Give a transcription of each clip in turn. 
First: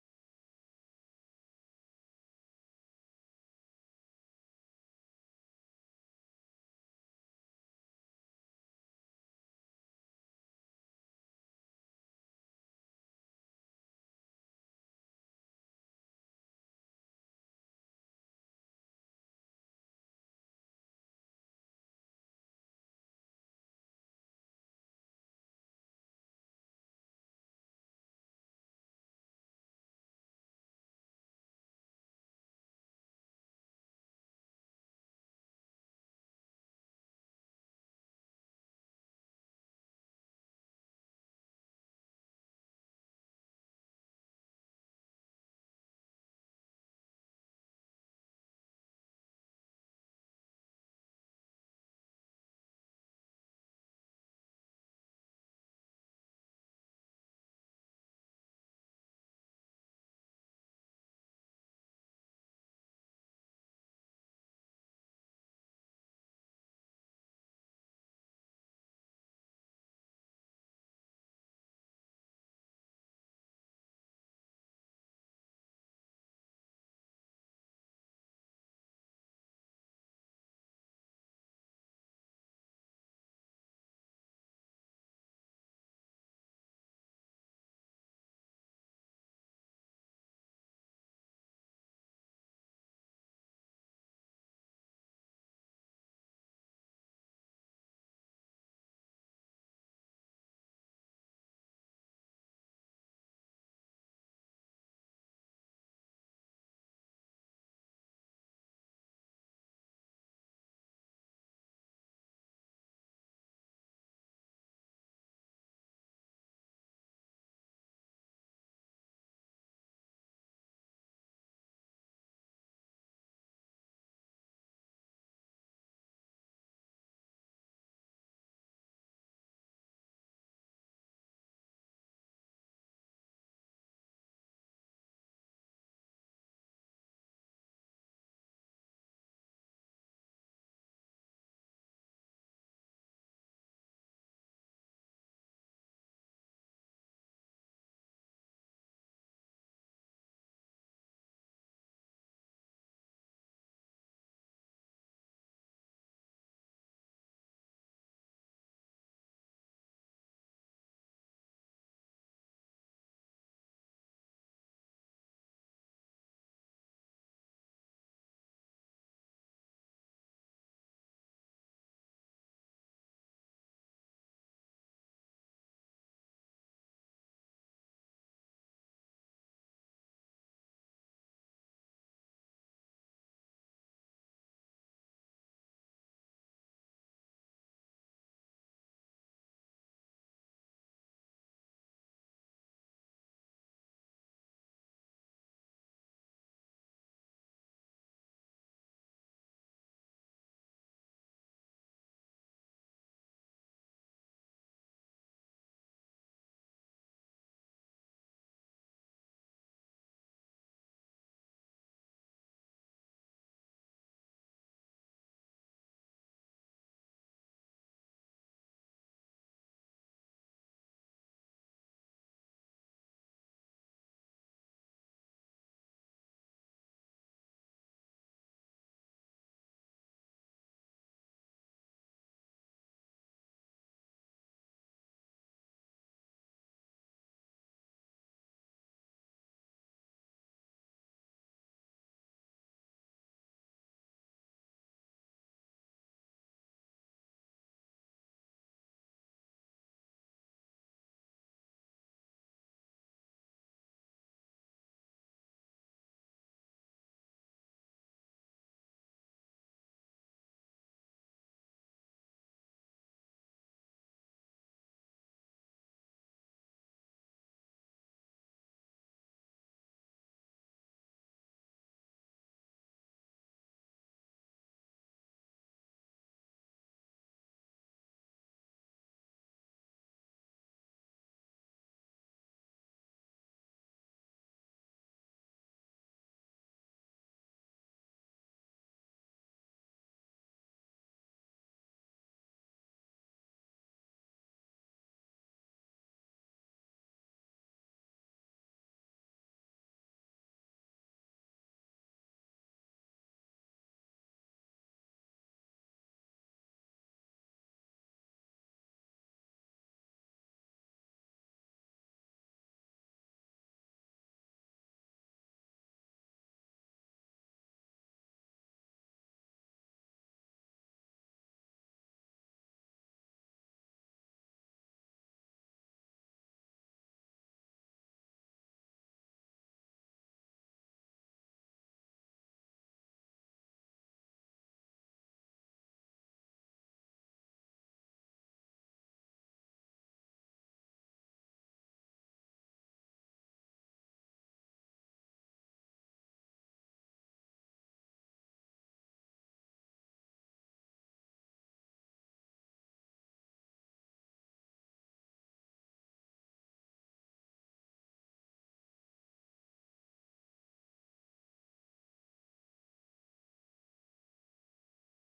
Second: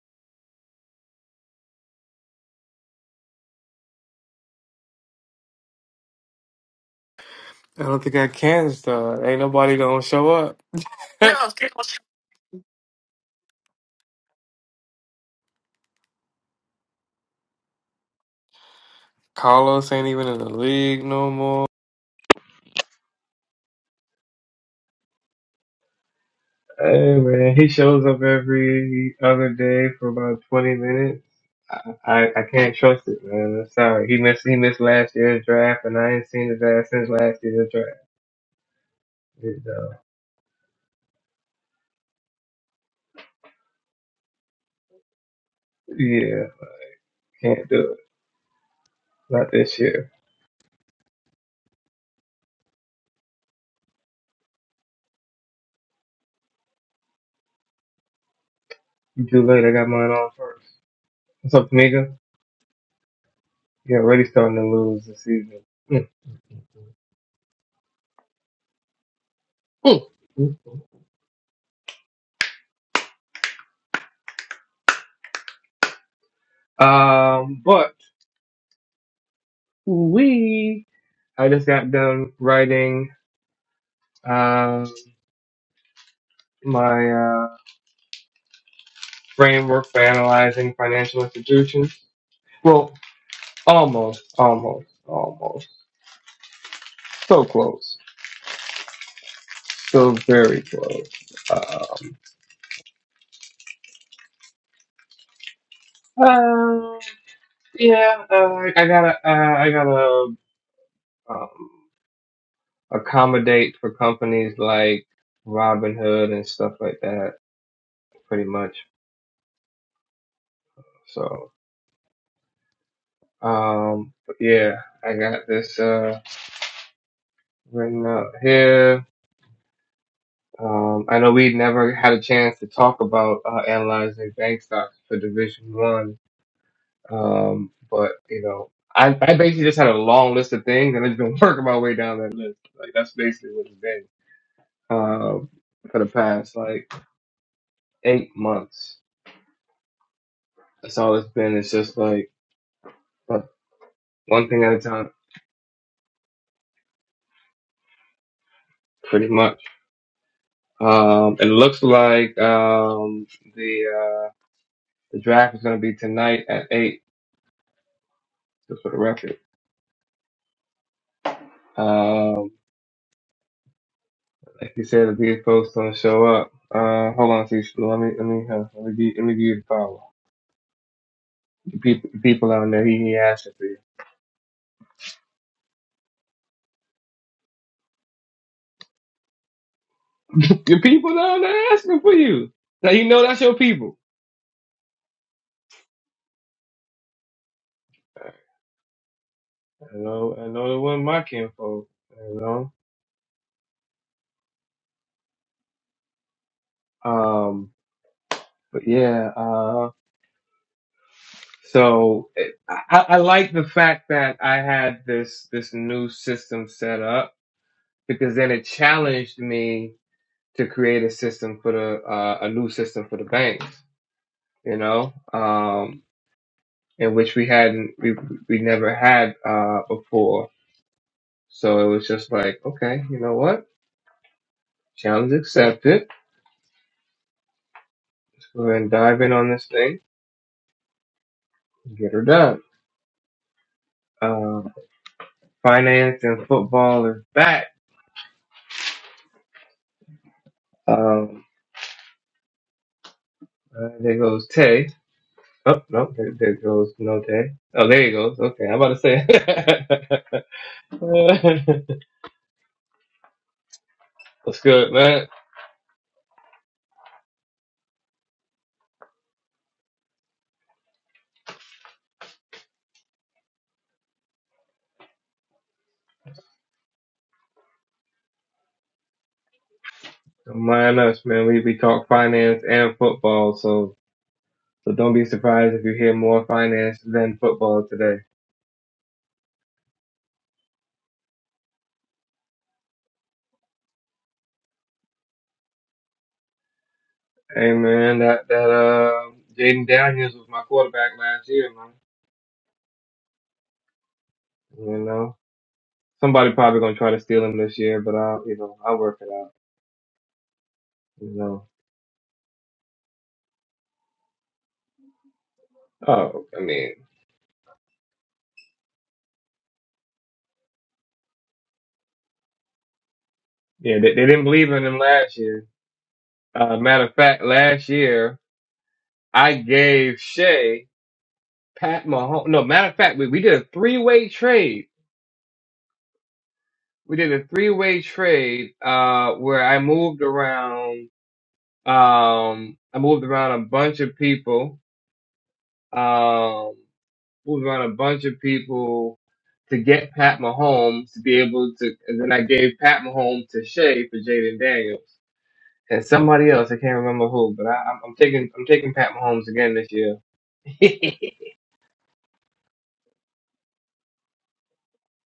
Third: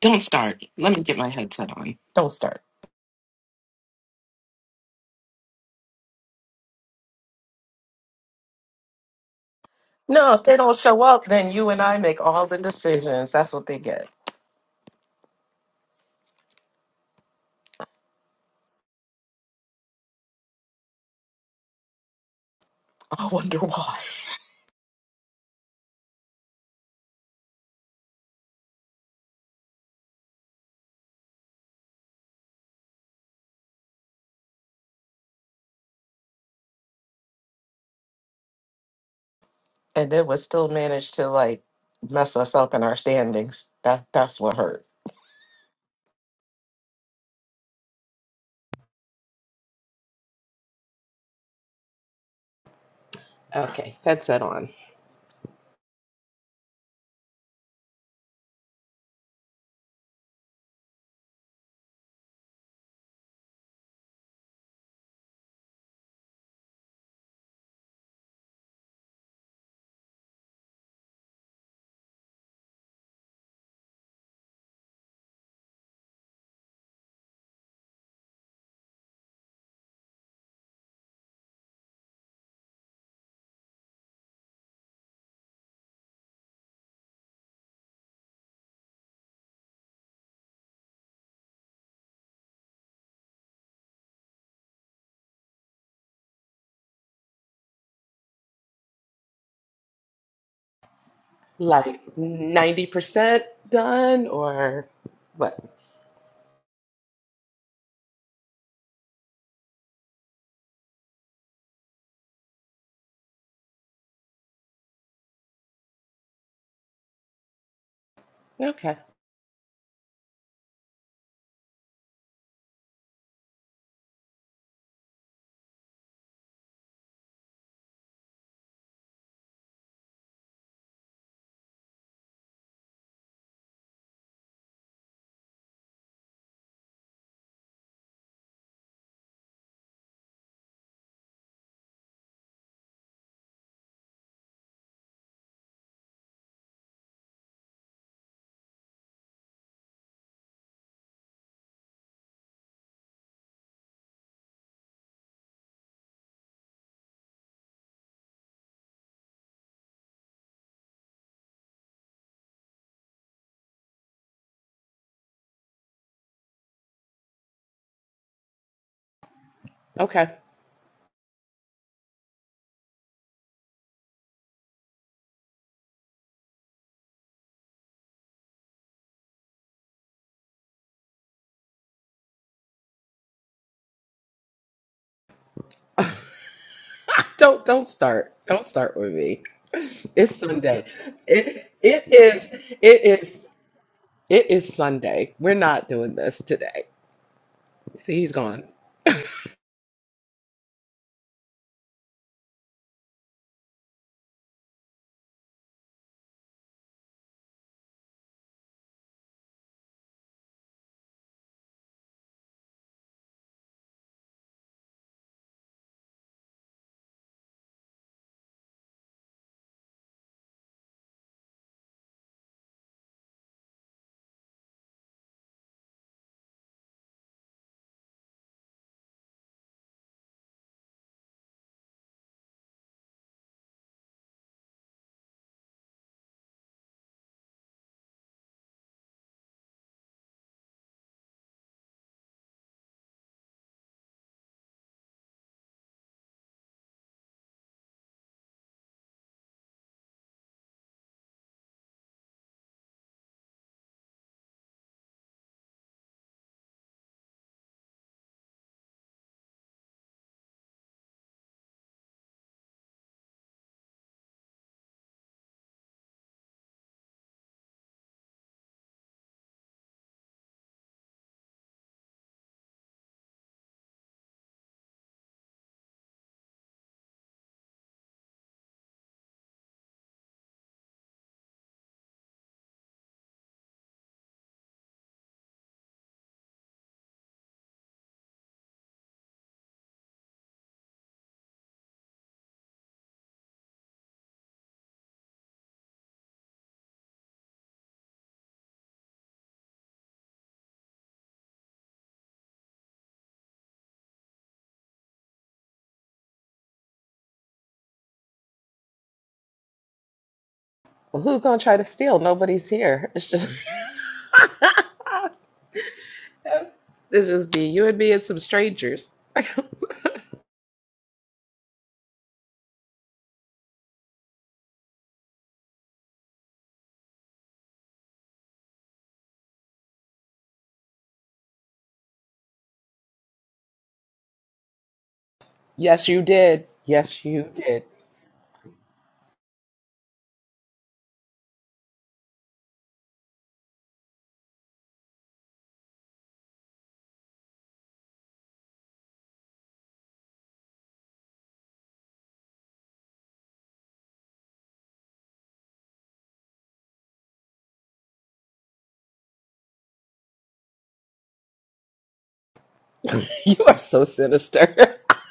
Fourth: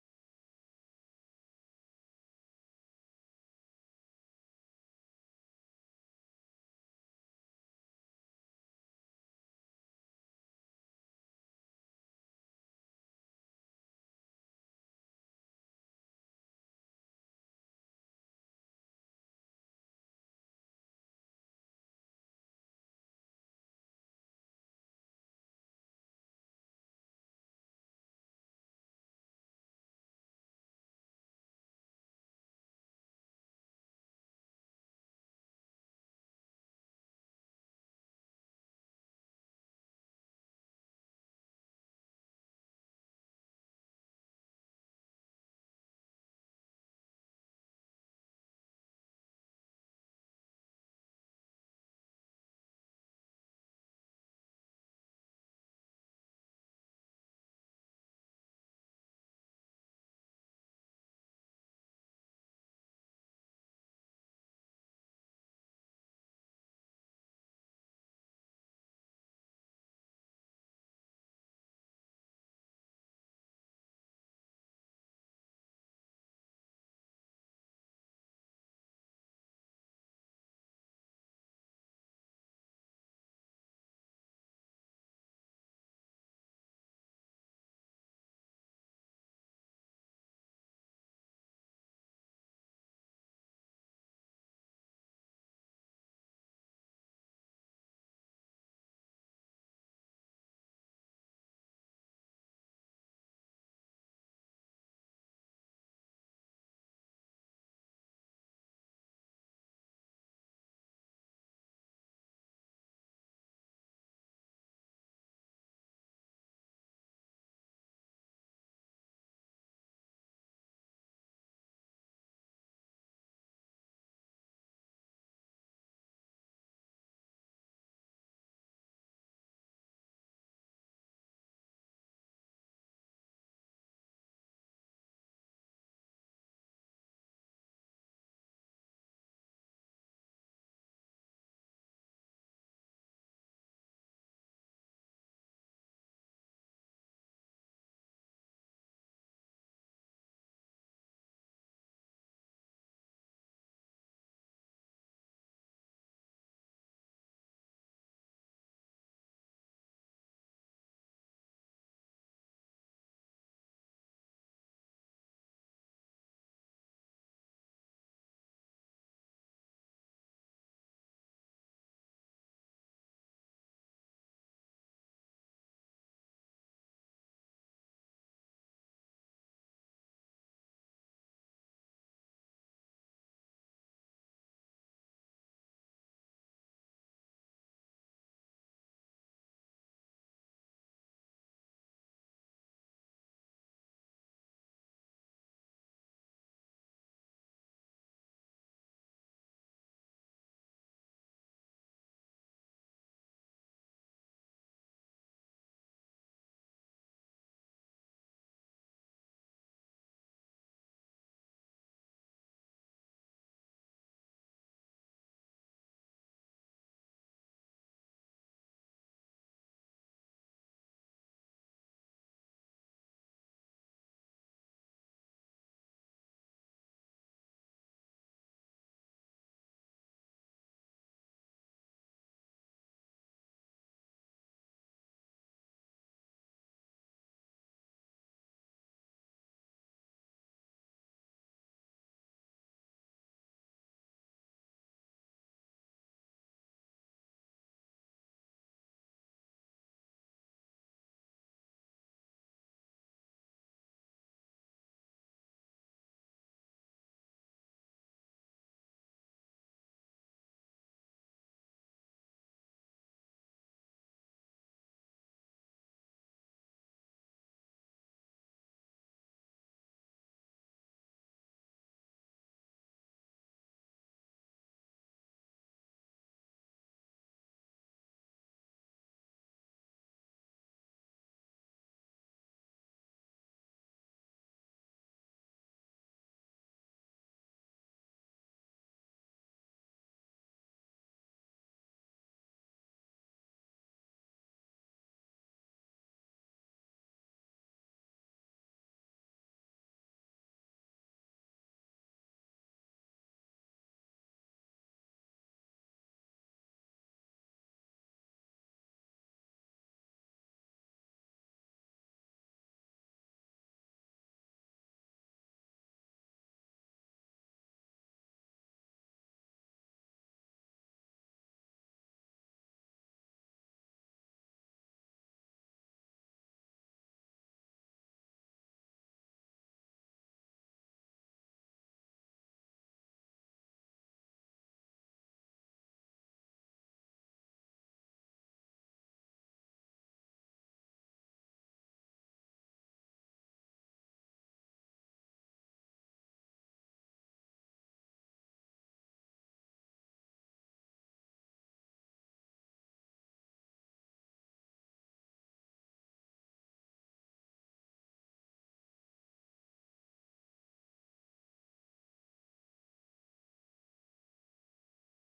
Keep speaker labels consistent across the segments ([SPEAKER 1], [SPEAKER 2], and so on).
[SPEAKER 1] Don't start. Let me get my headset on. Don't start.
[SPEAKER 2] I don't think I can start. Ain't nobody gonna show
[SPEAKER 1] No, if they
[SPEAKER 2] up.
[SPEAKER 1] don't show up, then you and I make all the decisions. That's what they get.
[SPEAKER 2] Carlos ain't even in the league no more.
[SPEAKER 1] I wonder why.
[SPEAKER 2] Hey man, he shows up every other day for about twenty minutes. I I, I can't trust it, man. I'm sorry. He missed he missed last year's draft, and I ain't seen his ass since last year's draft. It, uh,
[SPEAKER 1] And it was still managed to like mess us up in our standings. That that's what hurt.
[SPEAKER 2] yeah, can't do it. Not this year.
[SPEAKER 1] Okay,
[SPEAKER 2] Too late. I got mine on first. What's up, Tamika? Yeah, already starting to lose this season. Mm, mm, mm. Um, but We. I just got done writing um my uh, framework for analyzing financial institutions. Well, almost, almost, almost. So close. So very close.
[SPEAKER 1] like
[SPEAKER 2] Um,
[SPEAKER 1] 90% done or what?
[SPEAKER 2] uh, yeah, uh, I gotta, uh, I gotta um, accommodate for companies like Robinhood and stuff like that, pretty much.
[SPEAKER 1] Okay.
[SPEAKER 2] So, um, but yeah, I got this. Uh, right now here. Um, I know we never had a chance to talk about uh, analyzing bank stocks for Division One, um, but you know, I, I basically just had a long list of things, and I've been working my way down that list. Like that's basically what it's been um, for the past like eight months. That's all it's been. It's just like uh, one thing at a time, pretty much. Um, it looks like um, the uh, the draft is going to be tonight at eight, just for the record.
[SPEAKER 1] Okay.
[SPEAKER 2] Um, Like you said, if these folks don't show up, uh, hold on, see, let me, let me, uh, let me give, let me give you the power. The people, the people down there, he, he asking for you.
[SPEAKER 1] Don't don't start. Don't start with me. It's
[SPEAKER 2] the
[SPEAKER 1] Sunday.
[SPEAKER 2] people down
[SPEAKER 1] It
[SPEAKER 2] there asking
[SPEAKER 1] it
[SPEAKER 2] for
[SPEAKER 1] is
[SPEAKER 2] you. Now
[SPEAKER 1] it
[SPEAKER 2] you know that's
[SPEAKER 1] is
[SPEAKER 2] your people.
[SPEAKER 1] it is Sunday. We're not doing this today. See, he's gone.
[SPEAKER 2] I know, I know it wasn't my kinfolk. You know, um, but yeah, uh, so it, I, I like the fact that I had this this new system set up because then it challenged me to create a system for the uh, a new system for the banks you know, um, and which we hadn't, we we never had uh, before. So it was just like, okay, you know what? Challenge accepted. We're gonna dive in on this thing, and get her done. Uh, finance and football is back. Um, uh, there goes Tay. Oh no, there, there goes no Tay. Oh, there he goes. Okay, I'm about to say, what's good, man? Don't mind us, man. We we talk finance and football, so. So don't be surprised if you hear more finance than football today. Hey man, that that uh Jaden Daniels was my quarterback last year, man. You know. Somebody probably gonna try to steal him this year, but I'll you know, I'll work it out, you
[SPEAKER 1] Who's gonna
[SPEAKER 2] know.
[SPEAKER 1] try to steal? Nobody's here. It's just
[SPEAKER 2] Oh, I
[SPEAKER 1] it's
[SPEAKER 2] mean
[SPEAKER 1] just me, you and me, and some strangers.
[SPEAKER 2] yeah, they, they didn't believe in him last year. Uh matter of fact, last year I gave Shea Pat Mahomes no matter of fact we, we did a three way trade.
[SPEAKER 1] Yes, you did.
[SPEAKER 2] We
[SPEAKER 1] Yes,
[SPEAKER 2] did
[SPEAKER 1] you
[SPEAKER 2] a three
[SPEAKER 1] did.
[SPEAKER 2] way trade uh where I moved around Um, I moved around a bunch of people. Um, moved around a bunch of people to get Pat Mahomes to be able to, and then I gave Pat Mahomes to Shea for Jaden Daniels and somebody else. I can't remember who, but I, I'm, I'm taking I'm taking Pat Mahomes again this year.
[SPEAKER 1] You are so sinister.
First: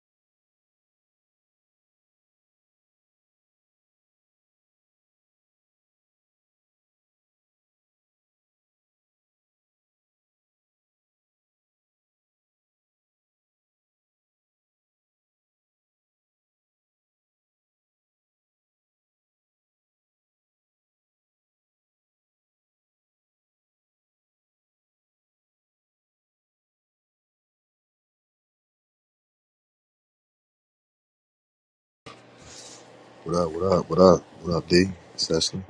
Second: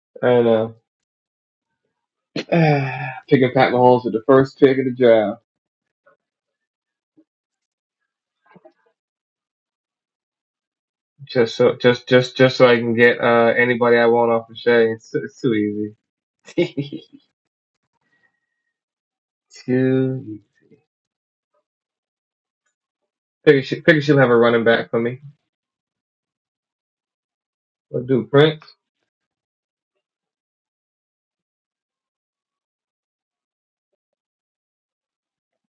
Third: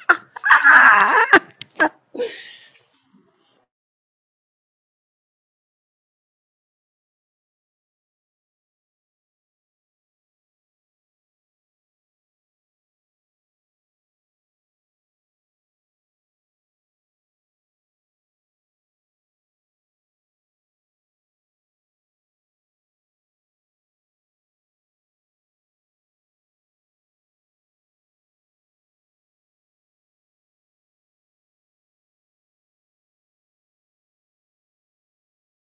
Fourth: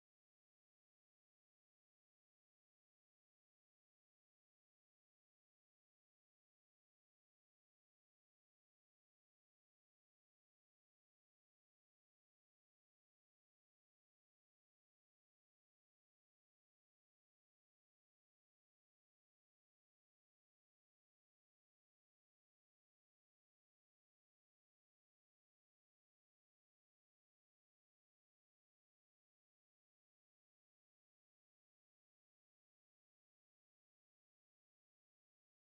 [SPEAKER 2] I know. Picking Pat Mahomes with the first pick of the draft, just so just just just so I can get uh anybody I want off of Shea. It's, it's too easy. too Figure, she, figure she'll have a running back for me. We'll do Prince.
[SPEAKER 3] What up? What up? What up? What up, D? Session.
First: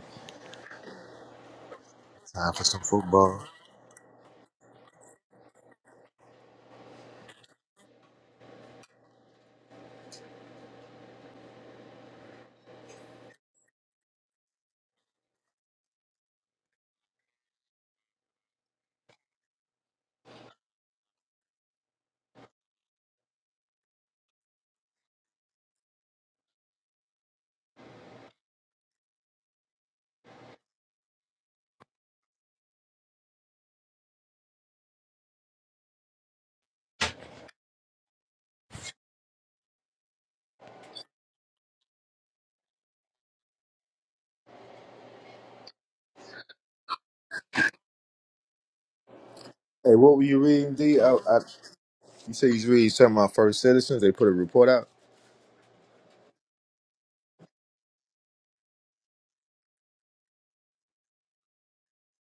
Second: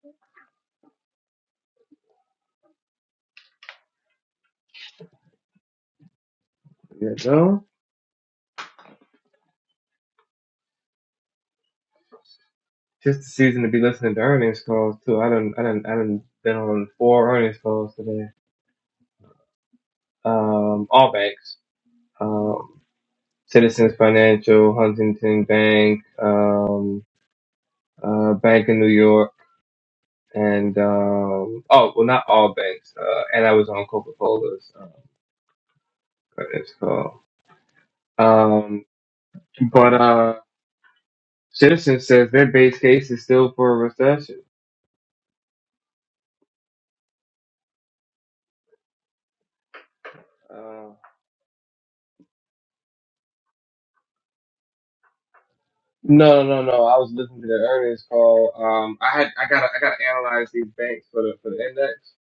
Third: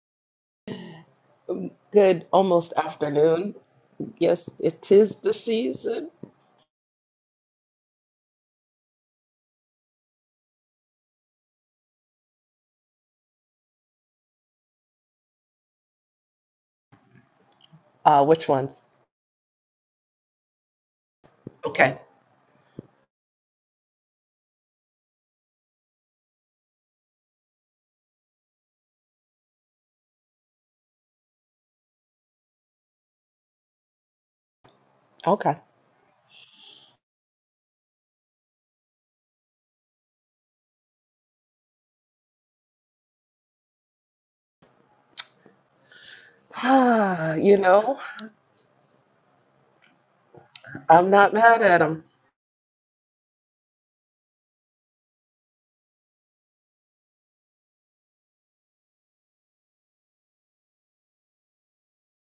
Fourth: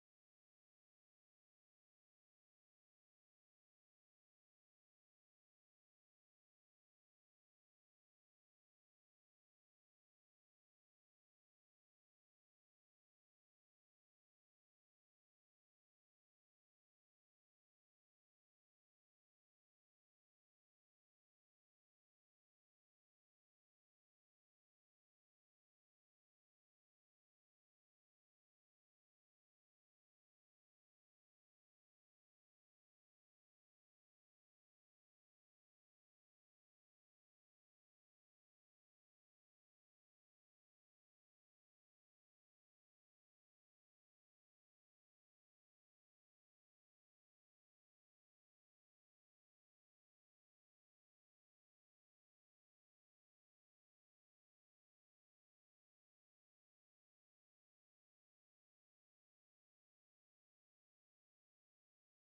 [SPEAKER 1] Good
[SPEAKER 3] Time for
[SPEAKER 1] almost
[SPEAKER 3] some football.
[SPEAKER 1] afternoon. Yes, it is the season.
[SPEAKER 2] There You know? Just the season to be listening to earnings calls too. I done I done I done been on four earnings calls
[SPEAKER 1] Uh,
[SPEAKER 2] today.
[SPEAKER 1] which ones?
[SPEAKER 2] Um, all banks.
[SPEAKER 1] Okay.
[SPEAKER 2] Um, Citizens Financial, Huntington Bank, um, uh, Bank of New York, and um, oh well, not all banks. Uh, and I was on Coca Cola's uh,
[SPEAKER 1] Okay.
[SPEAKER 2] earnings call. Um, but uh, Citizens says their base case is still for a recession.
[SPEAKER 1] you know,
[SPEAKER 3] Hey, what were you reading,
[SPEAKER 2] Uh.
[SPEAKER 3] D?
[SPEAKER 1] um,
[SPEAKER 3] I, I, you say you was reading something about first citizens. They put a report out.
[SPEAKER 2] No, no, no. I was listening to the earnings call. Um, I had, I gotta, I gotta analyze these banks for the, for the index.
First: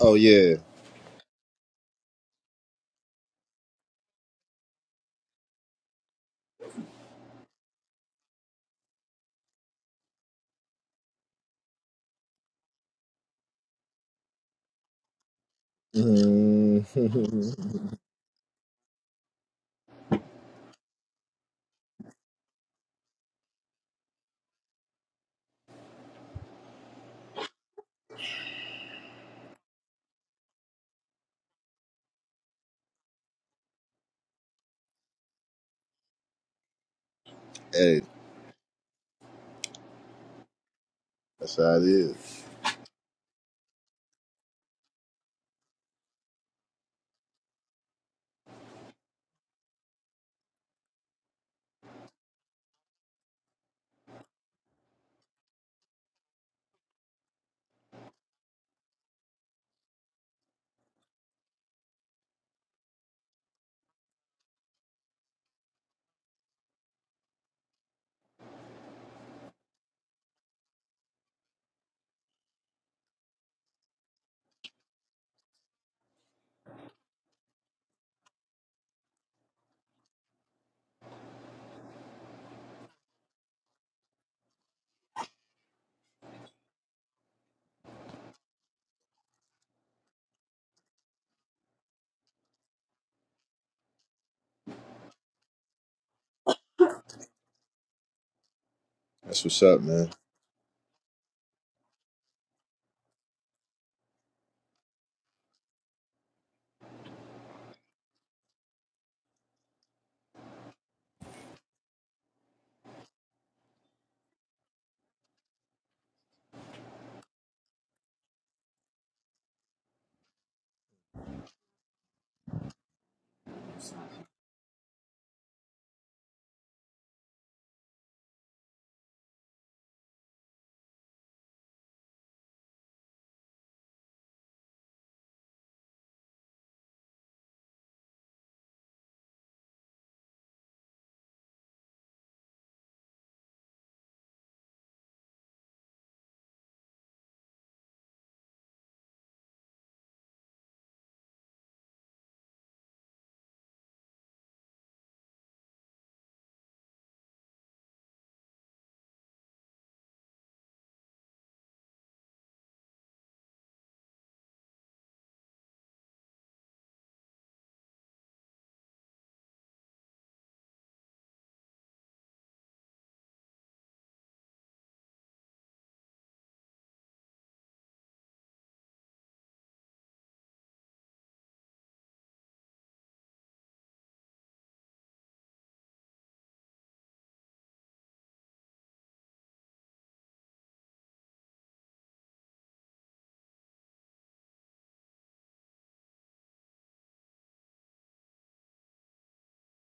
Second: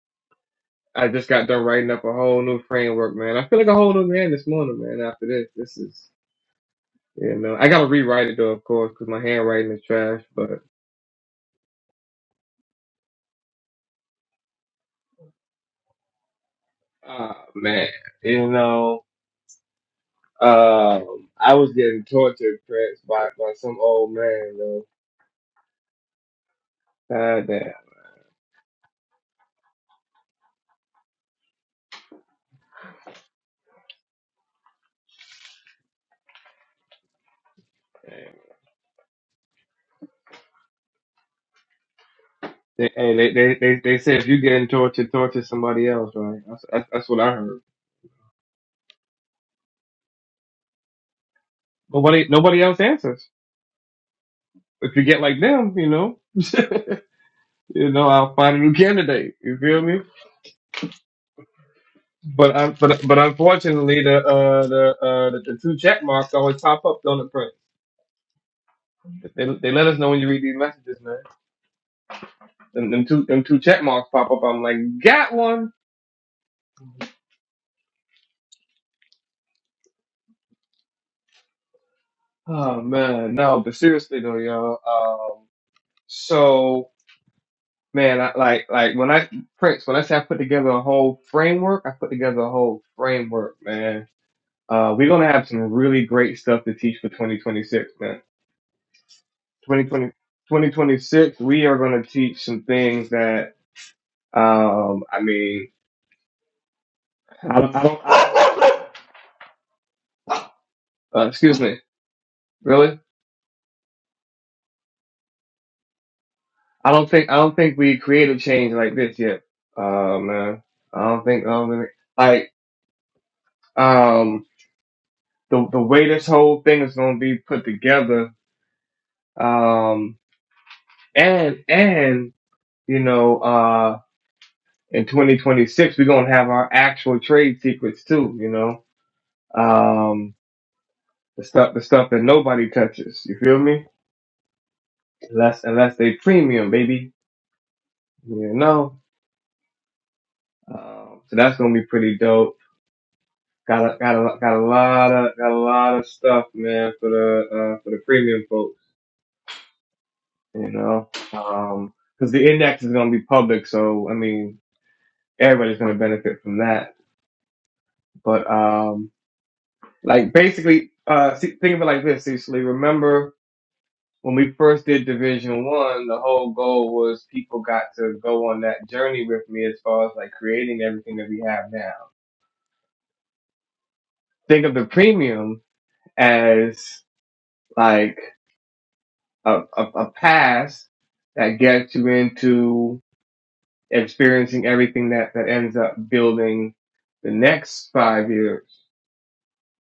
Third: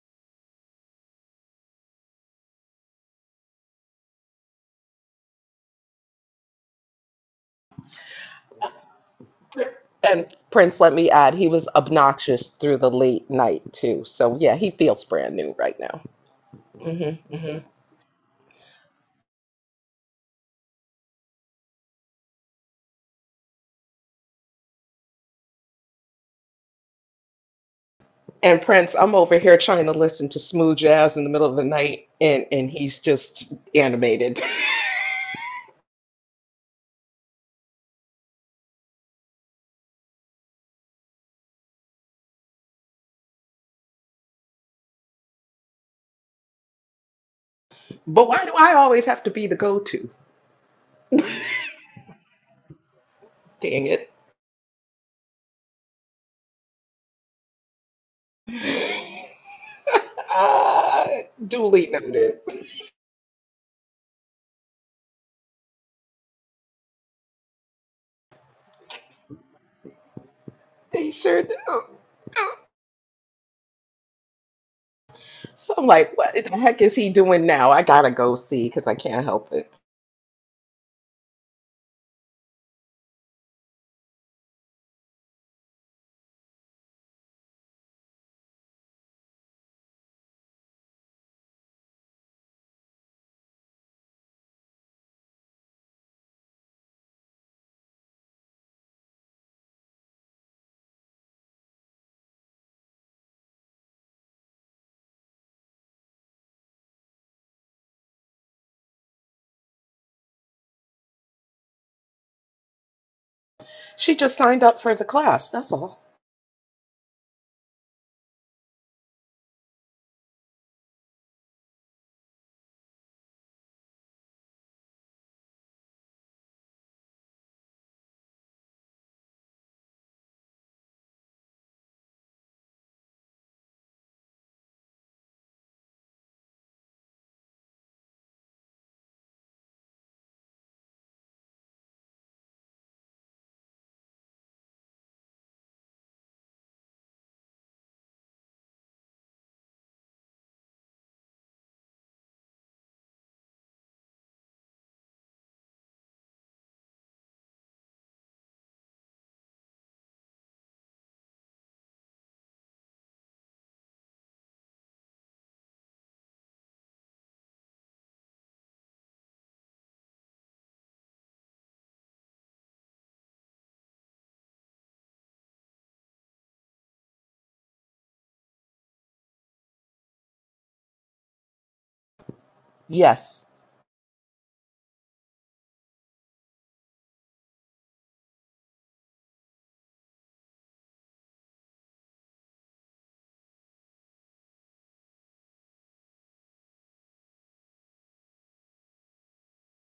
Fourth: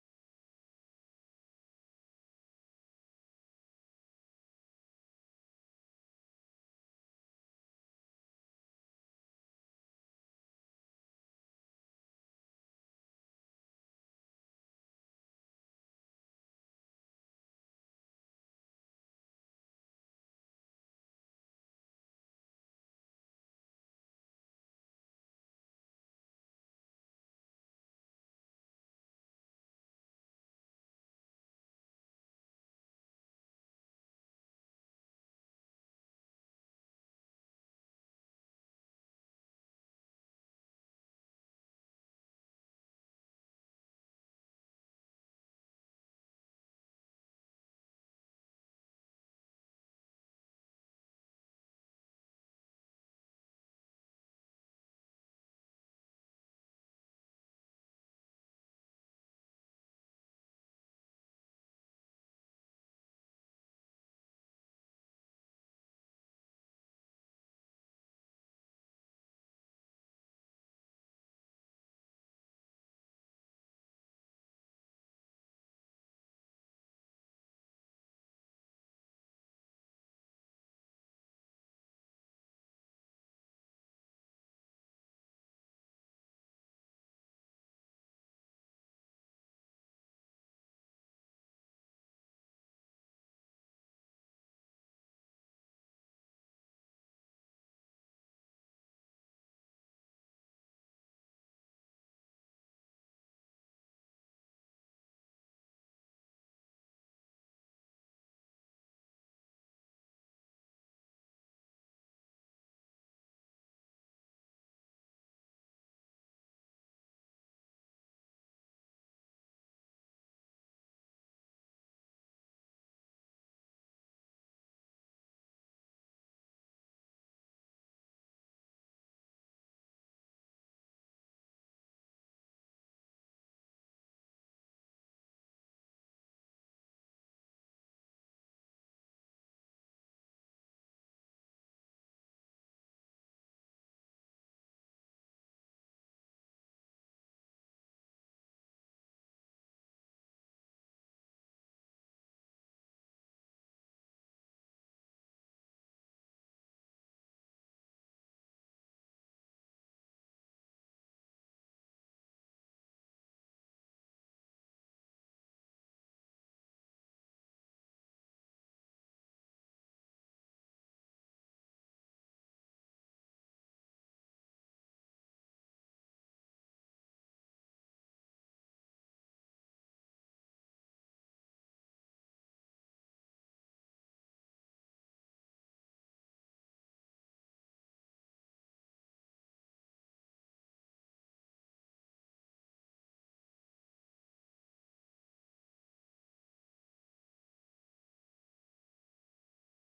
[SPEAKER 3] Oh yeah.
[SPEAKER 2] I just got done writing up a whole new framework, man. I feel like a whole new man this morning, man. After this, this is, you know, I gotta rewrite it though, of course, because my handwriting is trash.
[SPEAKER 1] and
[SPEAKER 2] But,
[SPEAKER 1] Prince, let me add, he was obnoxious through the late night too. So yeah, he feels brand new right now.
[SPEAKER 3] Mm.
[SPEAKER 1] Mhm.
[SPEAKER 2] ah,
[SPEAKER 1] hmm
[SPEAKER 2] man, you know, um, I was getting tortured, Prince, by, by some old man, though. God damn,
[SPEAKER 1] And Prince, I'm over here trying to listen to smooth jazz in the middle of the night, and, and he's just animated.
[SPEAKER 3] hey,
[SPEAKER 2] man.
[SPEAKER 3] that's how it is.
[SPEAKER 2] They, hey, they, they, they, they said if you getting tortured, torture somebody else, right? That's, that's, that's what I heard.
[SPEAKER 1] But why do I always have to be the go to?
[SPEAKER 2] Nobody, nobody else answers.
[SPEAKER 1] Dang it.
[SPEAKER 2] If you get like them, you know, you know, I'll find a new candidate. You feel me?
[SPEAKER 1] Uh, duly noted.
[SPEAKER 2] But I, but but unfortunately, the uh the uh the, the two check marks always pop up on the print. They they let us know when you read these messages,
[SPEAKER 1] They
[SPEAKER 2] man.
[SPEAKER 1] sure do.
[SPEAKER 2] And them two them two check marks pop up. I'm like, got one.
[SPEAKER 1] So I'm like, what the heck is he doing now? I gotta go see because I can't help it.
[SPEAKER 2] Oh man, no. But seriously though, y'all. Um, so man, I, like like when I Prince, when I say I put together a whole framework, I put together a whole framework, man Uh, we're gonna have some really great stuff to teach for 2026, man.
[SPEAKER 3] That's what's up,
[SPEAKER 2] 2020,
[SPEAKER 3] man.
[SPEAKER 2] 2026, we are gonna teach some things that, um, I mean, I, don't, I don't, I, uh, excuse me, really?
[SPEAKER 1] She just signed up for the class, that's all.
[SPEAKER 2] I don't think, I don't think we created change like this yet. Uh, man, I don't think, I don't think, like, um, the the way this whole thing is gonna be put together, um, and and you know, uh, in 2026, we're gonna have our actual trade secrets too. You know, um, the stuff, the stuff that nobody touches. You feel me? Unless, unless they premium, baby. You know. Um, so that's gonna be pretty dope. Got a, got a, got a lot of, got a lot of stuff, man, for the, uh, for the premium folks. You know, um, cause the index is gonna be public, so I mean, everybody's gonna benefit from that. But um, like basically, uh, see, think of it like this, Cecily. Remember. when we first did Division One, the whole goal was people got to go on that journey with me as far as like creating everything that we have now.
[SPEAKER 1] Yes,
[SPEAKER 2] Think of the premium as like a, a, a pass that gets you into experiencing everything that, that ends up building the next five years.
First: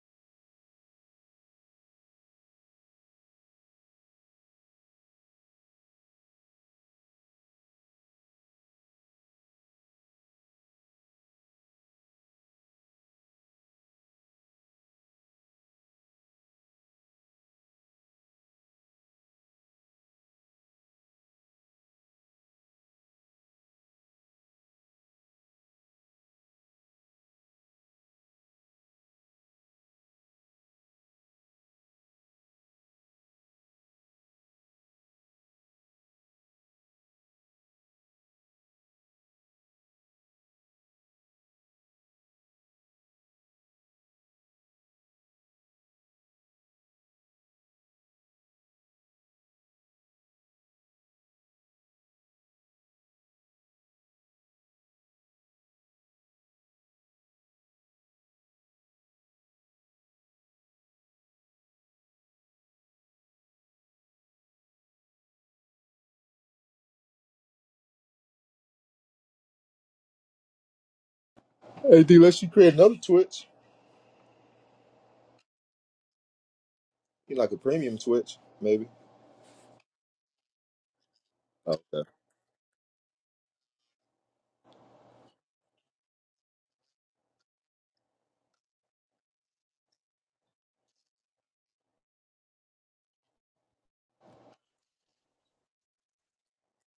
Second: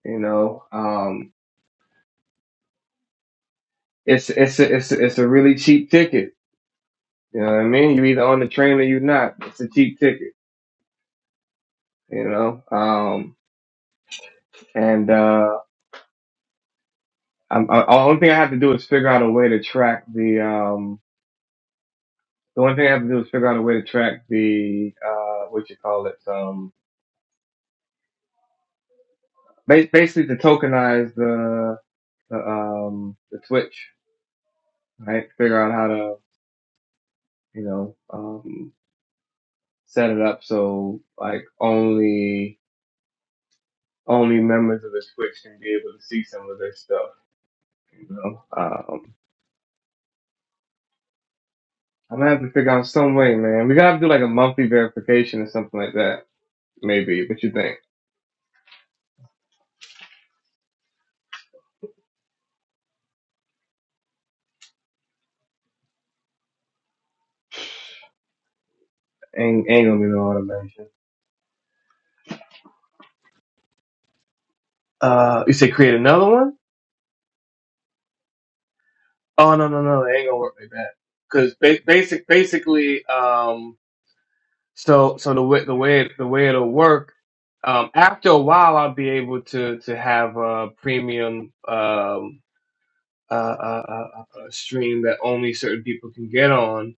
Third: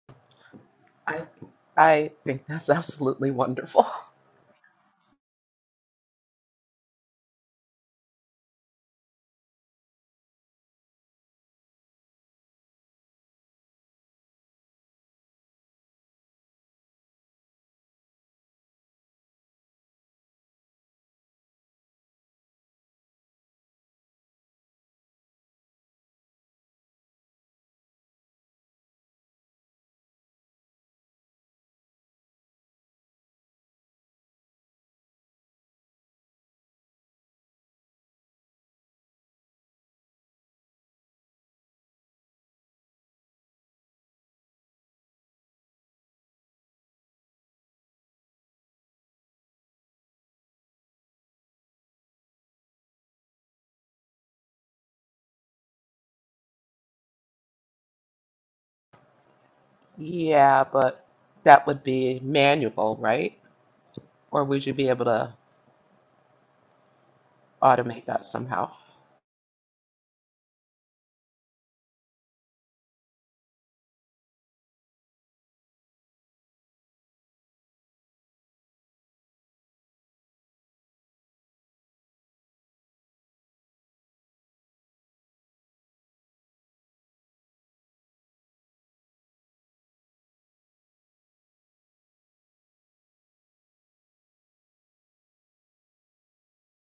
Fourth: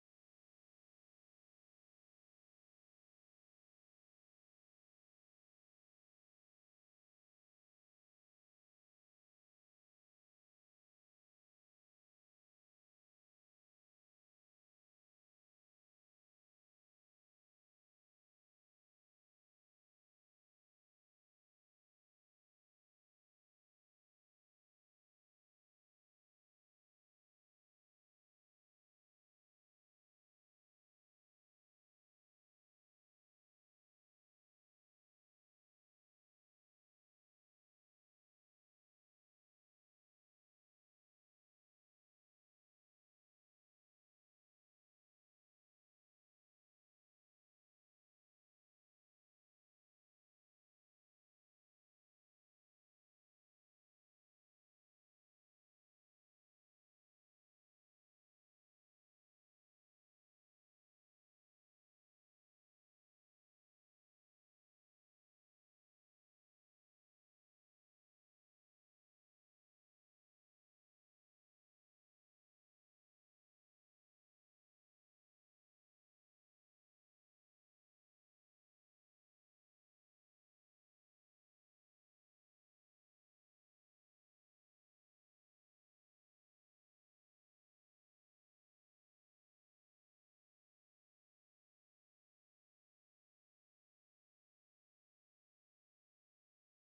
[SPEAKER 2] You know,
[SPEAKER 1] I,
[SPEAKER 2] um,
[SPEAKER 1] I think that's absolutely wonderful.
[SPEAKER 2] it's, it's, a, it's, a, it's a really cheap ticket. You know what I mean? You're either on the train or you're not. It's a cheap ticket, you know? Um, And uh, I'm, I, the only thing I have to do is figure out a way to track the. Um, the only thing I have to do is figure out a way to track the uh, what you call it. Um, ba- basically to tokenize the the um the Twitch, right? Figure out how to you know um, set it up so like only only members of the Twitch can be able to see some of this stuff. You know, um, I'm gonna have to figure out some way, man. We gotta do like a monthly verification or something like that, maybe. What you think?
[SPEAKER 1] Yeah, but that would be manual, right? Or would you be able to automate that somehow?
[SPEAKER 2] Ain't, ain't gonna be no automation.
[SPEAKER 3] Hey, D, let's you create another Twitch.
[SPEAKER 2] Uh, you say create another one?
[SPEAKER 3] You like a premium Twitch, maybe?
[SPEAKER 2] Oh no no no, they ain't gonna work like that. Cause
[SPEAKER 3] Oh,
[SPEAKER 2] ba-
[SPEAKER 3] okay.
[SPEAKER 2] basic basically, um, so so the way the way it, the way it'll work, um, after a while I'll be able to to have a premium um uh, uh, uh, uh, stream that only certain people can get on.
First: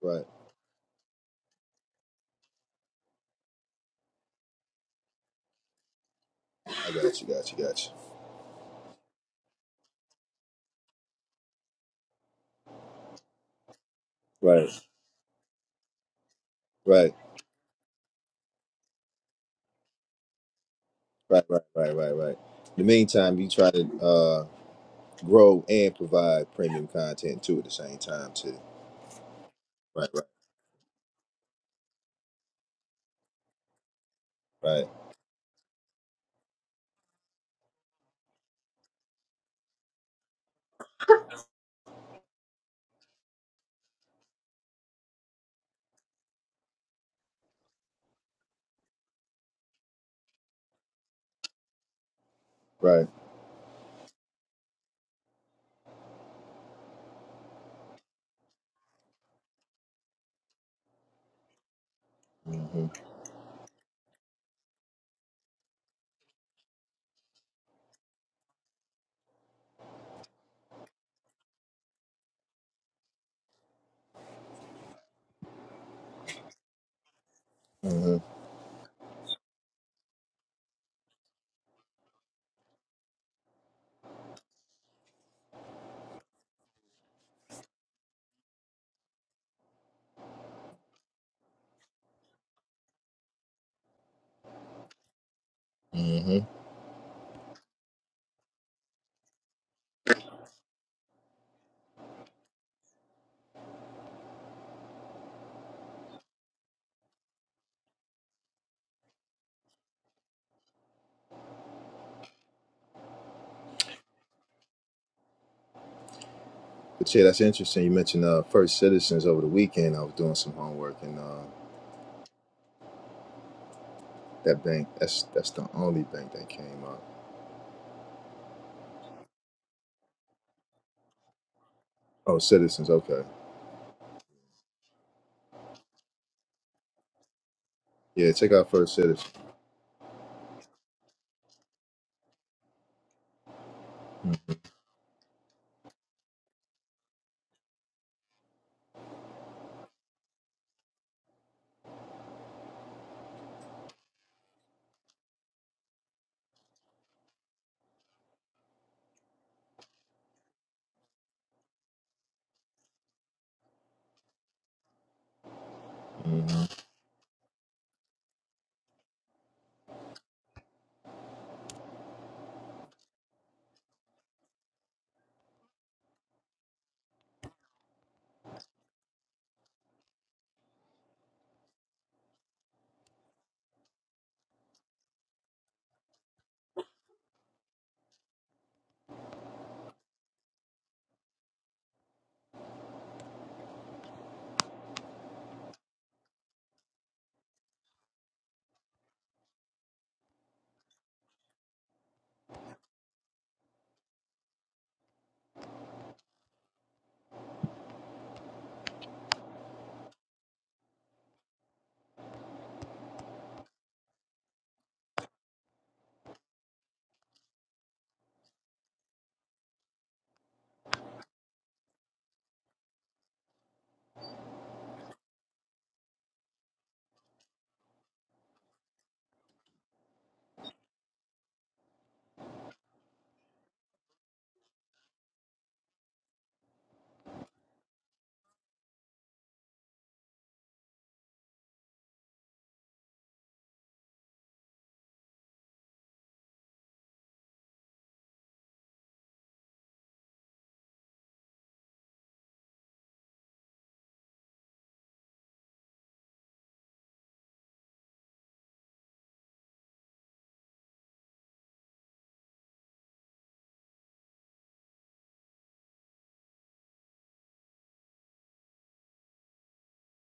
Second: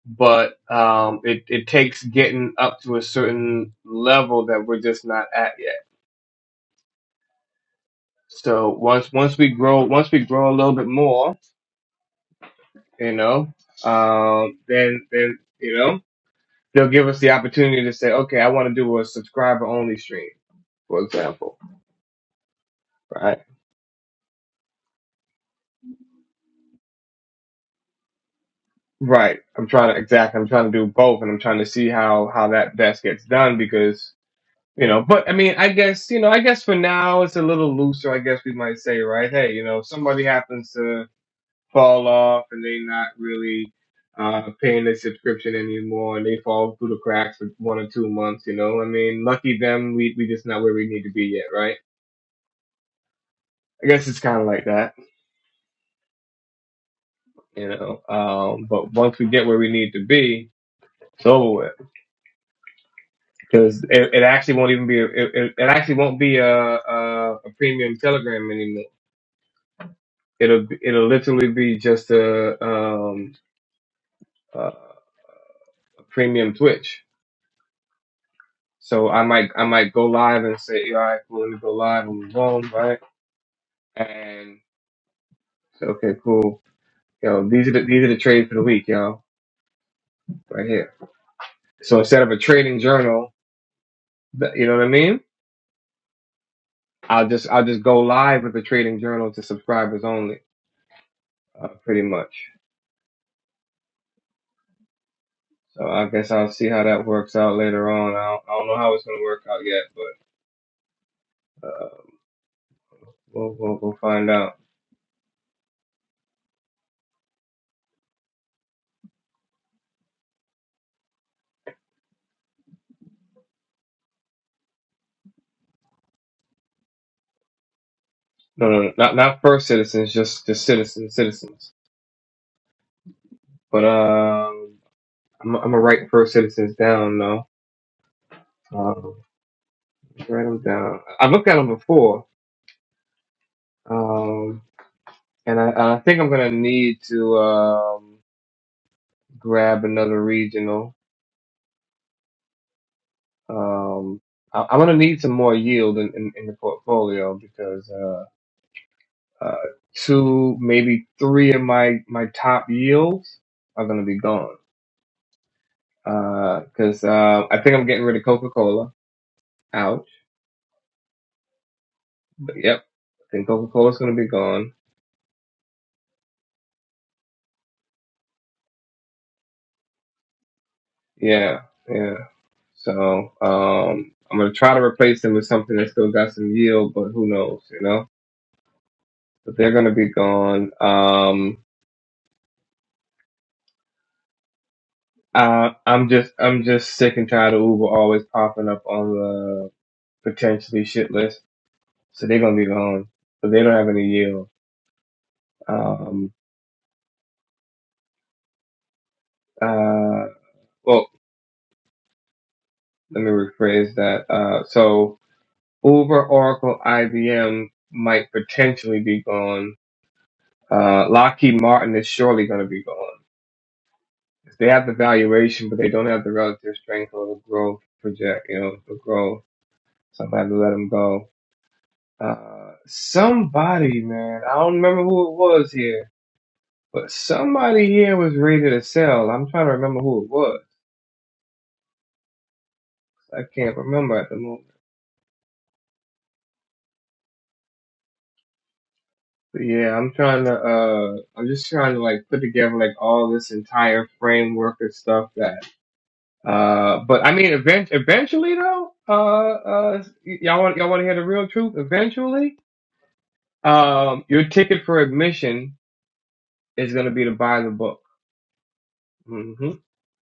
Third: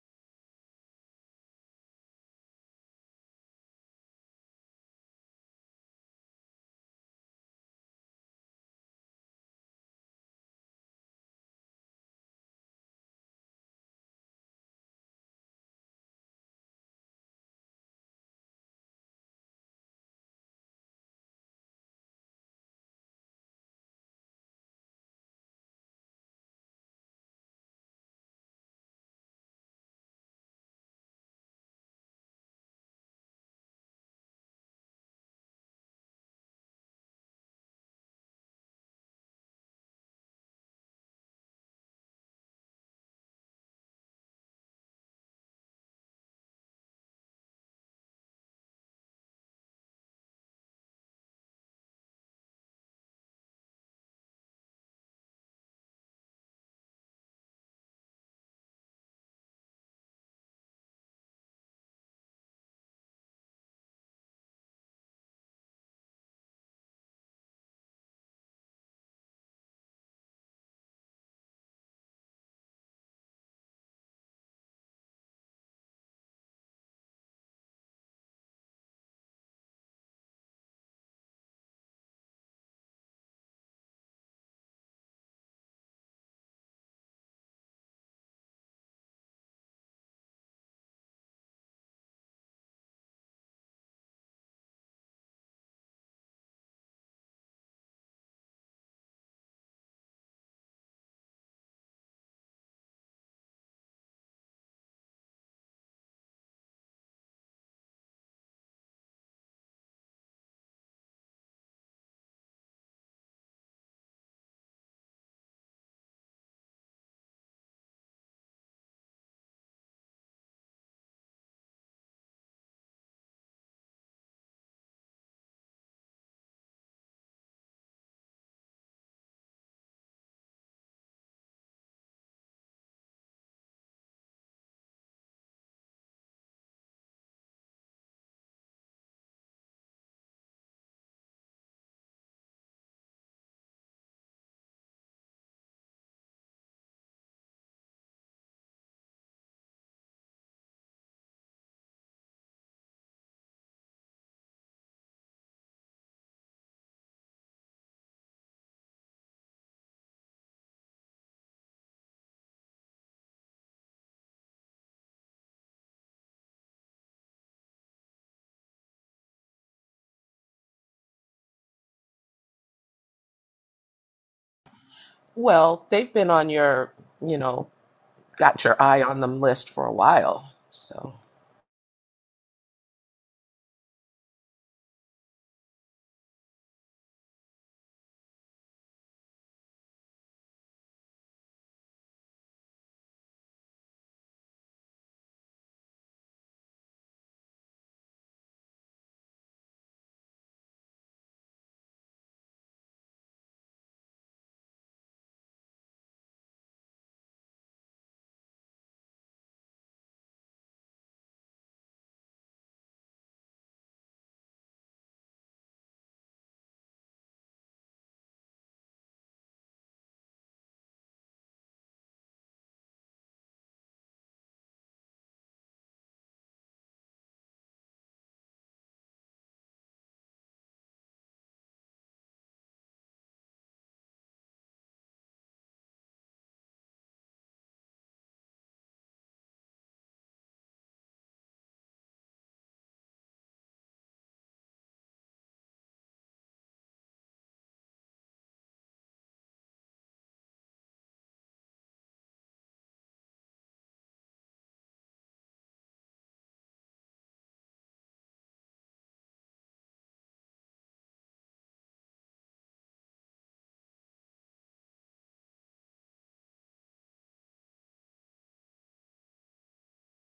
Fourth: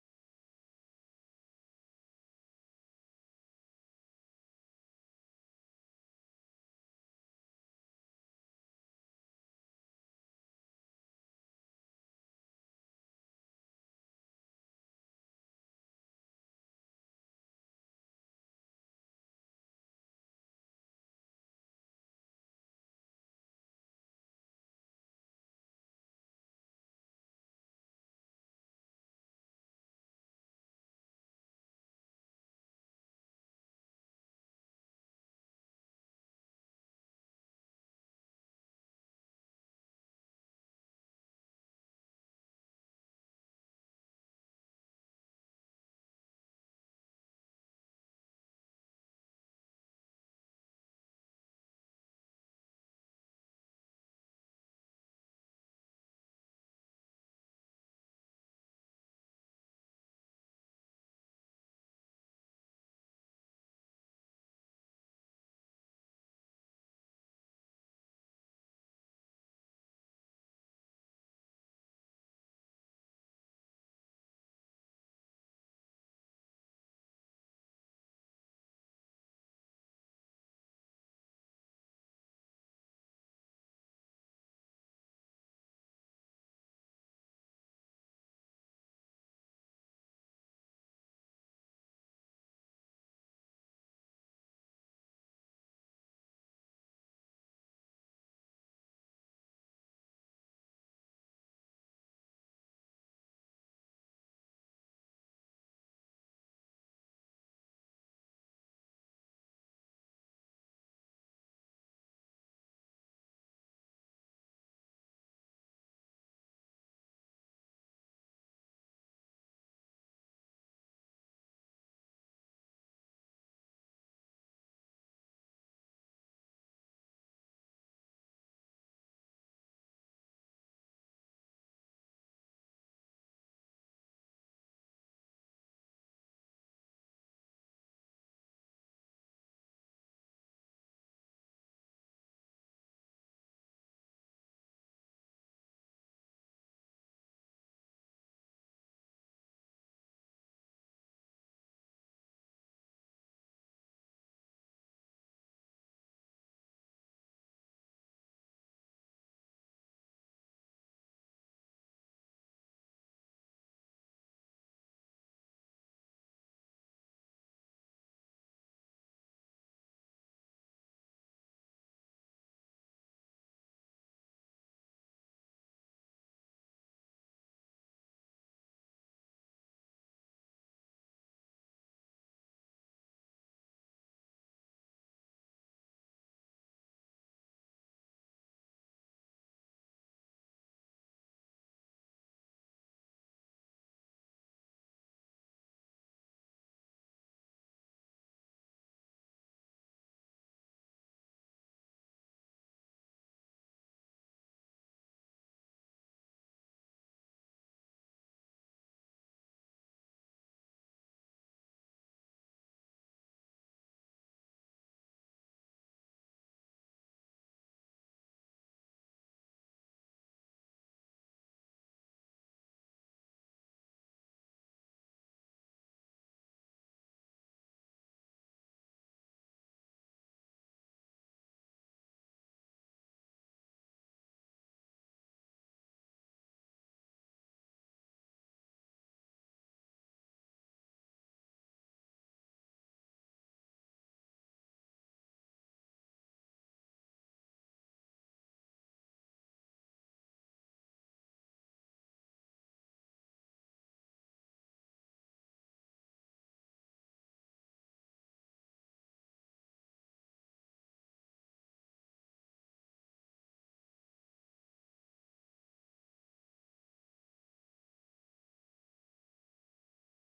[SPEAKER 3] Right.
[SPEAKER 2] But um, it it takes getting up to a certain level that we're just not at yet.
[SPEAKER 3] I got you. Got you. Got you.
[SPEAKER 2] So once once we grow once we grow a little bit more you know, um,
[SPEAKER 3] Right.
[SPEAKER 2] then, then, you know, they'll give
[SPEAKER 3] Right.
[SPEAKER 2] us the opportunity to say, okay, I want to do a subscriber only stream, for
[SPEAKER 3] Right.
[SPEAKER 2] example,
[SPEAKER 3] Right. Right. Right. Right. In the meantime,
[SPEAKER 2] right?
[SPEAKER 3] you try to uh, grow and provide premium content too at the same time too.
[SPEAKER 2] Right. I'm trying to,
[SPEAKER 3] Right. Right.
[SPEAKER 2] exactly. I'm trying to do both and I'm trying to see how, how that best gets done because,
[SPEAKER 3] Right,
[SPEAKER 2] you know, but I mean, I guess, you know, I guess for now it's a little looser. I guess we might say, right? Hey, you know, if somebody happens to, fall off and they not really uh, paying their subscription anymore and they fall through the cracks for one or two months, you know. I mean, lucky them, we we just not where we need to be yet, right?
[SPEAKER 3] right.
[SPEAKER 2] I guess it's kind of like that, you know. Um, but once we get where we need to be, it's over with
[SPEAKER 3] hmm
[SPEAKER 2] because it, it actually won't even be a, it, it actually won't be a, a a premium Telegram anymore. It'll it'll literally be just a um, a premium Twitch
[SPEAKER 3] hmm
[SPEAKER 2] So I might I might go live and say, all right, cool, let me go live and move on, right? And so, okay, cool. Yo, these are the these are the trades for the week, y'all, right here. So instead of a trading journal, th- you know what I mean?
[SPEAKER 3] hmm
[SPEAKER 2] I'll just I'll just go live with the trading journal to subscribers only, uh, pretty much. So I guess I'll see how that works out later on. I don't, I don't know how it's gonna work out yet, but we'll we'll, we'll find out.
[SPEAKER 3] But yeah, that's interesting. You mentioned uh, First Citizens over the weekend. I was doing some homework, and uh, that bank that's that's the only bank that came up.
[SPEAKER 2] No, no, no, not not first citizens, just just citizens, citizens.
[SPEAKER 3] Oh, Citizens. Okay.
[SPEAKER 2] But um. I'm I'm gonna write first citizens down though.
[SPEAKER 3] Yeah, check out First
[SPEAKER 2] Um,
[SPEAKER 3] Citizens.
[SPEAKER 2] write them down. I've looked at them before,
[SPEAKER 3] hmm
[SPEAKER 2] um, and I, I think I'm gonna need to um, grab another regional. Um, I, I'm gonna need some more yield in, in, in the portfolio because uh, uh, two, maybe three of my my top yields are gonna be gone. Because
[SPEAKER 3] hmm
[SPEAKER 2] uh, 'cause, uh, I think I'm getting rid of Coca Cola. Ouch. But yep, I think Coca Cola's gonna be gone.
[SPEAKER 1] Well, they've been on your, you know, got your eye on them list for a while. So,
[SPEAKER 2] Yeah. Yeah. So um, I'm gonna try to replace them with something that still got some yield, but who knows, you know? But they're gonna be gone. Um, I, I'm just I'm just sick and tired of Uber always popping up on the potentially shit list. So they're gonna be gone, but they don't have any yield. Um, uh, well, let me rephrase that. Uh, so Uber, Oracle, IBM might potentially be gone. Uh, Lockheed Martin is surely gonna be gone if they have the valuation, but they don't have the relative strength or the growth project, you know, the growth. Somebody had to let them go. Uh, somebody, man, I don't remember who it was here, but somebody here was ready to sell. I'm trying to remember who it was. I can't remember at the moment. But yeah, I'm trying to, uh, I'm just trying to like put together like all this entire framework and stuff that, uh, but I mean, event- eventually though, uh, uh, y- y'all want, y'all want to hear the real truth? Eventually? Um, your ticket for admission is going to be to buy the book. hmm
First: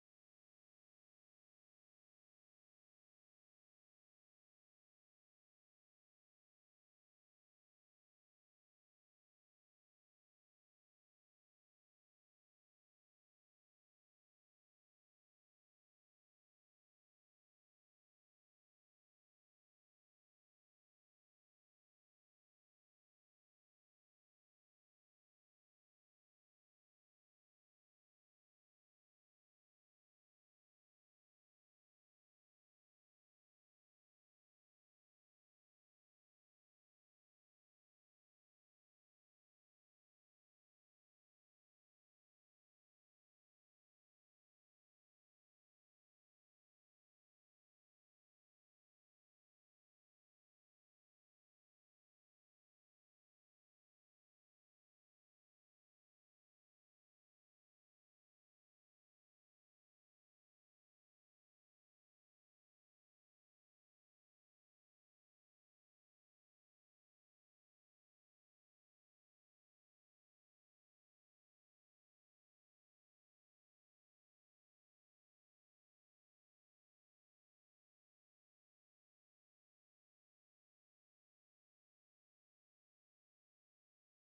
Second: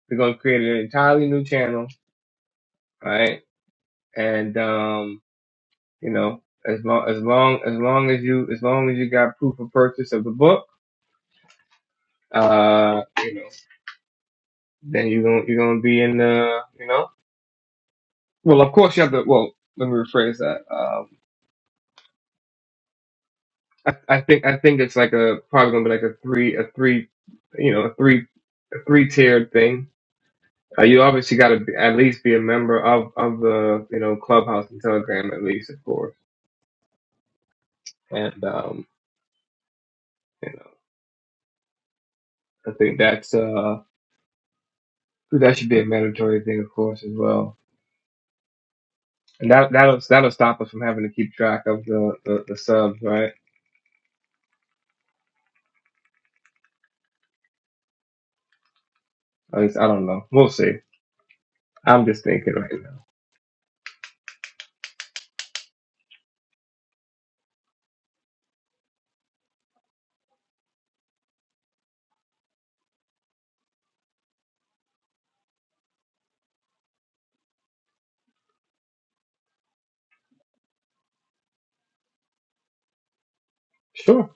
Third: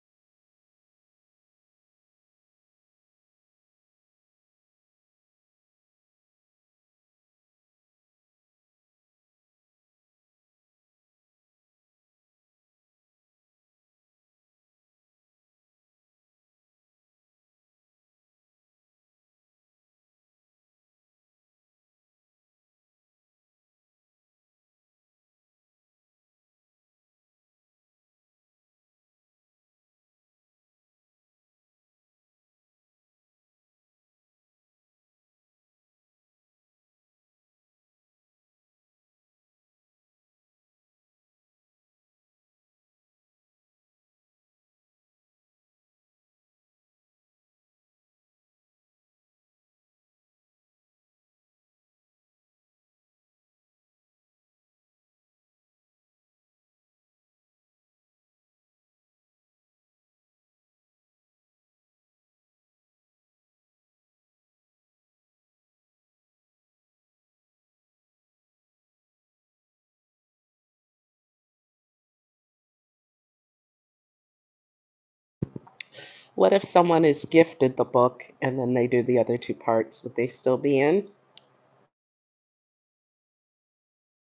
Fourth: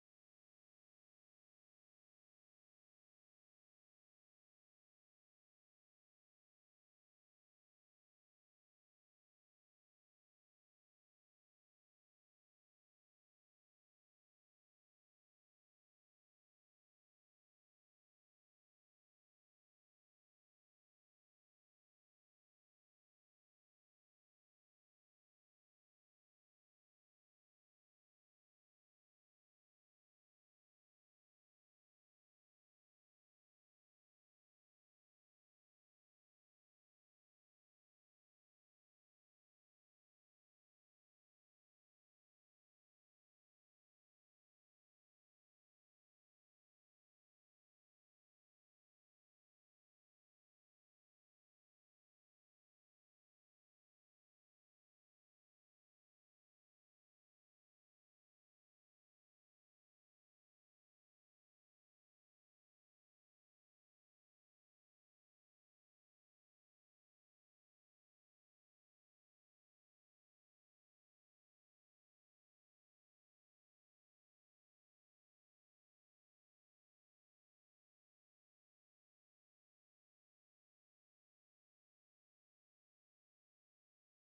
[SPEAKER 2] We're going to create an entirely new channel, right? And um, you know, as long as long as long as you as long as you got proof of purchase of the book, uh, you know, then you're going to you're going to be in the you know. Well, of course you have to. Well, let me rephrase that. Um, I, I think I think it's like a probably going to be like a three a three, you know, a three a three tiered thing Uh, you obviously got to be, at least be a member of of the you know clubhouse and telegram at least of course and um you know i think that's uh that should be a mandatory thing of course as well and that that'll that'll stop us from having to keep track of the the, the subs right At least, i don't know we'll see i'm just thinking right now
[SPEAKER 1] what if someone is gifted the book and then they do the other two parts? Would they still be in?
[SPEAKER 2] sure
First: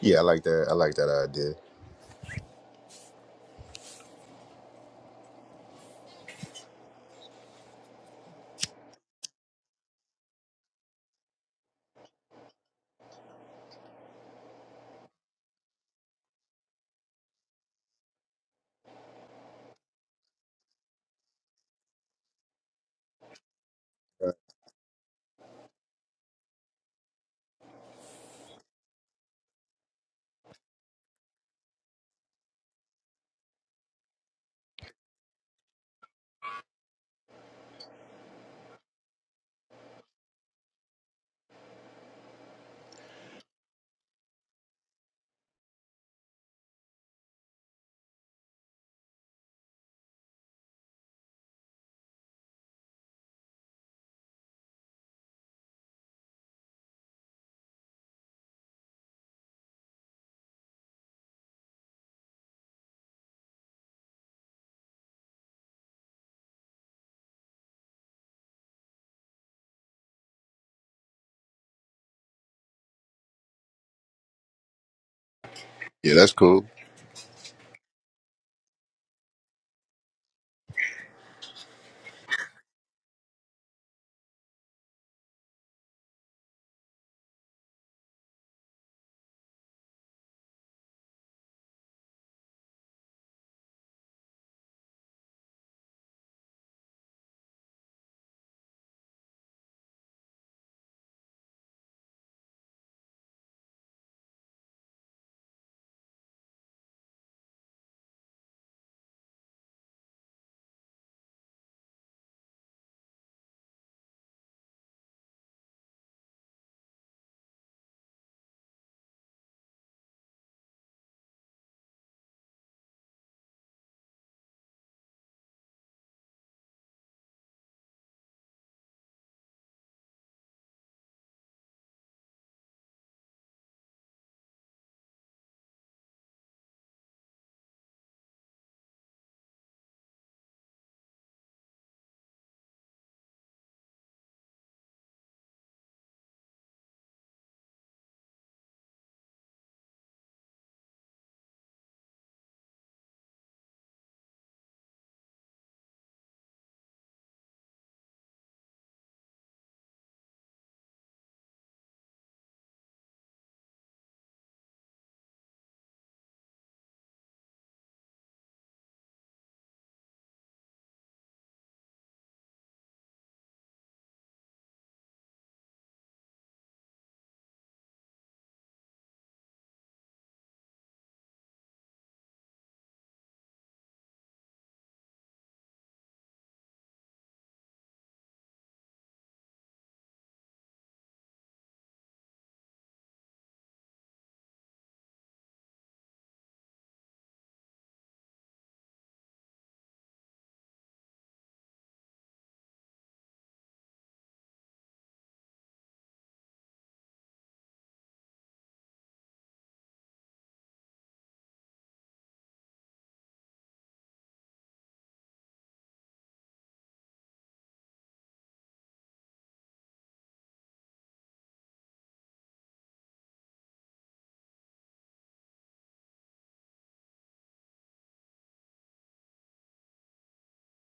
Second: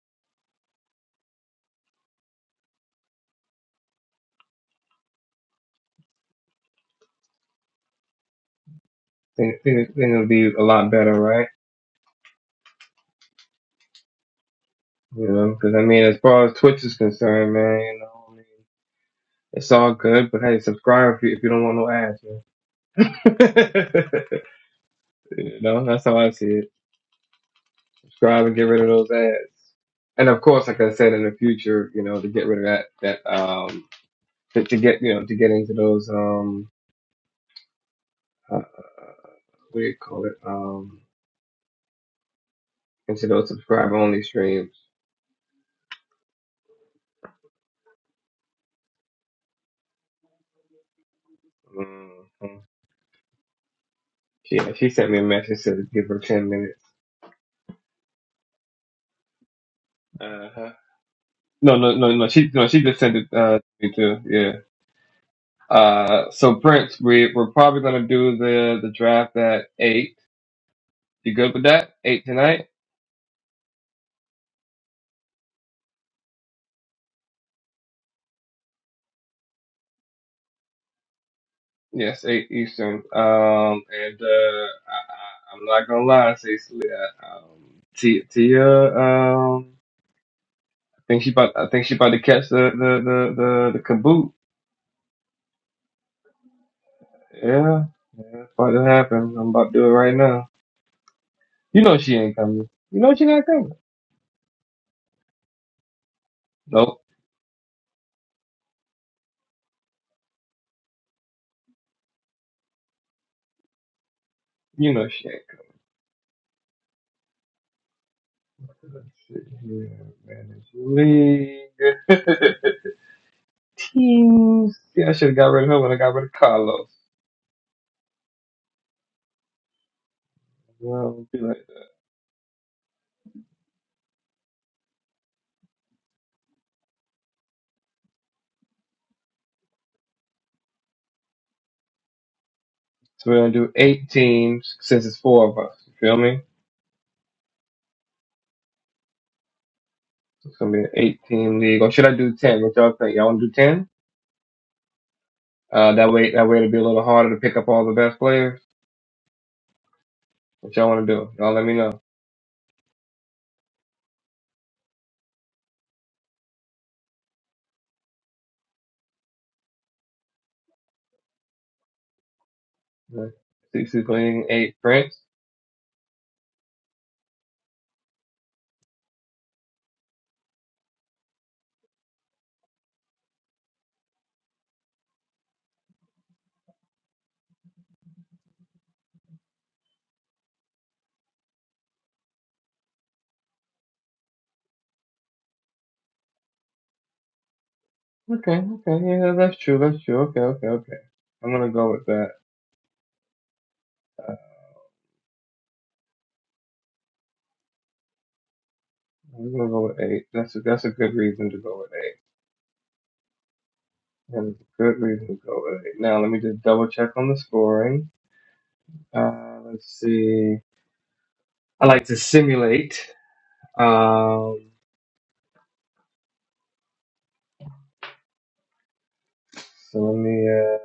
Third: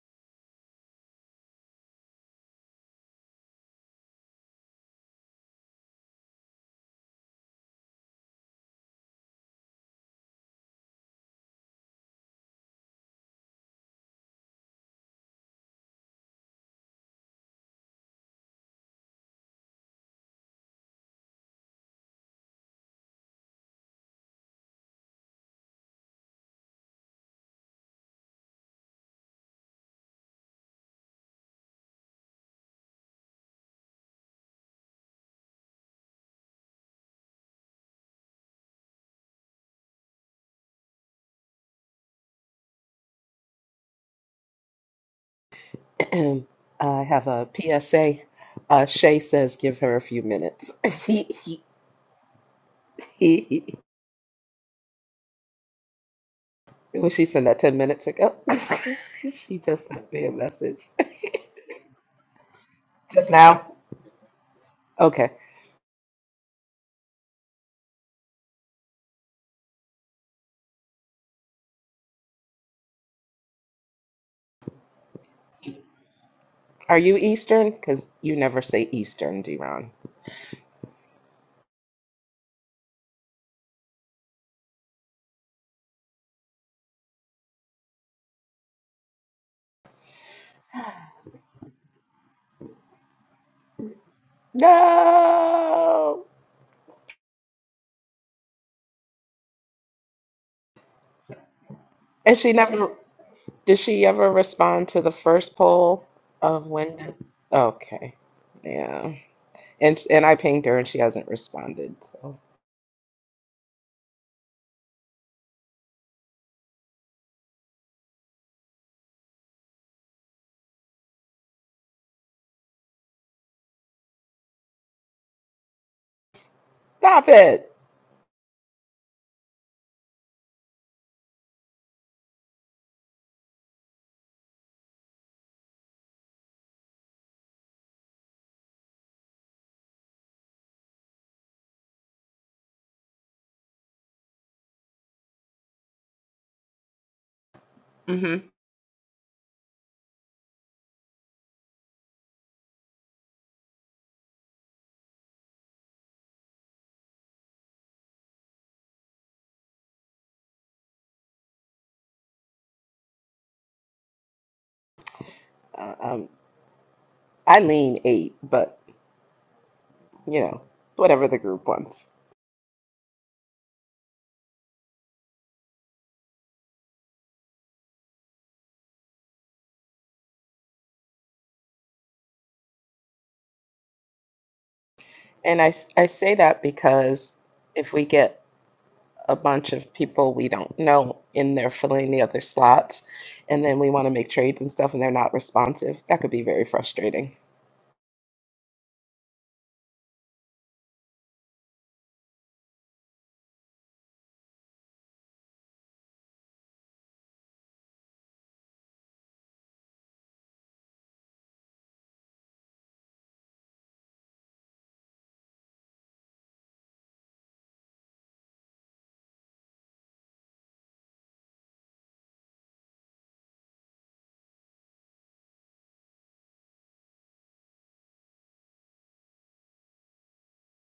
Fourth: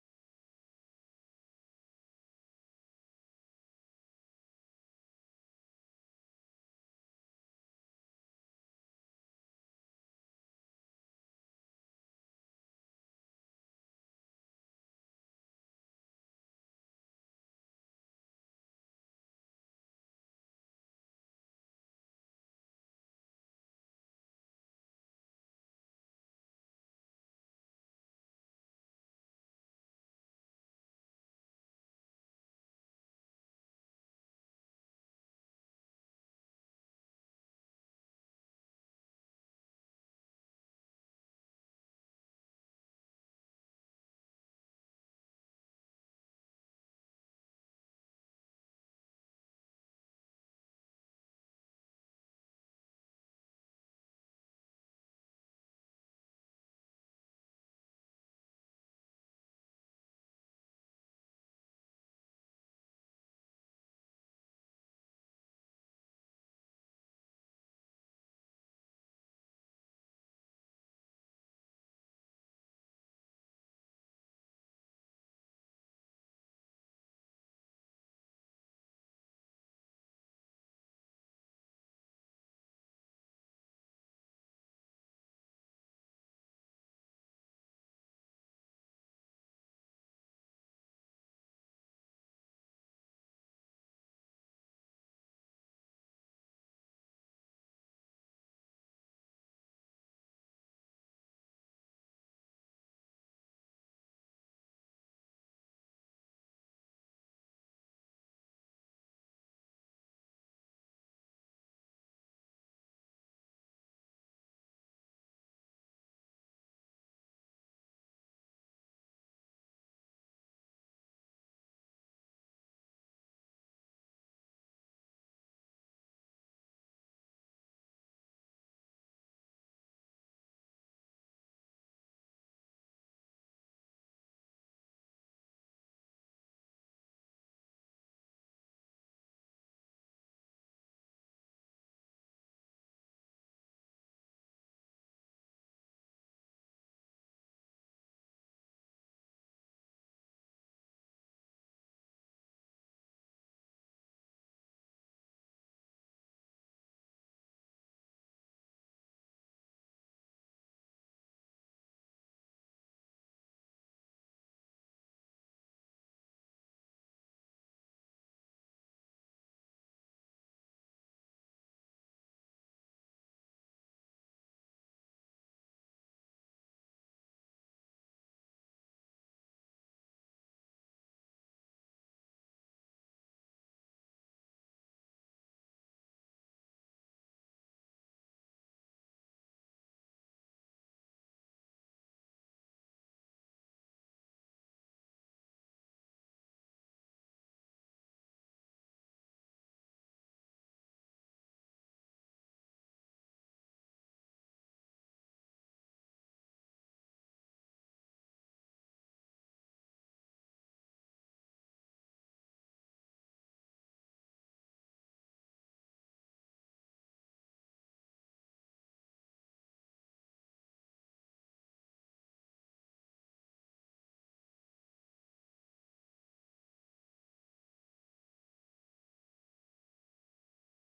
[SPEAKER 3] Yeah, I like that. I like that idea.
[SPEAKER 2] think, think, think it'll be a lot better right you know because i mean as far as twitch is concerned man you know I mean, it's all good, but hey, subscribe if you, if you don't want no ads, man.
[SPEAKER 3] Uh,
[SPEAKER 2] You know, that's how I see it. Subscribe and get rid of those ads. And of course, like I said, in the future, you know, to get rid of that, that, um, to, to get, you know, to get into those, um, uh, what do you call it? Um, into those subscriber only streams.
[SPEAKER 1] I have a PSA. Uh, Shay says give her a few minutes.
[SPEAKER 2] Mm-hmm. Yeah, she sent me a message said to give her 10 minutes.
[SPEAKER 1] Well, she sent that 10 minutes ago. she just sent me a
[SPEAKER 2] Uh-huh.
[SPEAKER 1] message.
[SPEAKER 2] No, no, no, no. She, no, she just sent it,
[SPEAKER 1] Just
[SPEAKER 2] uh, to
[SPEAKER 1] now?
[SPEAKER 2] me too. Yeah.
[SPEAKER 1] Okay.
[SPEAKER 2] Uh, so Prince, we, we're probably going to do the, the draft at eight. You good with that? Eight tonight?
[SPEAKER 3] Yeah, that's cool.
[SPEAKER 1] Are you Eastern? Because you never say Eastern, Deron.
[SPEAKER 2] Yes, eight Eastern. Um, and uh, I, I, I'm not gonna lie, Cecily. I, um, T, Tia, um, I think she about, I think she about to catch the the the the, the kaboot.
[SPEAKER 1] No!
[SPEAKER 2] Yeah, yeah, it's about to happen. I'm about to do it right now. You know she ain't
[SPEAKER 1] And she
[SPEAKER 2] coming.
[SPEAKER 1] never.
[SPEAKER 2] You know she not coming.
[SPEAKER 1] Did she ever respond to the first poll of when
[SPEAKER 2] Nope.
[SPEAKER 1] did, okay. Yeah. And and I pinged her and she hasn't responded. So
[SPEAKER 2] You know she ain't coming. Let's see here, manage league. Teams. Yeah, I should have got rid of her when I got rid of Carlos.
[SPEAKER 1] stop it.
[SPEAKER 2] Well, So we're gonna do eight teams since it's four of us. You feel me?
[SPEAKER 1] Mm-hmm.
[SPEAKER 2] So It's gonna be an eight team league. Or should I do ten? What y'all think? Y'all wanna do ten? Uh, that way, that way it'll be a little harder to pick up all the best players. What y'all wanna do? Y'all let me know.
[SPEAKER 1] Uh, um, I lean eight, but you know, whatever the group wants.
[SPEAKER 2] Yeah. CC playing eight Prince.
[SPEAKER 1] And I I say that because if we get a bunch of people we don't know in there filling the other slots, and then we want to make trades and stuff and they're not responsive, that could be very frustrating.
[SPEAKER 2] Okay, okay, yeah, that's true, that's true. Okay, okay, okay. I'm gonna go with that. I'm gonna go with eight. That's a, that's a good reason to go with eight. That's a good reason to go with eight. Now let me just double check on the scoring. Uh, let's see. I like to simulate. Um, so let me, uh,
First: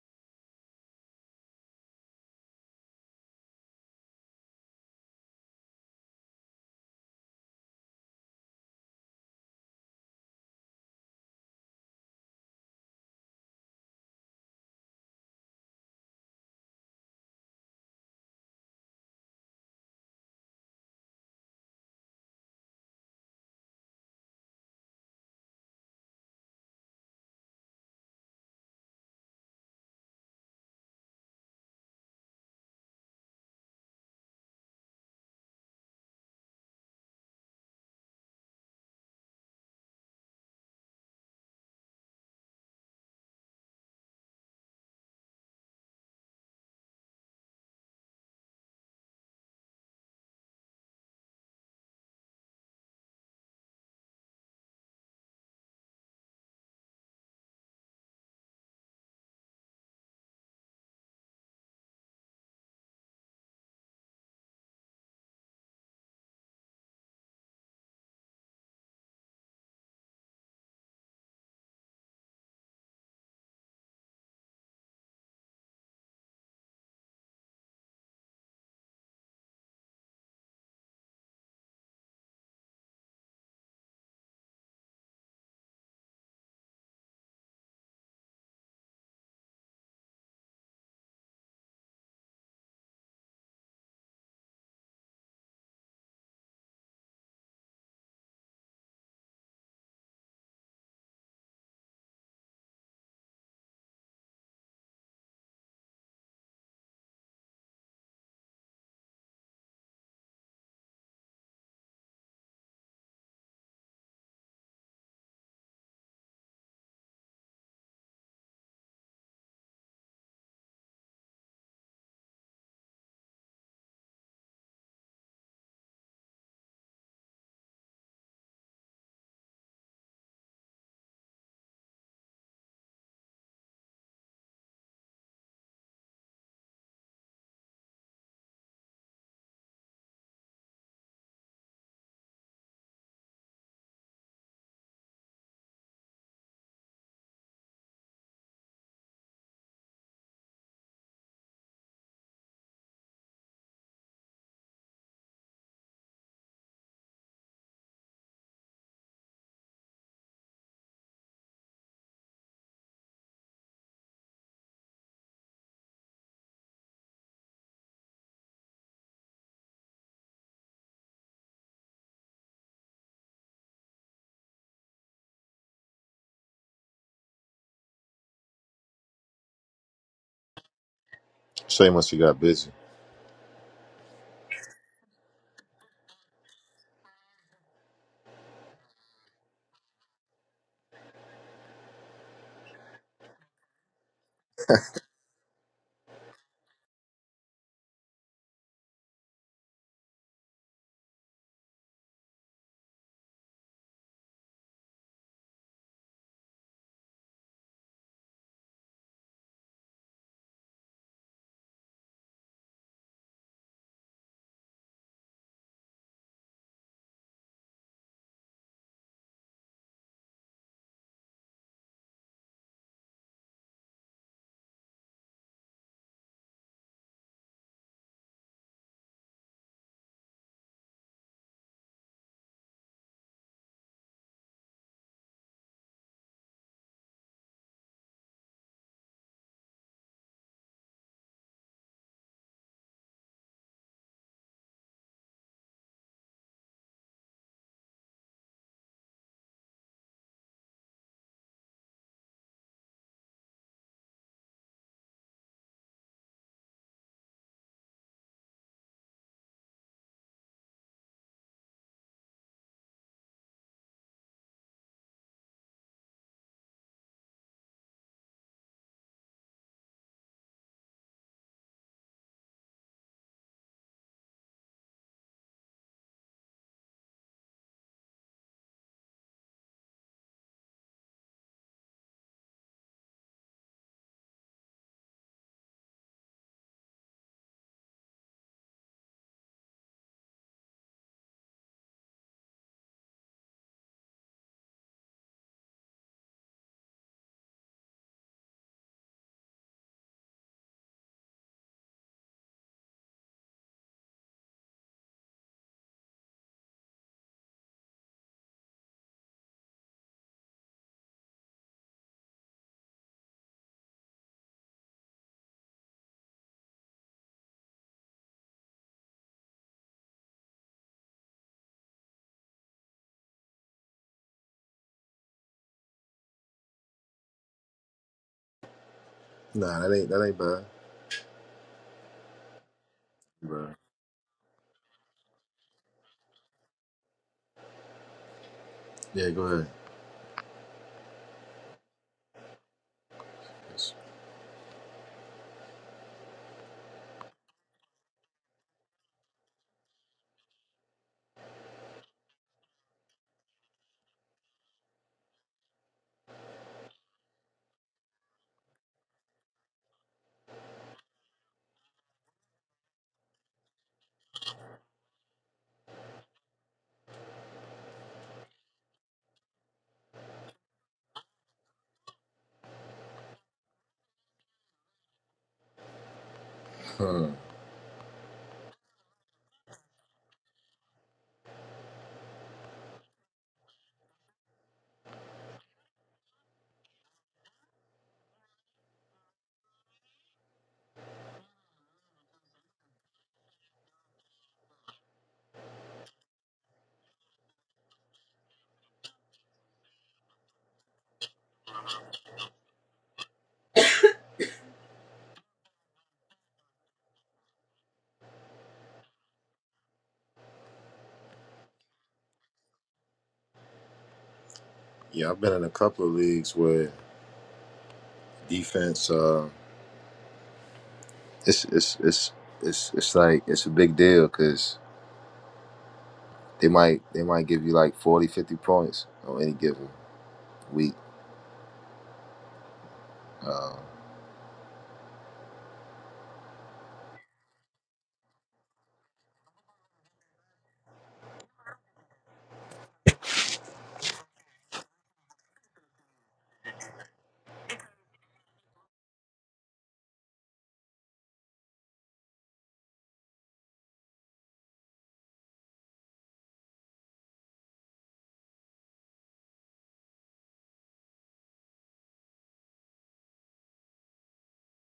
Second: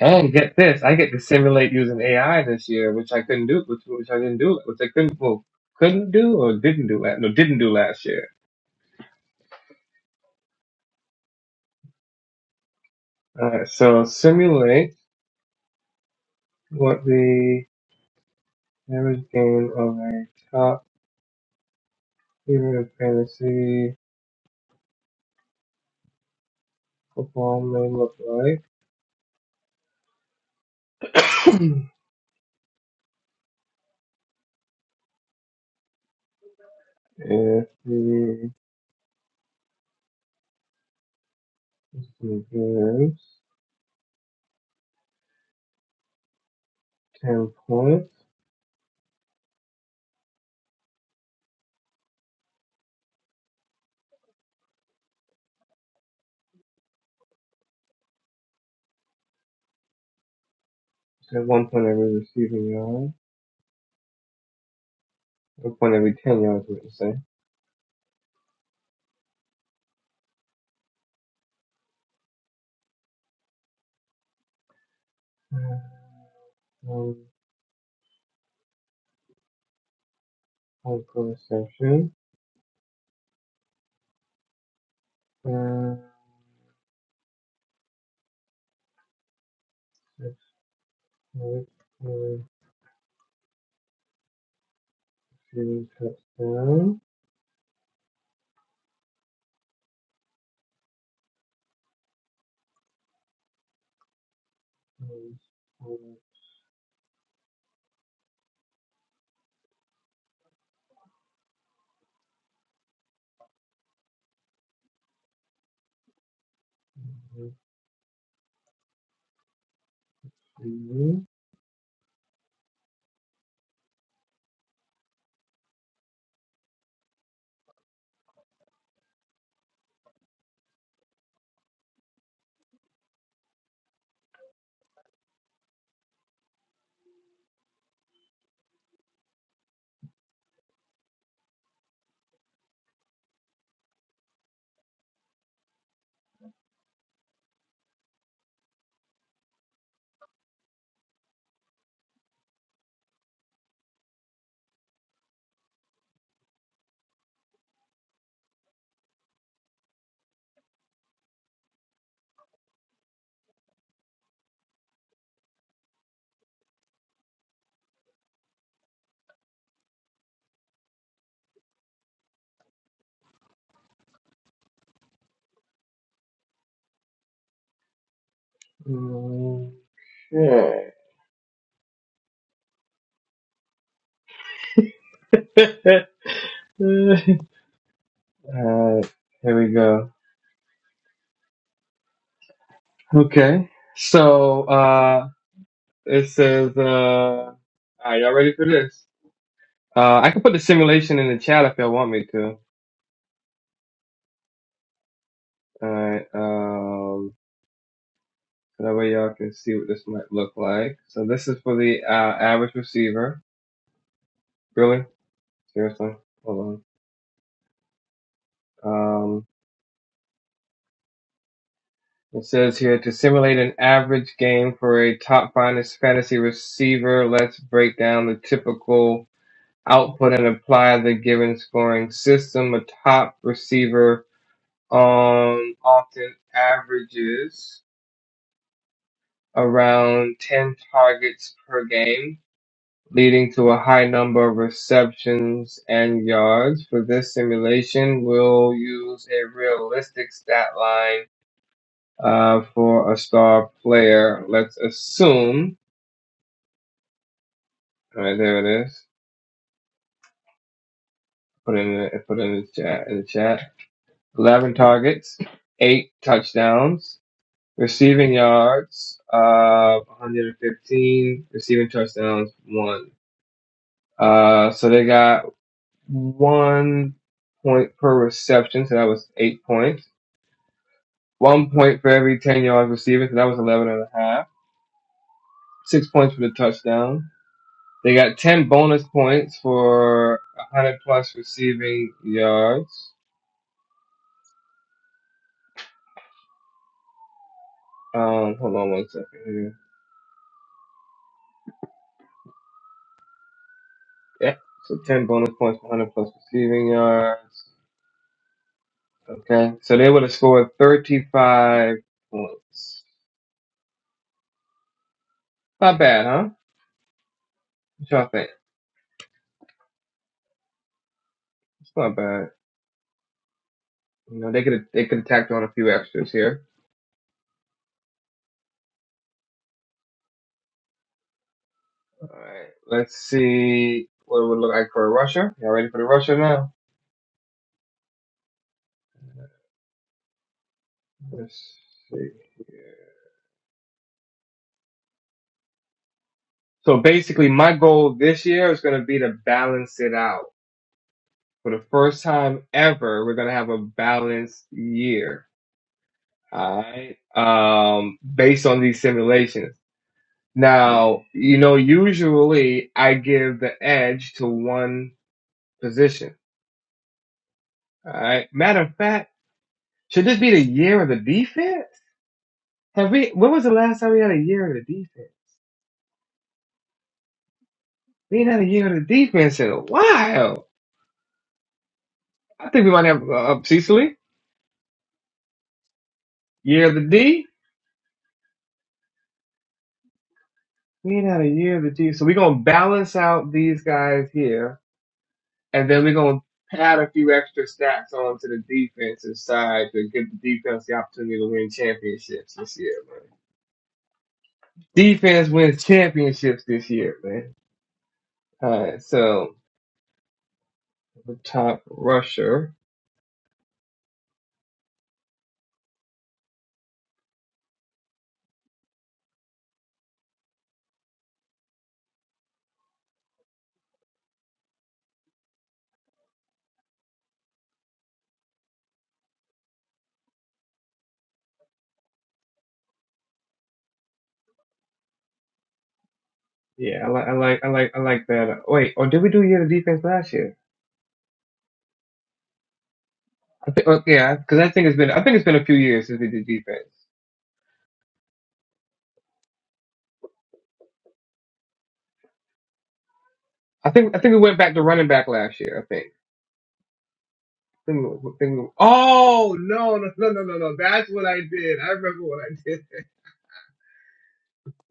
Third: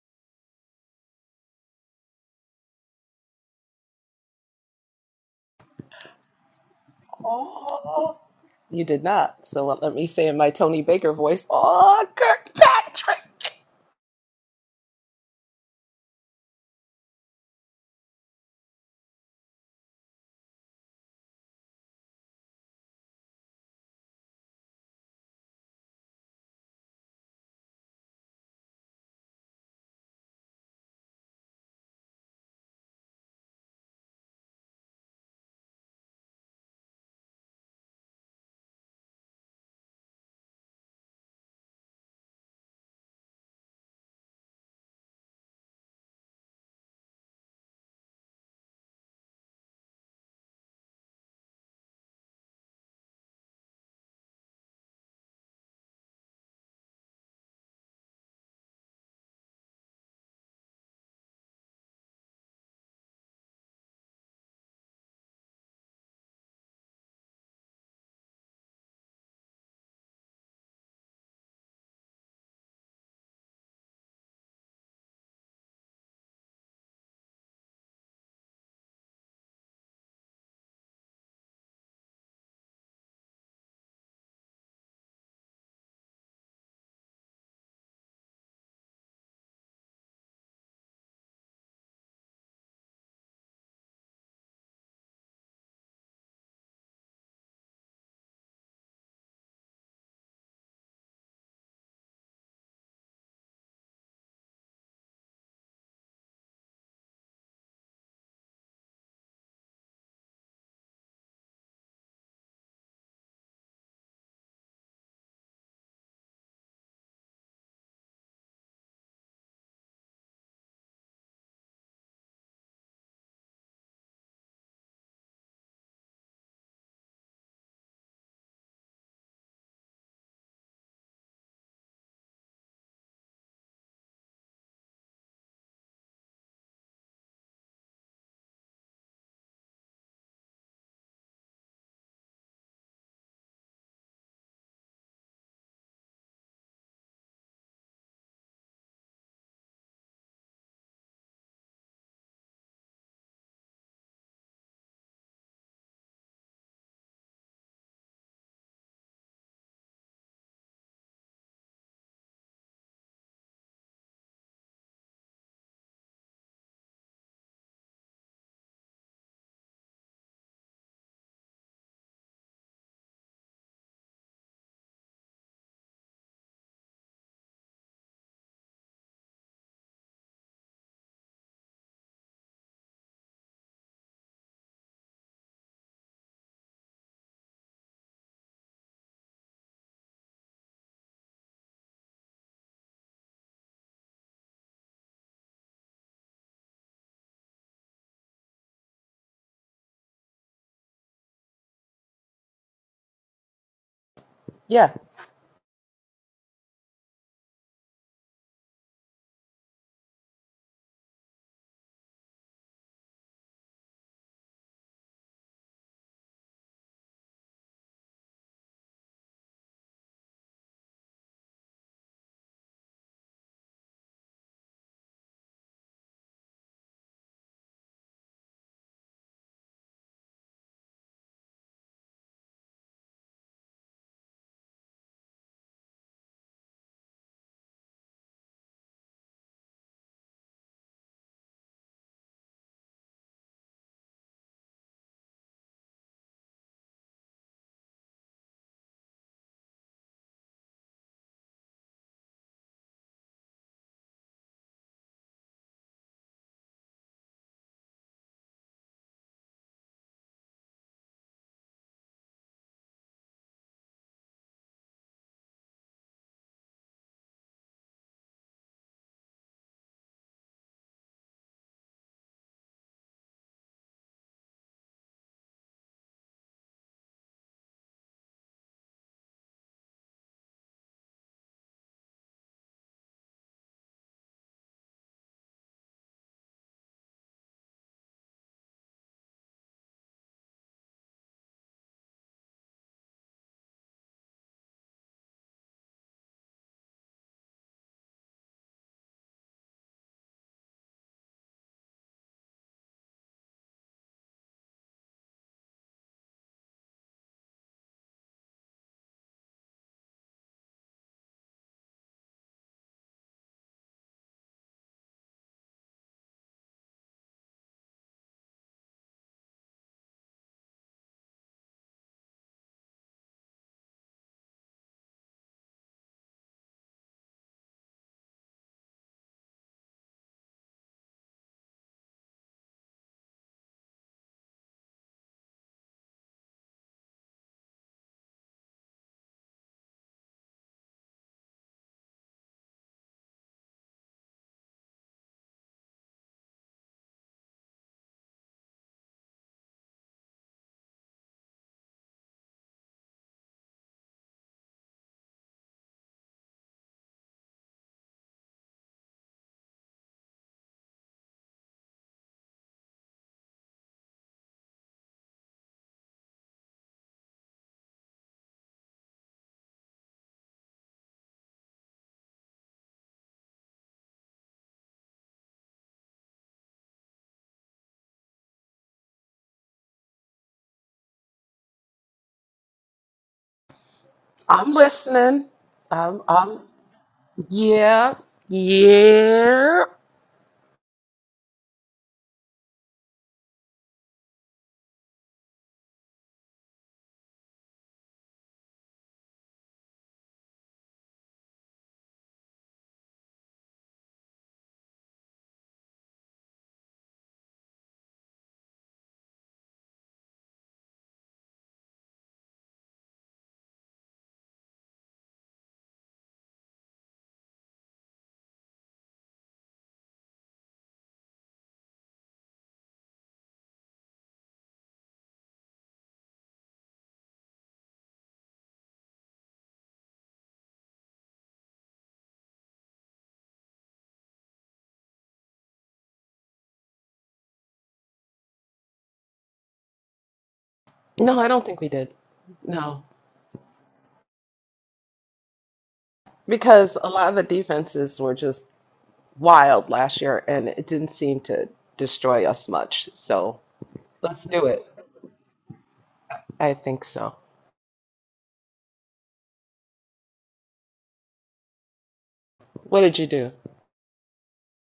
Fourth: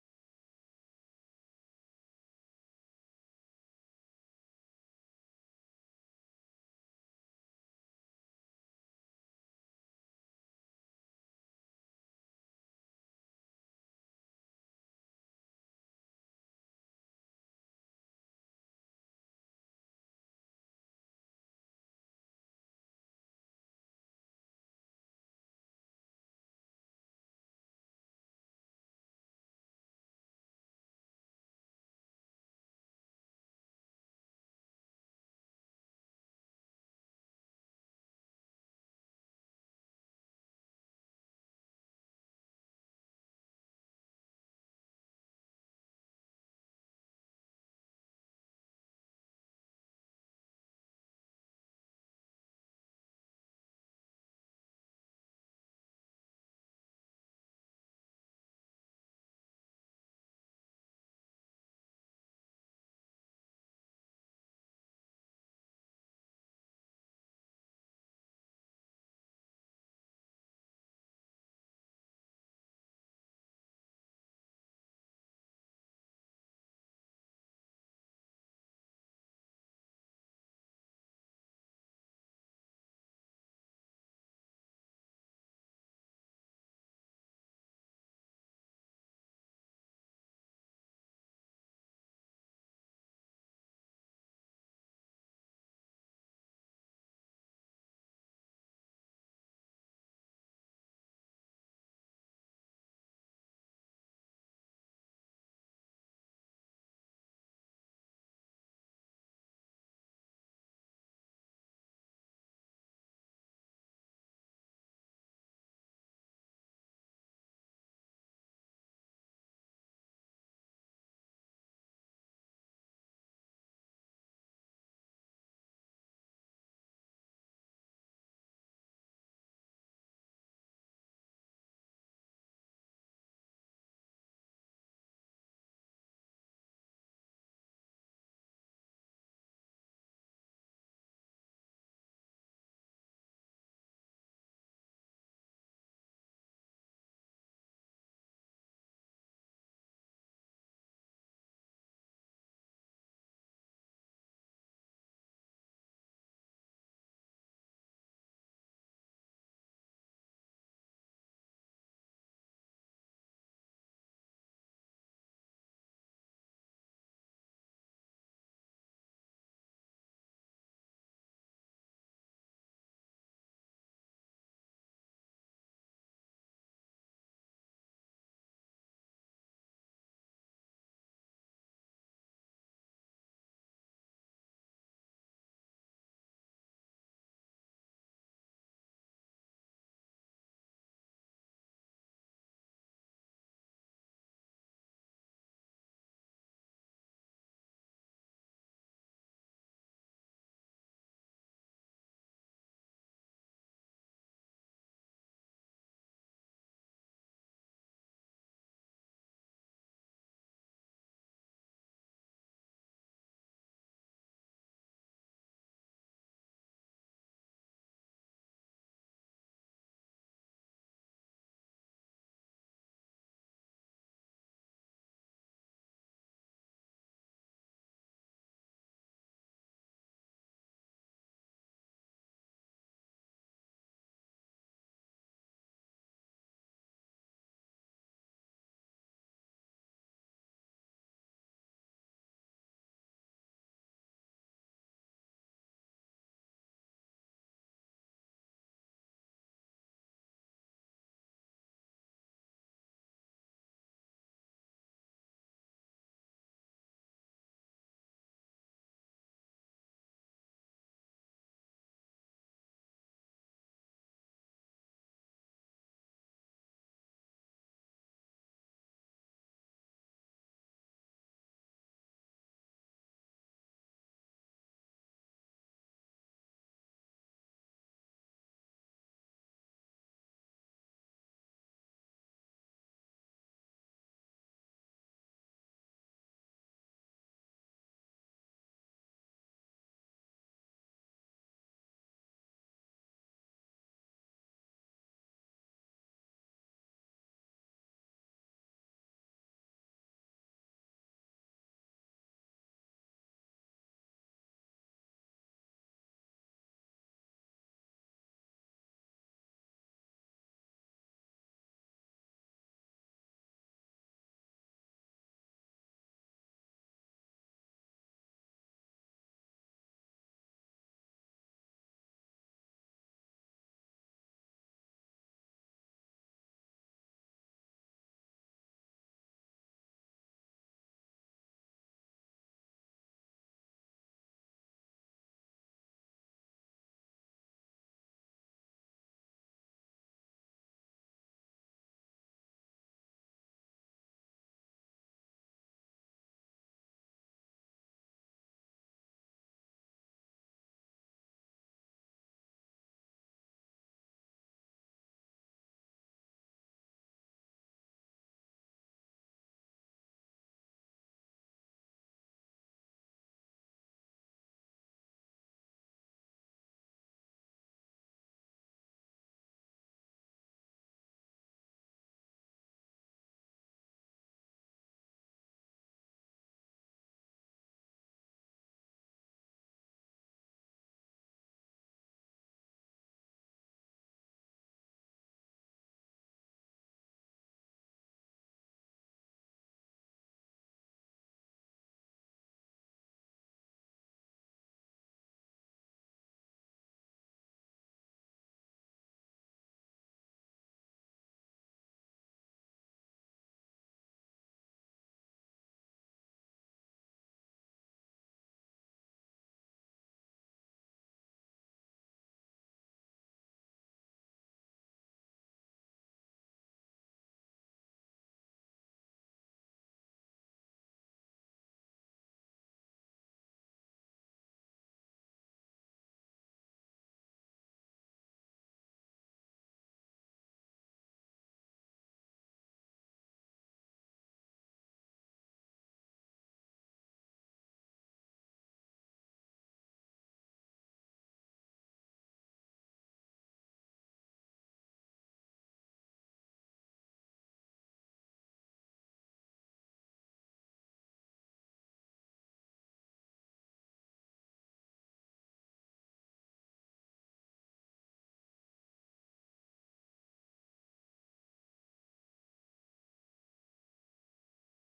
[SPEAKER 2] and get this, I get to simulate using AI this year, which I couldn't do, which, which I didn't do, which I couldn't, well, couldn't do or didn't do, la- no, didn't do last year.
[SPEAKER 1] You did not. So let let me say in my Tony Baker voice, "Oh, Kirkpatrick."
[SPEAKER 2] Alright, so simulate what the average game of a top tier in fantasy football may look like. if the he gives 10 points, so one point every receiving yard, one point every 10 yards, what you say. um, hyperextension. Uh, six minutes, uh, few touchdown. Um, Okay.
[SPEAKER 3] Shame once you got busy.
[SPEAKER 2] uh, here we go. Okay. So uh, it says, uh, "Are y'all ready for this?" Uh, I can put the simulation in the chat if y'all want me to.
[SPEAKER 1] Yeah,
[SPEAKER 2] Alright, um, so that way y'all can see what this might look like. So this is for the uh, average receiver. Really? Seriously? Hold on. Um, it says here to simulate an average game for a top finest fantasy receiver, let's break down the typical output and apply the given scoring system. A top receiver um, often averages around 10 targets per game, leading to a high number of receptions and yards. For this simulation, we'll use a realistic stat line uh, for a star player. Let's assume. All right, there it is. Put it in the, put it in the chat. In the chat, eleven targets, eight touchdowns, receiving yards of uh, 115, receiving touchdowns one. Uh, so they got one point per reception, so that was eight points. One point for every ten yards receiving, so that was eleven and a half. Six points for the touchdown They got 10 bonus points for 100 plus receiving yards. Um, hold on one second here. Yeah, so 10 bonus points for 100 plus receiving yards. Okay, so they would have scored 35 points. Not bad, huh? What y'all think? It's not bad. You know, they could they could have tacked on a few extras here.
[SPEAKER 3] Nah, that ain't that ain't bad.
[SPEAKER 2] All right, let's
[SPEAKER 3] Bruh.
[SPEAKER 2] see what it would look like for a rusher. Y'all ready for the rusher now?
[SPEAKER 3] Yeah, go ahead.
[SPEAKER 2] Let's see. So basically, my goal this year is going to be to balance it out for the first time ever, we're gonna have a balanced year. Alright. Um, based on these simulations. Now, you know, usually I give the edge to one position. Alright. Matter of fact, should this be the year of the defense? Have we, when was the last time we had a year of the defense?
[SPEAKER 3] Hmm.
[SPEAKER 2] We ain't had a year of the defense in a while. I think we might have, uh, uh, Cecily,
[SPEAKER 1] I'm listening. I'm. I'm.
[SPEAKER 2] year of the D.
[SPEAKER 1] Yeah. Yeah.
[SPEAKER 2] We ain't had a year of the D. So we're gonna balance out these guys here And then we're going to add a few extra stats onto the defensive side to give the defense the opportunity to win championships this year, man. Defense wins championships this year, man. All right, so the top rusher.
[SPEAKER 3] Yeah, I've been in a couple of leagues where defense. Uh, it's it's it's it's it's like it's a big deal because. They might they might give you like 40 50 points on any given week. Uh,
[SPEAKER 2] Yeah, I like, I like, I like, I like that. Wait, or did we do a year of defense last year?
[SPEAKER 1] No, I don't think we did. No,
[SPEAKER 2] I think, oh, yeah, because I think it's been, I think it's been a few years since we did defense.
[SPEAKER 1] because a lot of the defenses were just wild last year, and it didn't seem to destroy us much. So
[SPEAKER 2] I think, I think we
[SPEAKER 1] let's
[SPEAKER 2] went
[SPEAKER 1] do
[SPEAKER 2] back to
[SPEAKER 1] it.
[SPEAKER 2] running back last year. I think.
[SPEAKER 1] I think so.
[SPEAKER 2] I Think- we, I think- we, Oh no, no, no, no, no, no! That's what I did. I remember what I did
[SPEAKER 1] What did you do?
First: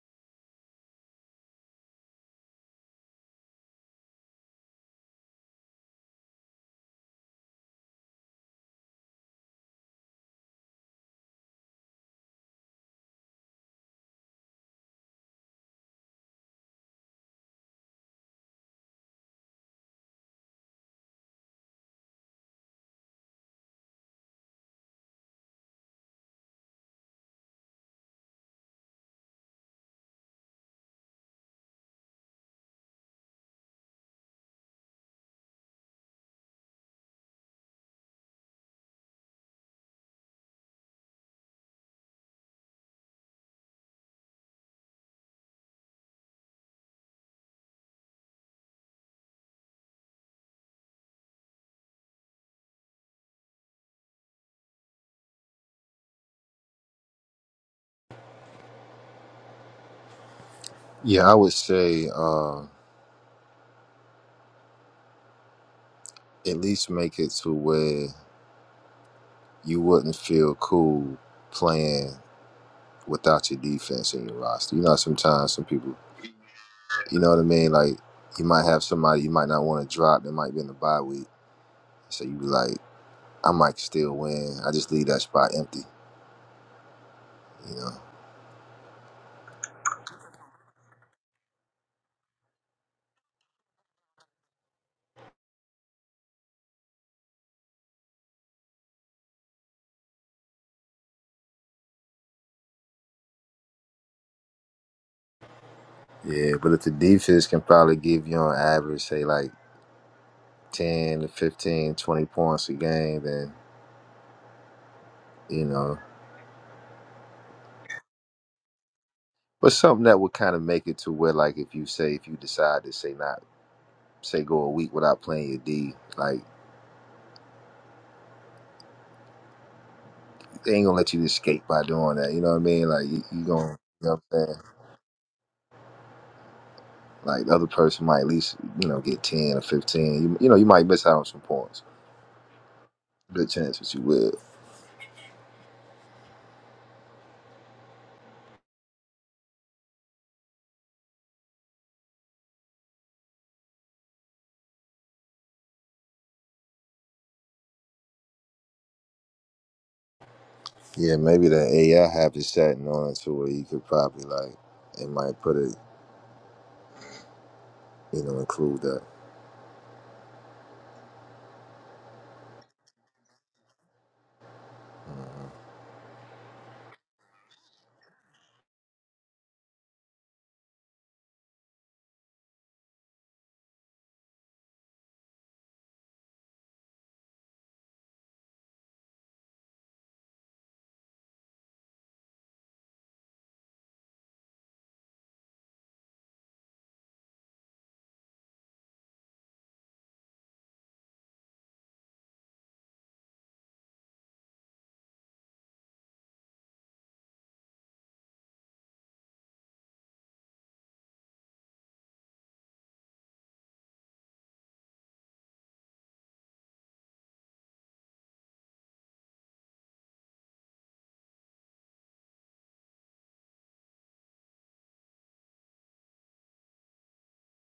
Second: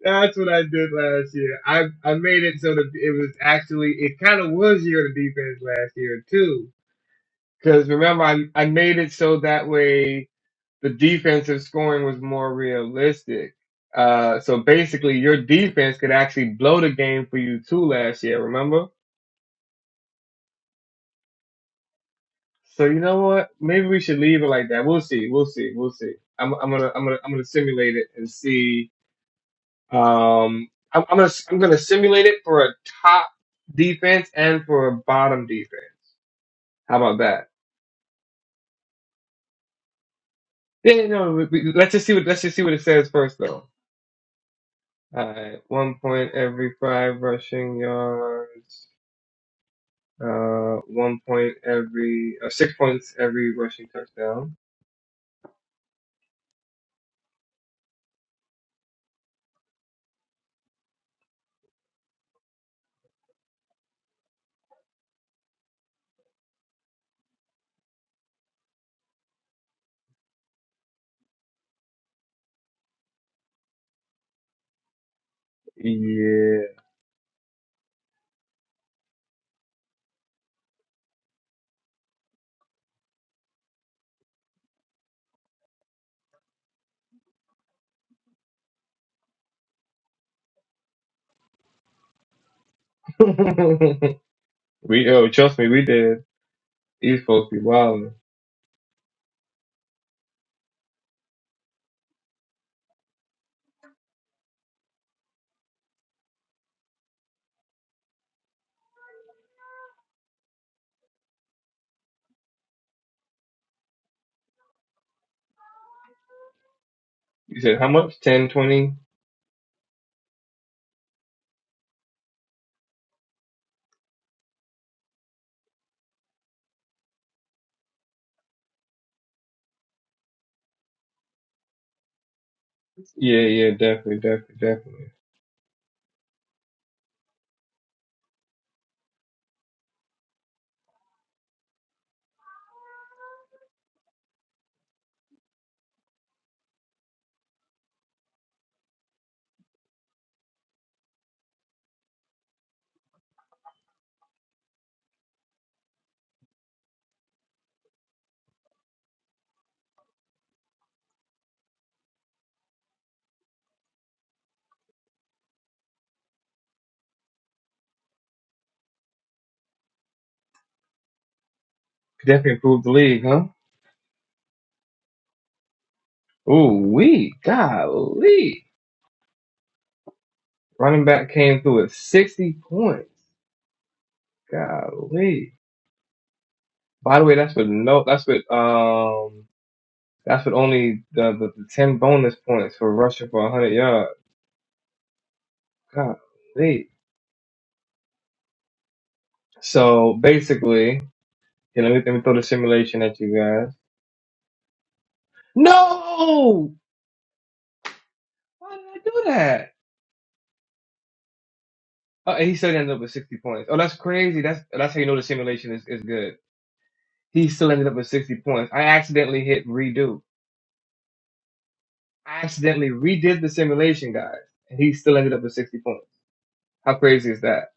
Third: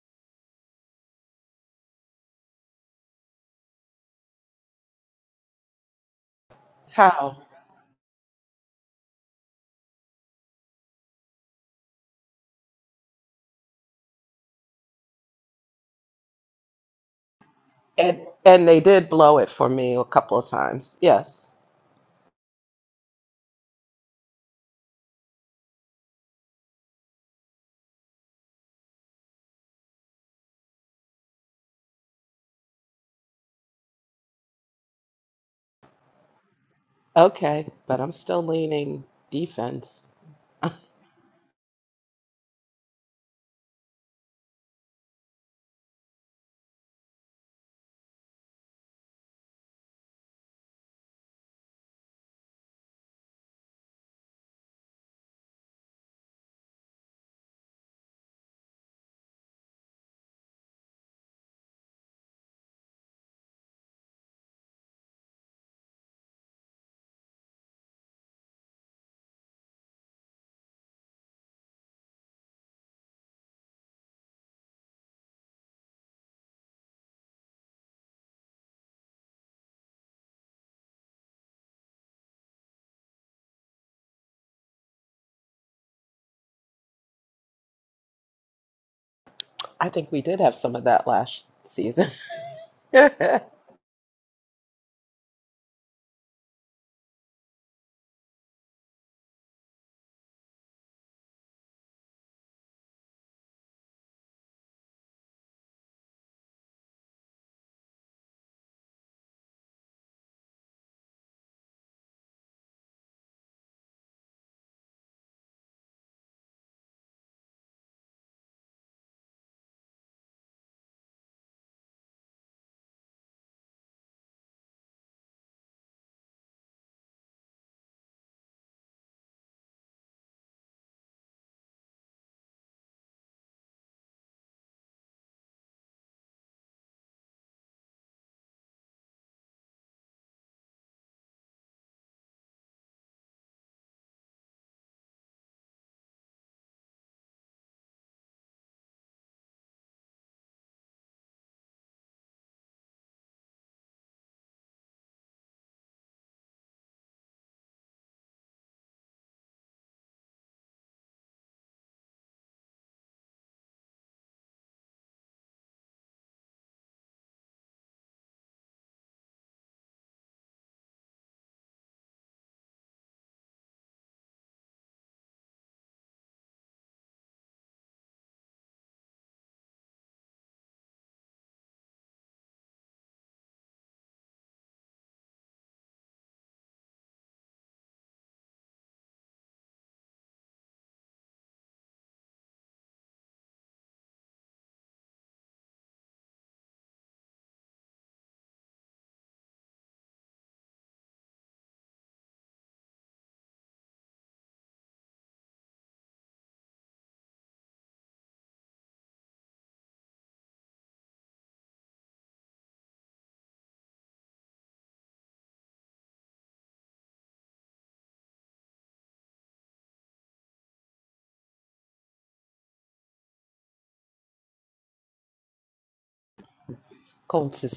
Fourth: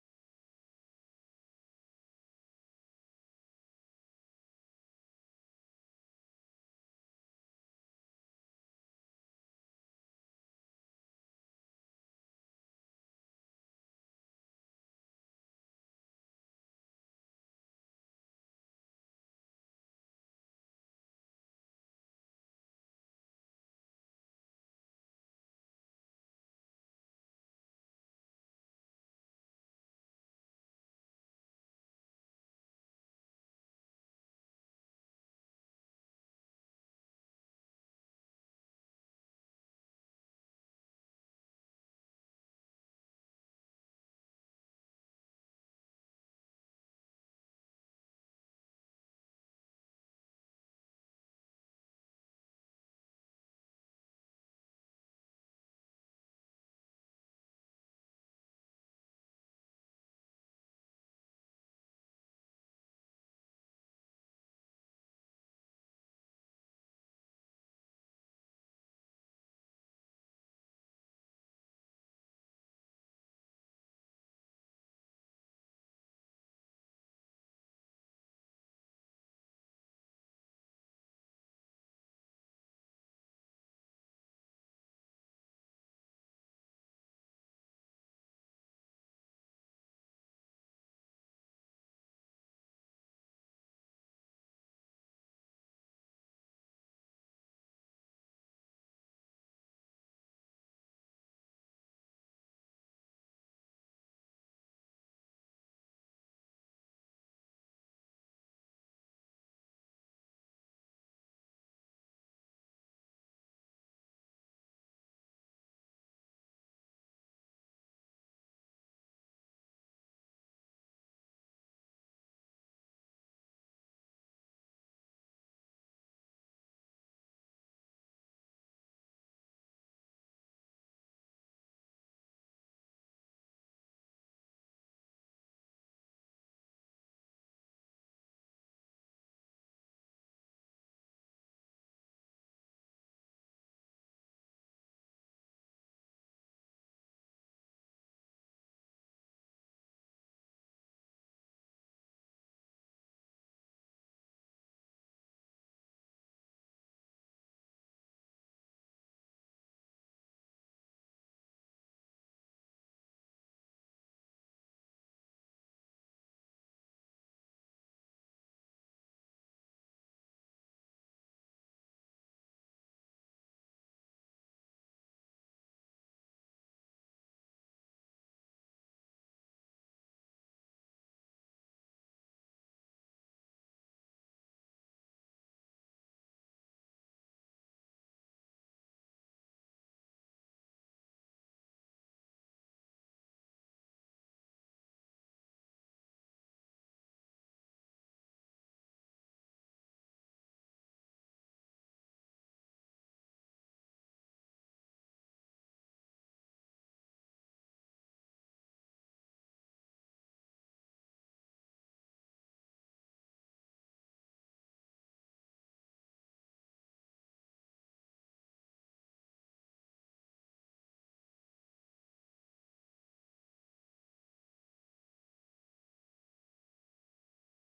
[SPEAKER 2] That's what I did last year. I, I made it so that it was actually it kind of was year of the defense last year too.
[SPEAKER 1] How?
[SPEAKER 2] Because remember, I I made it so that way the defensive scoring was more realistic. Uh, so basically, your defense could actually blow the game for you too last
[SPEAKER 1] And
[SPEAKER 2] year.
[SPEAKER 1] and they
[SPEAKER 2] Remember?
[SPEAKER 1] did blow it for me a couple of times. Yes.
[SPEAKER 2] So you know what? Maybe we should leave it like that. We'll see. We'll see. We'll see. I'm I'm gonna I'm gonna I'm gonna simulate it and see Um, I'm, I'm gonna I'm gonna simulate it for a top defense and for a bottom defense. How about that?
[SPEAKER 1] Okay, but I'm still leaning defense. I
[SPEAKER 2] Yeah, yeah, no. We, we, let's just see what let's just see what it says first, though. Alright, one point every five rushing yards. Uh, one point every uh, six points every rushing touchdown.
[SPEAKER 3] yeah, I would say uh, at least make it to where you wouldn't feel cool playing without your defense in your roster. You know, sometimes some people,
[SPEAKER 2] Yeah.
[SPEAKER 3] you know what I mean? Like you might have somebody you might not want to drop that might be in the bye week, so you be like, I might still win. I just leave that spot empty. You know.
[SPEAKER 1] think we did have some of that last season. Consistencia.
[SPEAKER 2] we oh trust me, we did. These folks be wild.
[SPEAKER 3] Yeah, but if the defense can probably give you on average, say like 10 to 15, 20 points a game, then, you know,
[SPEAKER 2] You said how much? 10, 20?
[SPEAKER 3] but something that would kind of make it to where, like, if you say, if you decide to say not, say go a week without playing your D, like, they ain't gonna let you escape by doing that. You know what I mean? Like, you,
[SPEAKER 2] Yeah,
[SPEAKER 3] you
[SPEAKER 2] yeah,
[SPEAKER 3] gonna, you
[SPEAKER 2] definitely,
[SPEAKER 3] know what I'm
[SPEAKER 2] definitely,
[SPEAKER 3] saying?
[SPEAKER 2] definitely.
[SPEAKER 3] Like, the other person might at least, you know, get 10 or 15. You, you know, you might miss out on some points. Good chance that you will. Yeah, maybe the AI have it setting on it to where you could probably, like, it might put it, you know, include that.
[SPEAKER 2] Could definitely improve the league, huh?
[SPEAKER 3] Mhm.
[SPEAKER 2] Ooh, we golly. Running back came through with 60 points. Golly. By the way, that's with no, that's with, um, that's with only the, the, the 10 bonus points for rushing for 100 yards. Golly. So basically, you know, let me, let me throw the simulation at you guys. No! Why did I do that? Oh, and he still ended up with 60 points. Oh, that's crazy. That's, that's how you know the simulation is, is good. He still ended up with 60 points. I accidentally hit redo. I accidentally redid the simulation, guys, and he still ended up with 60 points. How crazy is that?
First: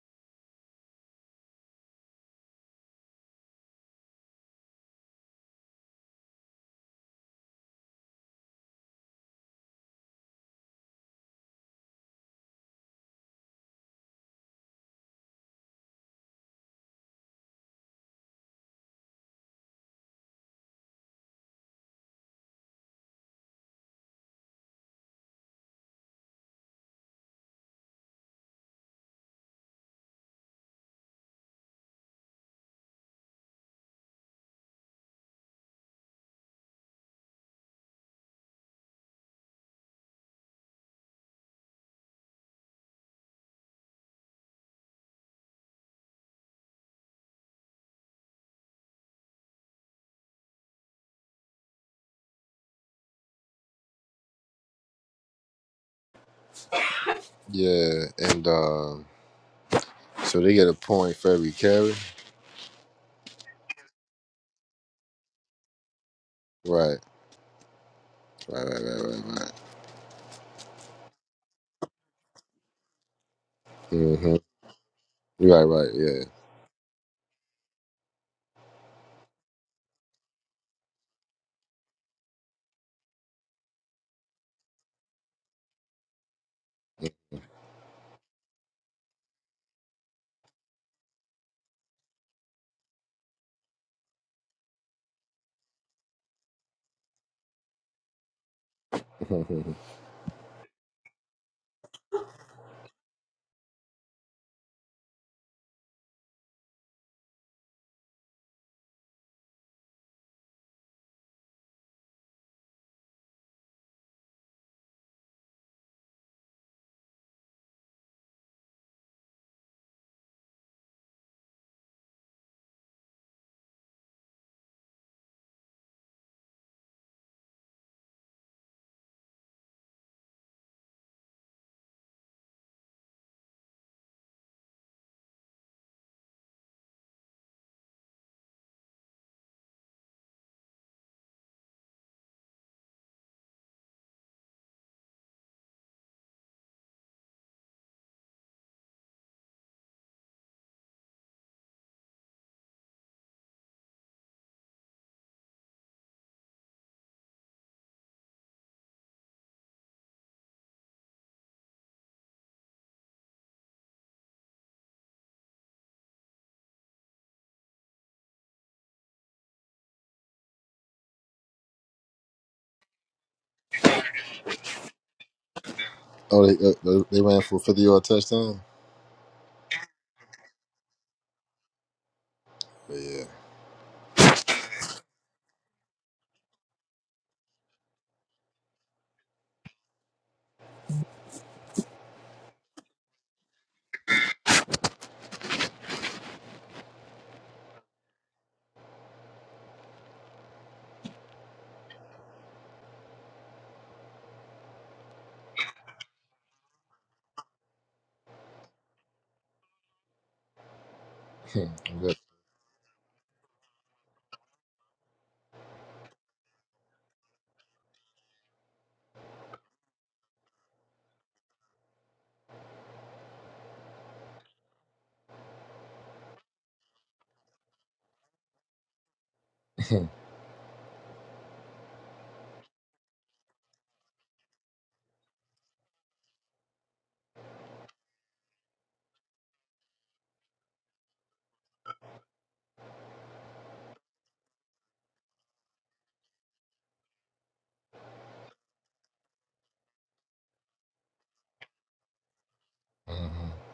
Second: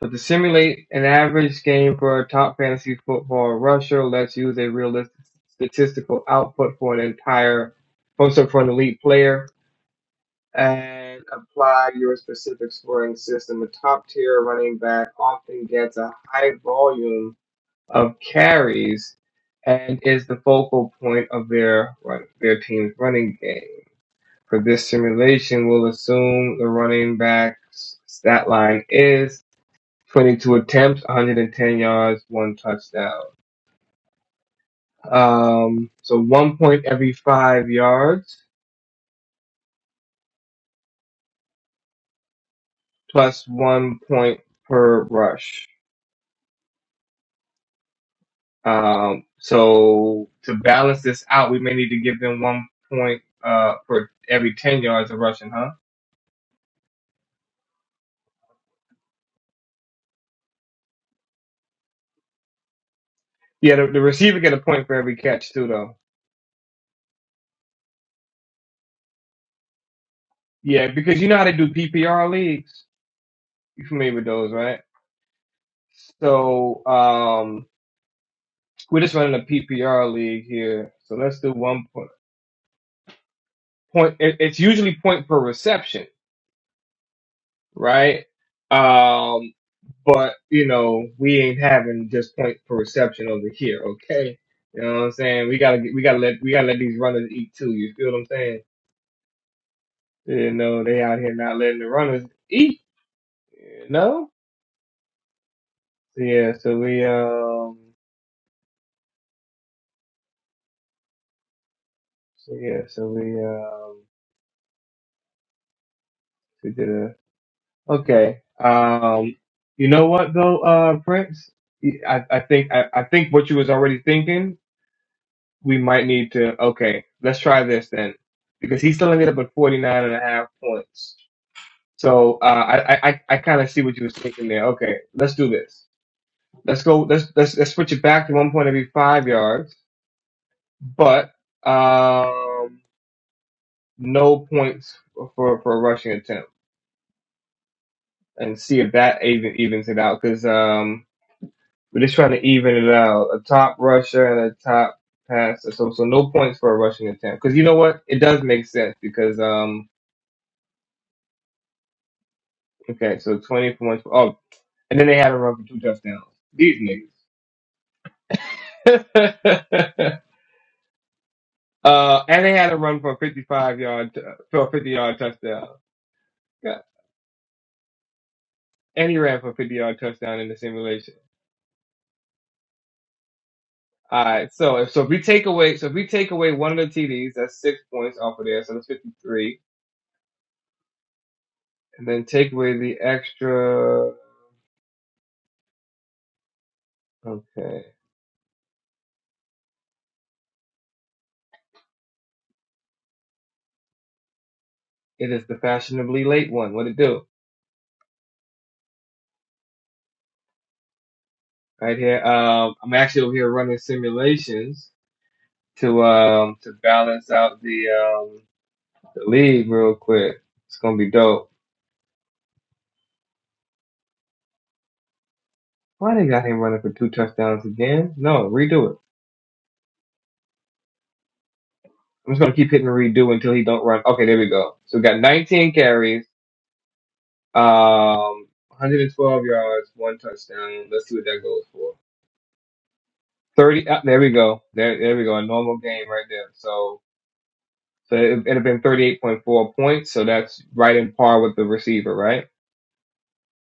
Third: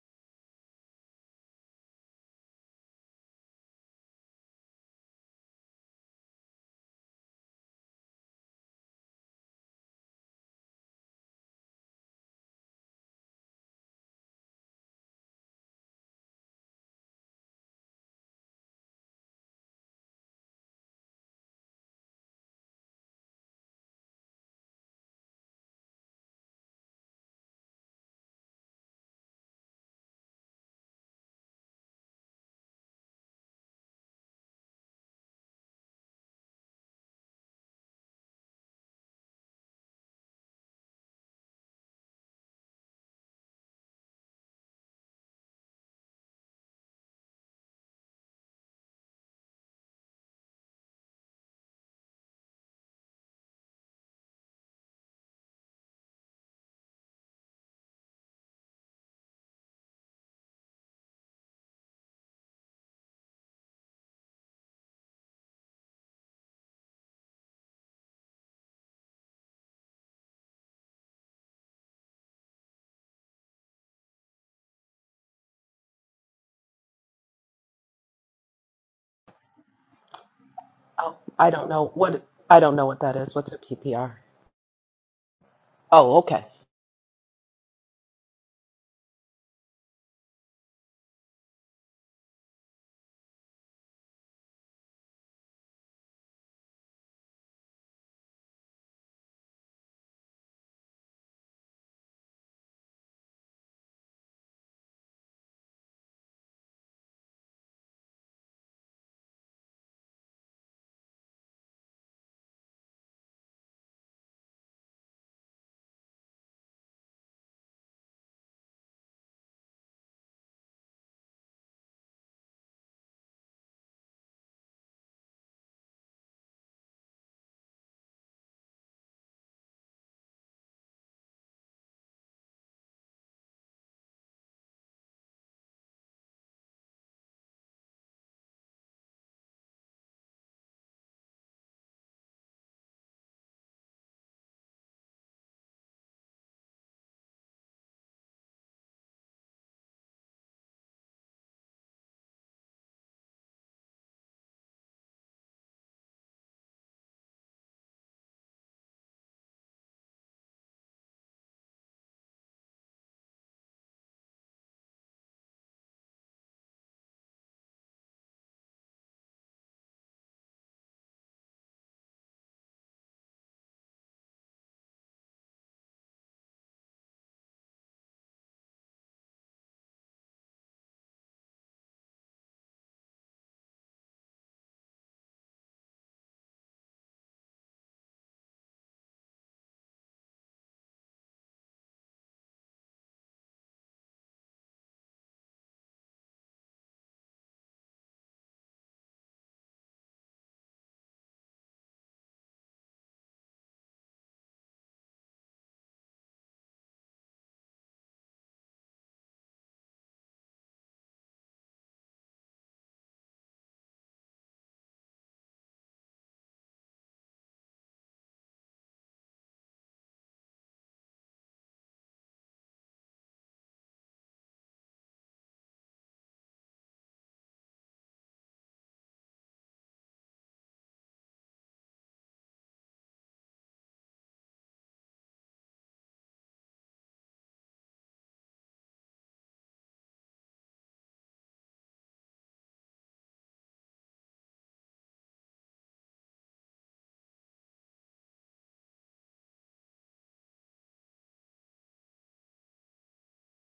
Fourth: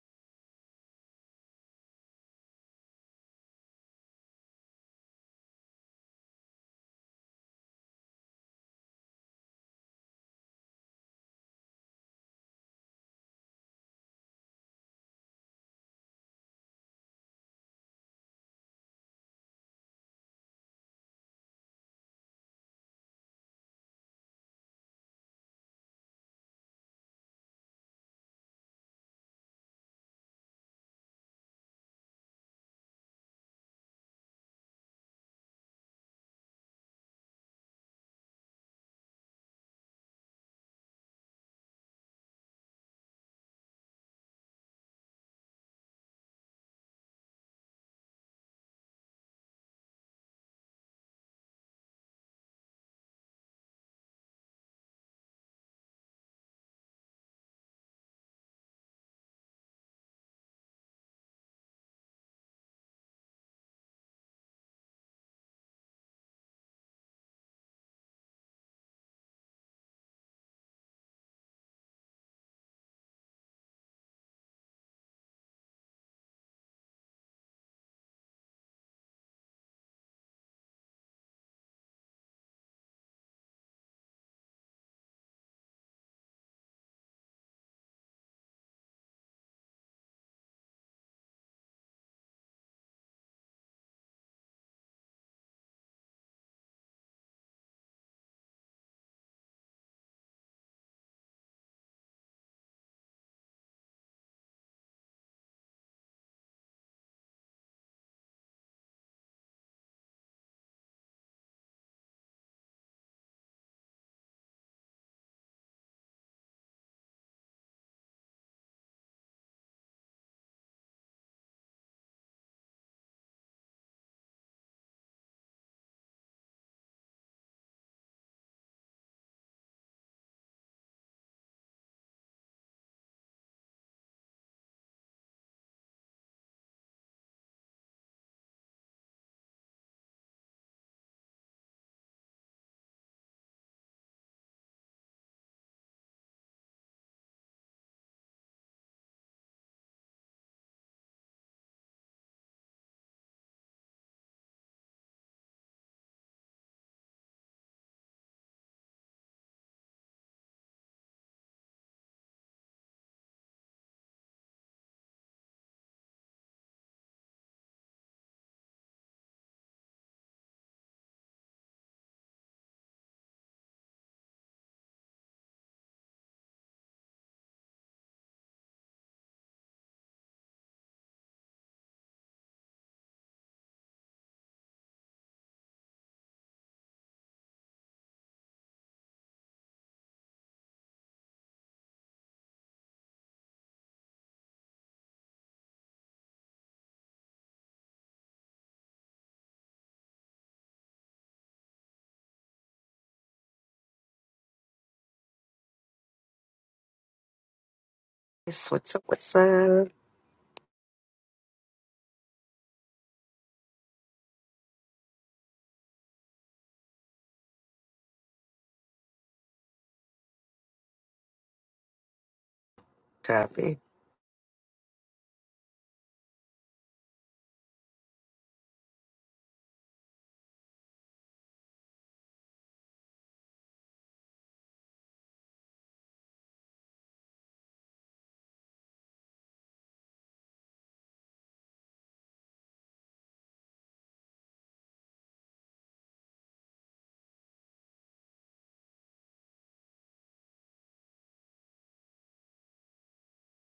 [SPEAKER 2] So to simulate an average game for a top fantasy football rusher, let's use a realistic statistical output for an entire, for so for an elite player, and apply your specific scoring system. A top tier running back often gets a high volume of carries and is the focal point of their their team's running game. For this simulation, we'll assume the running back's stat line is 22 attempts, 110 yards, one touchdown. Um, so one point every five yards plus one point per rush. Um, so to balance this out, we may need to give them one point uh, for every 10 yards of rushing, huh?
[SPEAKER 3] Yeah, and, uh, So they get a point for every carry.
[SPEAKER 2] Yeah, the, the receiver get a point for every catch too, though.
[SPEAKER 3] Right. Right. Right. Right. Right. Right.
[SPEAKER 2] Yeah, because you know how they do PPR leagues. You familiar with
[SPEAKER 3] Mm-hmm.
[SPEAKER 2] those, right?
[SPEAKER 3] Right. Right.
[SPEAKER 2] So um, we're just running a PPR league here.
[SPEAKER 1] Oh,
[SPEAKER 2] So let's
[SPEAKER 1] I
[SPEAKER 2] do
[SPEAKER 1] don't
[SPEAKER 2] one
[SPEAKER 1] know
[SPEAKER 2] point.
[SPEAKER 1] what I don't know what that is. What's a PPR?
[SPEAKER 2] point it, it's usually point per reception,
[SPEAKER 1] Oh, okay.
[SPEAKER 2] right? Um, but you know we ain't having just point per reception over here, okay? You know what I'm saying? We gotta get, we gotta let we gotta let these runners eat too. You feel what I'm saying?
[SPEAKER 3] Yeah.
[SPEAKER 2] You know they out here not letting the runners eat. You know? So yeah. So we um. So yeah. So we um. We did a Okay. Um, you know what though, uh, Prince? I, I think I, I think what you was already thinking, we might need to okay, let's try this then. Because he's still ended up at 49 and a half points. So uh, I, I, I I kinda see what you was thinking there. Okay, let's do this. Let's go let's let's let's switch it back to one point every five yards, but um no points for for a rushing attempt and see if that even evens it out. Cause um, We're just trying to even it out. A top rusher and a top passer. So so no points for a rushing attempt. Because you know what? It does make sense because um okay, so twenty for one. Oh, and then they had a run for two touchdowns. These niggas. uh and they had a run for a fifty five yard for a fifty yard touchdown.
[SPEAKER 3] oh, they, uh,
[SPEAKER 2] Yeah.
[SPEAKER 3] they they ran for a fifty yard touchdown.
[SPEAKER 2] And he ran for a fifty yard touchdown in the simulation.
[SPEAKER 3] But yeah.
[SPEAKER 2] All right, so if so if we take away so if we take away one of the TDs, that's six points off of there, so that's fifty three. And then take away the extra. Okay. It is the fashionably late one. What it do?
[SPEAKER 4] Yes, What's up? What's up?
[SPEAKER 3] Hmm,
[SPEAKER 2] Right
[SPEAKER 3] good.
[SPEAKER 2] here. Um, I'm actually over here running simulations to um to balance out the um the league real quick. It's gonna be dope.
[SPEAKER 4] Copy.
[SPEAKER 2] Why they got him running for two touchdowns again? No, redo it. I'm just gonna keep hitting redo until he don't run. Okay, there we go. So we got 19 carries, um, 112 yards, one touchdown. Let's see what that goes for. 30. Uh, there we go. There, there we go. A normal game right there. So So it, it'd have been 38.4 points. So that's right in par with the receiver, right?
[SPEAKER 3] Mhm.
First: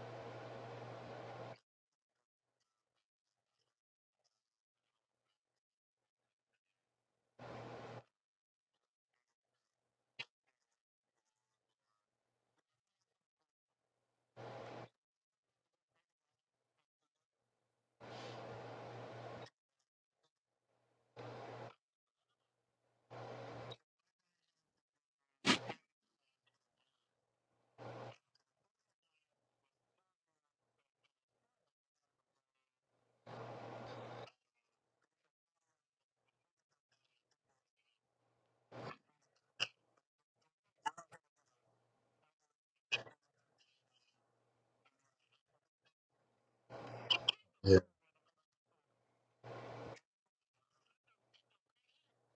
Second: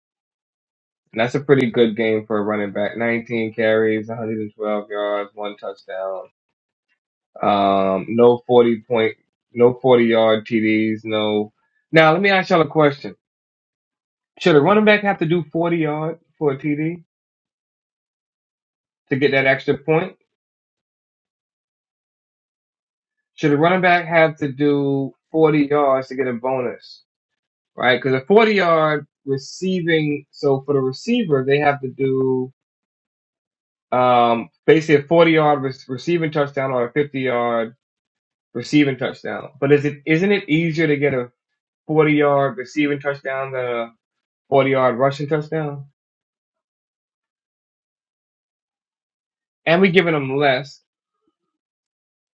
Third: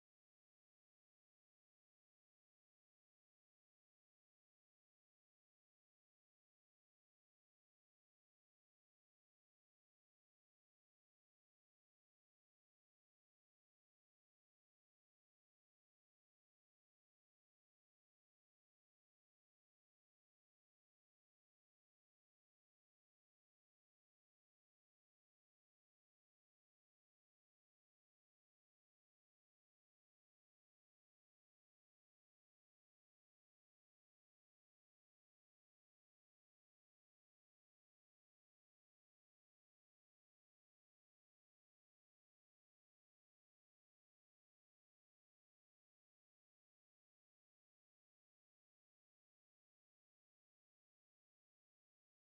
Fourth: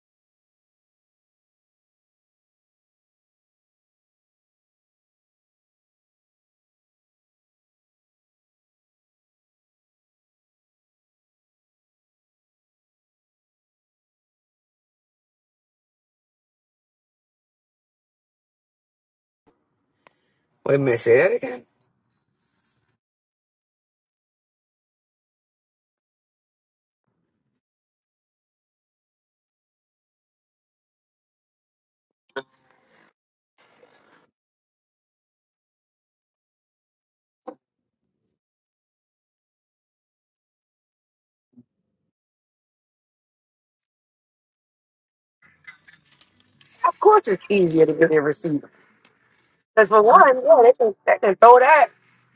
[SPEAKER 2] And that's a pretty good game for a running back. 19 carries, 112 yards, one touchdown. Um, no 40 point, no 40 yard TDs. No. Now let me ask y'all a question. Should a running back have to do 40 yard for a TD to get that extra point?
[SPEAKER 4] Wait a minute, say that again.
[SPEAKER 2] Should a running back have to do 40 yards to get a bonus? Right? Because a 40 yard receiving, so for the receiver, they have to do um, basically a 40 yard re- receiving touchdown or a 50 yard receiving touchdown. But is it isn't it easier to get a 40 yard receiving touchdown than a 40 yard rushing touchdown?
[SPEAKER 4] Of course, it's
[SPEAKER 3] Yeah.
[SPEAKER 4] easier to get a receiver
[SPEAKER 2] And
[SPEAKER 4] Because
[SPEAKER 2] we're
[SPEAKER 4] for
[SPEAKER 2] giving them
[SPEAKER 4] one, yeah, they
[SPEAKER 2] less.
[SPEAKER 4] can, they can throw that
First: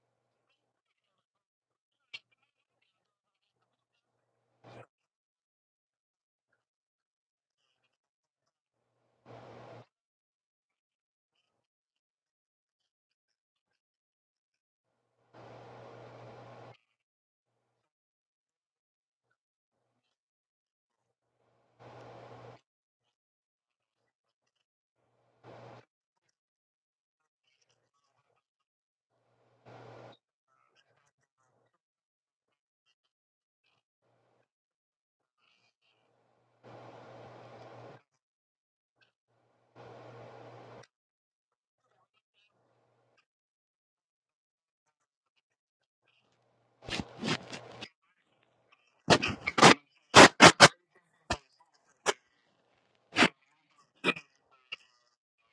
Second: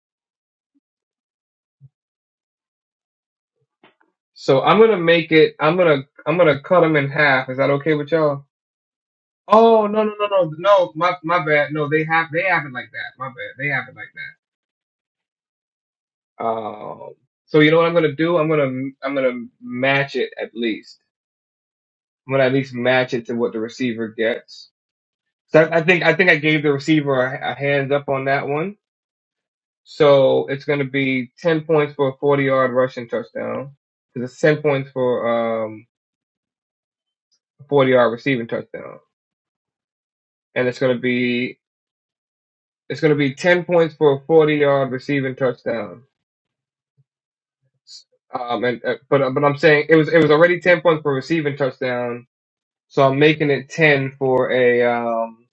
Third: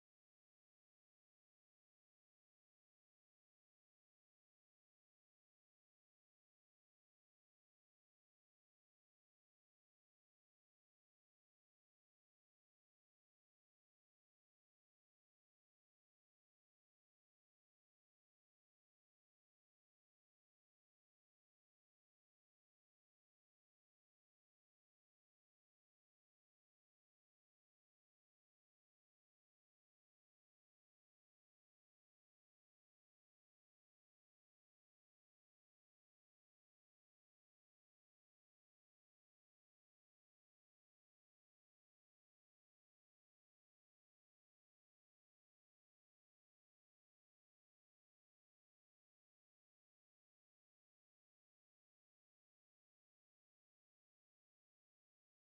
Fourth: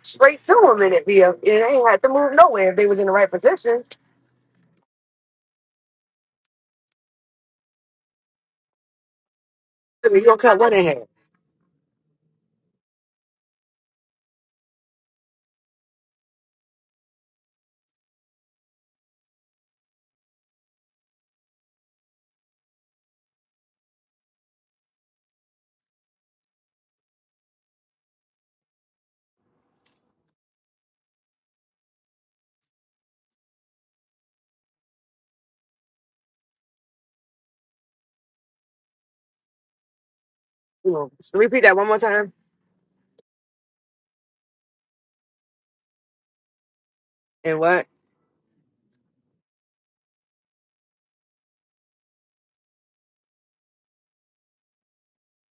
[SPEAKER 4] straight to them and it be a, it ain't had to move nowhere if they was in the right position.
[SPEAKER 2] So I'm gonna make it. I'm gonna I'm gonna cut them in half. Is that okay with y'all? Oh no
[SPEAKER 4] So
[SPEAKER 2] no
[SPEAKER 4] you
[SPEAKER 2] no
[SPEAKER 4] gonna
[SPEAKER 2] no
[SPEAKER 4] cut one in
[SPEAKER 2] no.
[SPEAKER 4] half.
[SPEAKER 2] My my bad. No, they have they have it like that. My bad. They have it like that. Um. So you know what I'm gonna do? I'm gonna I'm gonna match it at least. I'm gonna at least match it to what the receiver gets So I think I think I gave the receiver a, a hands up on that one. So it's going to be ten points for a forty-yard rushing touchdown. 'Cause It's ten points for um a forty-yard receiving touchdown, and it's
[SPEAKER 4] You
[SPEAKER 2] going to
[SPEAKER 4] know, so
[SPEAKER 2] be
[SPEAKER 4] repeat that one more time.
[SPEAKER 2] it's going to be ten points for a forty-yard receiving touchdown.
[SPEAKER 4] And what?
[SPEAKER 2] Um, and uh, but but I'm saying it was it was already ten points for a receiving touchdown, so I'm making it ten for a um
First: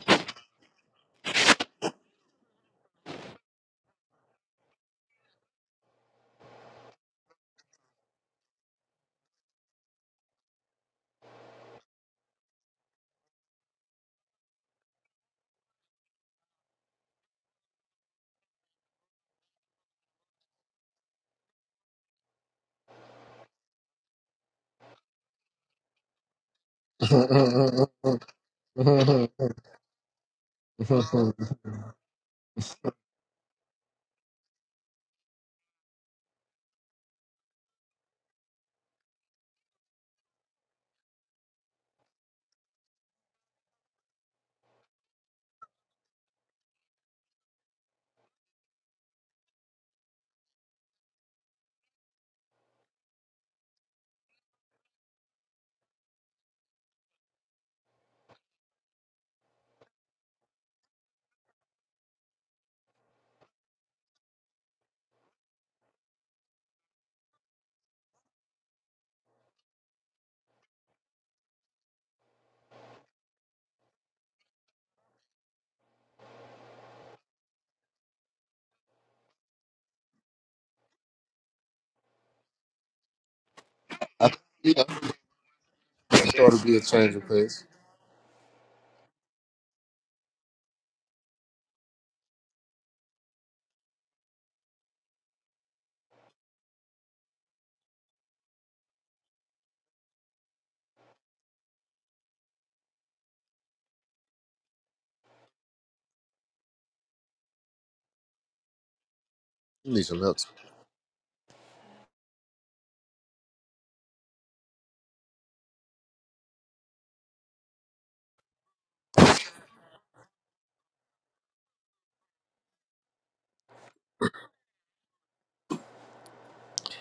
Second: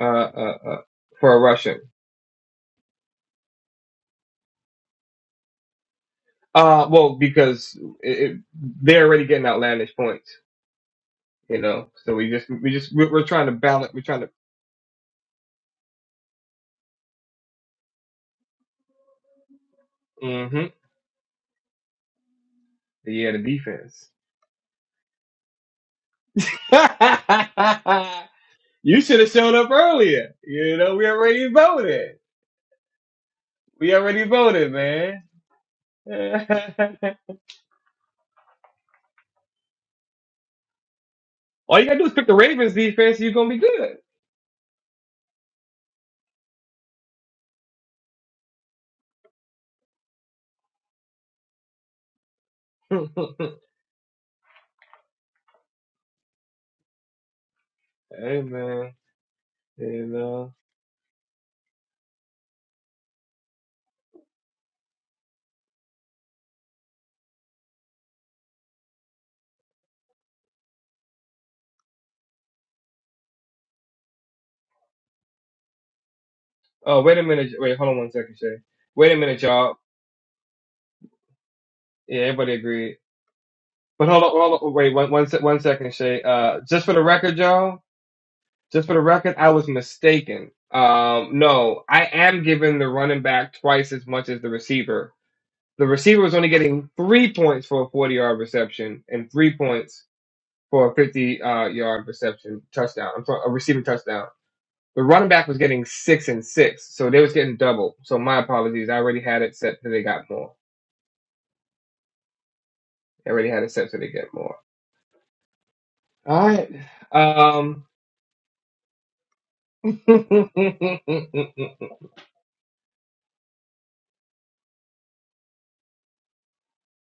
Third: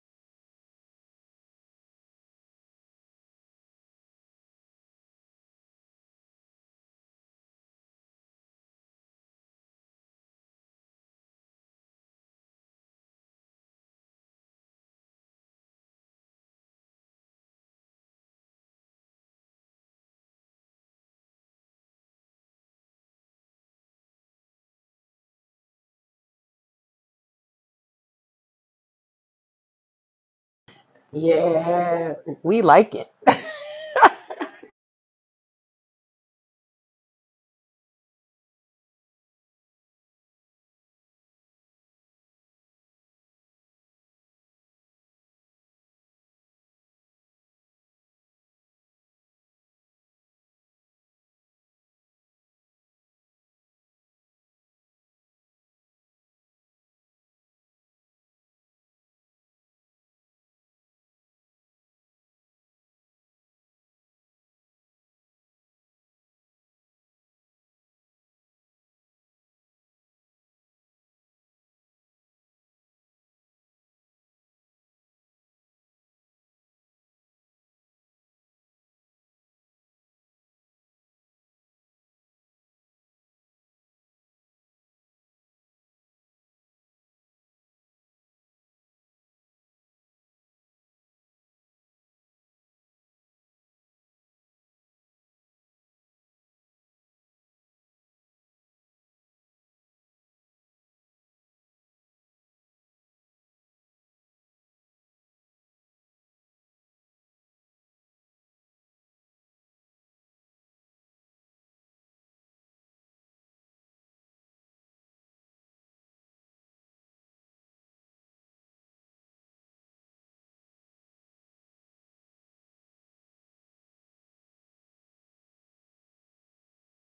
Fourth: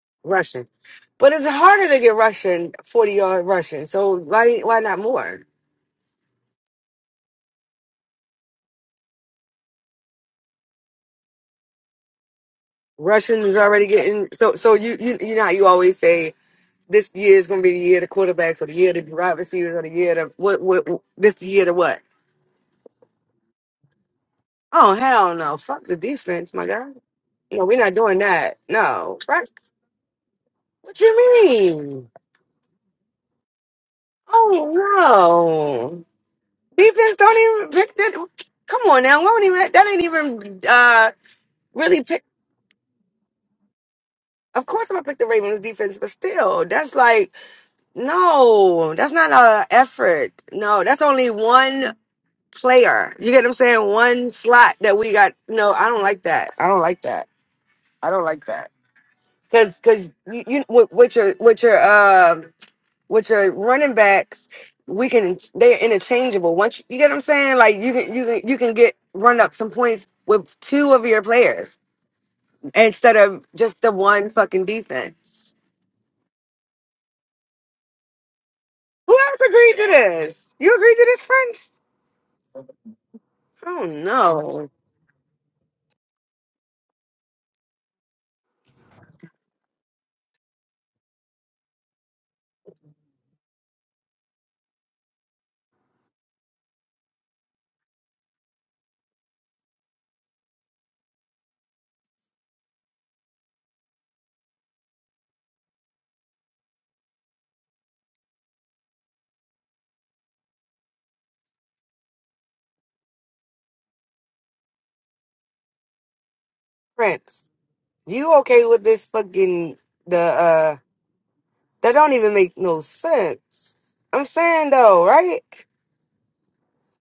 [SPEAKER 2] uh uh,
[SPEAKER 4] Russian.
[SPEAKER 2] uh
[SPEAKER 4] But
[SPEAKER 2] for a
[SPEAKER 4] it's
[SPEAKER 2] rushing.
[SPEAKER 4] harder to get Russian, 40 yard Russian. So why why not more?
[SPEAKER 2] Uh, well, because it, it, they're already getting outlandish points. You know, so we just we just we're, we're
[SPEAKER 4] Russian
[SPEAKER 2] trying to
[SPEAKER 4] is already
[SPEAKER 2] balance. We're trying
[SPEAKER 4] getting
[SPEAKER 2] to.
[SPEAKER 4] so so you you you know how you always say this year is going to be the year of the quarterbacks or the year of the wide receivers or the year of what,
[SPEAKER 2] hmm
[SPEAKER 4] what, what- this the year to what?
[SPEAKER 2] Yeah, the defense.
[SPEAKER 4] Oh, hell no. Fuck the defense, my guy. No, we're not doing that.
[SPEAKER 2] you
[SPEAKER 4] No.
[SPEAKER 2] should have
[SPEAKER 4] Right?
[SPEAKER 2] shown up earlier. You know,
[SPEAKER 4] What
[SPEAKER 2] we
[SPEAKER 4] you
[SPEAKER 2] already
[SPEAKER 4] mean?
[SPEAKER 1] Yeah,
[SPEAKER 2] voted.
[SPEAKER 1] we like it.
[SPEAKER 2] We already
[SPEAKER 4] Oh,
[SPEAKER 2] voted, man.
[SPEAKER 4] no. Defense don't even pick that. Come on now. Why would even, that ain't even uh,
[SPEAKER 2] All you gotta
[SPEAKER 4] really
[SPEAKER 2] do is
[SPEAKER 4] pick.
[SPEAKER 2] pick the Ravens defense. You're gonna be good.
[SPEAKER 4] Of course, I'm going to pick the Ravens defense, but still, that's like, no, that's not a effort. No, that's only one. player. You get what I'm saying? One slot that we got. No, I don't like that. I don't like that. I don't
[SPEAKER 2] hey,
[SPEAKER 4] like that.
[SPEAKER 2] man.
[SPEAKER 4] Cause,
[SPEAKER 2] You
[SPEAKER 4] cause you,
[SPEAKER 2] know.
[SPEAKER 4] you with, with your with your um with your running backs, we can they're interchangeable. Once you, you get what I'm saying, like you can you can you can get run up some points with two of your players instead of just the one fucking defense.
[SPEAKER 2] Oh, wait a minute. Wait, hold on one second, Shay. Wait
[SPEAKER 4] Who
[SPEAKER 2] a
[SPEAKER 4] else
[SPEAKER 2] minute,
[SPEAKER 4] agreed
[SPEAKER 2] y'all.
[SPEAKER 4] to this? You agreed to this, Prince?
[SPEAKER 2] Yeah, everybody agreed.
[SPEAKER 4] Oh
[SPEAKER 2] But hold on, hold
[SPEAKER 4] no,
[SPEAKER 2] on.
[SPEAKER 3] yeah.
[SPEAKER 2] Wait, one, one, se- one second,
[SPEAKER 3] I
[SPEAKER 2] Shay.
[SPEAKER 3] thought
[SPEAKER 2] Uh,
[SPEAKER 3] it'd be a
[SPEAKER 2] just for the
[SPEAKER 3] change of
[SPEAKER 2] record,
[SPEAKER 3] pace.
[SPEAKER 2] y'all. Just for the record, I was mistaken. Um, no, I am giving the running back twice as much as the receiver. The receiver was only getting three points for a 40 yard reception and three points for a 50 uh, yard reception touchdown. I'm sorry, a receiving touchdown. The running back was getting six and six, so they was getting double. So my apologies. I already had it set that
[SPEAKER 3] You
[SPEAKER 2] they
[SPEAKER 3] need some
[SPEAKER 2] got
[SPEAKER 3] help.
[SPEAKER 2] more. I already had it set so they get more. All right.
[SPEAKER 4] Prince.
[SPEAKER 2] Um.
[SPEAKER 4] You okay with this fucking the uh? That don't even make no sense. I'm saying though, right?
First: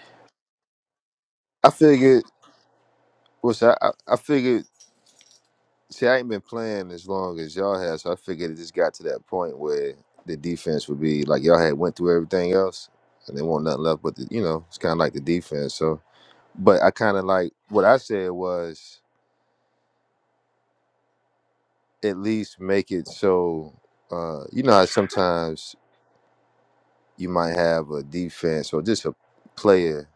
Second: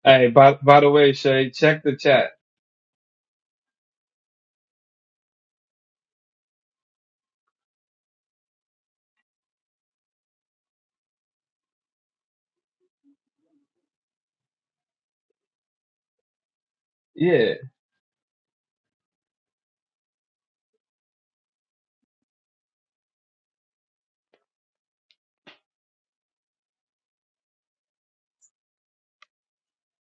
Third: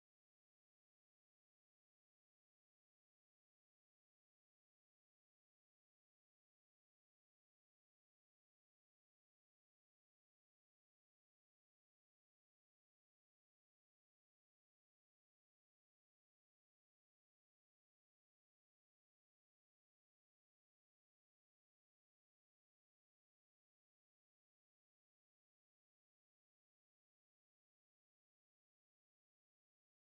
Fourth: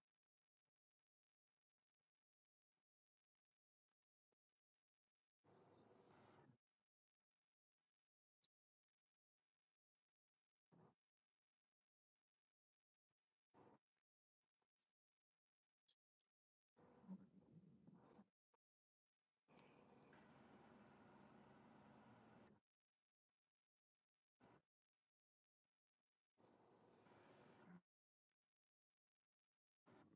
[SPEAKER 2] hey, by by the way, Shay,
[SPEAKER 3] I
[SPEAKER 2] check the
[SPEAKER 3] figured.
[SPEAKER 2] chat.
[SPEAKER 3] What's that? I, I figured See, I ain't been playing as long as y'all have, so I figured it just got to that point where the defense would be like y'all had went through everything else, and they want nothing left but the, you know, it's kind of like the defense. So, but I kind of
[SPEAKER 2] Yeah.
[SPEAKER 3] like what I said was at least make it so, uh, you know, how sometimes you might have a defense or just a player,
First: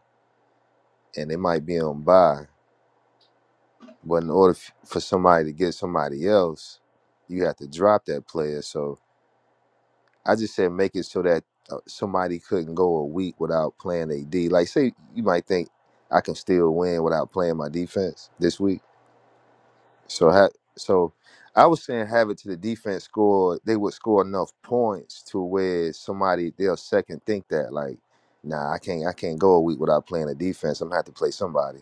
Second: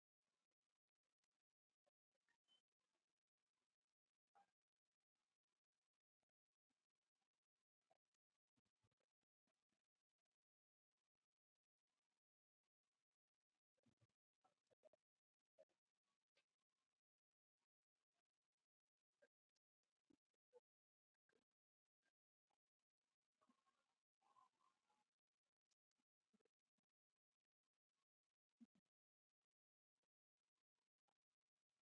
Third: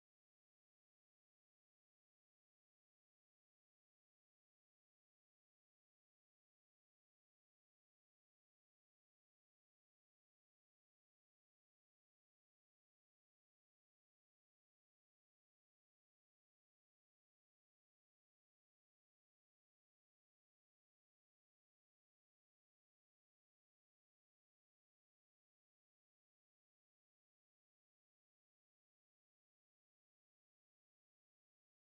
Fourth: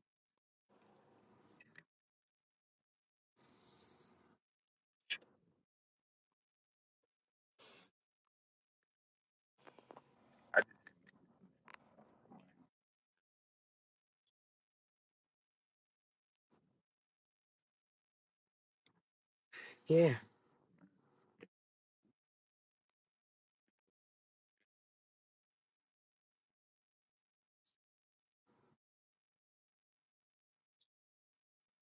[SPEAKER 3] and they might be on bye, but in order f- for somebody to get somebody else, you have to drop that player. So I just said make it so that uh, somebody couldn't go a week without playing a D. Like, say you might think I can still win without playing my defense this week.
[SPEAKER 4] Yeah.
[SPEAKER 3] So, ha- so I was saying have it to the defense score. They would score enough points to where somebody they'll second think that like, nah, I can't, I can't go a week without playing a defense. I'm gonna have to play somebody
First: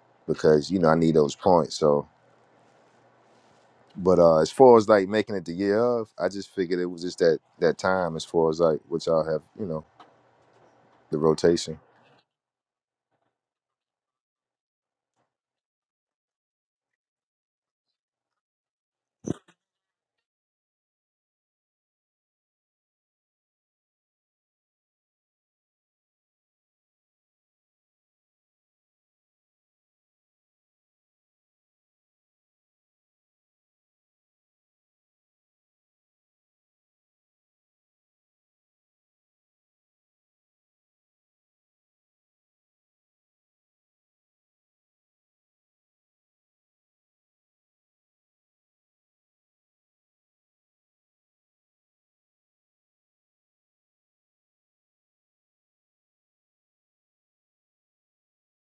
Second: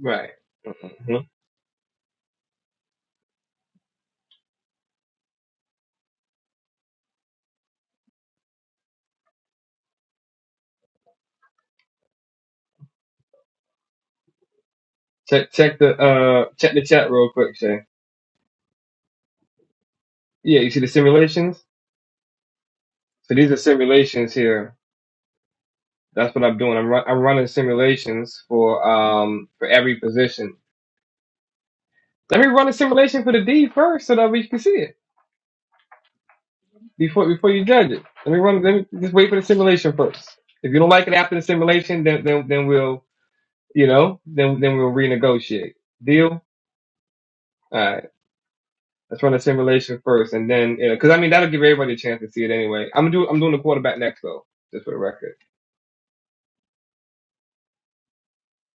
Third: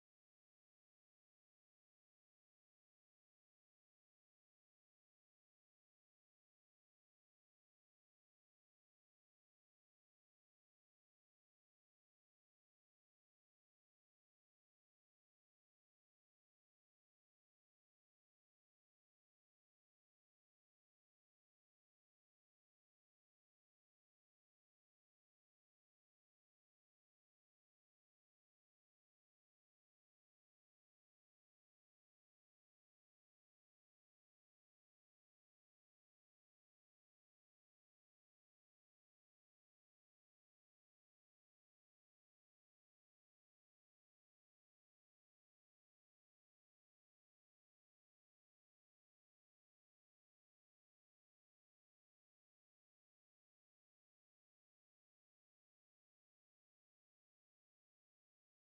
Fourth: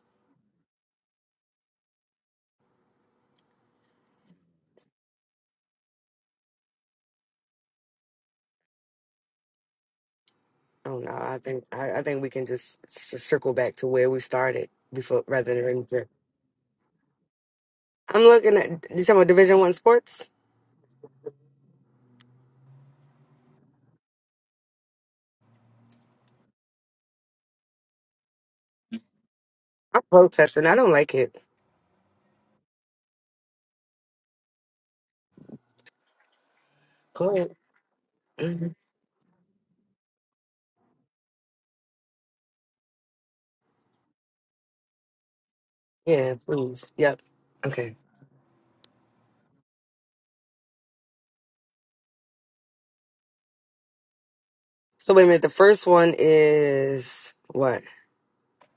[SPEAKER 2] Right.
[SPEAKER 3] because you know I need
[SPEAKER 2] hmm
[SPEAKER 3] those points. So. But uh, as far as like making it the year of, I just figured it was just that that time. As far as like what y'all have, you know,
[SPEAKER 4] Oh no,
[SPEAKER 3] the
[SPEAKER 4] I think
[SPEAKER 3] rotation.
[SPEAKER 4] I, I think we can just, s circle back to where we started before,
[SPEAKER 2] Check
[SPEAKER 4] rather than
[SPEAKER 2] check the
[SPEAKER 4] anything.
[SPEAKER 2] uh check the chat real quick, Shay.
[SPEAKER 4] I'm looking at you talking about Division One sports.
[SPEAKER 2] Yeah, you see the simulations. So these are simulations here. That's what I'm doing. I'm run, I'm running simulations for um for every
[SPEAKER 4] I'm
[SPEAKER 2] position.
[SPEAKER 4] protesting. I don't like it.
[SPEAKER 2] Let me run a simulation for the D first, so that we can see it before
[SPEAKER 4] Go
[SPEAKER 2] before
[SPEAKER 4] ahead.
[SPEAKER 2] you judge it. Let me run.
[SPEAKER 4] hmm
[SPEAKER 2] Let me just wait for the simulation first. If you don't like it after the simulation, then then then we'll you know then then we'll renegotiate.
[SPEAKER 4] Yeah,
[SPEAKER 2] Deal.
[SPEAKER 4] please. Yep.
[SPEAKER 2] All right.
[SPEAKER 4] Okay.
[SPEAKER 2] Let's run a simulation first, and then you know, because I mean that'll give everybody a chance to see it anyway. I'm gonna do I'm doing the quarterback next though, just for the
[SPEAKER 4] So wait a
[SPEAKER 2] record.
[SPEAKER 4] minute. The first one is what?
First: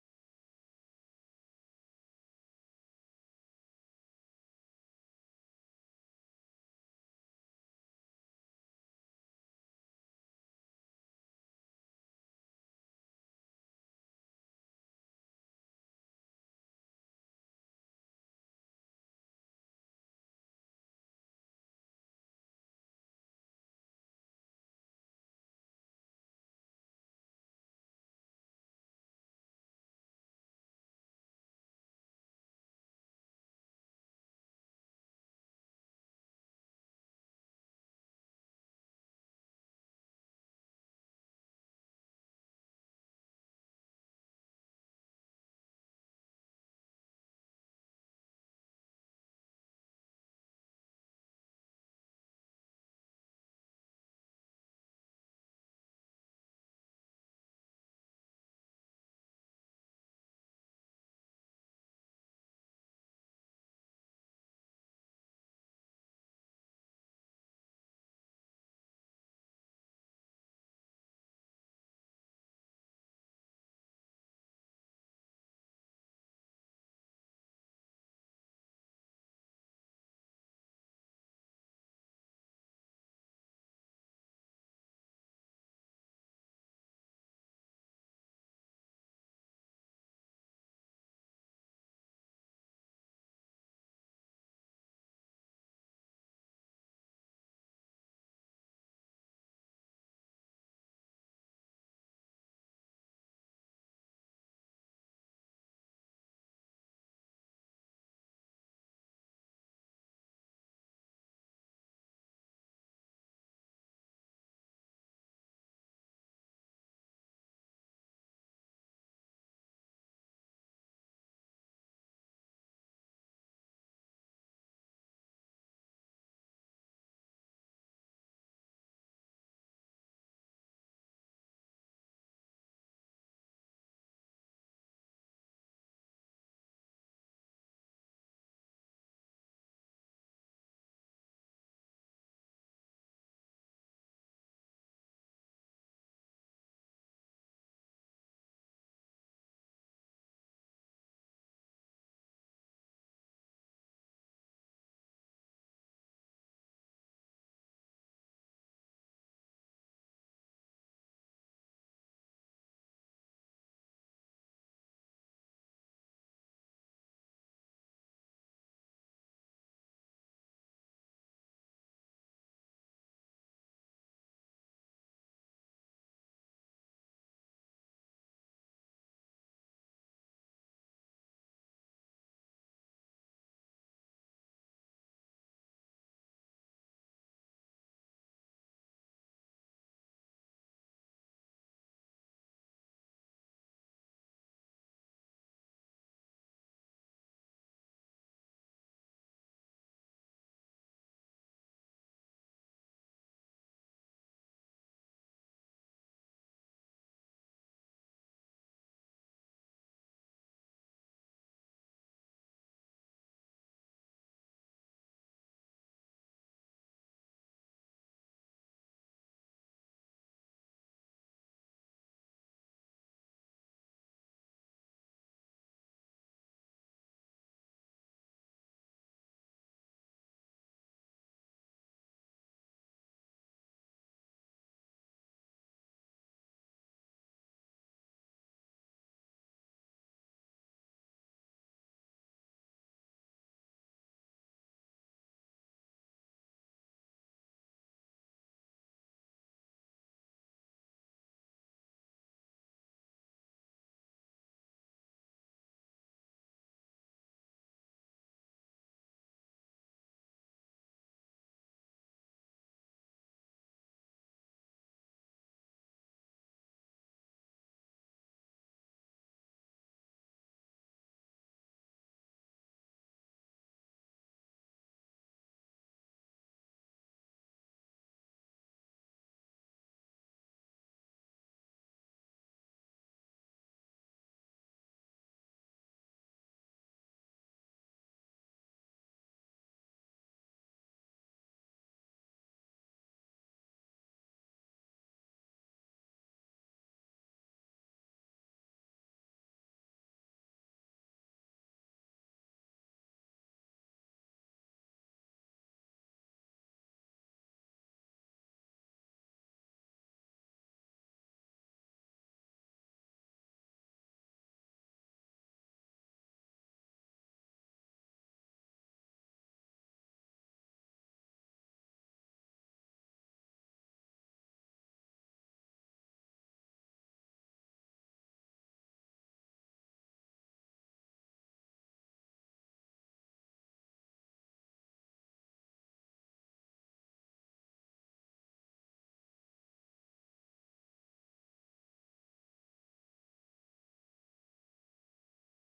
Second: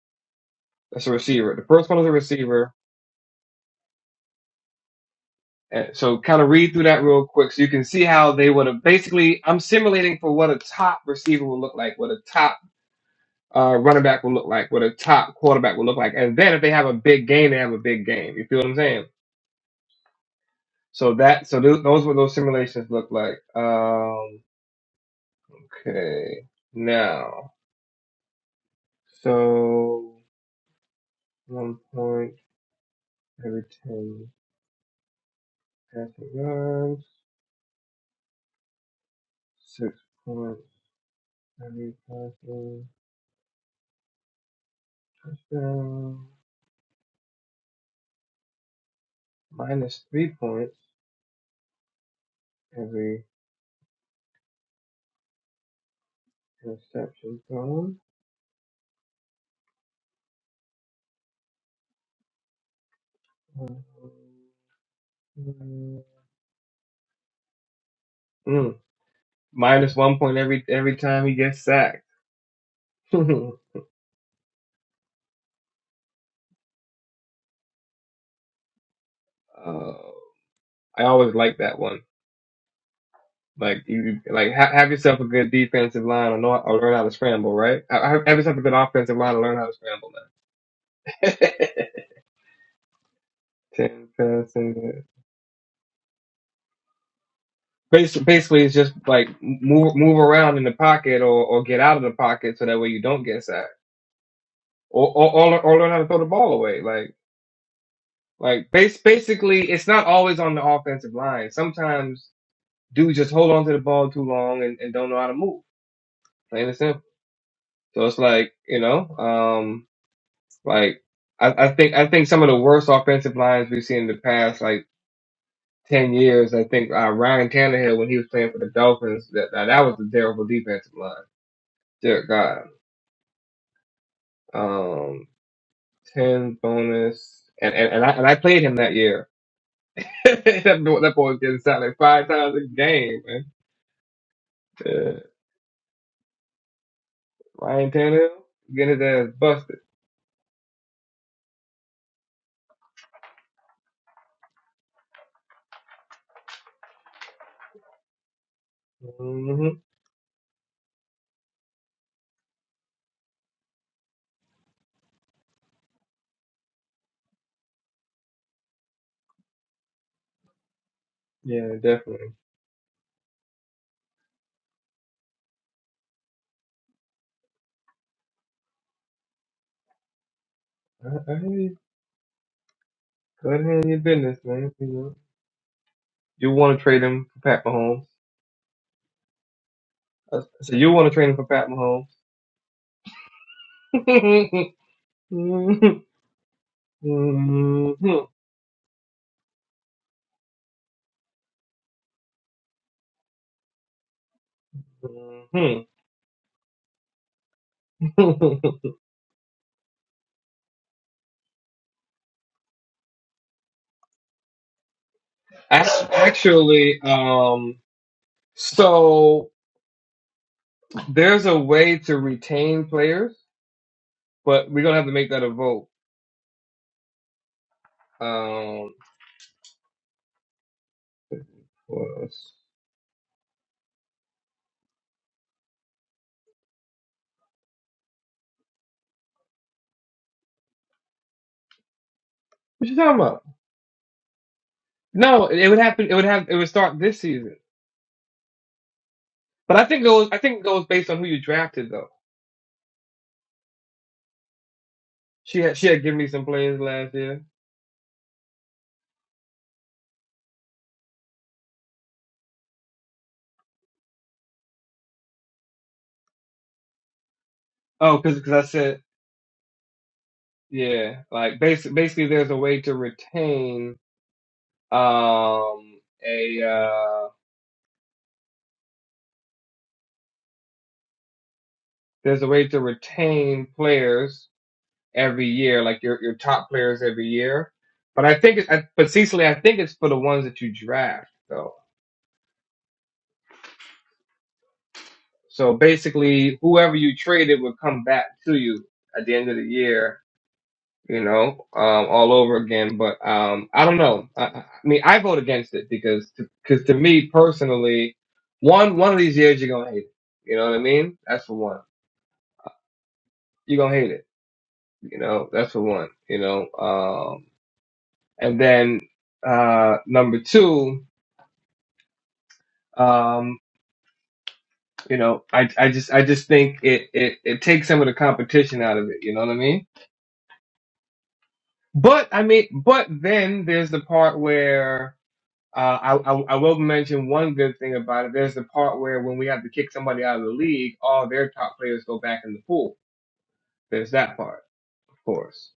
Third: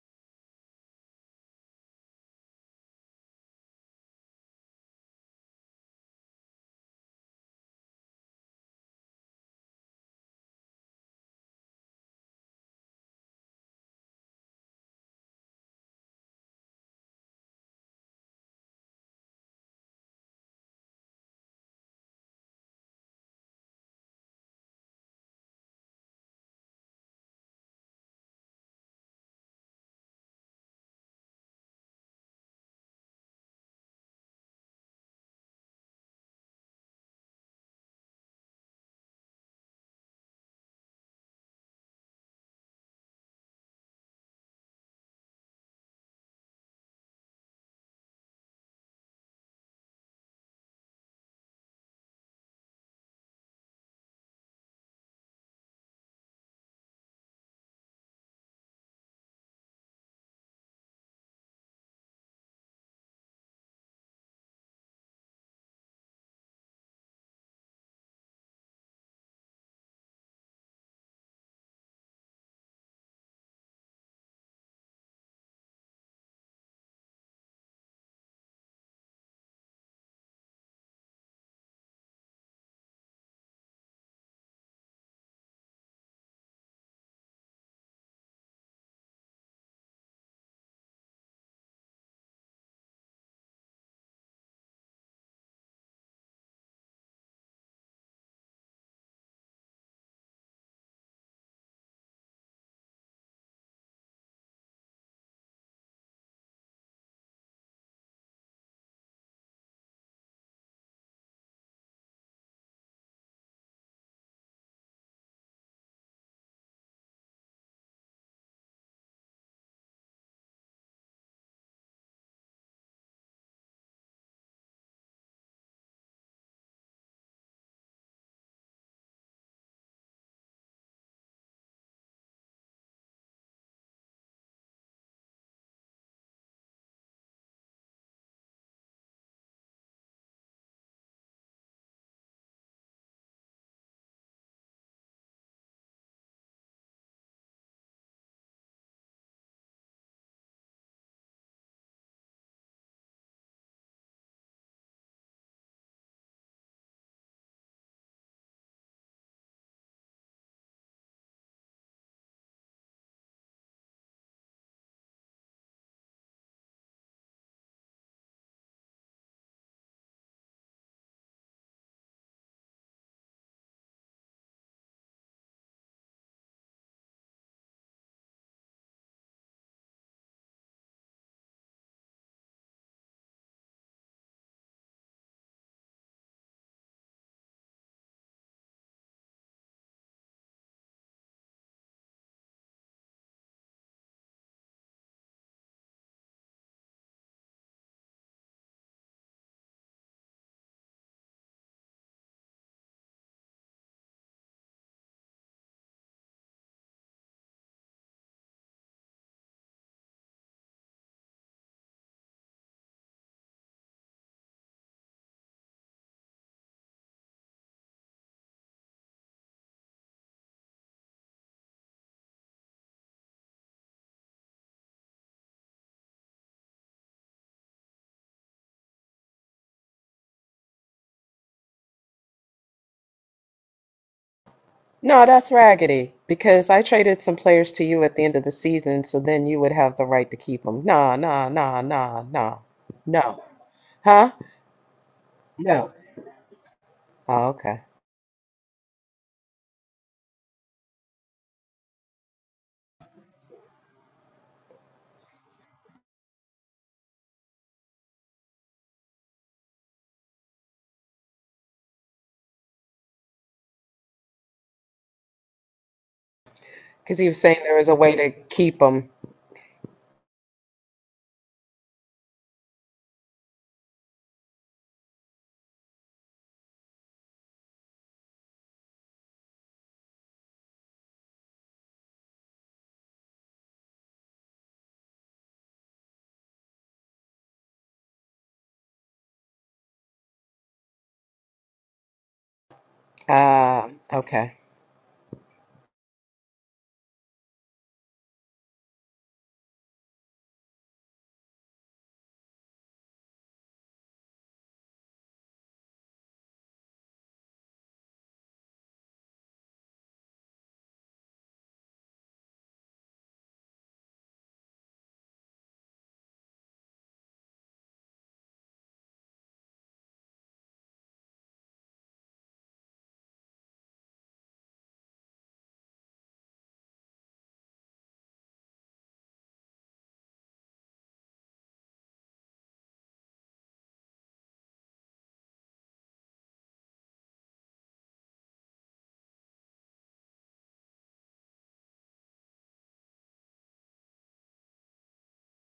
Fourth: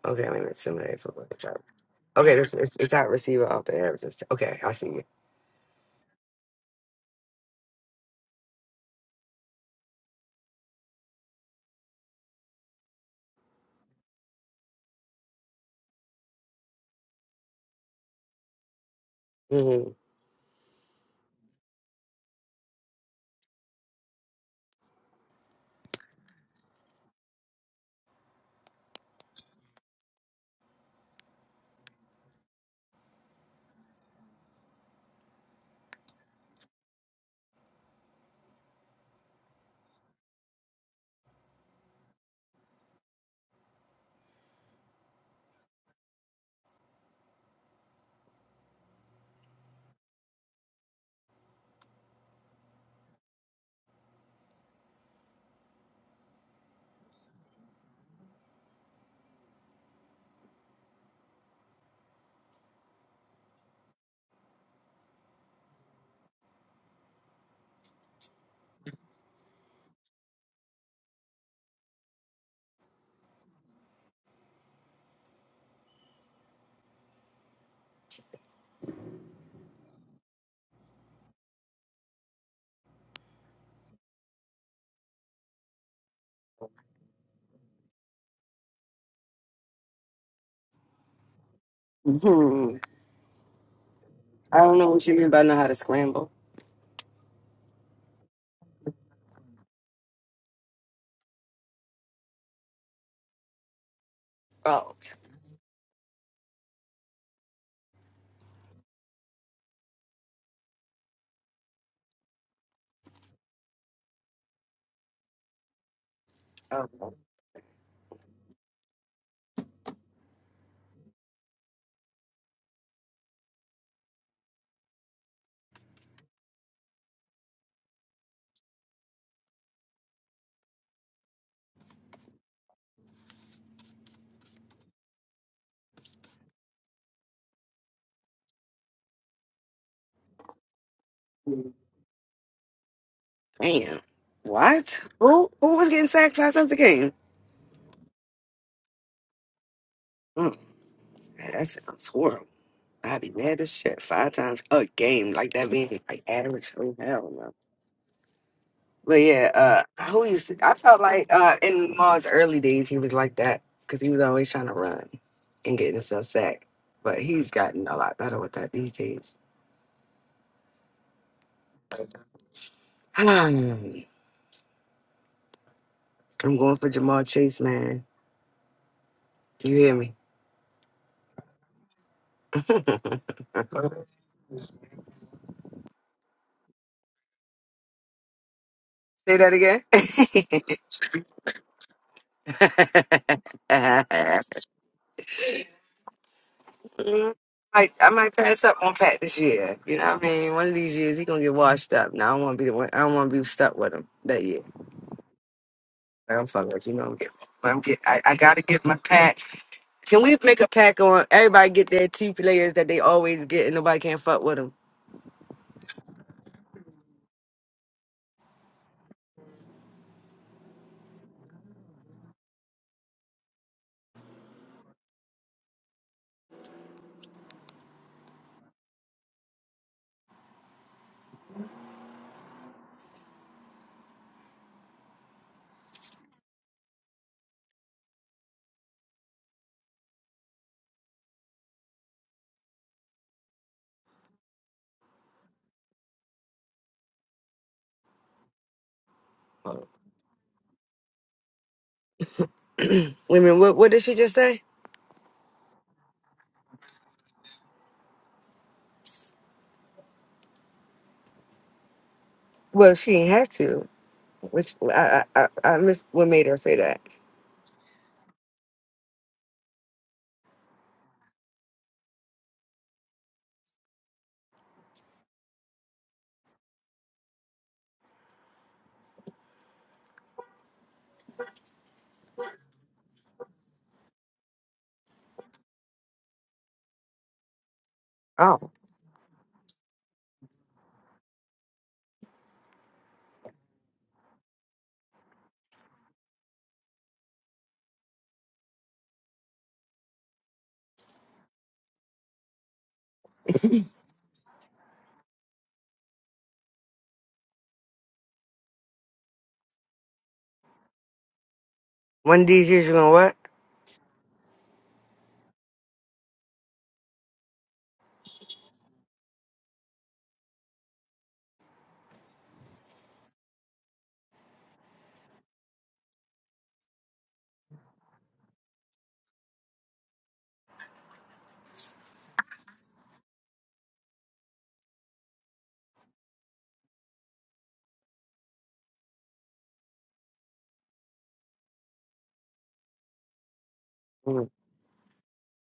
[SPEAKER 4] Okay, wait a minute. Simulate
[SPEAKER 2] That's a
[SPEAKER 4] football.
[SPEAKER 2] receiver.
[SPEAKER 4] job.
[SPEAKER 2] The first one is a
[SPEAKER 4] Okay, there's
[SPEAKER 2] receiver,
[SPEAKER 4] it's, it's out receiver off the average. Okay, I see
[SPEAKER 2] and so kind of read through that real quick so you can see how they would have basically. I'm simulating for what a top receiver will look like, what a top uh, running back will look like, what a top quarterback will look like, and then if they have a big game, they have a big game. You feel what I'm saying?
[SPEAKER 4] you.
[SPEAKER 2] So that so th- those what those simulations look like. Um, okay, now so one point. Everything passing yards, six points, every passing touchdown, minus three points, every interception thrown. Um, mm, minus one point every every time he gets sacked. uh, I always like that one. Like you, like ha- have yourself a good defensive line or, know, or learn how to scramble, right? Ha- Have, have yourself a good offensive line and learn how to scramble. Then
[SPEAKER 4] hmm Hmm.
[SPEAKER 2] ten
[SPEAKER 4] I don't know
[SPEAKER 2] passing.
[SPEAKER 4] what you mean by know how to scramble.
[SPEAKER 2] Basically, basically, it's just like move move around in the pocket or, or get out of the pocket so that way you don't get sacked
[SPEAKER 4] Oh.
[SPEAKER 2] or or, or, or learn how to throw the ball away. Like like base, basically, it's not always on the offensive line. Sometimes dudes just hold on to the ball too long and, and don't know how to move. Plain and simple. So it's like you know, um, like I, I think I think some of the worst offensive lines we've seen in the past like ten years. I think uh, Ryan Tannehill when he was playing for the Dolphins, that that, that was a terrible defensive line. Dear God. um, ten bonus, and and, and I and I played him that year. that boy that boy was getting
[SPEAKER 4] Oh,
[SPEAKER 2] sacked like five times a game, man.
[SPEAKER 4] damn. What?
[SPEAKER 2] Yeah.
[SPEAKER 4] Who, who was getting sacked five times a game?
[SPEAKER 2] Ryan Tannehill getting his ass busted.
[SPEAKER 4] Mm, man, that sounds horrible. I'd be mad as shit five times a game, like that being like average. Oh, hell no. But yeah,
[SPEAKER 2] hmm
[SPEAKER 4] uh, who used to, I felt like uh, in Ma's early days, he was like that because he was always trying to run and getting himself sacked. But he's gotten a lot better with that these days.
[SPEAKER 2] Yeah, definitely.
[SPEAKER 4] I'm going for Jamal Chase, man. You hear me?
[SPEAKER 2] I, I hear you.
[SPEAKER 4] Say
[SPEAKER 2] Go ahead and handle your business, man. You know, you want to trade him for Pat Mahomes.
[SPEAKER 4] that
[SPEAKER 2] I
[SPEAKER 4] again.
[SPEAKER 2] said you want to trade him for Pat Mahomes.
[SPEAKER 4] I,
[SPEAKER 2] Mhm.
[SPEAKER 4] might, I might
[SPEAKER 2] Mhm.
[SPEAKER 4] pass up on Pat this year. You know what I mean? One of these years he gonna get washed up. Now I don't wanna be the one I don't wanna be stuck with him that year. Like, I'm fucking with you know I'm getting I'm get I, I gotta get my pack. Can we make a pack on everybody get their two players that they always get and nobody can fuck with them?
[SPEAKER 2] Ac- Actually, um, so. There's a way to retain players, but we're gonna have to make that a vote. Um, what else?
[SPEAKER 1] No, that's raggedy because I traded some players to you at the end of the season, so then you would have the right to keep them. Nah, nah, nah, nah, nah,
[SPEAKER 2] What you talking about?
[SPEAKER 1] no. Huh?
[SPEAKER 2] No, it would
[SPEAKER 1] No.
[SPEAKER 2] happen. It would have. It would start this
[SPEAKER 1] Oh,
[SPEAKER 2] season.
[SPEAKER 1] okay.
[SPEAKER 2] But I think it was. I think it goes based on who you drafted, though.
[SPEAKER 4] Women, what what did she just say?
[SPEAKER 2] She had. She had given me some players last year.
[SPEAKER 4] Well, she didn't have to. Which I I I, I missed what made her say that.
[SPEAKER 1] Because he was saying there was a way
[SPEAKER 2] Oh,
[SPEAKER 1] to
[SPEAKER 2] because I
[SPEAKER 1] keep
[SPEAKER 2] said
[SPEAKER 1] them.
[SPEAKER 2] yeah. Like basically, basically, there's a way to retain um a uh there's a way to retain players every year, like your your top players every year. But I think, it's,
[SPEAKER 4] Oh.
[SPEAKER 2] I, but Cecily, I think it's for the ones that you draft, though.
[SPEAKER 1] Uh, okay.
[SPEAKER 2] So basically, whoever you traded would come back to you at the end of the year, you know, um, all over again. But um, I don't know. I, I mean, I vote against it because, because to me personally, one one of these years you're gonna hate it. You know what I mean? That's for one.
[SPEAKER 4] One of these years you're gonna
[SPEAKER 2] You're gonna hate it. You know, that's for one. You know, um, and then uh, number two. Um, you know, I I just I just think it, it it takes some of the competition out of it. You know what I mean? But I mean, but then there's the part where uh, I, I I will mention one good thing about it. There's the part where when we have to kick somebody out of the league, all their top players go back in the pool. There's that
[SPEAKER 4] what?
[SPEAKER 2] part, of course.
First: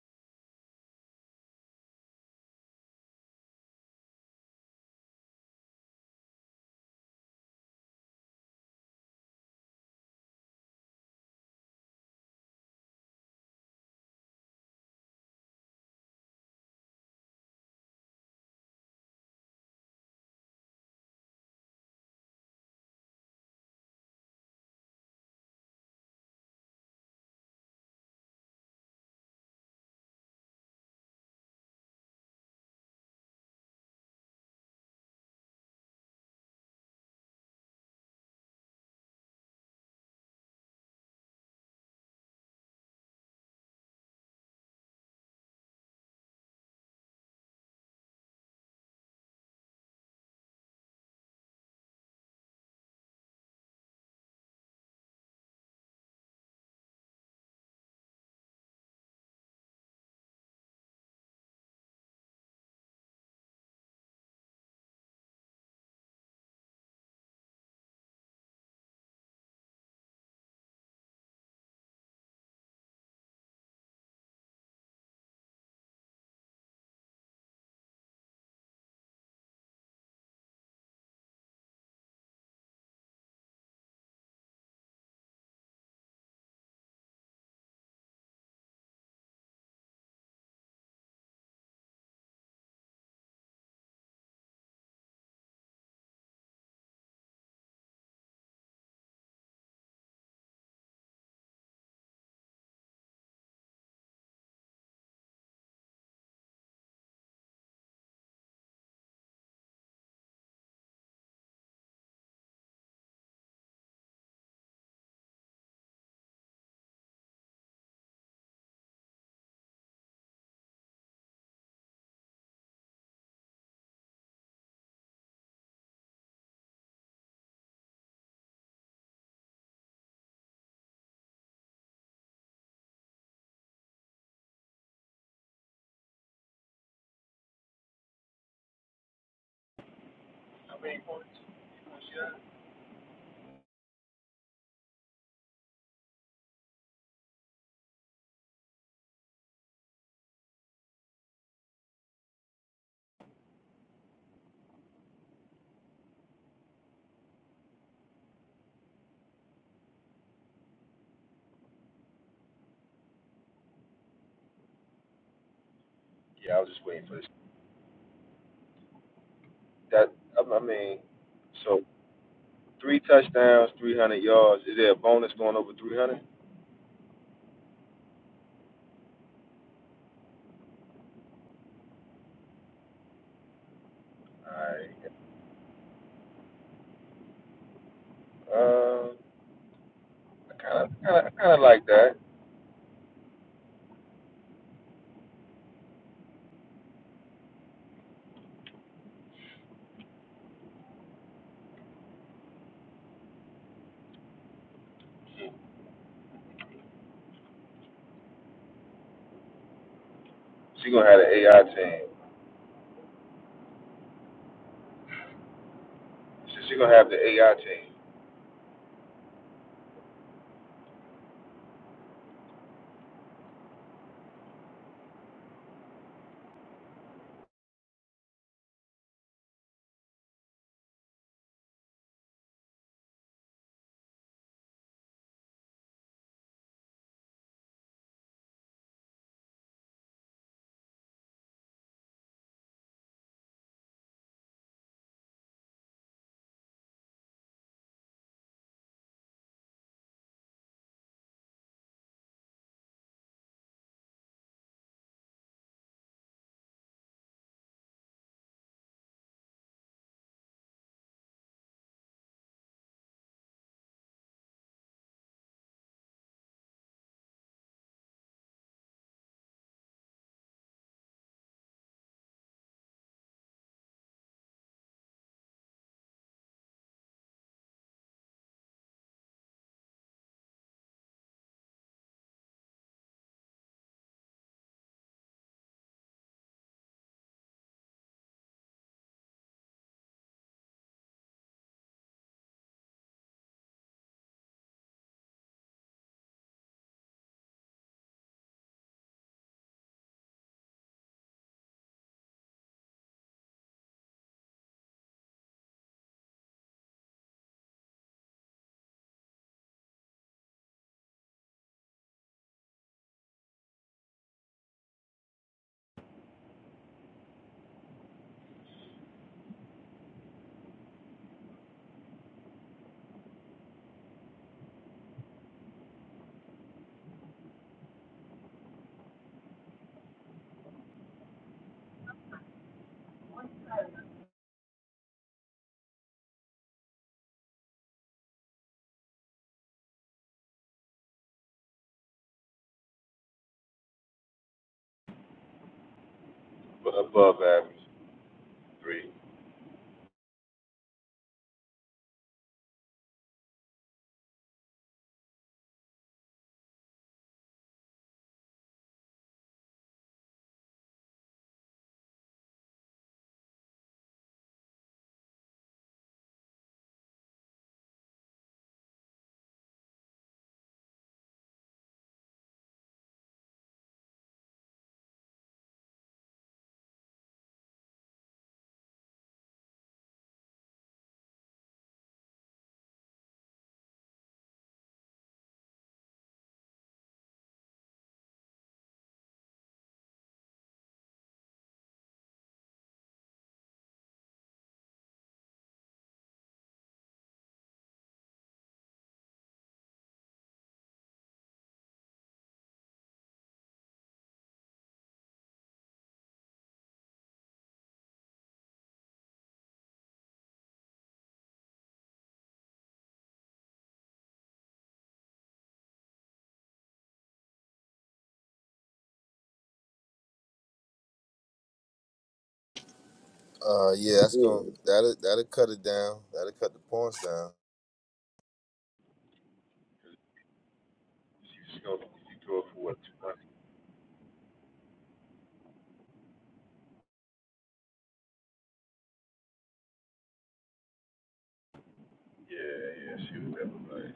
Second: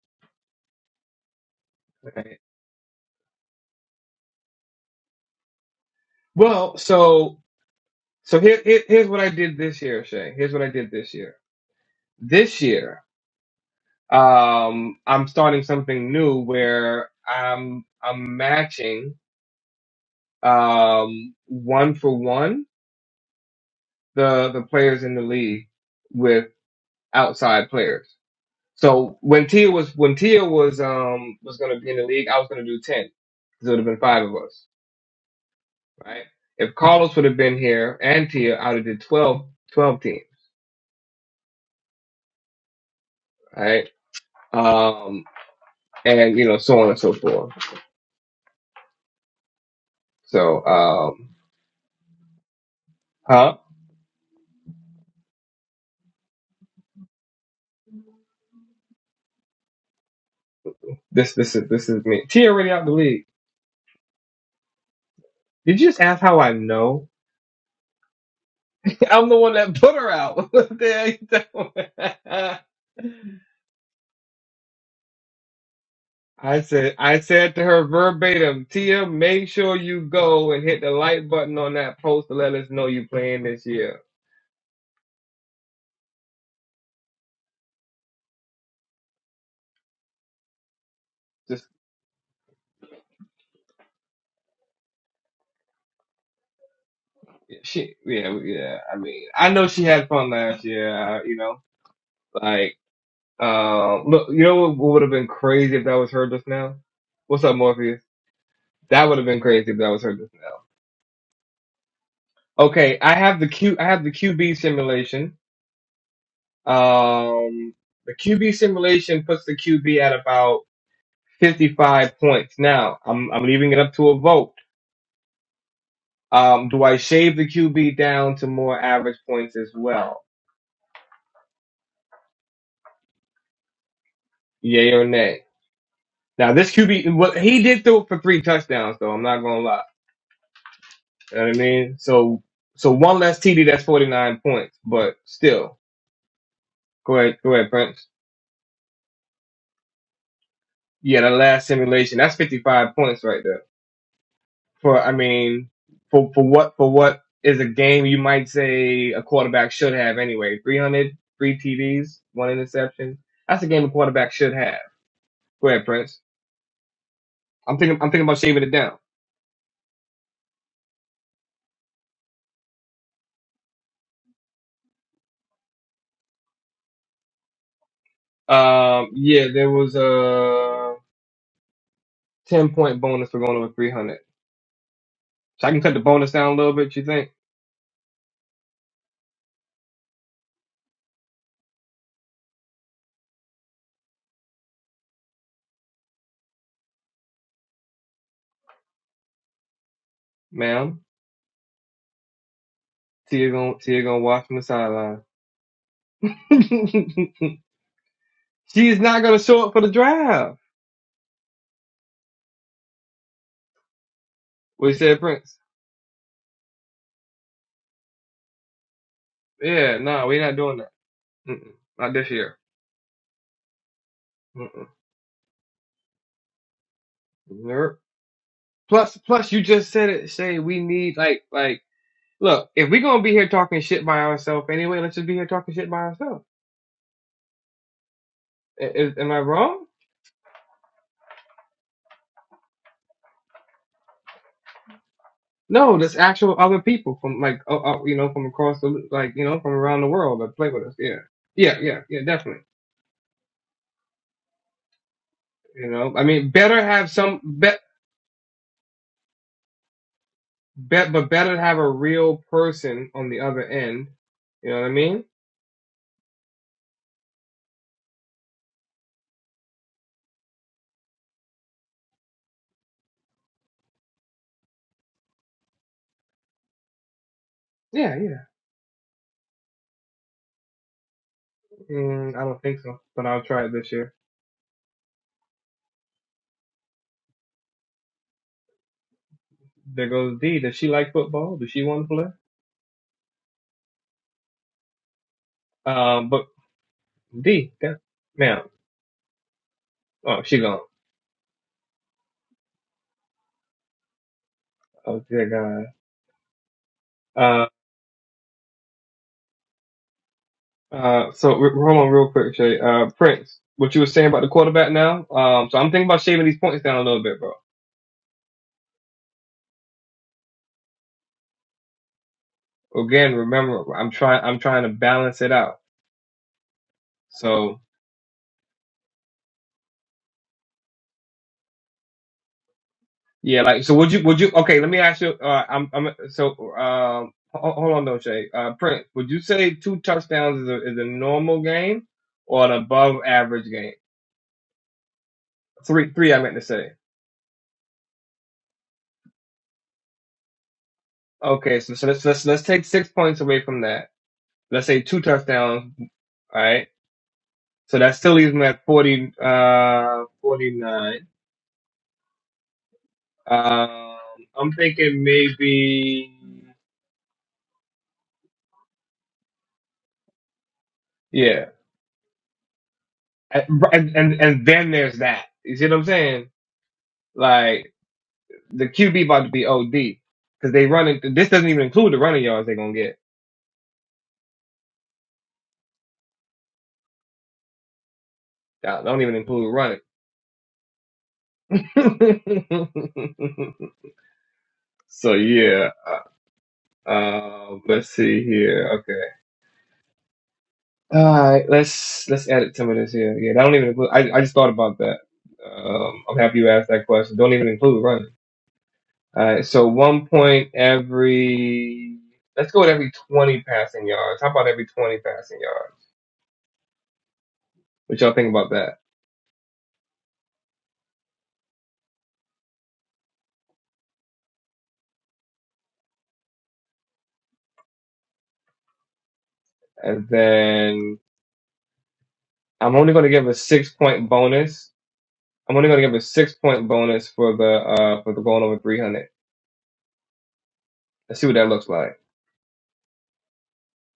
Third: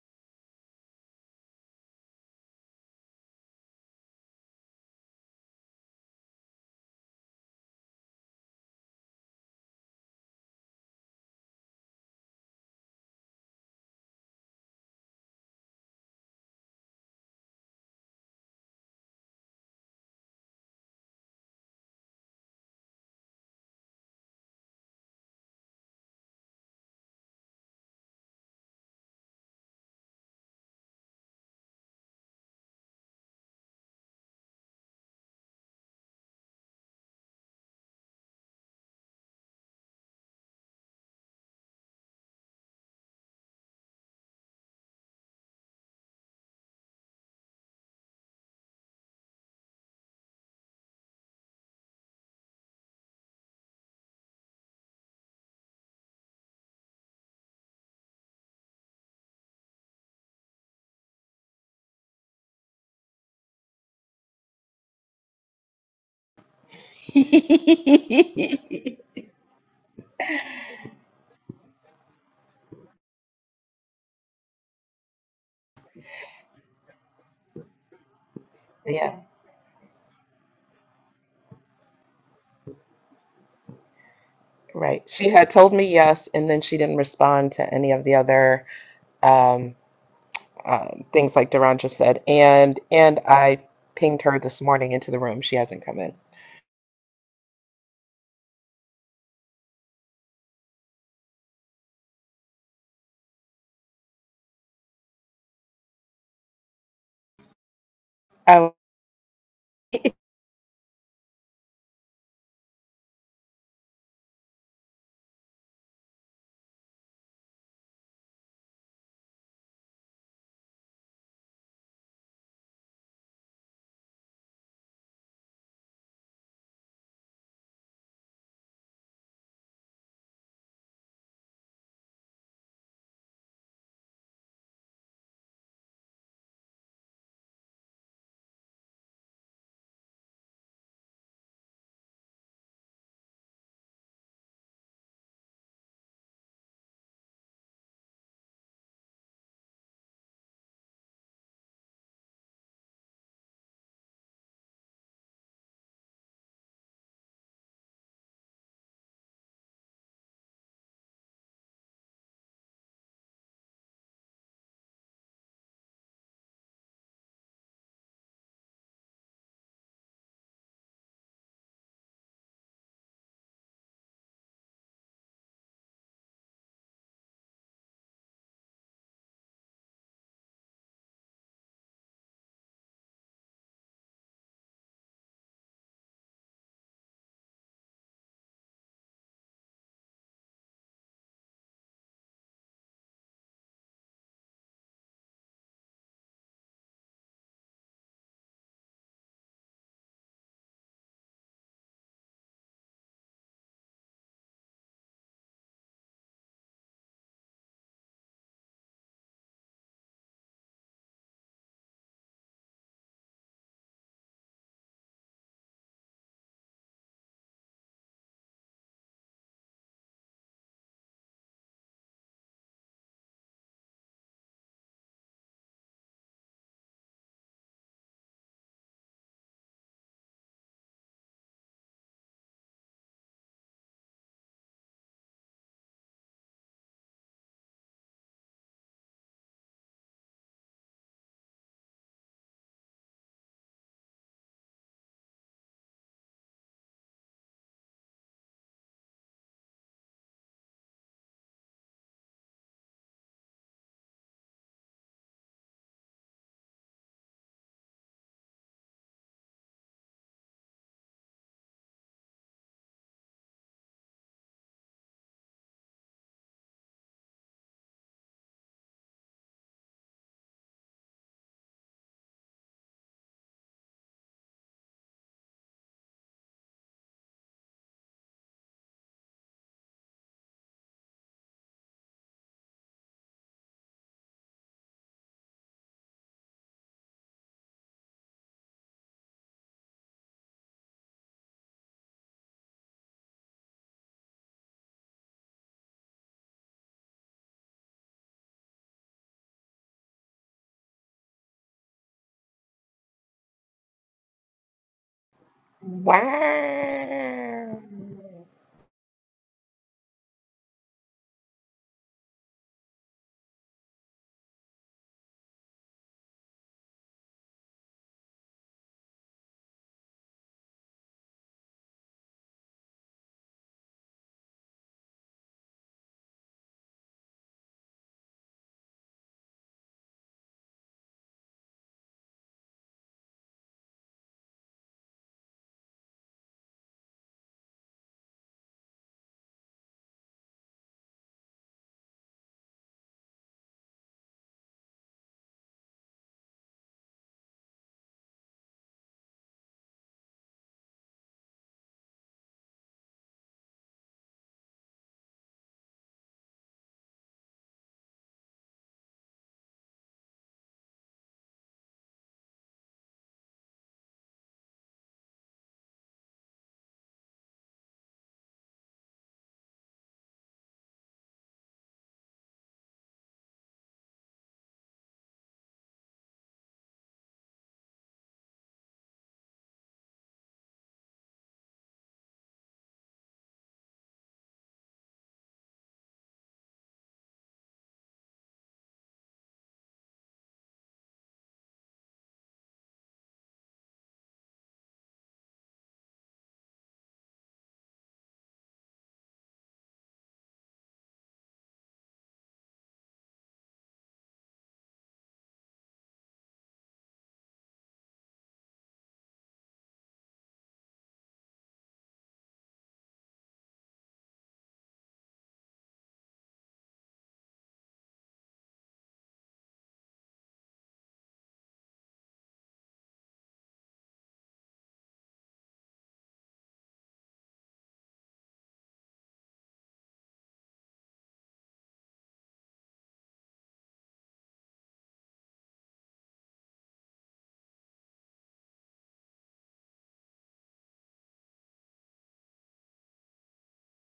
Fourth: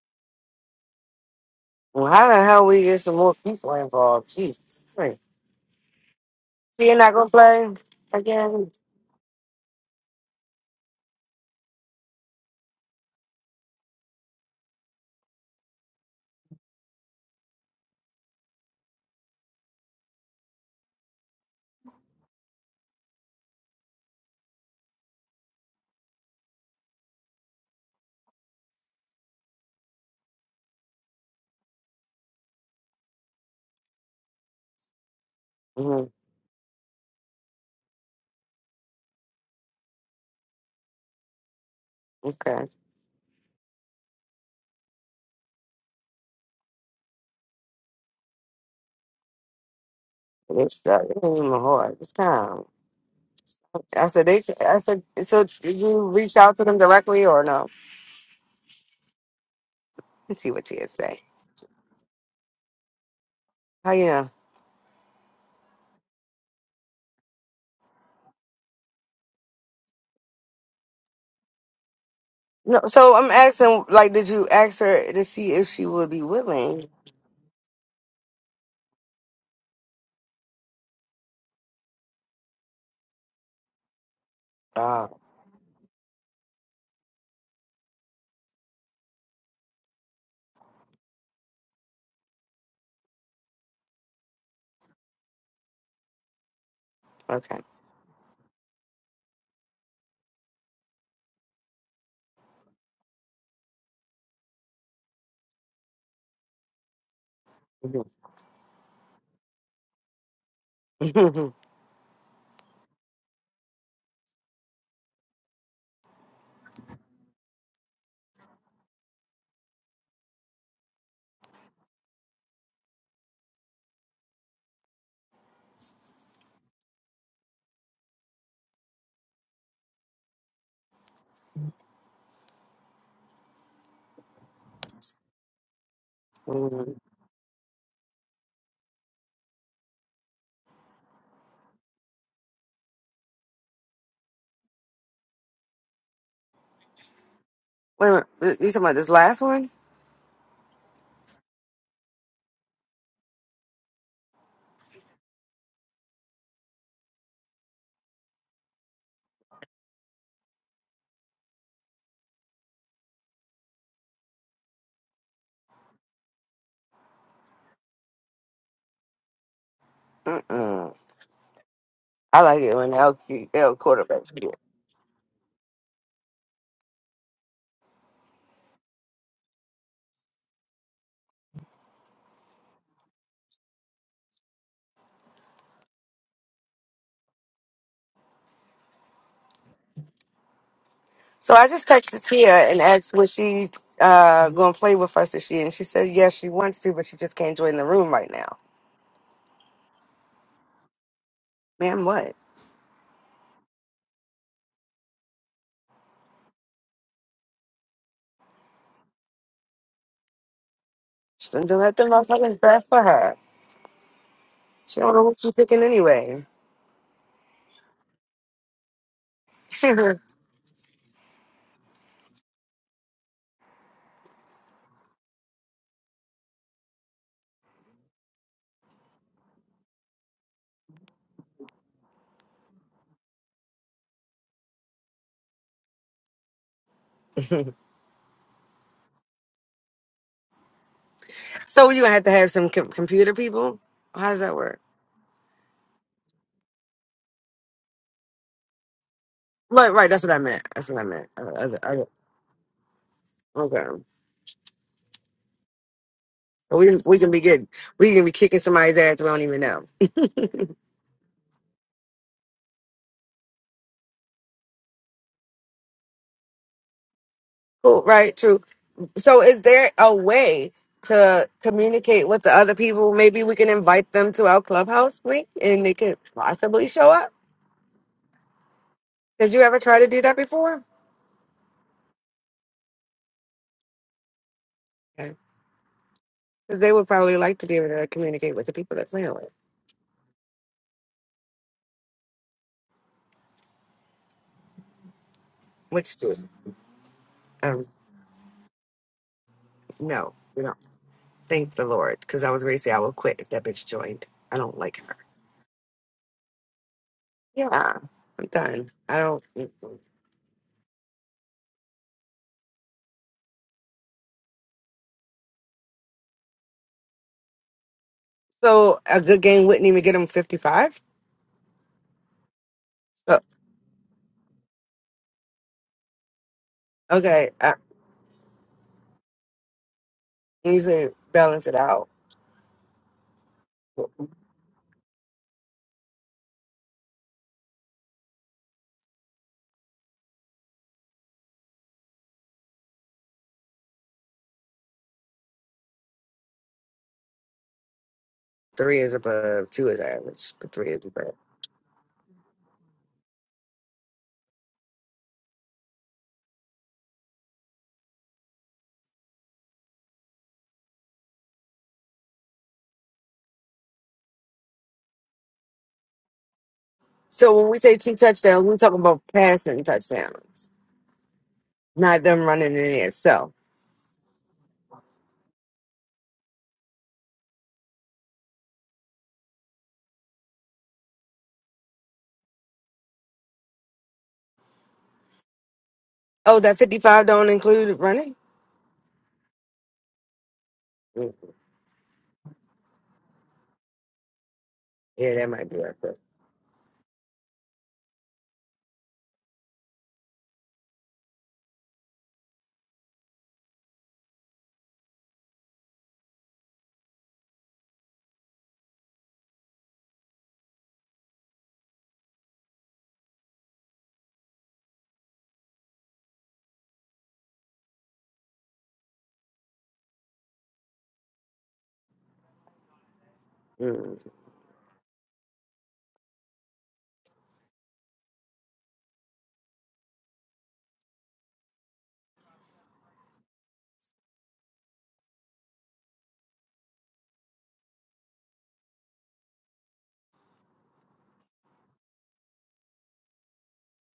[SPEAKER 4] Well, how the
[SPEAKER 2] Right?
[SPEAKER 4] hell we get some more people involved? Jesus. Christ.
[SPEAKER 2] Well,
[SPEAKER 4] So you're not gonna
[SPEAKER 2] so
[SPEAKER 4] play
[SPEAKER 2] so here,
[SPEAKER 4] again?
[SPEAKER 2] here here's what I did this year, Shay. Here's what I did this year. This year. um, I'm starting something new where I'm I'm matching um, one for one the the players in the league with outside players. So when Tia was when Tia was um was going to be in the league, I was going to do ten. 'cause It would have been five of us,
[SPEAKER 4] hmm
[SPEAKER 2] right? If Carlos would have been here and Tia, I would have did 12 12 teams,
[SPEAKER 4] Okay.
[SPEAKER 2] right? Um, and you know so on and so forth. So
[SPEAKER 4] It sucks. It
[SPEAKER 2] um,
[SPEAKER 4] ain't even hard this time.
[SPEAKER 2] huh?
[SPEAKER 4] I said they. I said so. Did you reach out to them directly or no? Let's see what Tia say.
[SPEAKER 2] This this is this is me. Tia already out the league.
[SPEAKER 4] How you know?
[SPEAKER 2] Did you just ask how I know? I'm the one that put her out. What the hell
[SPEAKER 4] No.
[SPEAKER 2] you
[SPEAKER 4] So
[SPEAKER 2] doing?
[SPEAKER 4] I'm asking. Like, did you ask her to see if she would be
[SPEAKER 2] I
[SPEAKER 4] willing?
[SPEAKER 2] said, I said to her verbatim, Tia,
[SPEAKER 1] Yeah,
[SPEAKER 2] make sure you go and hit the like button on that post to let us know you playing this year.
[SPEAKER 1] right.
[SPEAKER 4] Oh,
[SPEAKER 1] She had told me yes, and then she didn't respond to any of the other um, uh, things like
[SPEAKER 2] Just
[SPEAKER 1] Duran just said. And and I pinged her this morning into the room. She hasn't come in.
[SPEAKER 4] okay.
[SPEAKER 2] she, yeah, yeah. I mean, I know she had fun last year. uh, You know, like, um, look, you know what would have been crazy if that was her just now? What's up, Morpheus?
[SPEAKER 4] Mhm.
[SPEAKER 1] Oh,
[SPEAKER 2] That would have been crazy if that was her just now. Okay, I have the Q, I have the QB simulation. Um, the QB simulation puts the QB at about 55 points. Now, I'm, I'm leaving it up to a vote. Um, do I shave the QB down to more average points as well? Yay or nay? Now, this
[SPEAKER 4] Mhm.
[SPEAKER 2] QB, well, he did throw it for three touchdowns, though. I'm not going to lie. You know what I mean? So, so one less TD, that's 49 points, but still. Go ahead, go ahead, Prince.
[SPEAKER 4] Wait a minute. You talking about this last one?
[SPEAKER 2] Yeah, that last simulation, that's 55 points right there. for I mean for for what for what is a game you might say a quarterback should have anyway. Three hundred, three three TDs, one interception. That's a game a quarterback should have. Go ahead, Prince.
[SPEAKER 3] Yeah, I was just waiting for this.
[SPEAKER 2] I'm thinking I'm thinking about shaving it down.
[SPEAKER 3] That I I
[SPEAKER 4] Mm-mm.
[SPEAKER 3] mean, so
[SPEAKER 4] I like it when
[SPEAKER 3] three
[SPEAKER 4] L,
[SPEAKER 3] touchdowns,
[SPEAKER 4] L
[SPEAKER 3] three hundred
[SPEAKER 4] quarterbacks.
[SPEAKER 3] yards. Is there a bonus going over three hundred?
[SPEAKER 2] Um yeah, there was a 10 point bonus for going over 300.
[SPEAKER 3] Alright.
[SPEAKER 2] So I can cut the bonus down a little bit, you think?
[SPEAKER 3] Uh, I kind of, kind of, kind
[SPEAKER 4] So
[SPEAKER 3] of
[SPEAKER 4] I
[SPEAKER 3] like
[SPEAKER 4] just
[SPEAKER 3] that.
[SPEAKER 4] texted Tia and asked was she uh gonna play with us this year, and she said yes, she wants to, but she just can't join the room right now.
[SPEAKER 2] Ma'am,
[SPEAKER 4] Man, what?
[SPEAKER 2] Tia gonna, Tia gonna watch from the sideline. She's not gonna show up for the drive.
[SPEAKER 3] She gonna have the
[SPEAKER 4] She
[SPEAKER 3] AI
[SPEAKER 4] didn't let the
[SPEAKER 3] team.
[SPEAKER 4] motherfuckers bad for her.
[SPEAKER 2] We
[SPEAKER 4] She don't
[SPEAKER 2] said,
[SPEAKER 4] know what she's
[SPEAKER 2] Prince.
[SPEAKER 4] picking anyway.
[SPEAKER 3] She, she gonna have the AI team
[SPEAKER 4] so
[SPEAKER 2] Yeah,
[SPEAKER 4] you
[SPEAKER 2] no, we're not doing that. Mm-mm, not this year. Mm-mm. Nope. Plus, plus, you just said it. Say we need like, like, look. If we gonna be here talking shit by ourselves anyway, let's just be here talking shit by ourselves.
[SPEAKER 4] gonna
[SPEAKER 2] I- Is, am I wrong?
[SPEAKER 4] have to have some com- computer people. How does that work?
[SPEAKER 2] No, there's actual other people from like, uh, uh, you know, from across the, like, you know, from
[SPEAKER 4] Right,
[SPEAKER 2] around the
[SPEAKER 4] right. That's what I
[SPEAKER 2] world that
[SPEAKER 4] meant.
[SPEAKER 2] play with
[SPEAKER 4] That's
[SPEAKER 2] us.
[SPEAKER 4] what I
[SPEAKER 2] Yeah,
[SPEAKER 4] meant. Uh, other-
[SPEAKER 2] yeah, yeah,
[SPEAKER 4] other-
[SPEAKER 2] yeah, definitely.
[SPEAKER 4] okay.
[SPEAKER 2] You know, I mean, better
[SPEAKER 4] We
[SPEAKER 2] have
[SPEAKER 4] we can be
[SPEAKER 2] some
[SPEAKER 4] good.
[SPEAKER 2] bet,
[SPEAKER 4] we can be kicking somebody's ass we don't even know.
[SPEAKER 2] bet, but better to have a real person on the other end. You know what I mean?
[SPEAKER 4] Cool, right? True. So, is there a way to communicate with the other people? Maybe we can invite them to our clubhouse link, and they could possibly show up.
[SPEAKER 2] Yeah, yeah.
[SPEAKER 4] Did you ever try to do that before?
[SPEAKER 2] Mm, I don't think so, but I'll try it this year.
[SPEAKER 4] Because they would probably like to be able to communicate with the people that playing with.
[SPEAKER 2] There goes D. Does she like football? Does she want to play?
[SPEAKER 4] Which
[SPEAKER 2] Um,
[SPEAKER 4] do?
[SPEAKER 2] but D,
[SPEAKER 4] Um,
[SPEAKER 2] that man,
[SPEAKER 4] no,
[SPEAKER 2] oh, she
[SPEAKER 4] we don't.
[SPEAKER 2] gone.
[SPEAKER 4] Thank the Lord, because I was ready to say I will quit if that bitch joined. I don't like her.
[SPEAKER 2] Oh, dear God.
[SPEAKER 4] Yeah,
[SPEAKER 1] wow.
[SPEAKER 4] I'm done. I don't. mm-mm.
[SPEAKER 2] Uh, uh, so re- hold on real quick, Shay. Uh, Prince, what you were saying about the quarterback now? Um, so I'm thinking about shaving these points down a little bit, bro.
[SPEAKER 4] So a good game wouldn't even get him 55.
[SPEAKER 2] Again,
[SPEAKER 4] So,
[SPEAKER 2] remember, I'm trying, I'm trying to balance it out.
[SPEAKER 4] okay, I,
[SPEAKER 2] So
[SPEAKER 4] you say balance it out.
[SPEAKER 2] yeah, like, so would you, would you? Okay, let me ask you. Uh, I'm, I'm, so um, ho- hold on though, Shay. Uh, Prince, would you say two touchdowns is a is a normal game or an above average game? Three, three. I meant to
[SPEAKER 3] but
[SPEAKER 2] say.
[SPEAKER 3] above average
[SPEAKER 4] Three
[SPEAKER 3] three.
[SPEAKER 4] is above, two is average, but three is above.
[SPEAKER 2] Okay, so so let's let's let's take six points away from that. Let's say two touchdowns. All right. So that still leaves me at forty, uh, forty nine. Um, I'm thinking maybe,
[SPEAKER 4] So when we say two touchdowns, we're talking about passing touchdowns,
[SPEAKER 2] yeah,
[SPEAKER 4] not them running in there. So,
[SPEAKER 2] and and and then there's that. You see what I'm saying? Like the QB about to be OD because they running. This doesn't even include the running yards they're gonna get.
[SPEAKER 4] oh, that 55 don't include running?
[SPEAKER 2] That don't even include running.
[SPEAKER 4] Mm,
[SPEAKER 2] so
[SPEAKER 4] yeah, that might be right.
[SPEAKER 2] yeah.
[SPEAKER 4] But,
[SPEAKER 2] Uh, let's see here. Okay. All right. Let's let's edit some of this here. Yeah, I don't even include. I I just thought about that. Um, I'm happy you asked that question. Don't even include running. All right. So one point every. Let's go with every 20 passing yards. How about every 20 passing yards? What y'all think about that?
[SPEAKER 3] Uh, yeah,
[SPEAKER 4] mm,
[SPEAKER 3] that's gonna that'll that'll cut it down. That'll cut the points down.
[SPEAKER 2] And then
[SPEAKER 3] She's gonna she throw it for what
[SPEAKER 2] I'm only
[SPEAKER 3] two
[SPEAKER 2] going to
[SPEAKER 3] hundred?
[SPEAKER 2] give a six point bonus. I'm only going to give a six point bonus for the uh for the going over 300. Let's see what that looks like.
[SPEAKER 3] Yeah, yeah. She was never like.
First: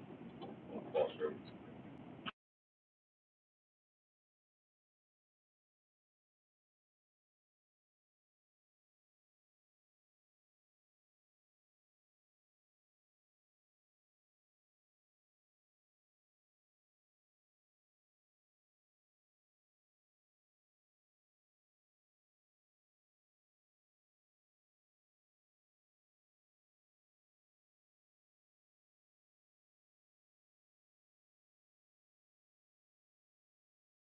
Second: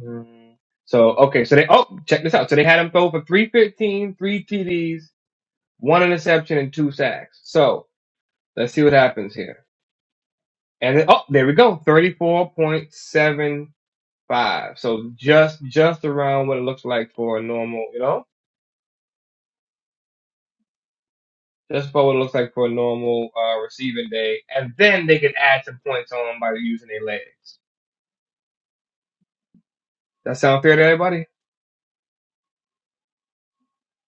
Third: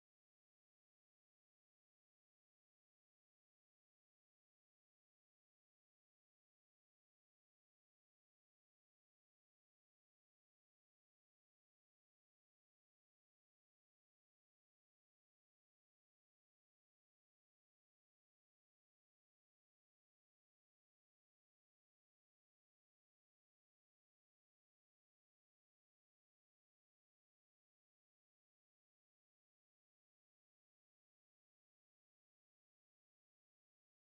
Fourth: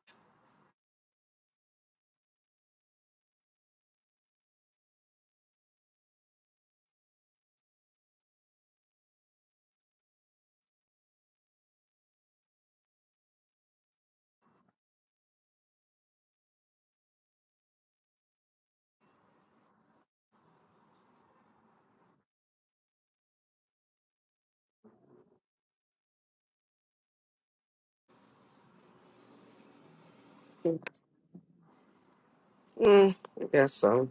[SPEAKER 2] Mm. So okay, so they oh check this out. So they had him throw for three fifteen, three three TDs, one interception, and two sacks. So let's see what happens here. And then, oh, there we go, thirty four point seven five. So just just around what it looks like for a normal, you know, just about what it looks like for a normal uh, receiving day. And then they can add some points on by using their legs. That sound fair to everybody?
[SPEAKER 4] mm, I guess so.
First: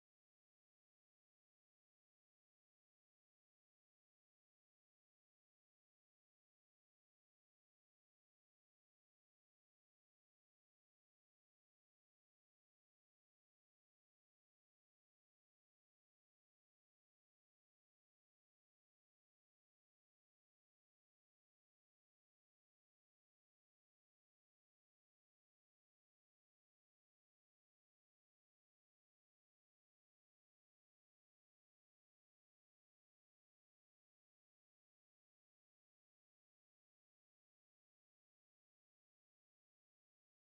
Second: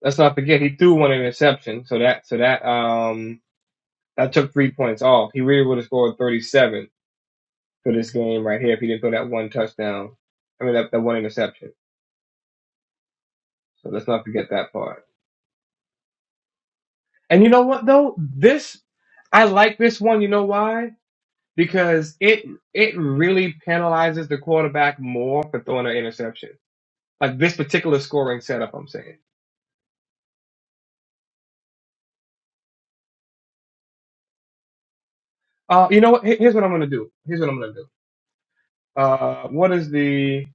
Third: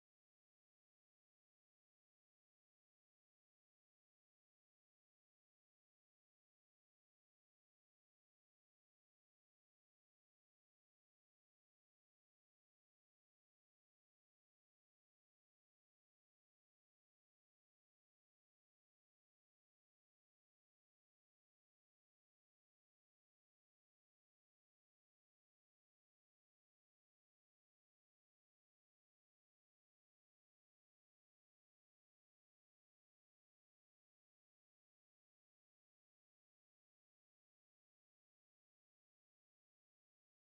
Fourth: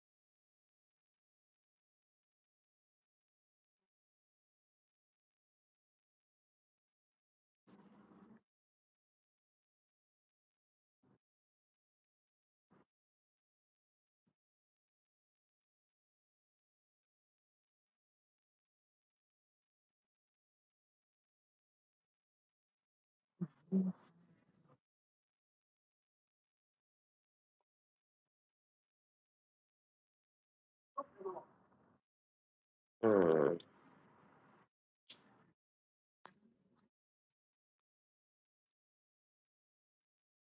[SPEAKER 2] Let's not forget he threw one interception. So that so that um I took three points off. He really would have scored 37 for this game right here if he didn't throw that one touchdown. I mean, that, that one interception. So let's not forget that part. And you know what though? This, I like this one. You know why? Because it, it really penalizes the quarterback more for throwing an interception. Like this particular scoring setup, I'm saying.
[SPEAKER 4] Mm.
[SPEAKER 2] Uh, you know what? Here- Here's what I'm going to do. Here's what I'm going to do. Uh, what is the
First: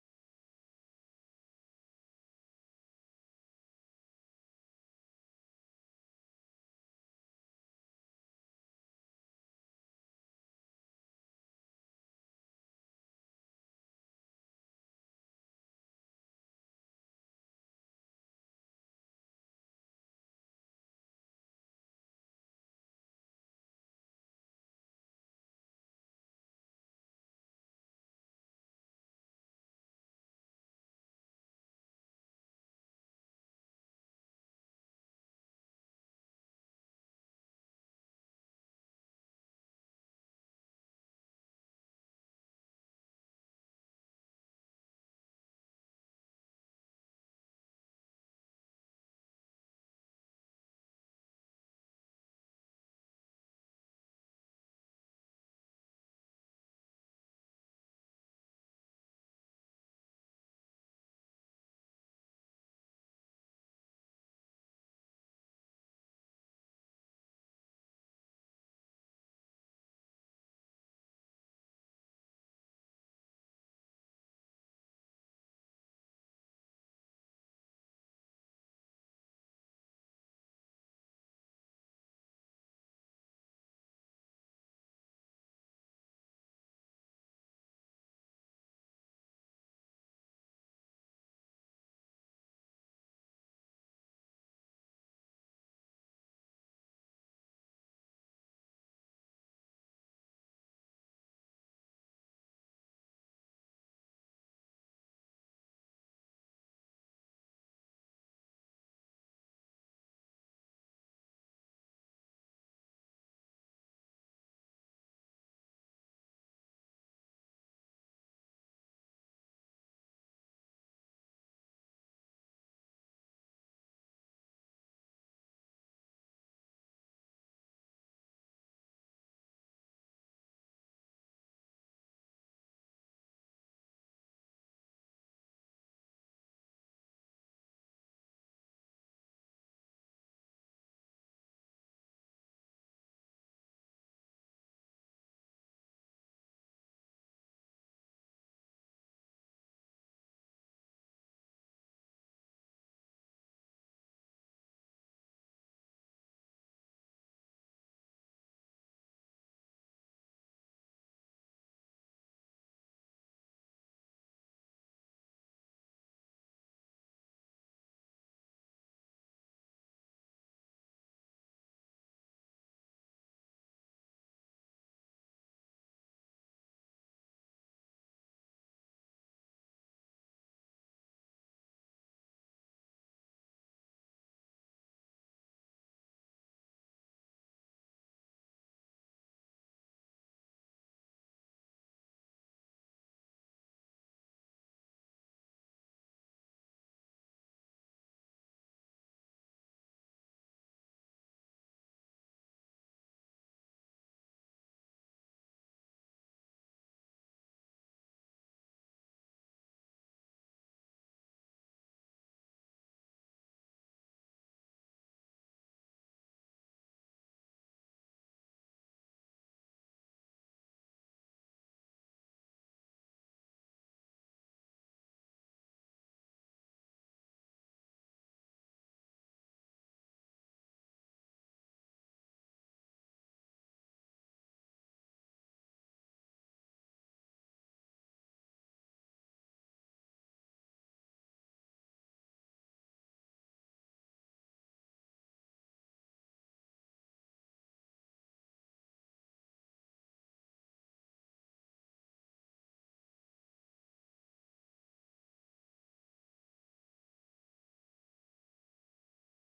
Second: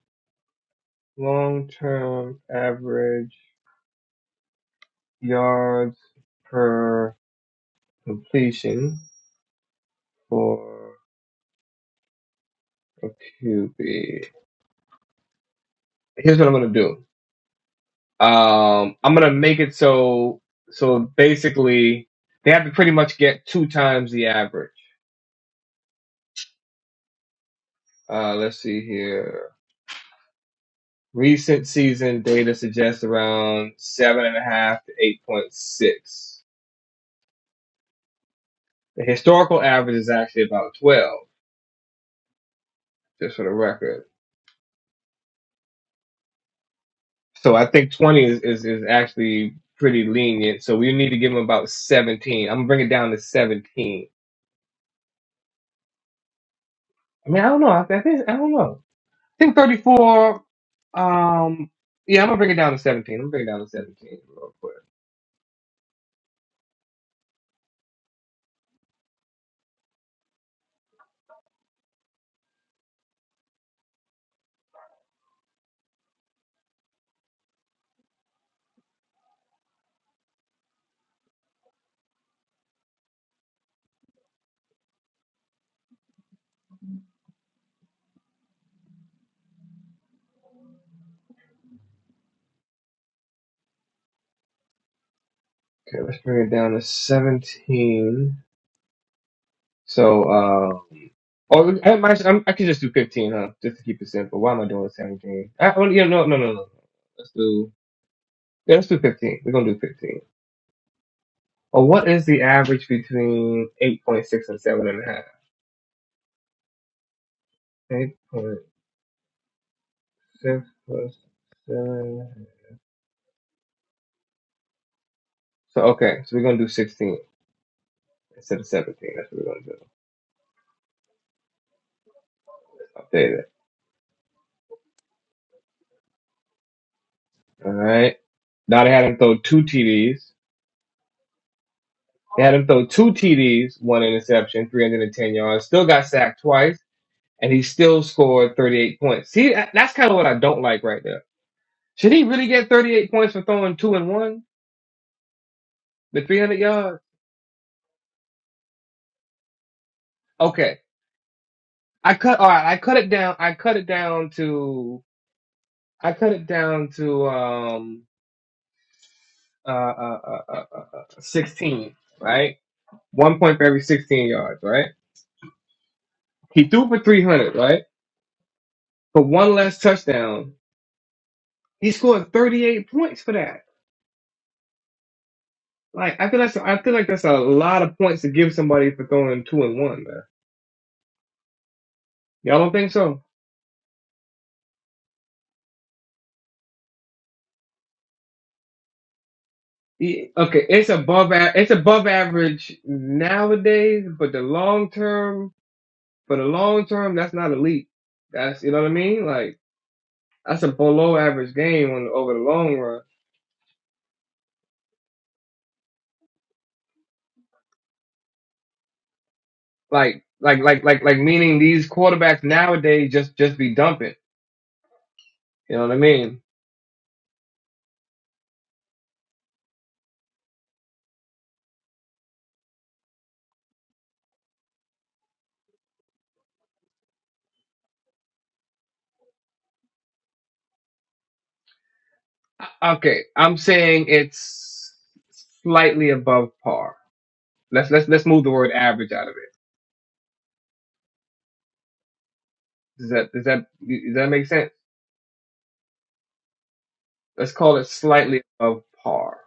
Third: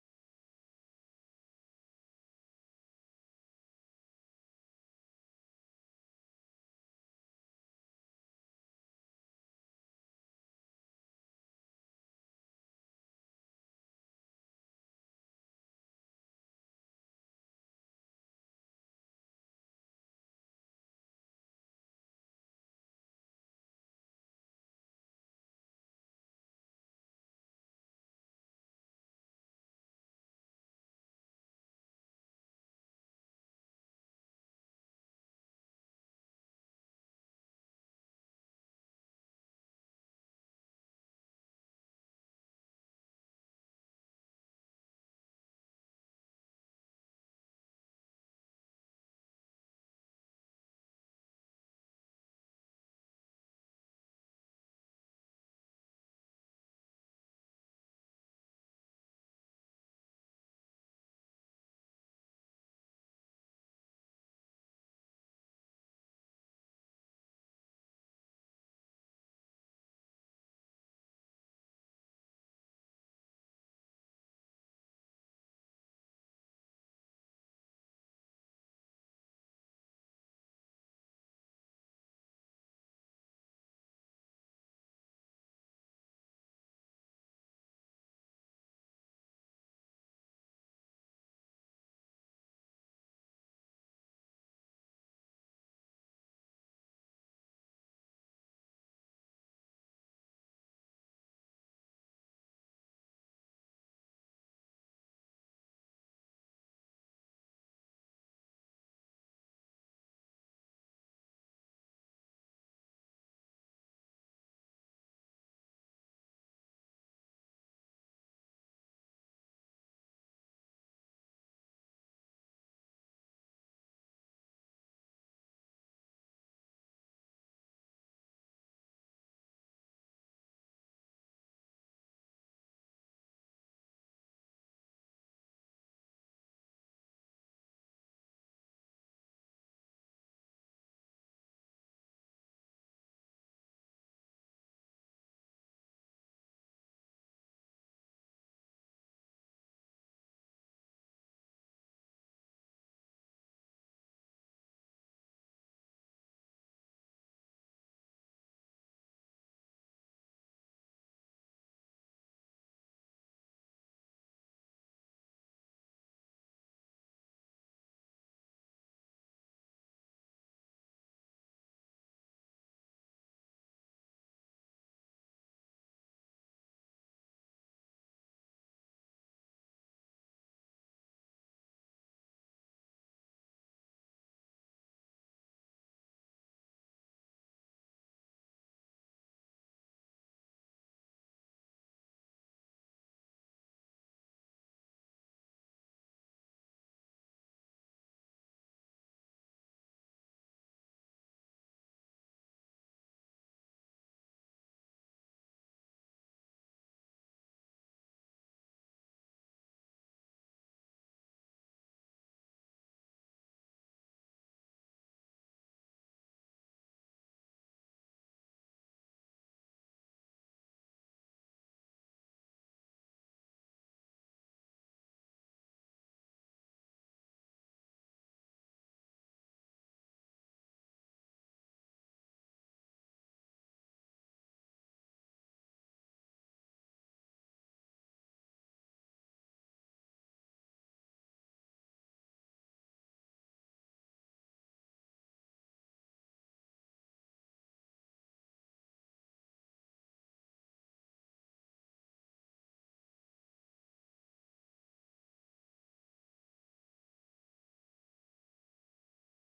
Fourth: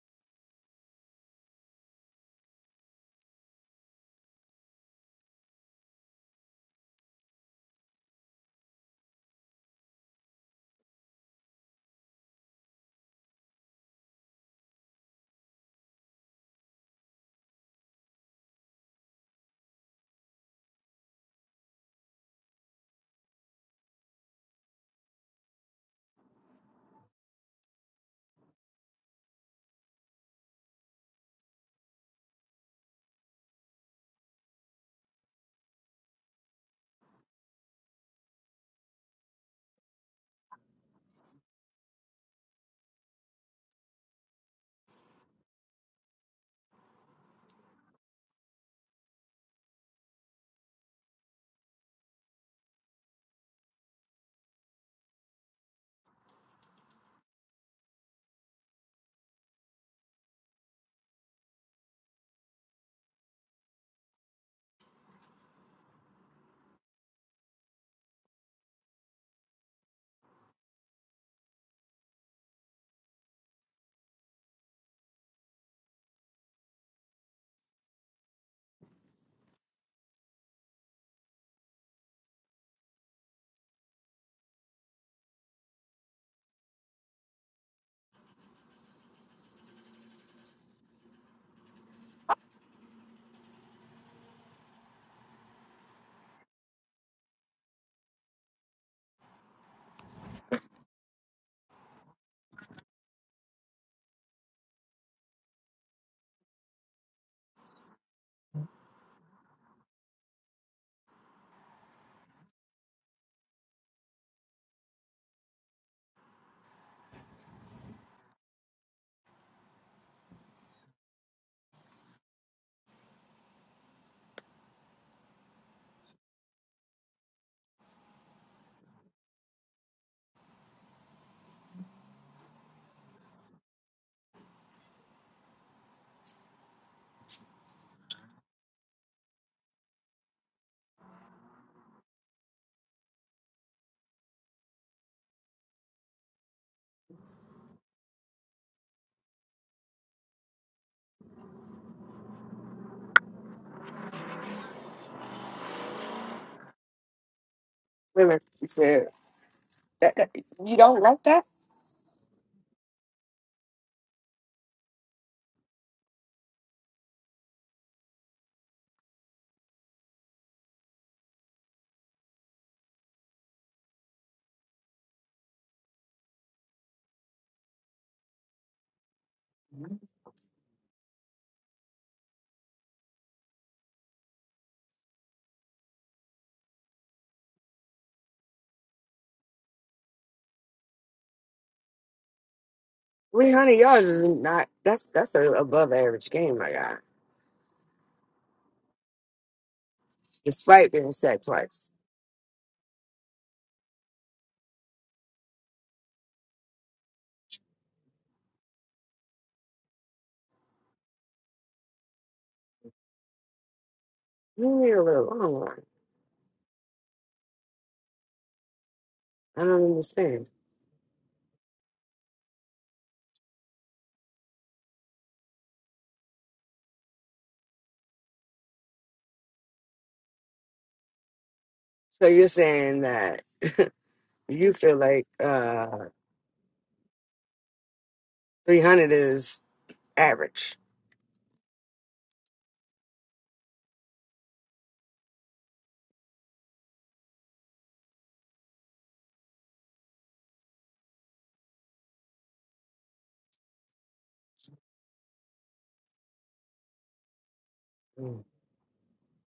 [SPEAKER 2] long-term average yards per completion for a QB. Here's what I'm gonna do. Um, I'm gonna make it so so basically they have to pretty much get two times the average. Uh, let's see here. Recent season data suggests around seven and a half to eight point six. The historical average is actually about twelve, just for the record. So I think twenty is, is, is actually pretty lenient. So we need to give them about seventeen. I'm gonna bring it down to seventeen I mean, I don't know. I, I think I don't know. I think 34. Um, yeah, I'm gonna bring it down to 17. I'm gonna bring it down to 17 real quick. Okay, let's bring it down to 17. So, uh, oh, I, might- I'm, I could just do 15, huh? Just to keep it simple. Why am I doing 17? I, oh, yeah, no, no, no, no. no. Let's do yeah, let's do 15. We're gonna do 15. Well, what is the average between 8.6 and 7.5? 8.6 plus 7. So okay, so we're gonna do 16 instead of 17. That's what we're gonna do. I'll tell you that. All right. Now they had him throw two TDs. They had him throw two TDs, one interception, 310 yards. Still got sacked twice, and he still scored 38 points. See, that- that's kind of what I don't like right there. Should he really get 38 points for throwing two and one with 300 yards?
[SPEAKER 4] Wait a minute. You said that, that- you
[SPEAKER 2] Okay.
[SPEAKER 4] don't like that?
[SPEAKER 2] I cut, all right. I cut it down. I cut it down to, I cut it down to, um, uh, uh, uh, uh, uh, uh, 16, right? One point for every 16 yards, right? He threw for 300, right? for one less touchdown. He scored 38 points for that. Like I feel that's I feel like that's a lot of points to give somebody for throwing two and one. Man. Y'all don't think so?
[SPEAKER 4] Three hundred yards is not that's that's an above average game I got,
[SPEAKER 2] Yeah, Okay, it's
[SPEAKER 4] despite being
[SPEAKER 2] above
[SPEAKER 4] sacked
[SPEAKER 2] a- it's
[SPEAKER 4] twice.
[SPEAKER 2] above average nowadays, but the long term for the long term that's not elite. That's you know what I mean? Like that's a below average game on over the long run.
[SPEAKER 4] You need a little long one. I don't
[SPEAKER 2] Like
[SPEAKER 4] understand.
[SPEAKER 2] like like like like meaning these quarterbacks nowadays just just be dumping. You know what I mean?
[SPEAKER 4] So you're saying that you feel like uh three hundred is average.
[SPEAKER 2] Okay, I'm saying it's slightly above par. Let's let's let's move the word average out of it. Does that does that does that make sense? Let's call it slightly
[SPEAKER 4] Mm.
[SPEAKER 2] above par.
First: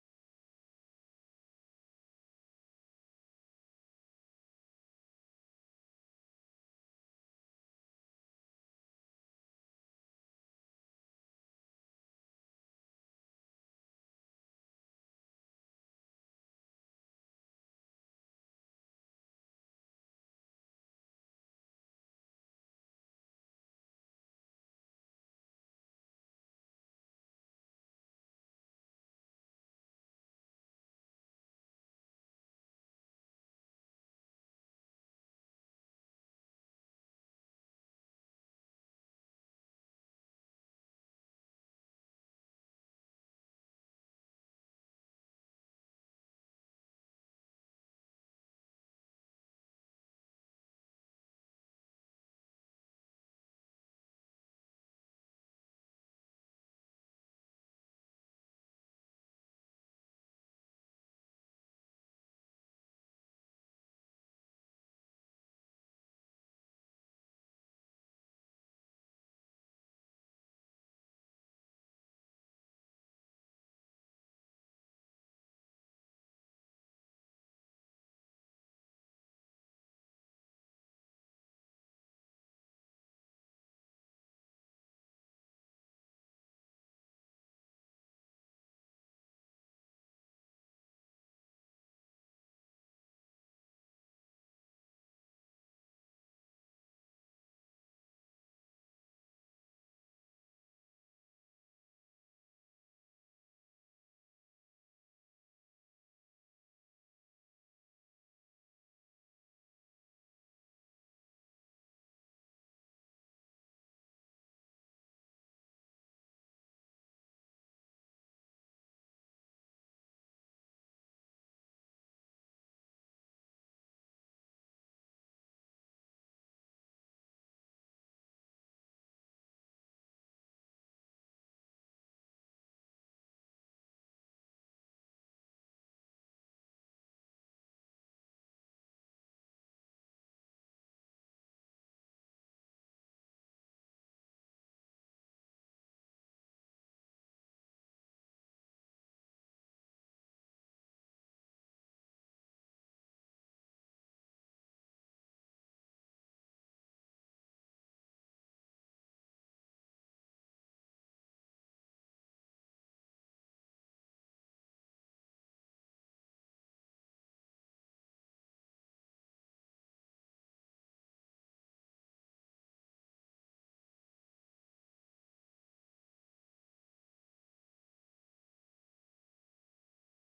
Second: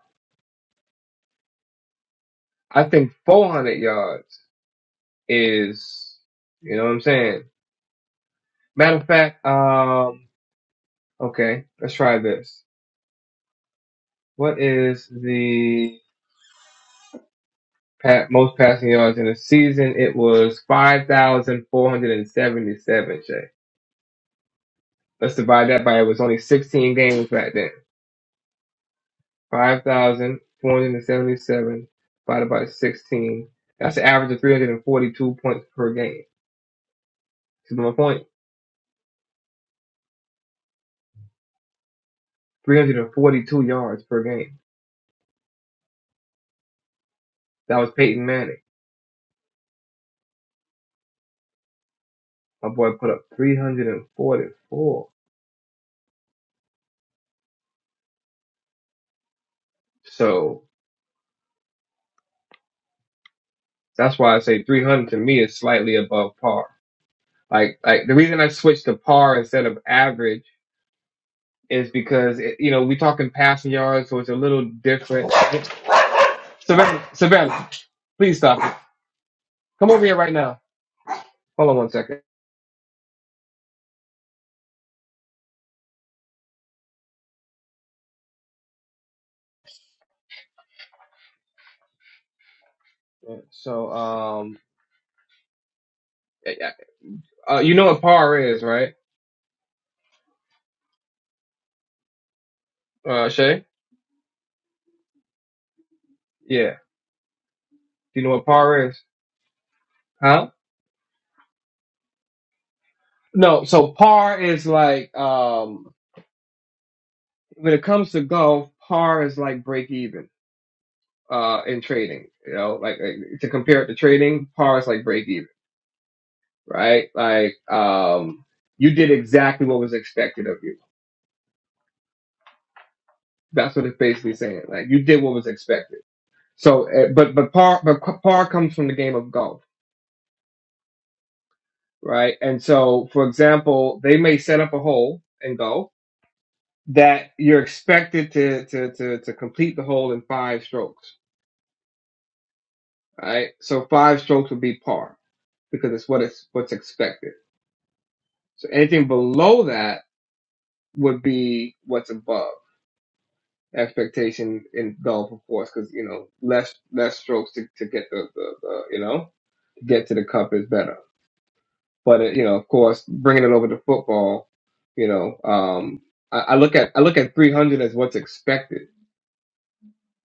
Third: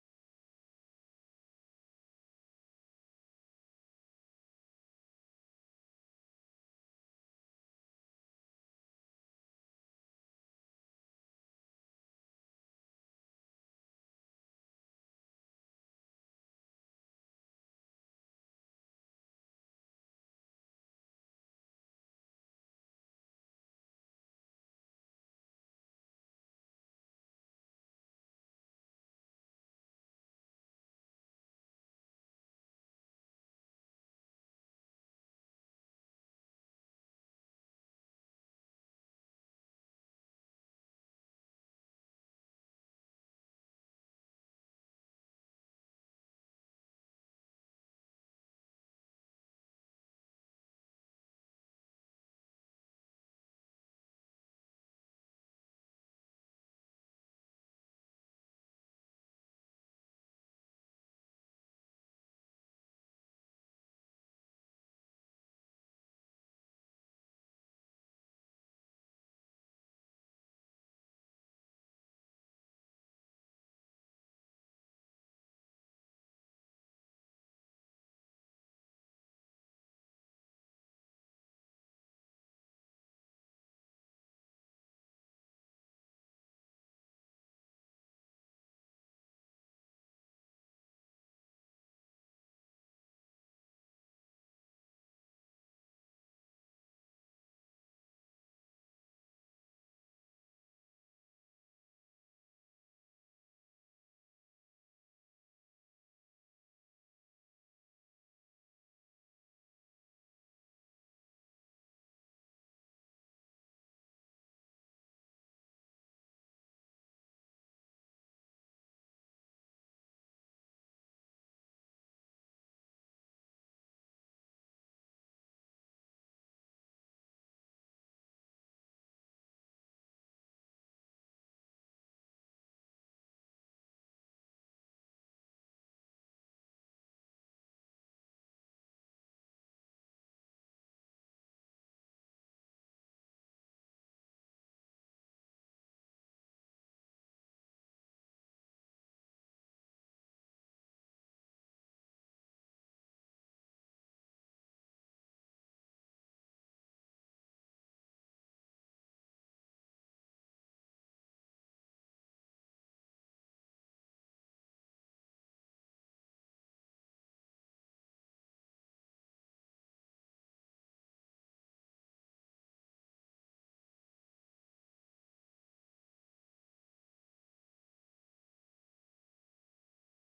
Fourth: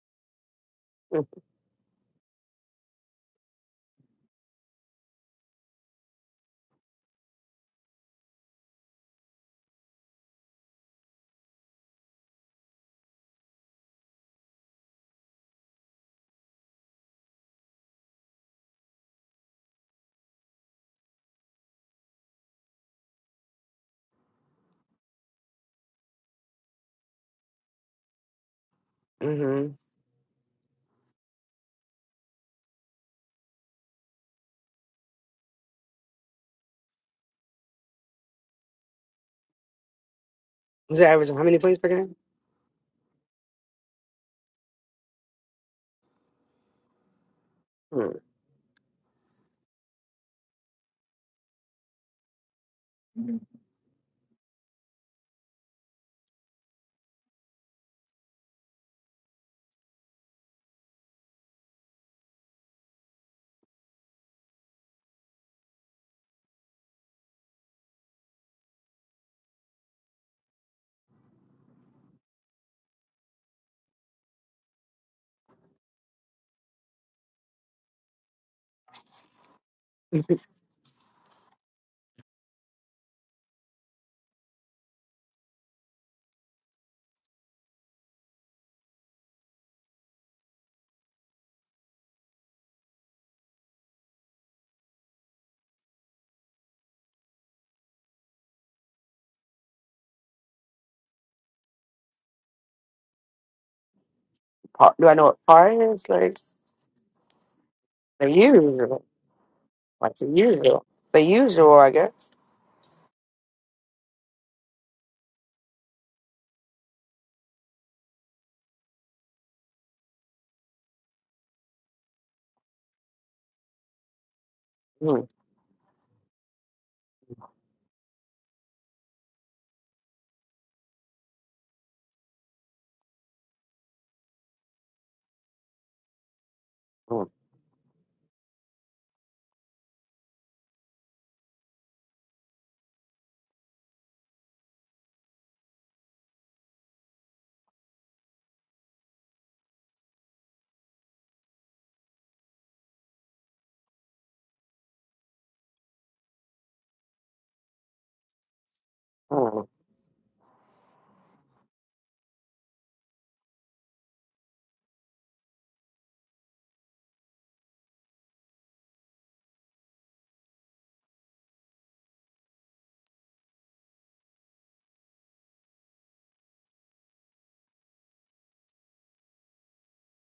[SPEAKER 2] I think 400 yards is, you know what I'm saying. Matter of fact, um, okay, let's try this. What is the pa- most passing yards in a season? It was 5,477. Shay, let's divide that by it was only 16 games back then.
[SPEAKER 4] Mm-hmm.
[SPEAKER 2] Five thousand four hundred and seventy-seven divided by sixteen. That's an average of three hundred and forty-two points per game. See my point?
[SPEAKER 4] Is it average of how many points per game?
[SPEAKER 2] Three hundred and forty-two yards per game. That was
[SPEAKER 4] Hmm.
[SPEAKER 2] Peyton Manning. My boy put up three hundred and forty-four. So that's why I say three hundred to me is slightly above par. Like like the reason I switched to par instead of average is because it, you know we are talking passing yards, so it's a little different. Savannah, Savannah, please stop it. Come over here right now. Hold on one second. Yeah, So, um, yeah, yeah. uh, you know what par is, right? Uh, Shay?
[SPEAKER 4] Par- Do I know what par is? Like
[SPEAKER 2] Yeah. Do you know
[SPEAKER 4] the
[SPEAKER 2] what par is?
[SPEAKER 4] usual. Like the
[SPEAKER 2] Huh?
[SPEAKER 4] usual. The usual, I guess.
[SPEAKER 2] No. So par is like, um, when it comes to golf, par is like break even, uh, in trading, you know, like, like to compare it to trading, par is like
[SPEAKER 4] Mm,
[SPEAKER 2] break even, right? Like, um, you did exactly what was expected of you. That's what it's basically saying. Like you did what was expected. So, uh,
[SPEAKER 4] mm,
[SPEAKER 2] but, but par, but par comes from the game of golf right? And so, for example, they may set up a hole and go that you're expected to to to, to complete the hole in five strokes, right? So five strokes would be par because it's what it's what's expected. So anything below
[SPEAKER 4] mm,
[SPEAKER 2] that would be what's above expectation in golf, of course, because you know less less strokes to, to get the, the, the you know get to the cup is better. But uh, you know, of course, bringing it over to football, you know, um, I, I look at I look at 300 as what's expected,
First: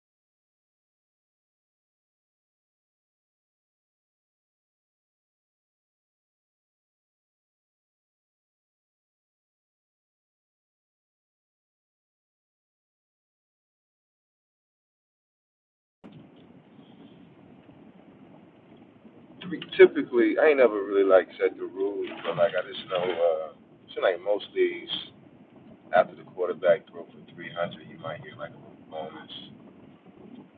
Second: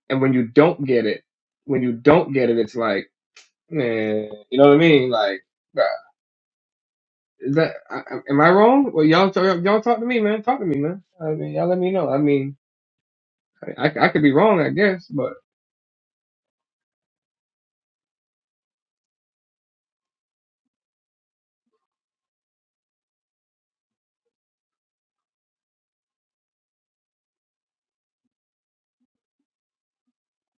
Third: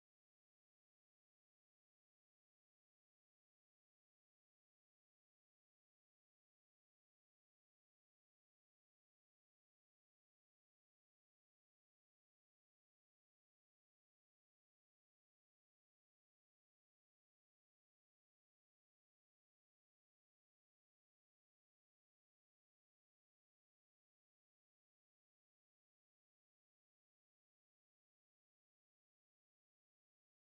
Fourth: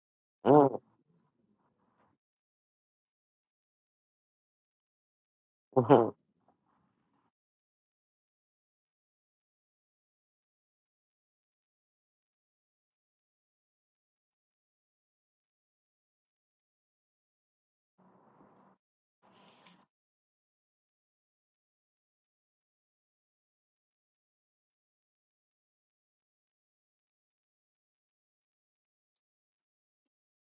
[SPEAKER 2] and when you
[SPEAKER 4] mm,
[SPEAKER 2] don't get it, when you don't get it, it's like, man, you know what I mean? Like, uh,
[SPEAKER 4] mm.
[SPEAKER 2] is that I, I- am I wrong? Well, y'all talk, y'all talk to me, man. Talk to me, man. I mean, y'all let me know. I mean, I, I could be wrong, I guess, but
[SPEAKER 3] I mean, Typically, I ain't never really like set the rules, but like I just know, uh, she like most leagues. after the quarterback throw for three hundred, you might hear like a little bonus.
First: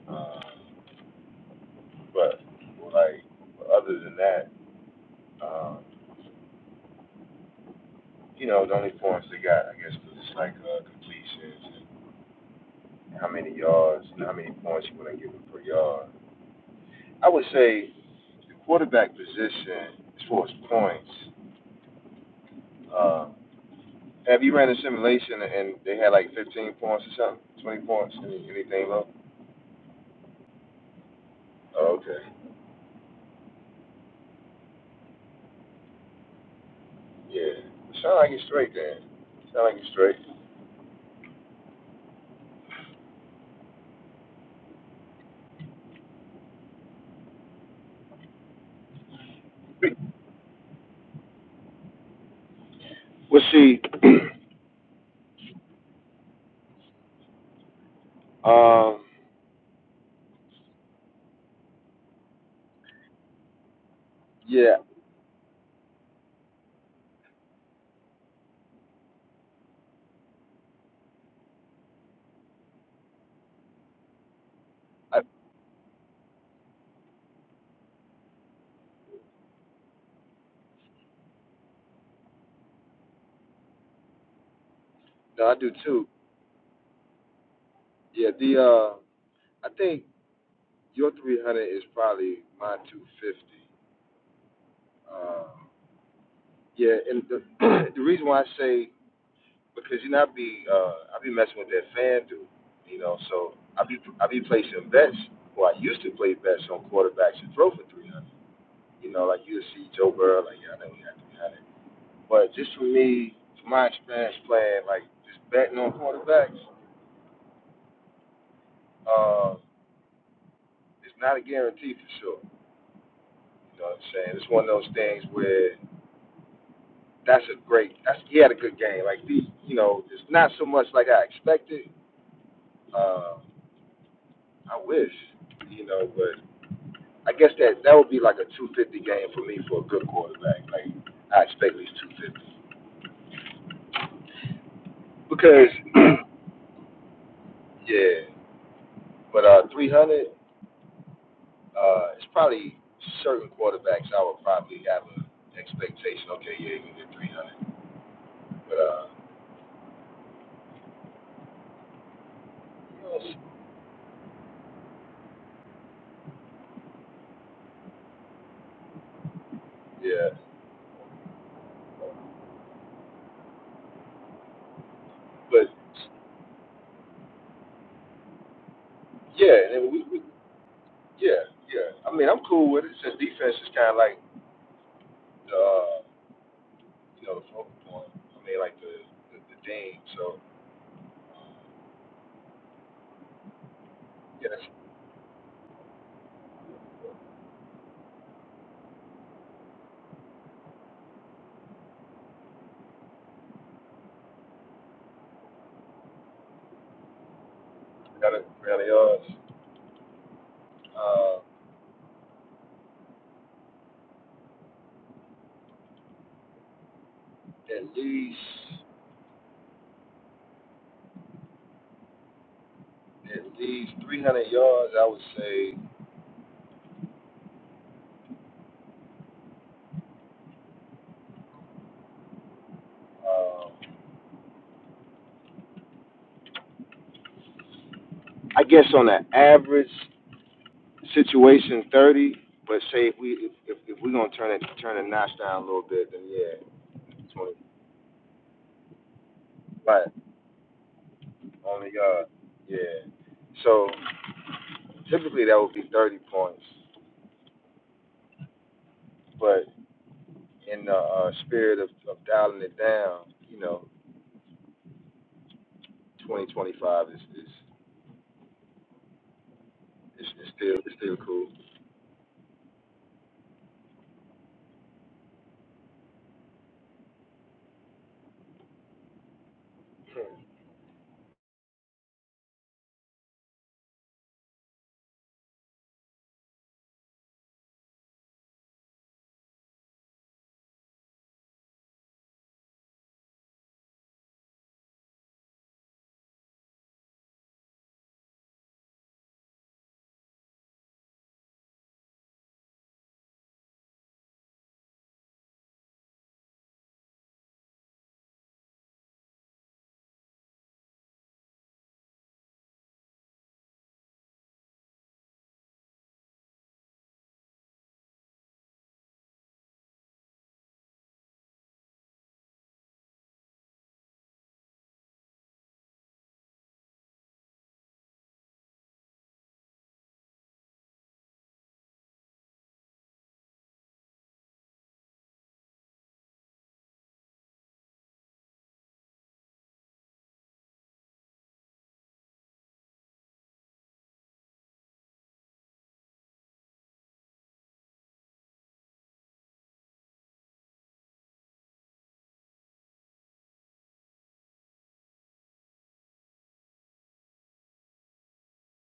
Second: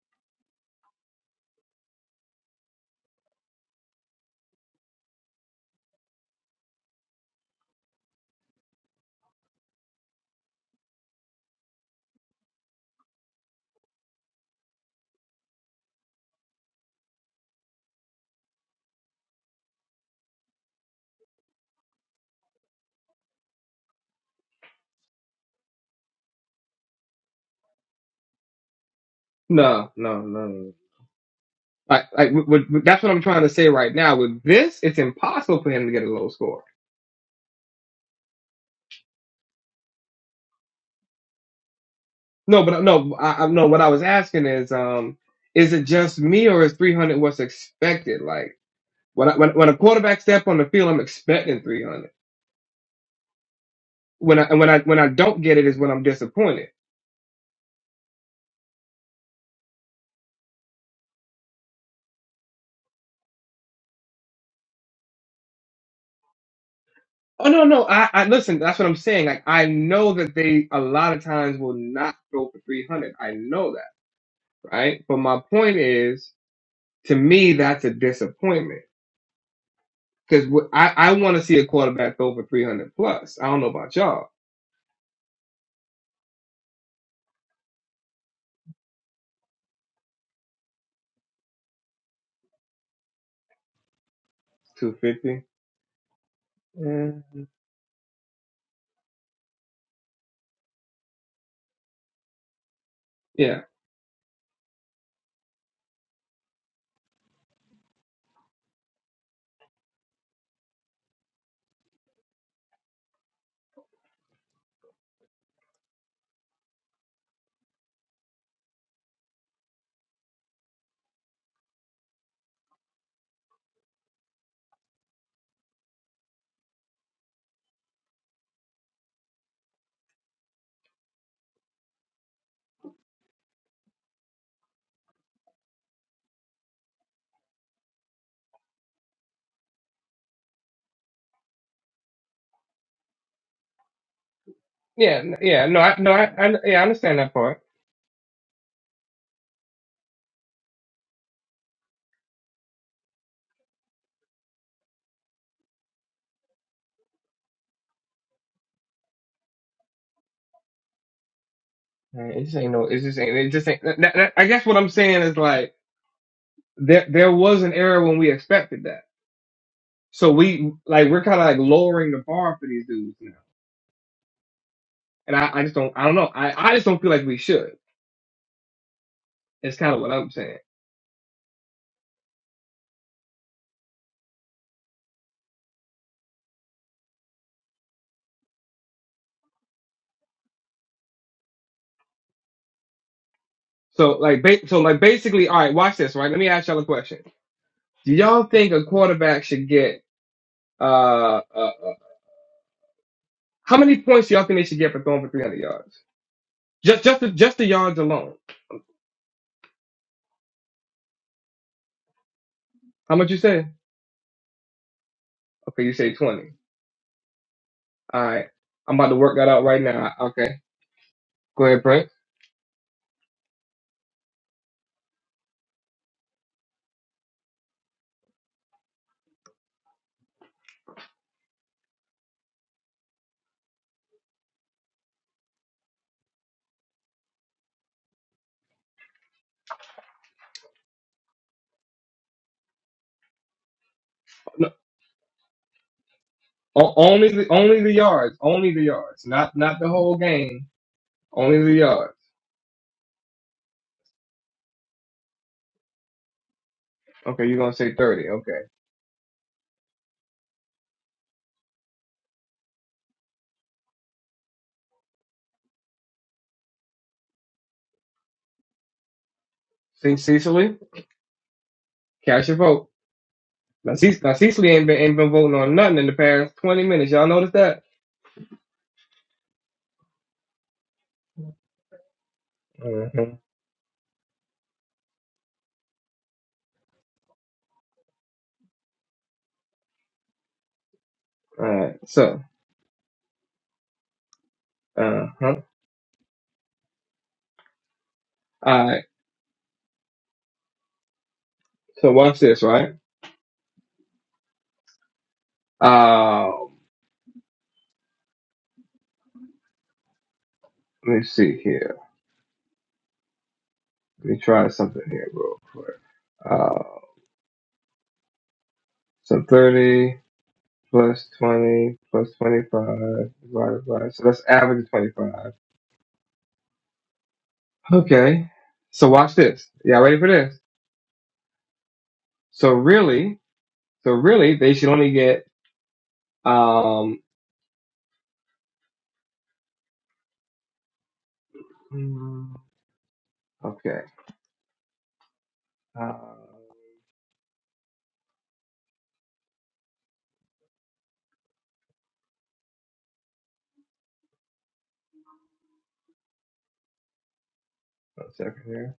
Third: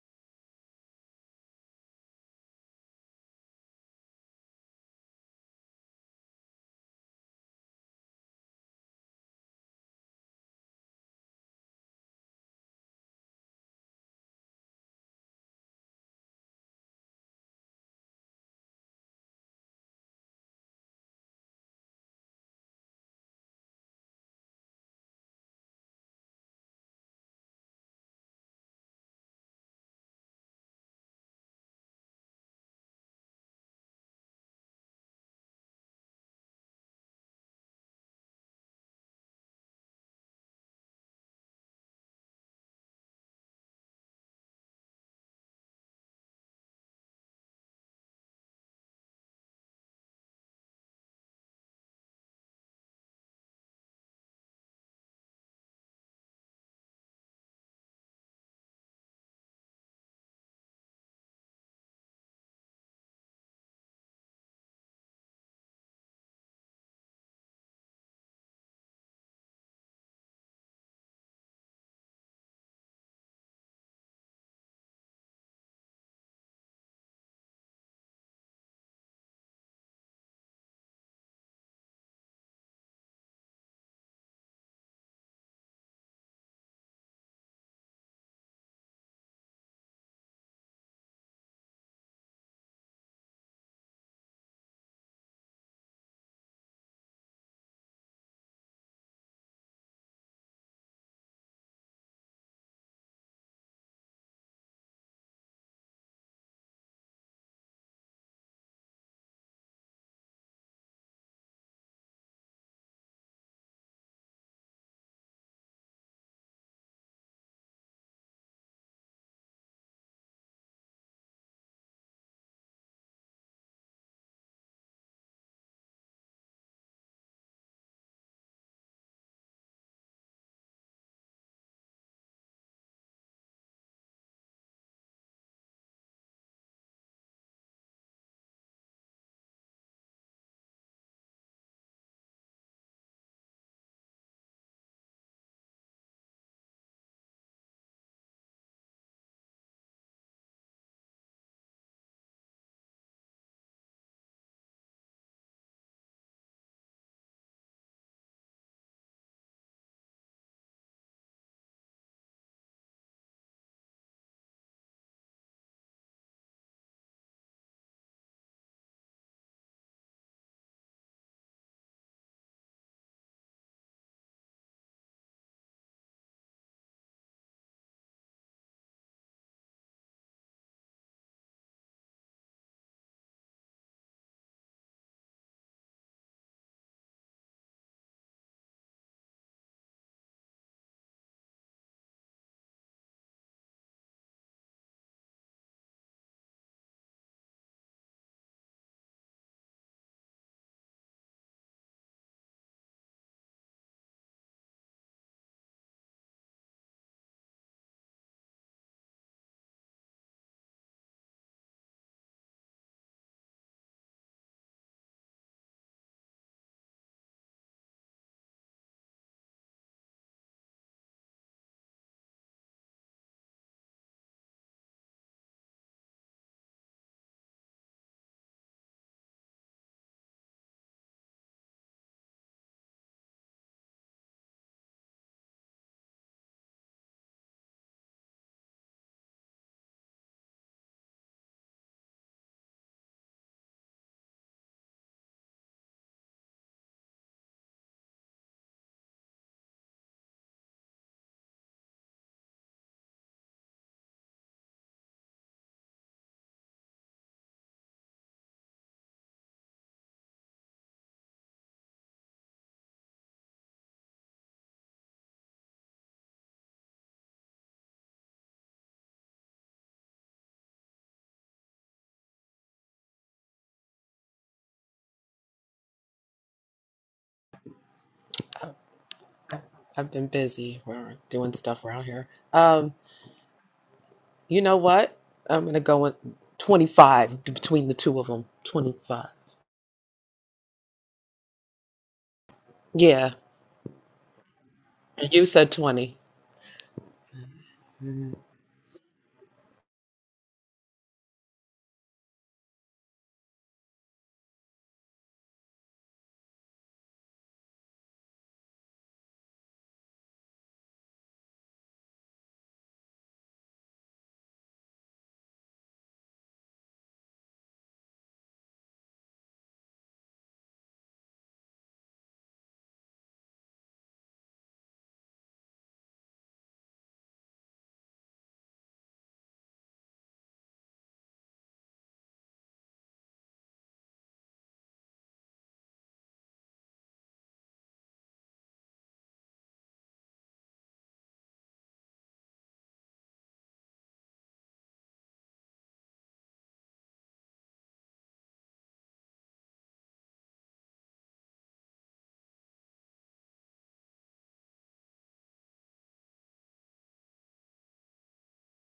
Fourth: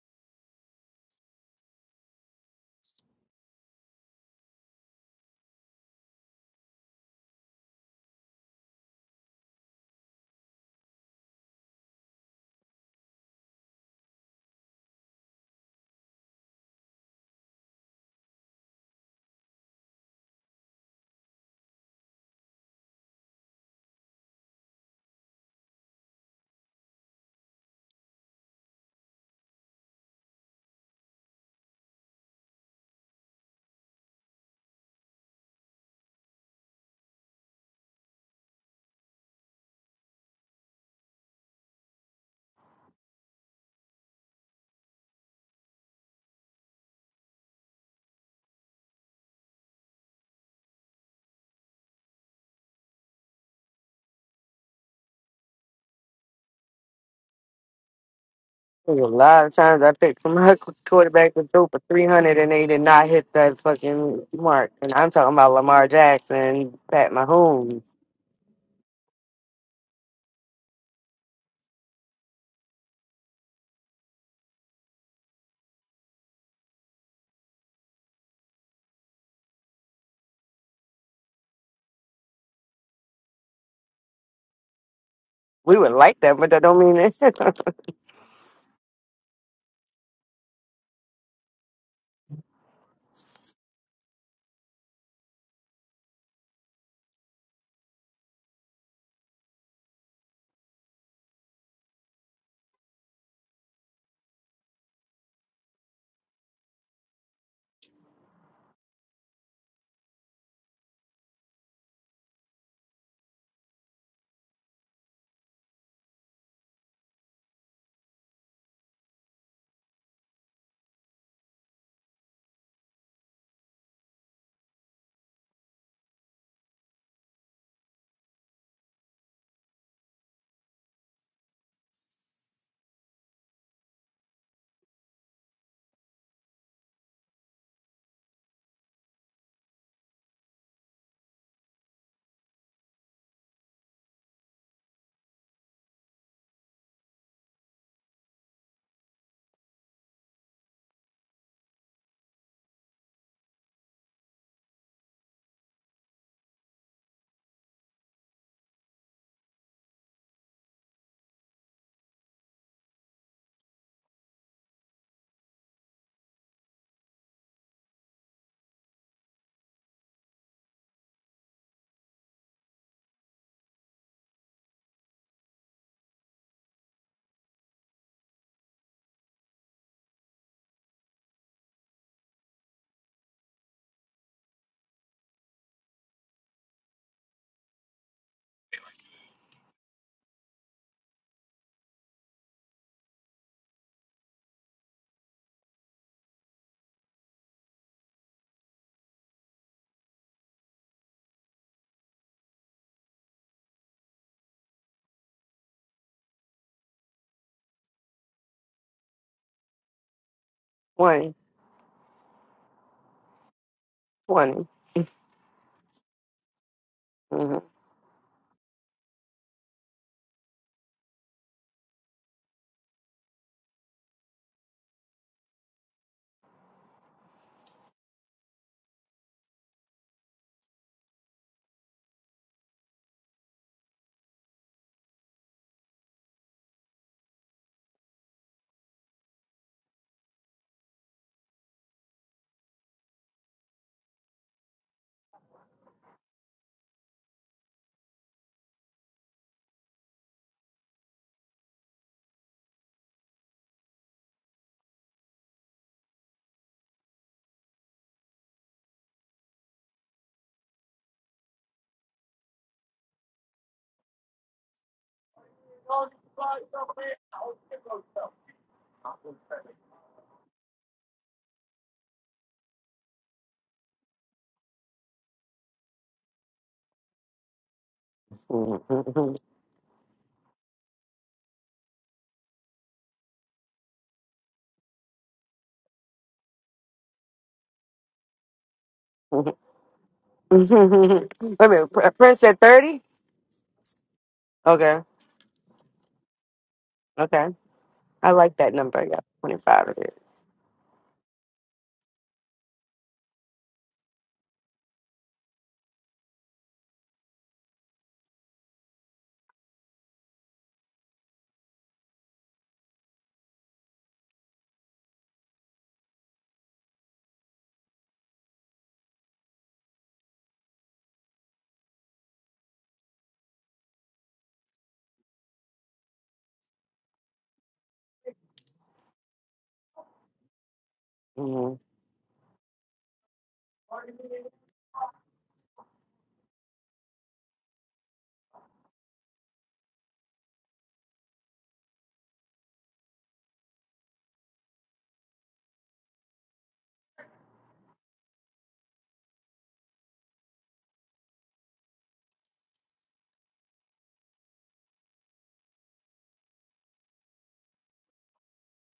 [SPEAKER 3] Um, but like other than that, um, you know, the only points they got, I guess, was just like uh, completions and how many yards and how many points you want to give them per yard. I would say the quarterback position as far as points. Um, have you ran a simulation and they had like 15 points or something, 20 points, anything low?
[SPEAKER 2] no, no, no. no.
[SPEAKER 3] Oh,
[SPEAKER 2] Like,
[SPEAKER 3] okay.
[SPEAKER 2] like with, with, that's what I'm trying to say right now. With this, it's impossible for him to get a low score
[SPEAKER 3] Yeah. Sound like it's straight then. Sound like it's straight.
[SPEAKER 2] No, but no, I, I no. What I was asking is, um, is it just me or is 300 what's expected? Like when I, when when a quarterback step on the field, I'm expecting 300.
[SPEAKER 3] Well, see,
[SPEAKER 2] When I and when I when I don't get it is when I'm disappointed.
[SPEAKER 4] There's
[SPEAKER 3] um,
[SPEAKER 4] a lot of times I picked from my quarterback to throw for 300 and they did not hit that fucking mark.
[SPEAKER 3] yeah,
[SPEAKER 4] And I'm talking about Lamar Jackson, Pat
[SPEAKER 2] Oh no,
[SPEAKER 4] Mahomes.
[SPEAKER 2] no. I, I listen. That's what I'm saying. Like I know that they a lot of times will not throw for 300. I know that, right? But
[SPEAKER 3] I,
[SPEAKER 2] my point is, to me, that's a disappointment because I I want to see a quarterback throw for 300 plus. I don't know about y'all.
[SPEAKER 3] no, I do
[SPEAKER 4] We would
[SPEAKER 3] too.
[SPEAKER 4] like that, but that don't mean it.
[SPEAKER 3] Yeah, the uh, I think your 300 is probably my 250. Uh,
[SPEAKER 2] 250.
[SPEAKER 3] yeah,
[SPEAKER 2] Yeah.
[SPEAKER 3] and the, the reason why I say because you know I be uh, I be messing with that fan dude, you know, so
[SPEAKER 2] Yeah.
[SPEAKER 3] I be I be placing bets. Well, I used to play bets on quarterbacks and throw for 300. You know, like you see Joe Burrow, like yeah, I know he had 300. But just for me, from my experience playing, like just betting on quarterbacks. uh, it's not a guarantee for sure. You know what I'm saying? It's one of those things where that's a great. That's he had a good game. Like the, you know, it's not so much like I expected. Uh, I wish, you know, but I guess that that would be like a 250 game for me for a good quarterback. Like I expect at least 250
[SPEAKER 2] Yeah, n- yeah,
[SPEAKER 3] because
[SPEAKER 2] no, I, no, I, I, yeah, I understand that part.
[SPEAKER 3] yeah, but uh 300, uh, it's probably certain quarterbacks I would probably have an expectation. Okay, yeah, you can get 300, but uh,
[SPEAKER 2] Uh, It just ain't no, it just ain't, it just ain't. That, that, that- I guess what I'm saying is like there, there was an era when we expected that, so
[SPEAKER 3] yeah,
[SPEAKER 2] we like we're kind of like lowering the bar for these dudes now, and I, I
[SPEAKER 3] but
[SPEAKER 2] just don't, I don't know, I, I just don't feel like we should.
[SPEAKER 3] Yeah, and
[SPEAKER 2] It's
[SPEAKER 3] then
[SPEAKER 2] kind
[SPEAKER 3] we,
[SPEAKER 2] of what
[SPEAKER 3] we
[SPEAKER 2] I'm saying.
[SPEAKER 3] yeah, yeah. I mean, I'm cool with it. Since defense is kind of like the, uh, you know, the focal point. I mean, like the the, the thing. So um,
[SPEAKER 2] So like,
[SPEAKER 3] yeah, that's
[SPEAKER 2] ba- so like basically, all right, watch this, right? Let me ask y'all a question. Do y'all think a quarterback should get uh, uh how many points do y'all think they should get for throwing for 300 yards? Just, just, the, just the yards alone.
[SPEAKER 3] better better yards.
[SPEAKER 4] Twenty,
[SPEAKER 3] Uh,
[SPEAKER 2] How much you say?
[SPEAKER 4] twenty.
[SPEAKER 2] Okay, you say 20.
[SPEAKER 4] 20.
[SPEAKER 3] at
[SPEAKER 2] All
[SPEAKER 3] least
[SPEAKER 2] right, I'm about to work that out right now. Okay, go ahead, Brent.
[SPEAKER 3] at least 300 yards, I would say. Um, I guess on an average situation, 30. But say if we if, if if we're gonna turn it
[SPEAKER 2] No,
[SPEAKER 3] turn the notch down a little bit, then yeah,
[SPEAKER 2] o- only the
[SPEAKER 3] 20.
[SPEAKER 2] only the yards, only the yards, not not the
[SPEAKER 3] Right.
[SPEAKER 2] whole game, only the
[SPEAKER 3] Only
[SPEAKER 2] yards.
[SPEAKER 3] yard. Yeah. So Typically, that would be 30 points,
[SPEAKER 2] Okay, you're gonna say thirty. Okay,
[SPEAKER 3] but in the uh, spirit of, of dialing it down, you know, 20 25 is, is,
[SPEAKER 2] see
[SPEAKER 3] is, is still
[SPEAKER 2] Cecily,
[SPEAKER 3] is still cool.
[SPEAKER 2] cast your vote. Now, Ce- now Cecily ain't been ain't been voting on nothing in the past twenty minutes. Y'all notice that?
[SPEAKER 4] hmm
[SPEAKER 1] I've I've been busy. We're doing stuff around here. Um,
[SPEAKER 2] Mhm.
[SPEAKER 1] you know what? I'm gonna go with 25 between the two of them. 25.
[SPEAKER 4] Wait
[SPEAKER 2] All
[SPEAKER 4] a
[SPEAKER 2] right,
[SPEAKER 4] minute. Prince
[SPEAKER 2] so
[SPEAKER 4] said 30?
[SPEAKER 1] Yeah,
[SPEAKER 4] Okay.
[SPEAKER 2] uh
[SPEAKER 1] you
[SPEAKER 2] huh.
[SPEAKER 1] said 20.
[SPEAKER 4] Okay. I
[SPEAKER 1] Mhm.
[SPEAKER 4] like that
[SPEAKER 2] All
[SPEAKER 4] number.
[SPEAKER 2] right,
[SPEAKER 4] Yeah, 25 of it.
[SPEAKER 2] so watch this, right? Um, let me see here. Let me try something here real quick. Uh, so thirty. plus 20 plus 25 divided by so that's average of 25 okay so watch this y'all ready for this
[SPEAKER 4] Mm-hmm.
[SPEAKER 2] so really so really they should only get um mm, okay uh one second here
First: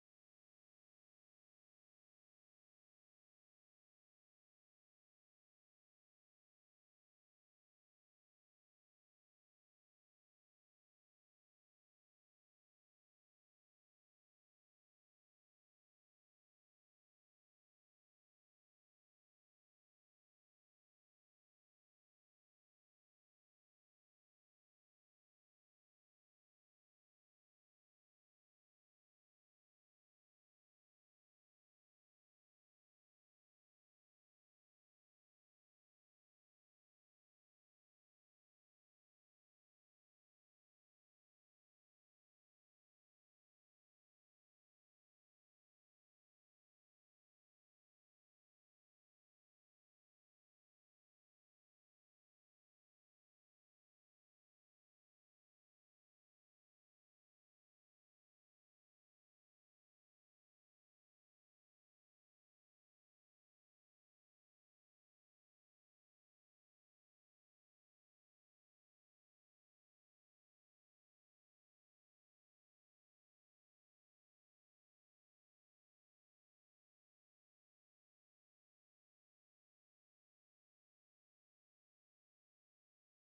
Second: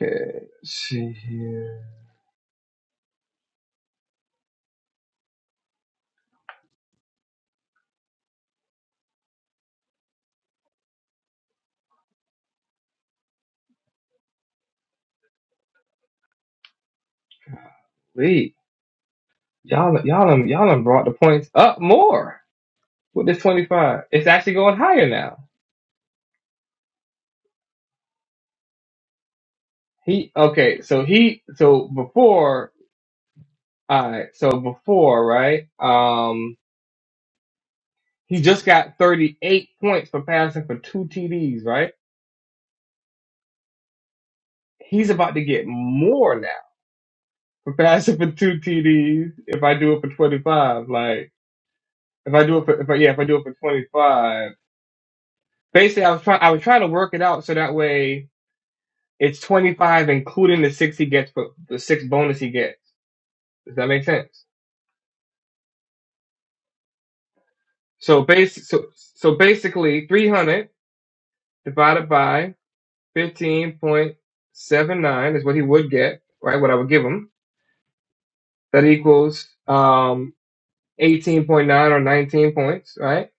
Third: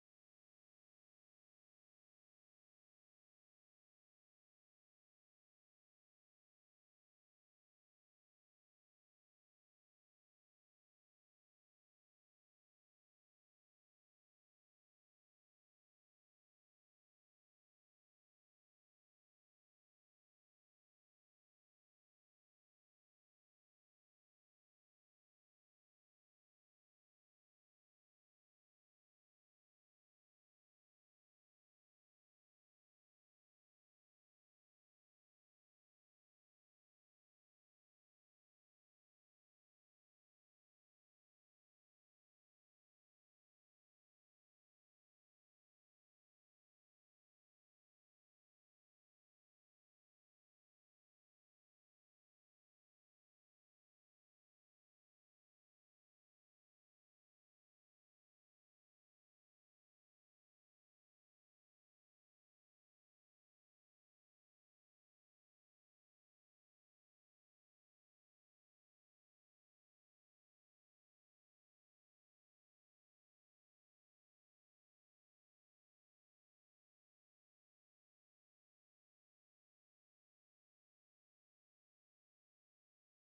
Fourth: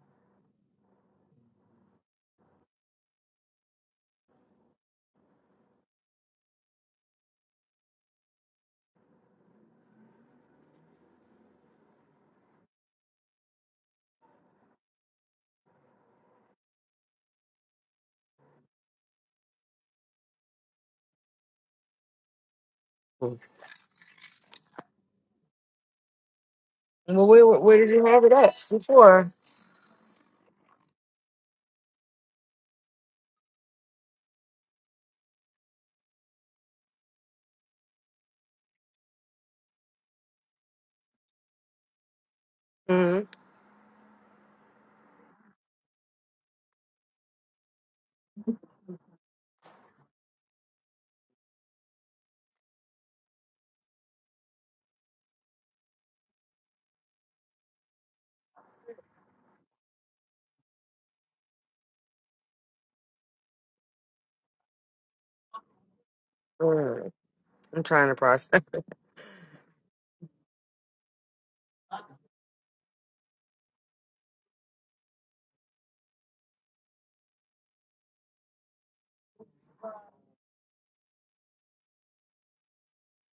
[SPEAKER 2] okay let's see here wait y'all y'all done, y'all done brought the points up more with this 25 it's actually going higher now
[SPEAKER 4] Well, where, where did you have it at before?
[SPEAKER 2] he okay so he so before all right so before right um, He just got 38 points for passing for two TDs, right?
[SPEAKER 4] Mm-hmm.
[SPEAKER 2] He's about to get more now for passing for two TDs. If I do it for 25, like if I do it for, if I, yeah, if I do it for 25, basically I was trying, I was trying to work it out so that way it's 25 including the six he gets for the six bonus he gets. Does that make sense?
[SPEAKER 4] mm I'm trying to
[SPEAKER 2] So
[SPEAKER 4] process.
[SPEAKER 2] base, so, so basically 300 divided by 15.79 is what he would get, right? What I would give him That equals um, 18.9 or 19 points, right?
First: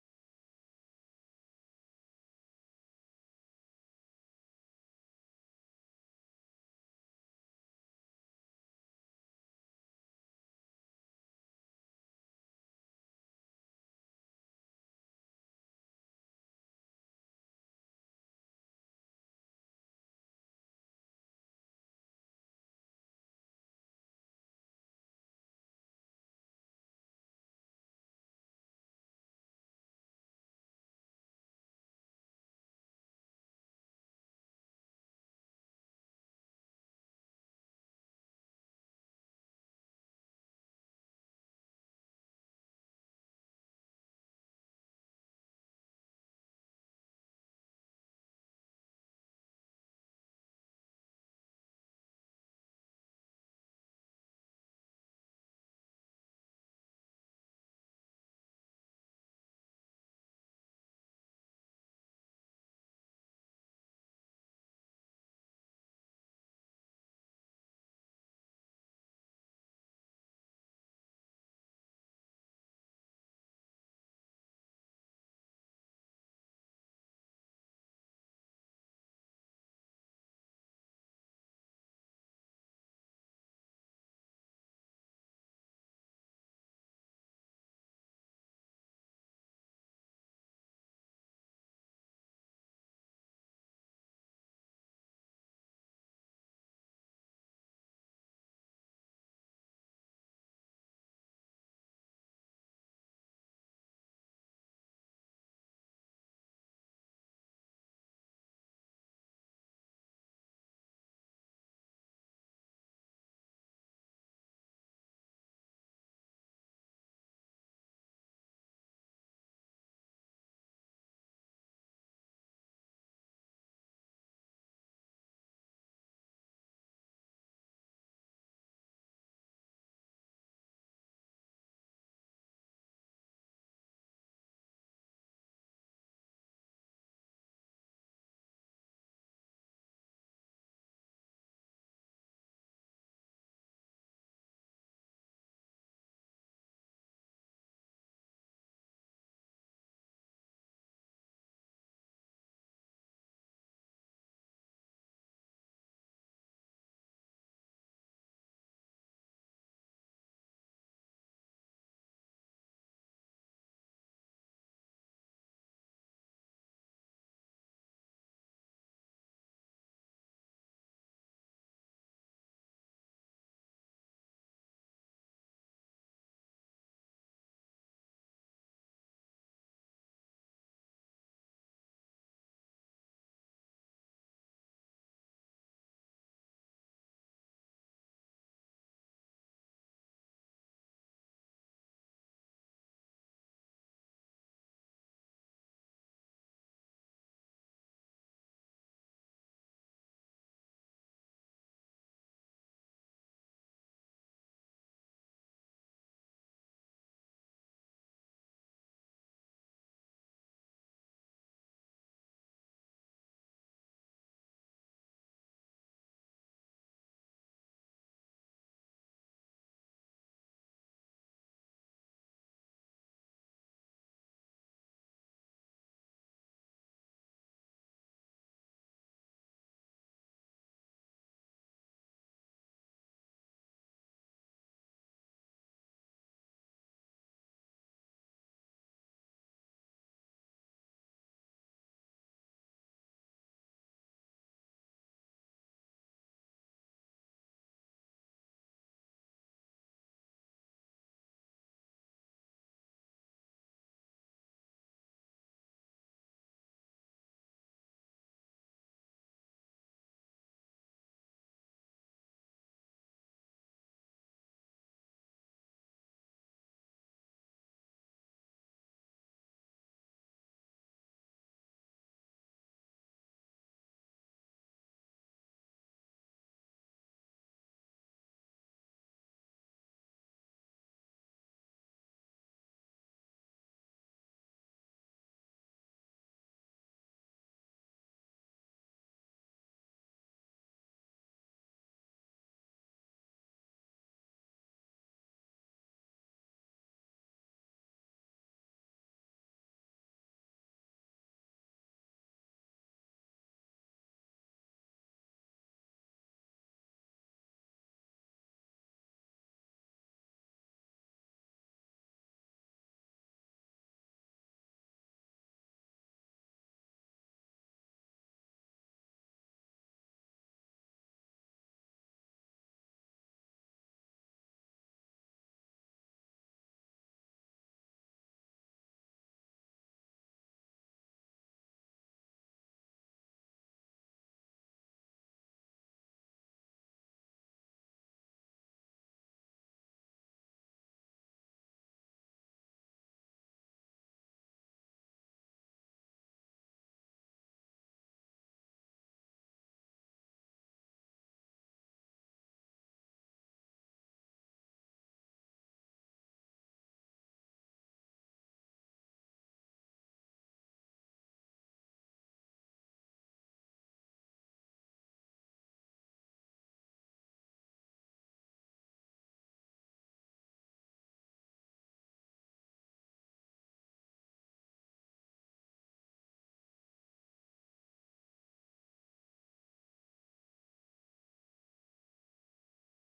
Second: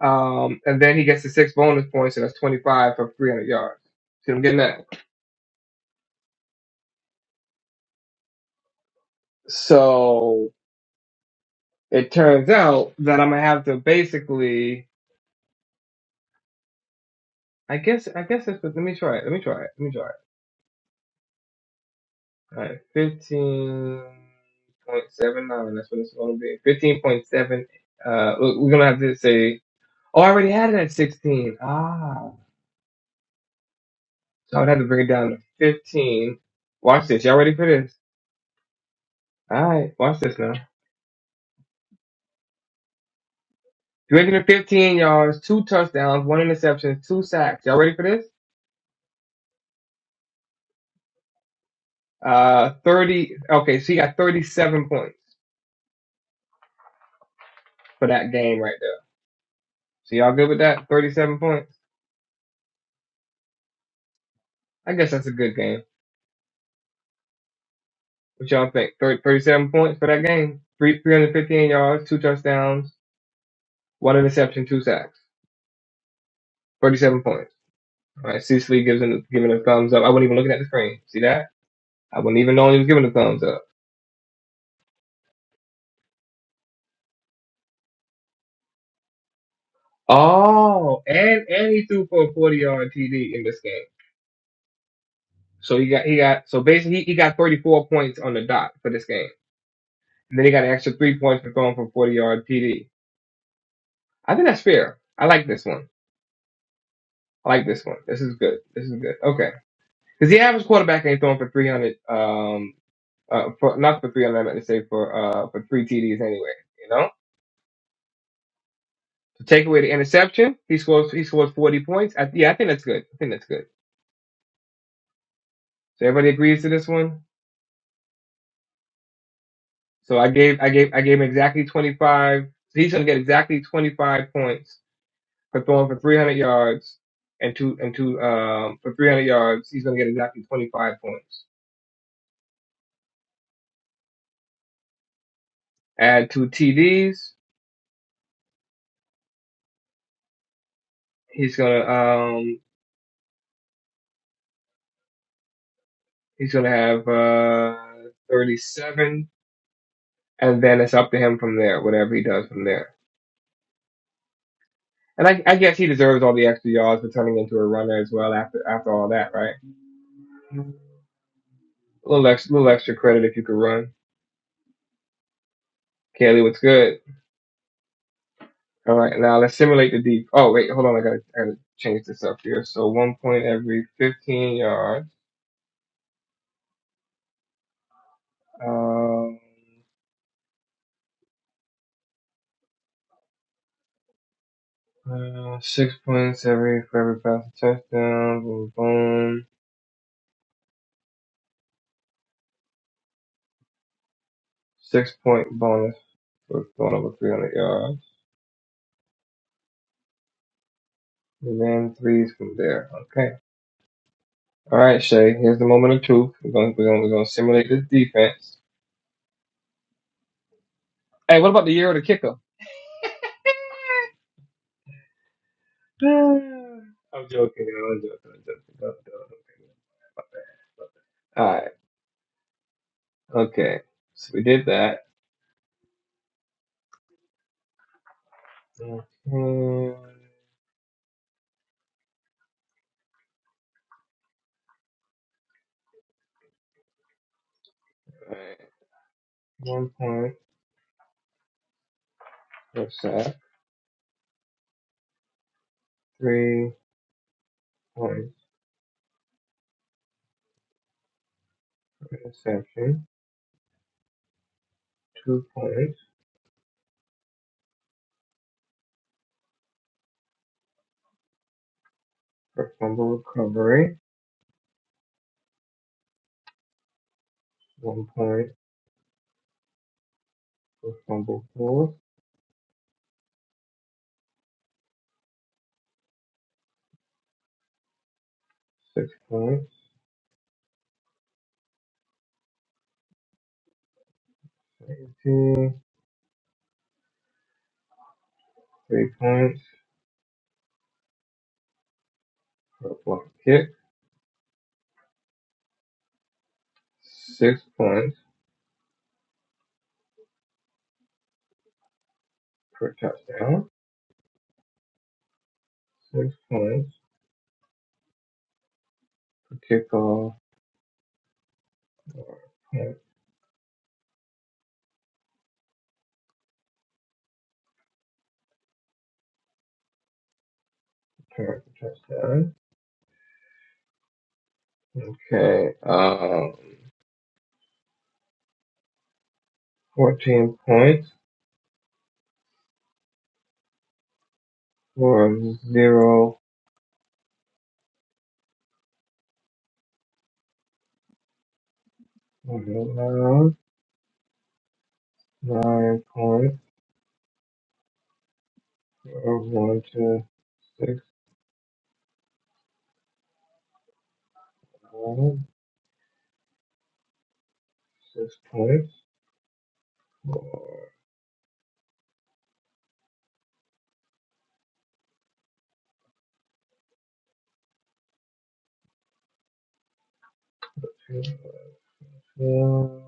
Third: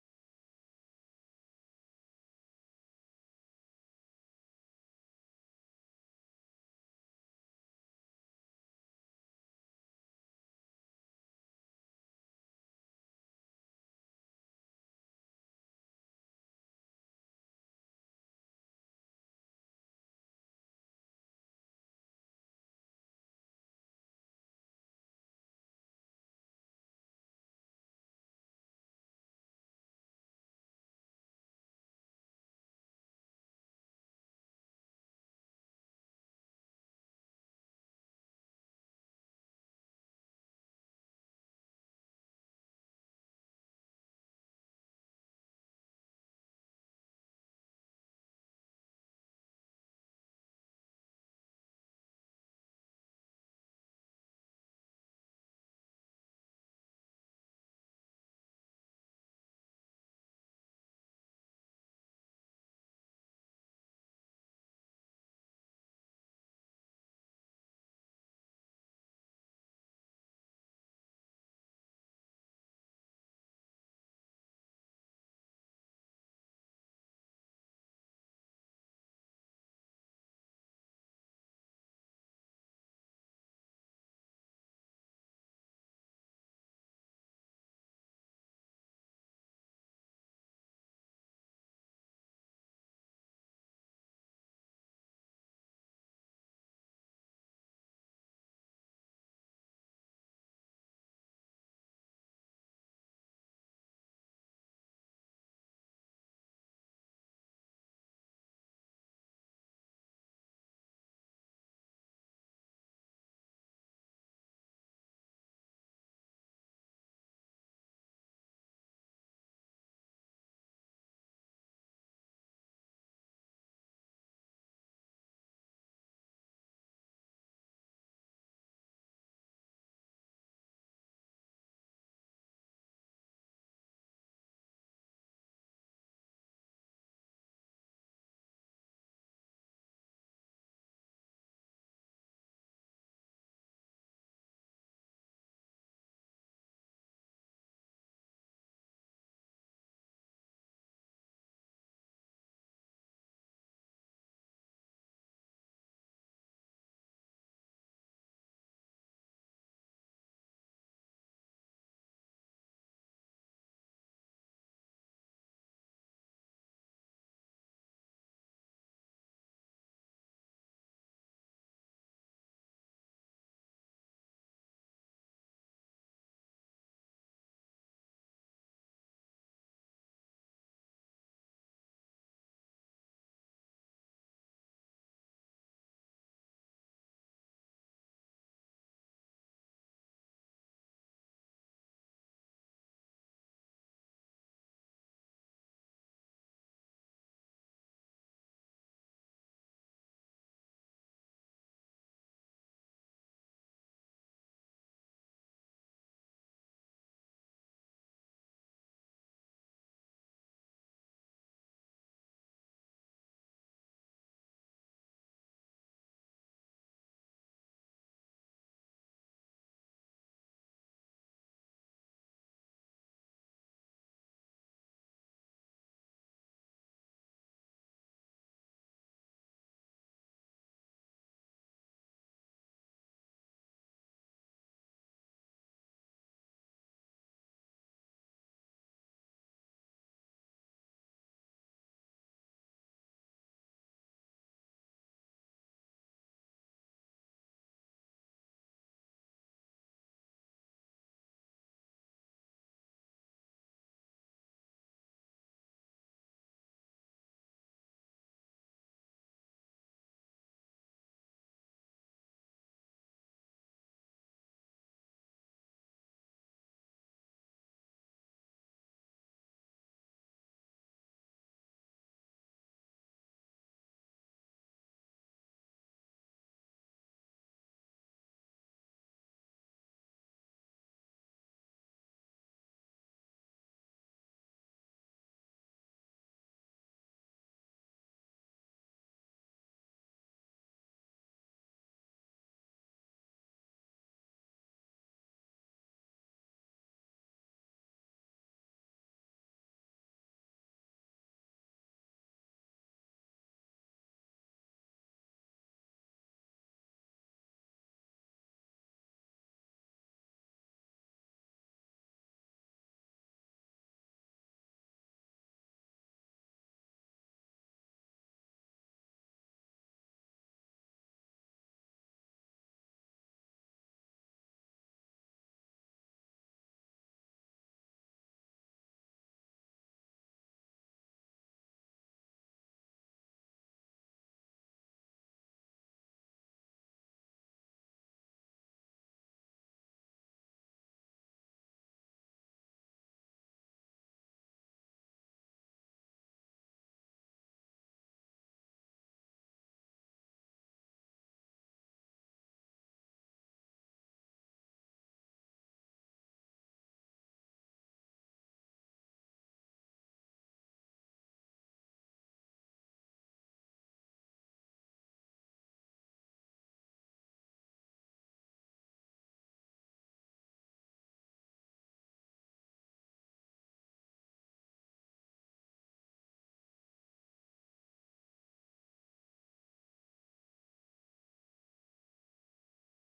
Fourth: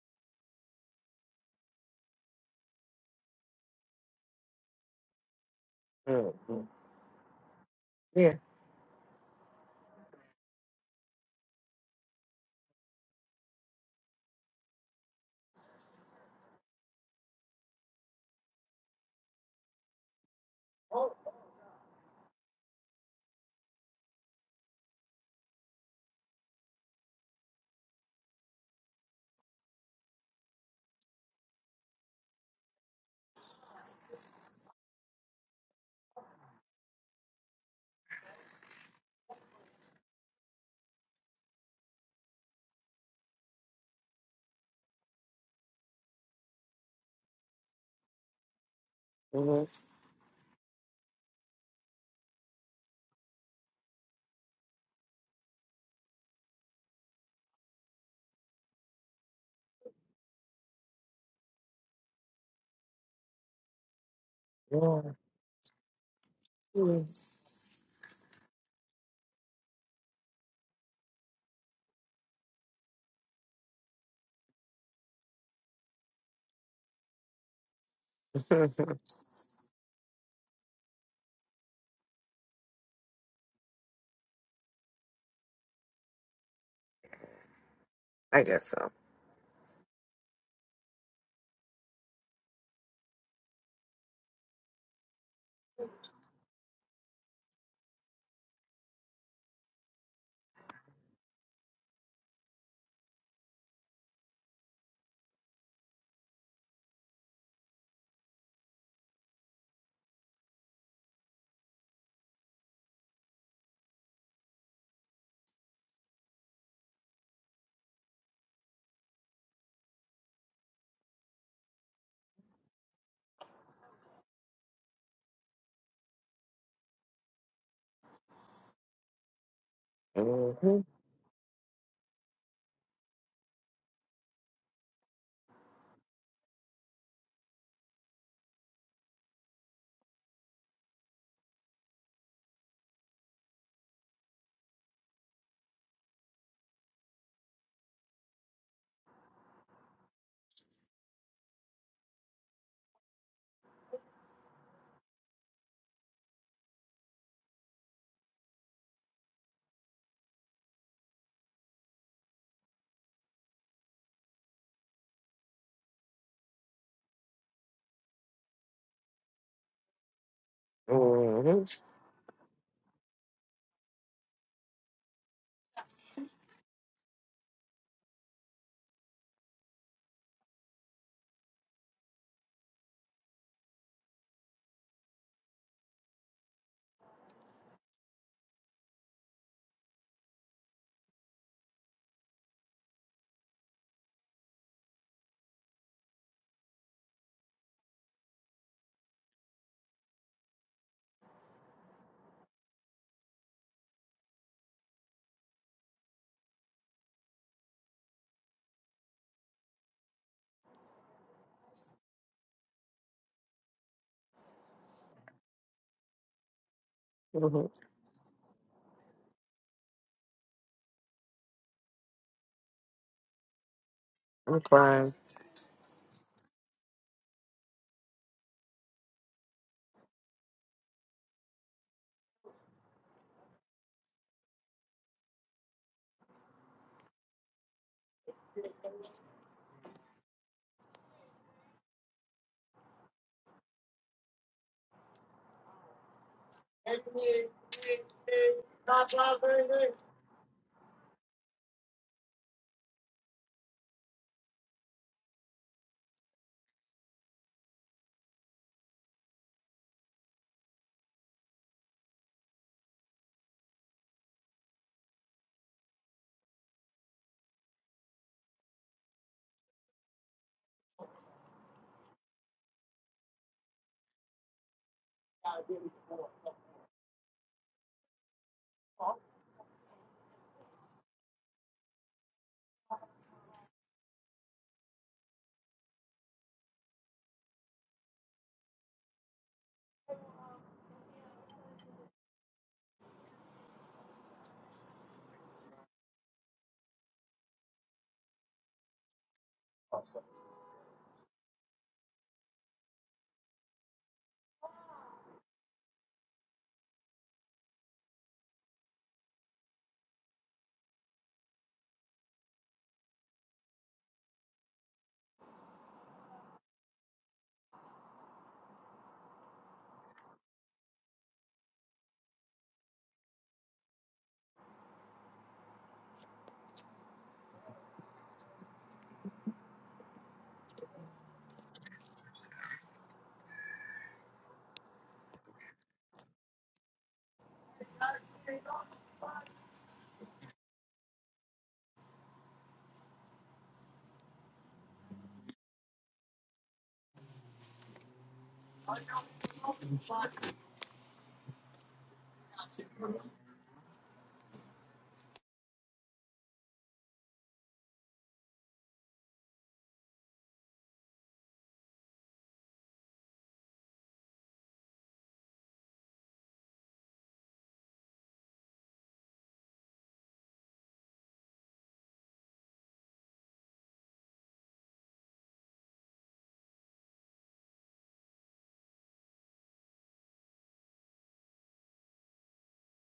[SPEAKER 2] Um, and then he gets the six bonus points, and that's 25 for 300 yards. See what I'm getting at?
[SPEAKER 4] Mm-hmm. Yeah.
[SPEAKER 2] So it turns out that I'm gonna have to basically, I guess, I guess it's. Let me try it. Let me try it. Let me try it. All right, 15.79. That's what it's gonna be. 15.7. Uh, we- we're gonna have to say. Oh, I already had it at 16. Ah. So I would have to bring it down to 15. Watch this. Y'all ready for this? All right. Watch this now. 315 yards, two touchdowns, one interception, two sacks. Y'all ready for this?
[SPEAKER 4] Mm-hmm.
[SPEAKER 2] Uh, 30. Okay, so he got 37 points for that game right there. So y'all good with that? 37 points? I
[SPEAKER 4] yeah.
[SPEAKER 2] guess that's a good game.
[SPEAKER 4] Mhm.
[SPEAKER 2] What y'all think? 30 37 points for that game? Three, 315 yards, two touchdowns, one interception, two sacks. 37 points. All right, Cecily gives him, giving a thumbs up. I wasn't even looking at the screen. See that? I wasn't even knowing he was giving a thumbs up.
[SPEAKER 4] I guess so.
[SPEAKER 2] Oh, and and he threw for a 40 yard TD in this game. So he got he got so basically he, he got 34 points on the dot for this game. And then he got an extra three points for throwing for 40 yard TD. I think that's fair. I like this one. I like this one. This is good. This is good. Okay, because the average quarterback ain't throwing for 300. Um, uh, for, not for 300. I meant to say for uh for three TDs anyway. You know, so take away the interception. He scores he scores 40 points. I, yeah, I think that's good. I think that's good. So everybody agrees to this one. So I gave I
[SPEAKER 4] Mm-hmm.
[SPEAKER 2] gave I gave him exactly 25. He's gonna get exactly 25 points for throwing for 300 yards and two and two um for 300 yards. He's gonna get exactly 25 points. Add two TDs. He's gonna um he's gonna have uh 37, and then it's up to him from there. Whatever he does from there. And I, I guess he deserves all the extra yards for turning into a runner as well after after all that, right? A
[SPEAKER 4] Mm-hmm.
[SPEAKER 2] little extra, little extra credit if you could run. Kelly, what's good? All right, now let's simulate the deep. Oh wait, hold on. I gotta, I gotta change this up here. So one point every 15 yards. Um, uh, six points every for every passing touchdown. Boom, boom. Six point bonus for going over 300 yards. And then threes from there. Okay. All right, Shay. Here's the moment of truth. We're gonna, we're gonna, we're gonna
[SPEAKER 4] Mm-hmm.
[SPEAKER 2] simulate this defense. Hey, what about the year of the kicker?
[SPEAKER 4] I'm crying.
[SPEAKER 2] I'm joking. I'm joking. I'm joking. Don't- don't- don't. All right. Okay, so we did that. Okay. One point for sack, three points for interception, two points for fumble recovery, one point for fumble force, six points for AT, three points for block kick, six points per touchdown, six points for kickoff, or point return for touchdown. Okay, um, 14 points for zero Vietnam, nine points, of one to six on six points. Four, two, one.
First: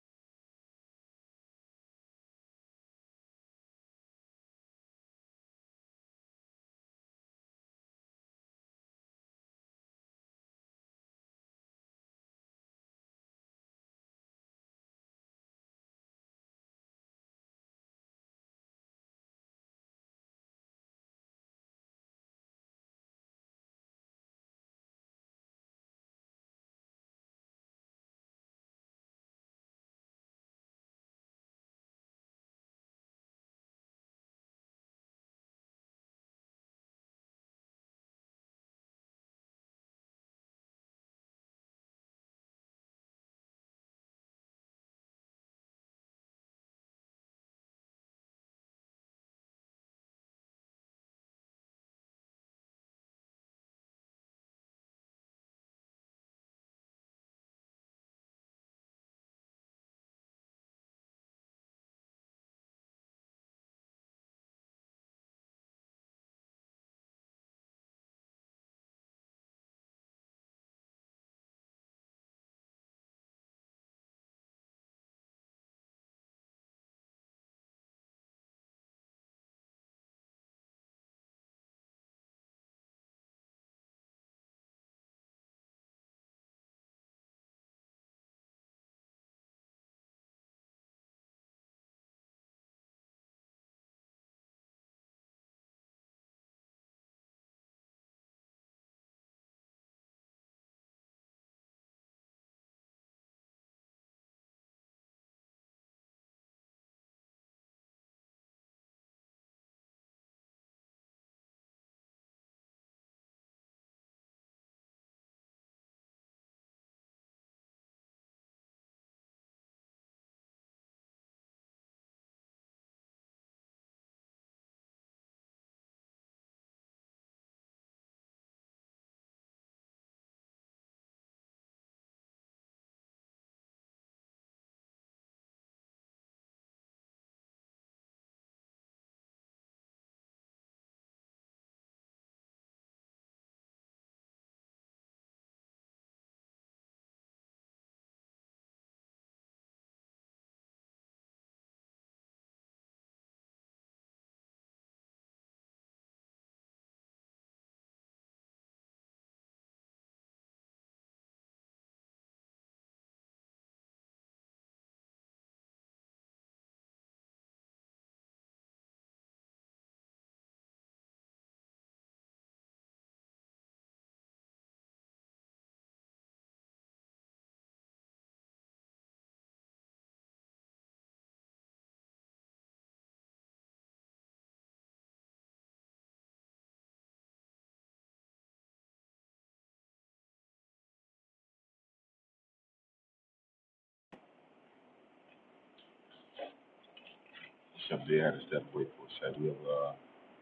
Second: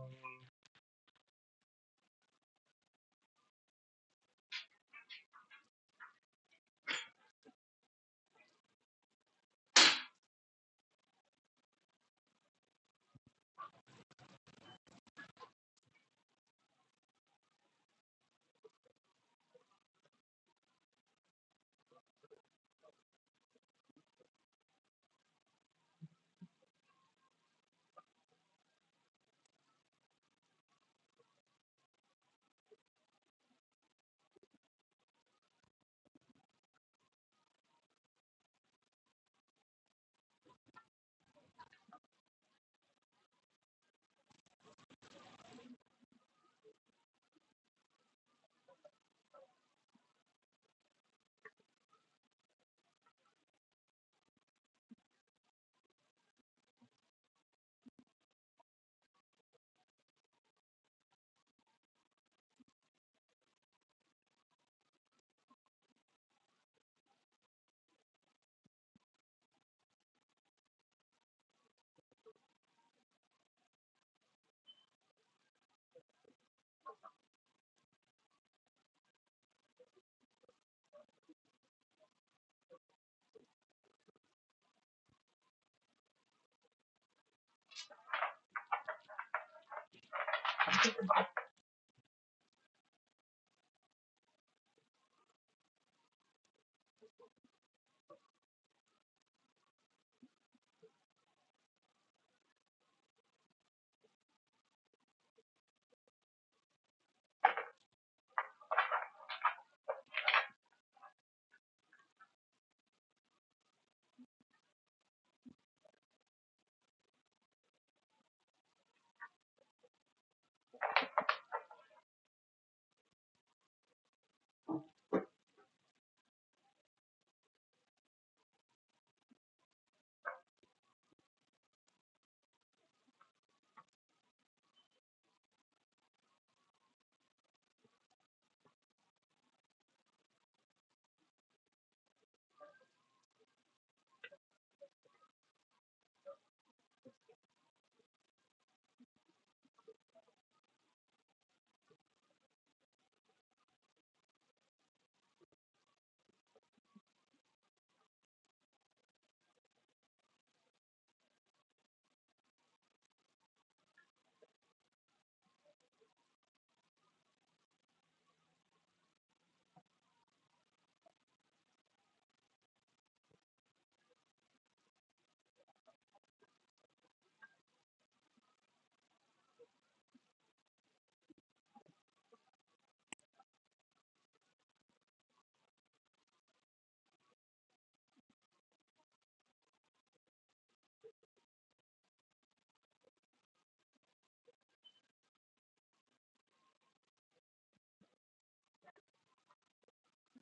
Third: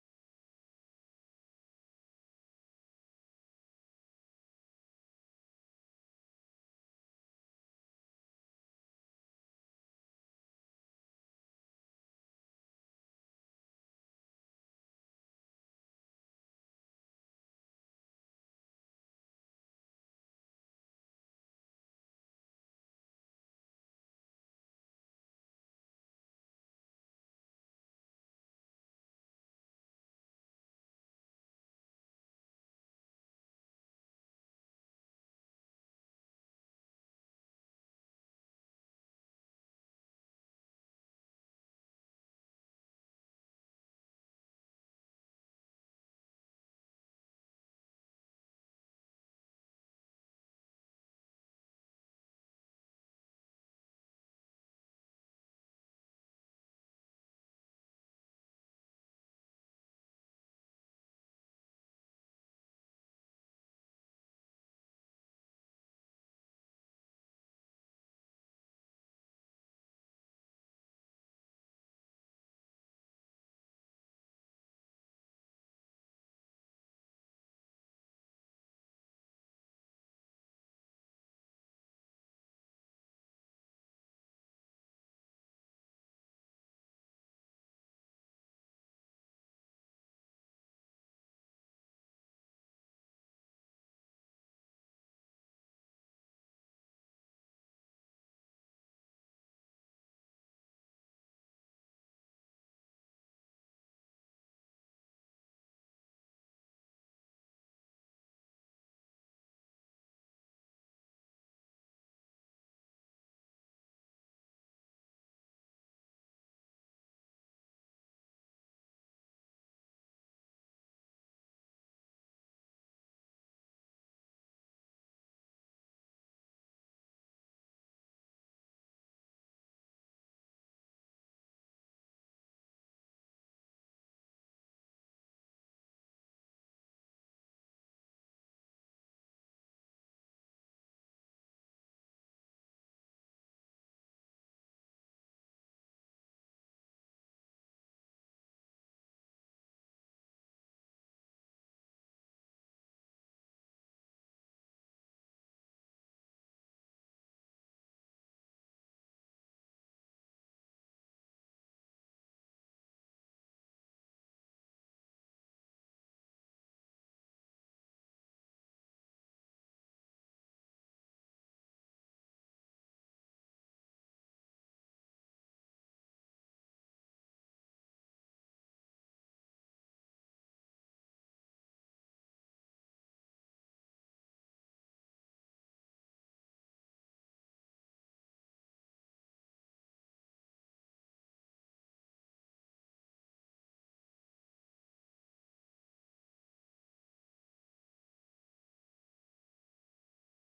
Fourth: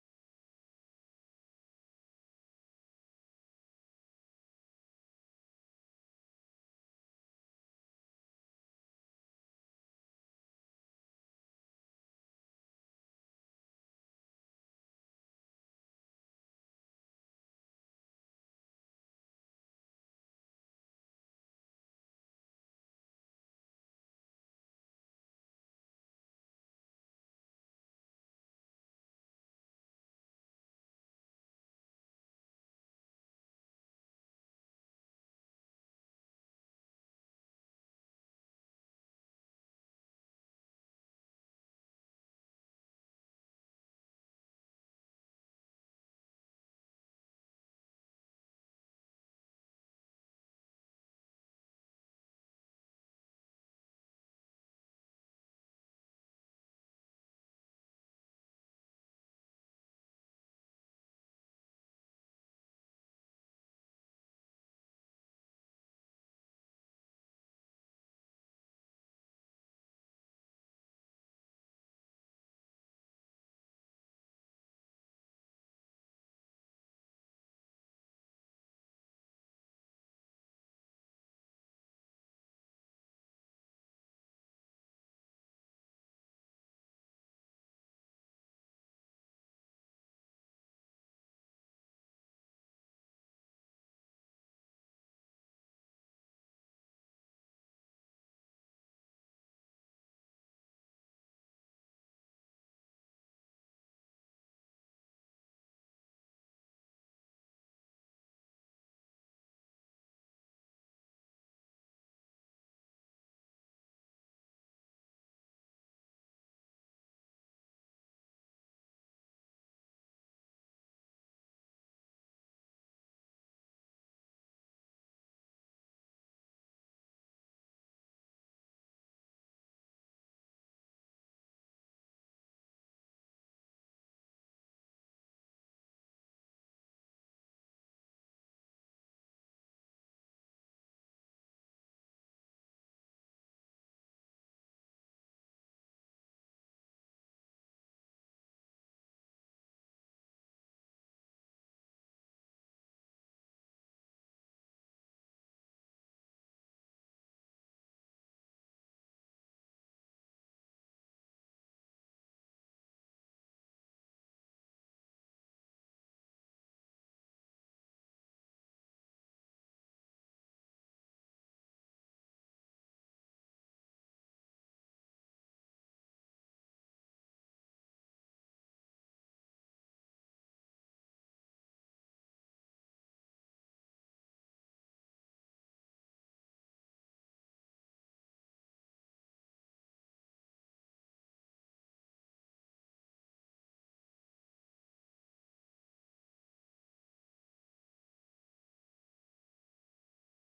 [SPEAKER 3] Simply had a step away for us. We'll uh,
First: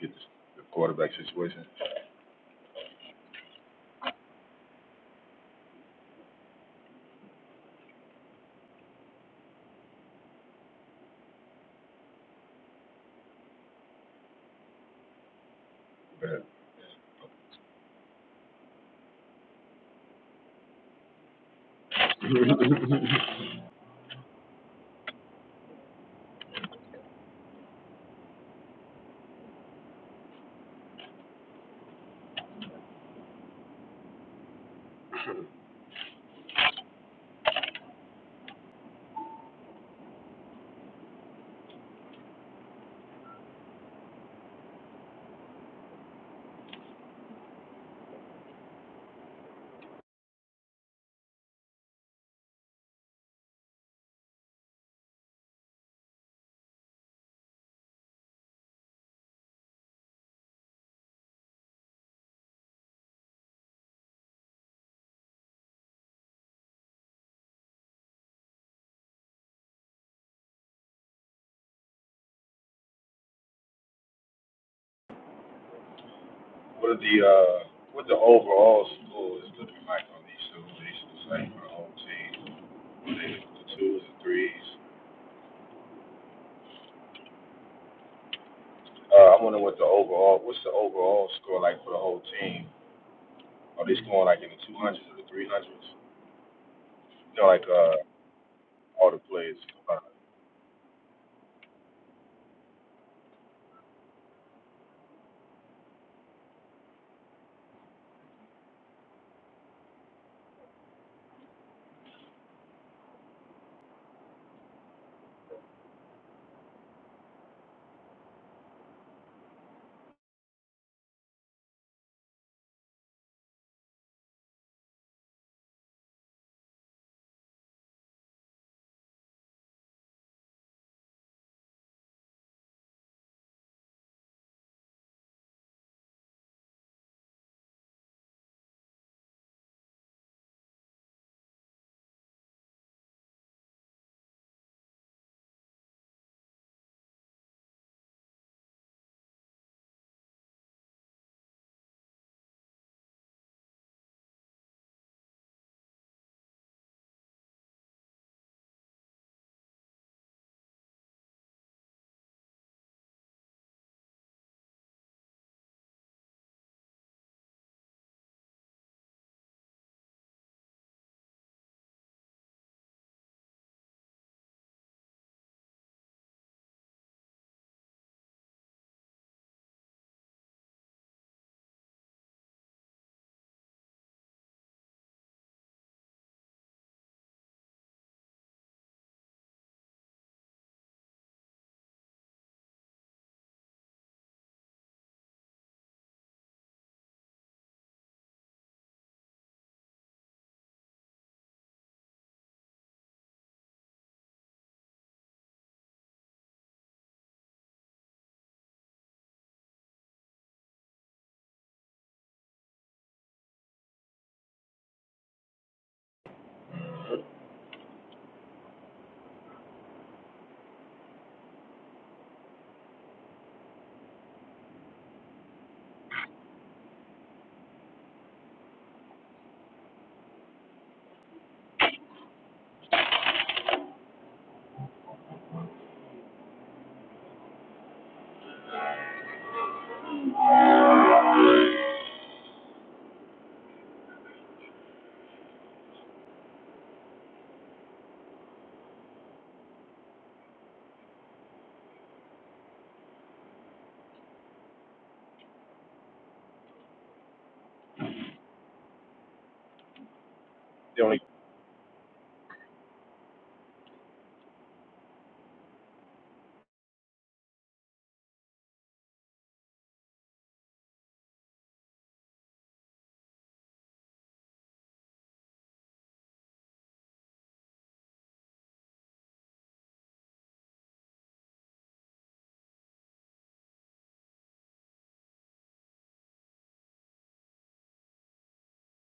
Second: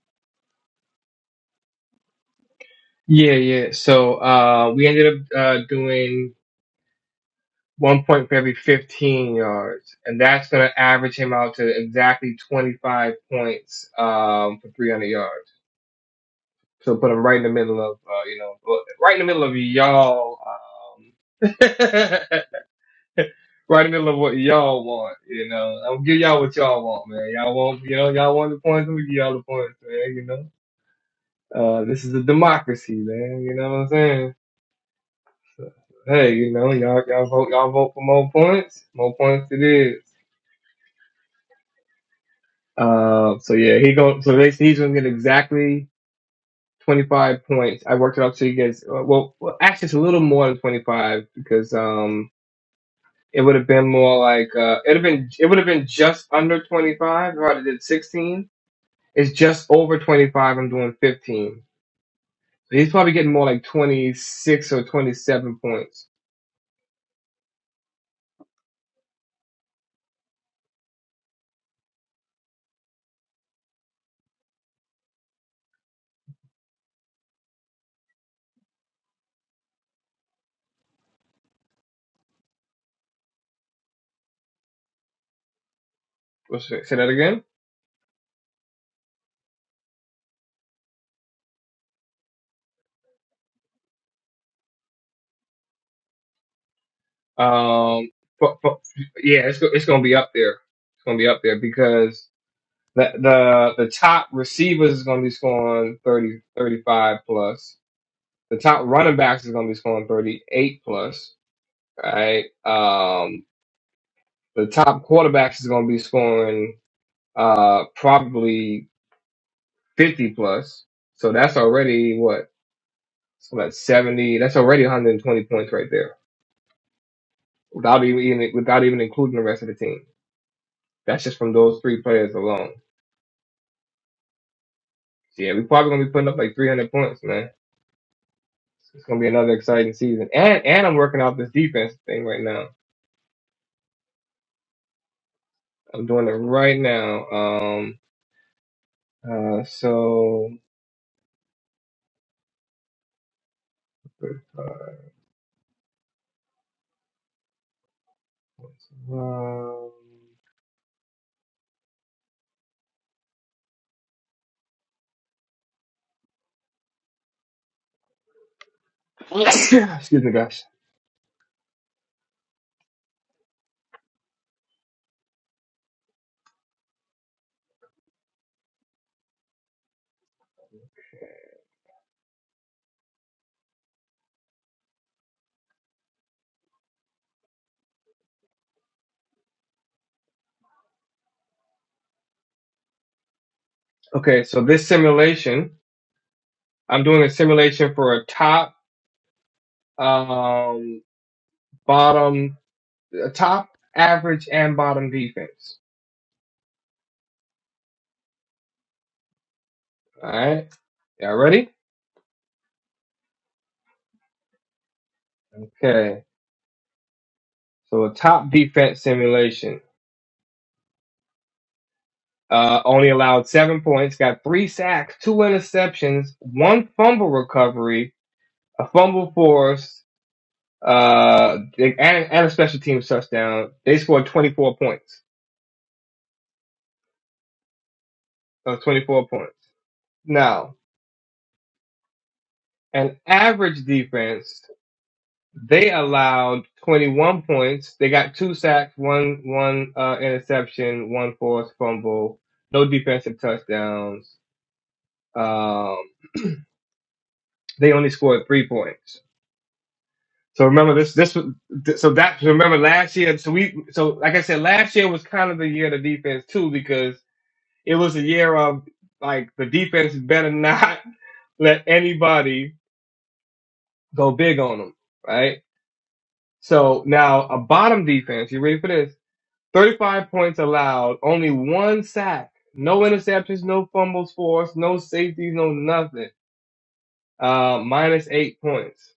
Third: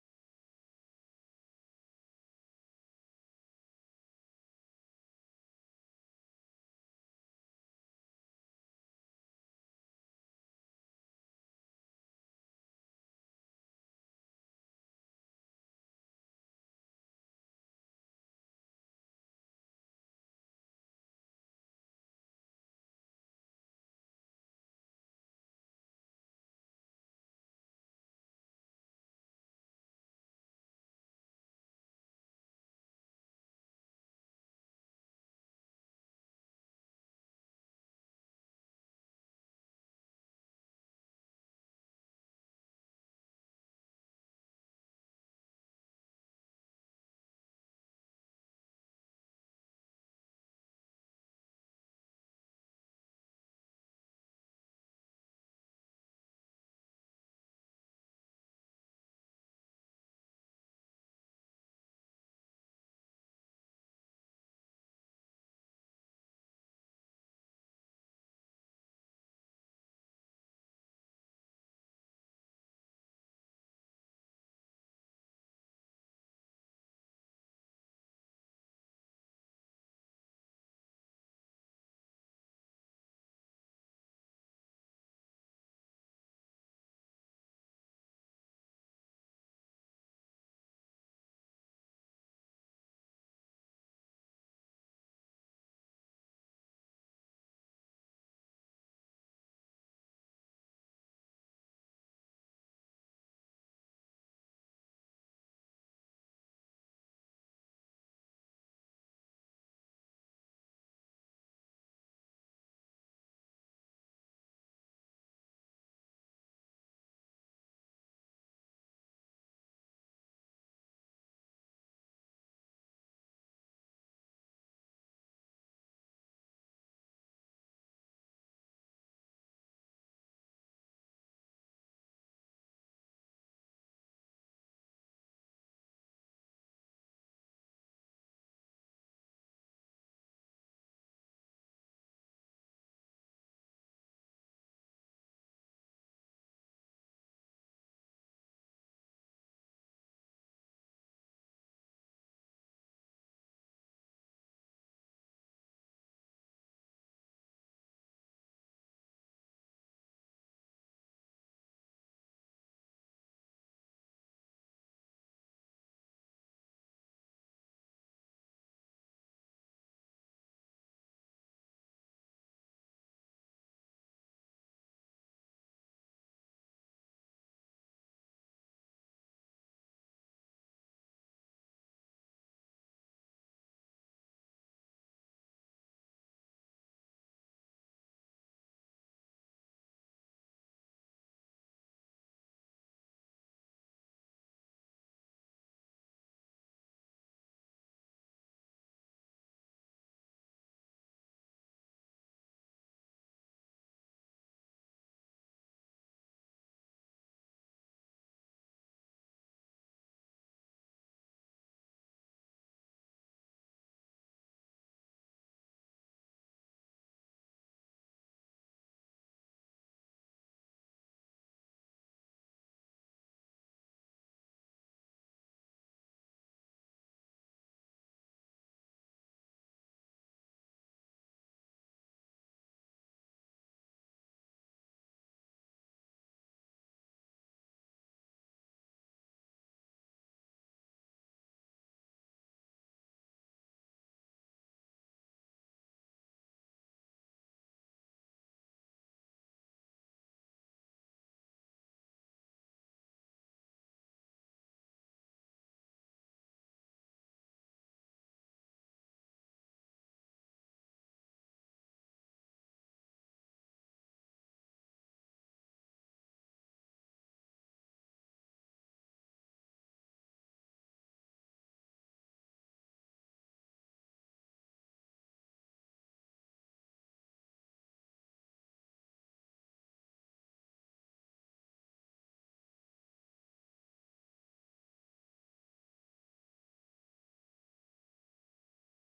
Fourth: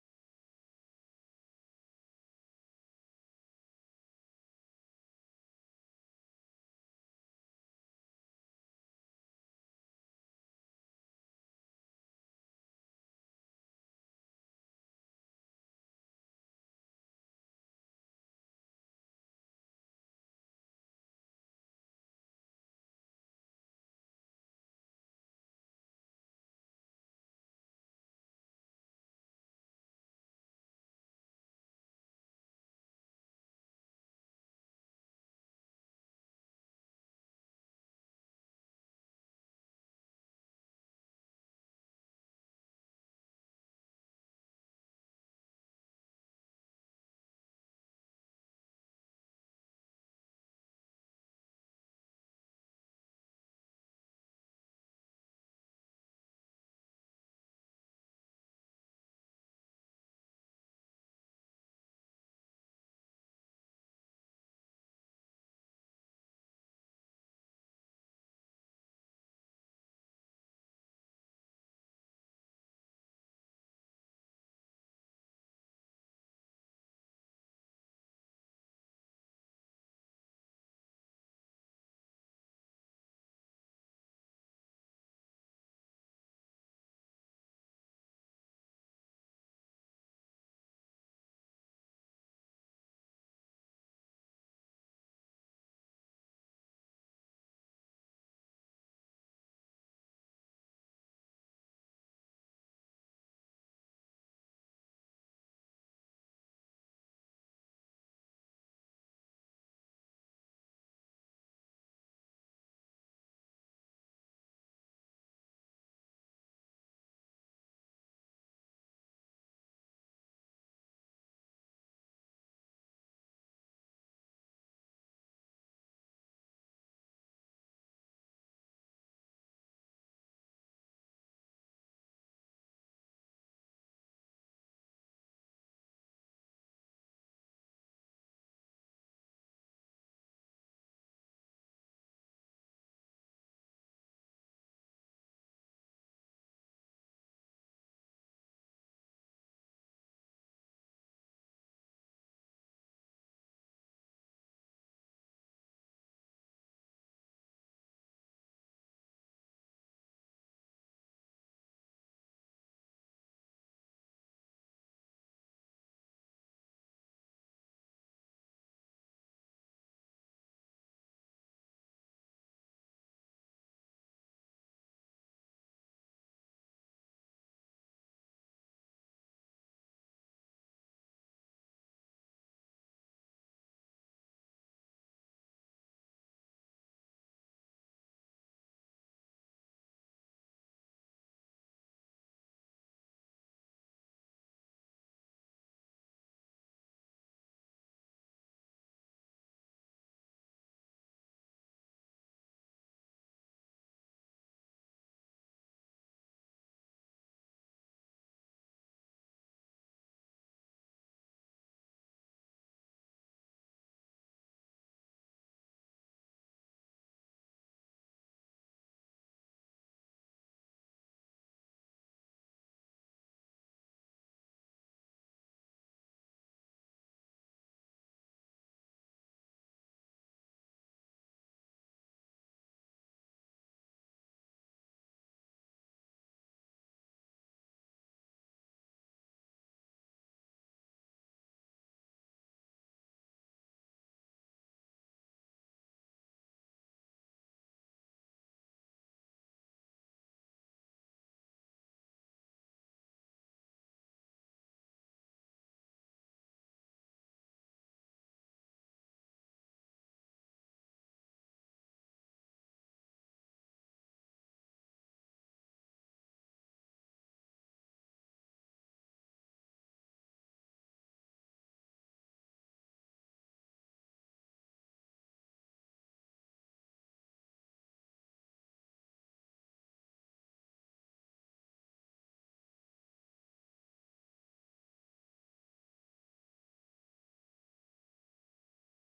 [SPEAKER 3] get this, the quarterback situation.
[SPEAKER 2] Yeah, yeah. So uh, we ended up uh, doing one point for every 15 yards, and that's going to average him out to exactly 25 points um, for 300 yards. So put him right in the middle of, uh, you know, well, right in the middle of y'all. Um, right in the middle of what y'all want, you know. I'm gonna give y'all what y'all want, man. Y'all want, you know, y'all want the points, we give y'all the points, man, you know. Uh, this is a democracy, man, you know what I'm saying? So, hey, you know, y'all, y'all vote, y'all vote for more points, more points it is. Uh, so yeah, he go, so they, he's gonna get exactly 25 points. I worked it out so he gets, uh, well, well, actually it's a little more than 25 because, um, it would have been more like uh, it would have been it would have been just under twenty five. Right, it did sixteen It's just over 25. I'm doing 15. So he's probably getting more like 26 or 27 points.
[SPEAKER 3] What are the uh, what the overall score is looking like on these situations, like for the whole team? Are they The twos and threes.
[SPEAKER 2] Let's say say that again.
[SPEAKER 3] Uh, I wonder what the overall what's the overall score like for the whole team? Are they scoring like in the two hundreds or the three hundreds? You know, like uh,
[SPEAKER 2] Um, but, but
[SPEAKER 3] all the
[SPEAKER 2] yeah,
[SPEAKER 3] players.
[SPEAKER 2] it's go- it's gonna be up there. It's gonna be up there because the the the top receivers is gonna be scoring 30 35 plus. The top running backs is gonna be scoring 38 plus. Right. Um, the top quarterbacks is gonna be scoring uh probably 50 plus. So that's already what So that's seventy. That's already 120 points right there, without even without even including the rest of the team. That's just from those three players alone. So yeah, we're probably gonna be putting up like 300 points, man. It's gonna be another exciting season. And and I'm working out this defense thing right now. I'm doing it right now. Um. Uh. So. uh, Um, excuse me, guys. Okay, so this simulation, I'm doing a simulation for a top, um, bottom. a top, average, and bottom defense. All right, y'all ready? Okay, so a top defense simulation. Uh, only allowed seven points, got three sacks, two interceptions, one fumble recovery, a fumble force, uh, and, and a special teams touchdown. They scored 24 points. So 24 points. Now, an average defense They allowed 21 points. They got two sacks, one one uh, interception, one forced fumble, no defensive touchdowns. Um, they only scored three points. So remember
[SPEAKER 3] The
[SPEAKER 2] this
[SPEAKER 3] only,
[SPEAKER 2] this was- th- so that so remember last year so we so like I said last year was kind of the year of the defense too because it was a year of like the defense better not let anybody go big on them right so now a bottom defense you ready for this 35 points allowed, only one sack, no interceptions, no fumbles forced, no safeties, no nothing. Uh, minus eight points.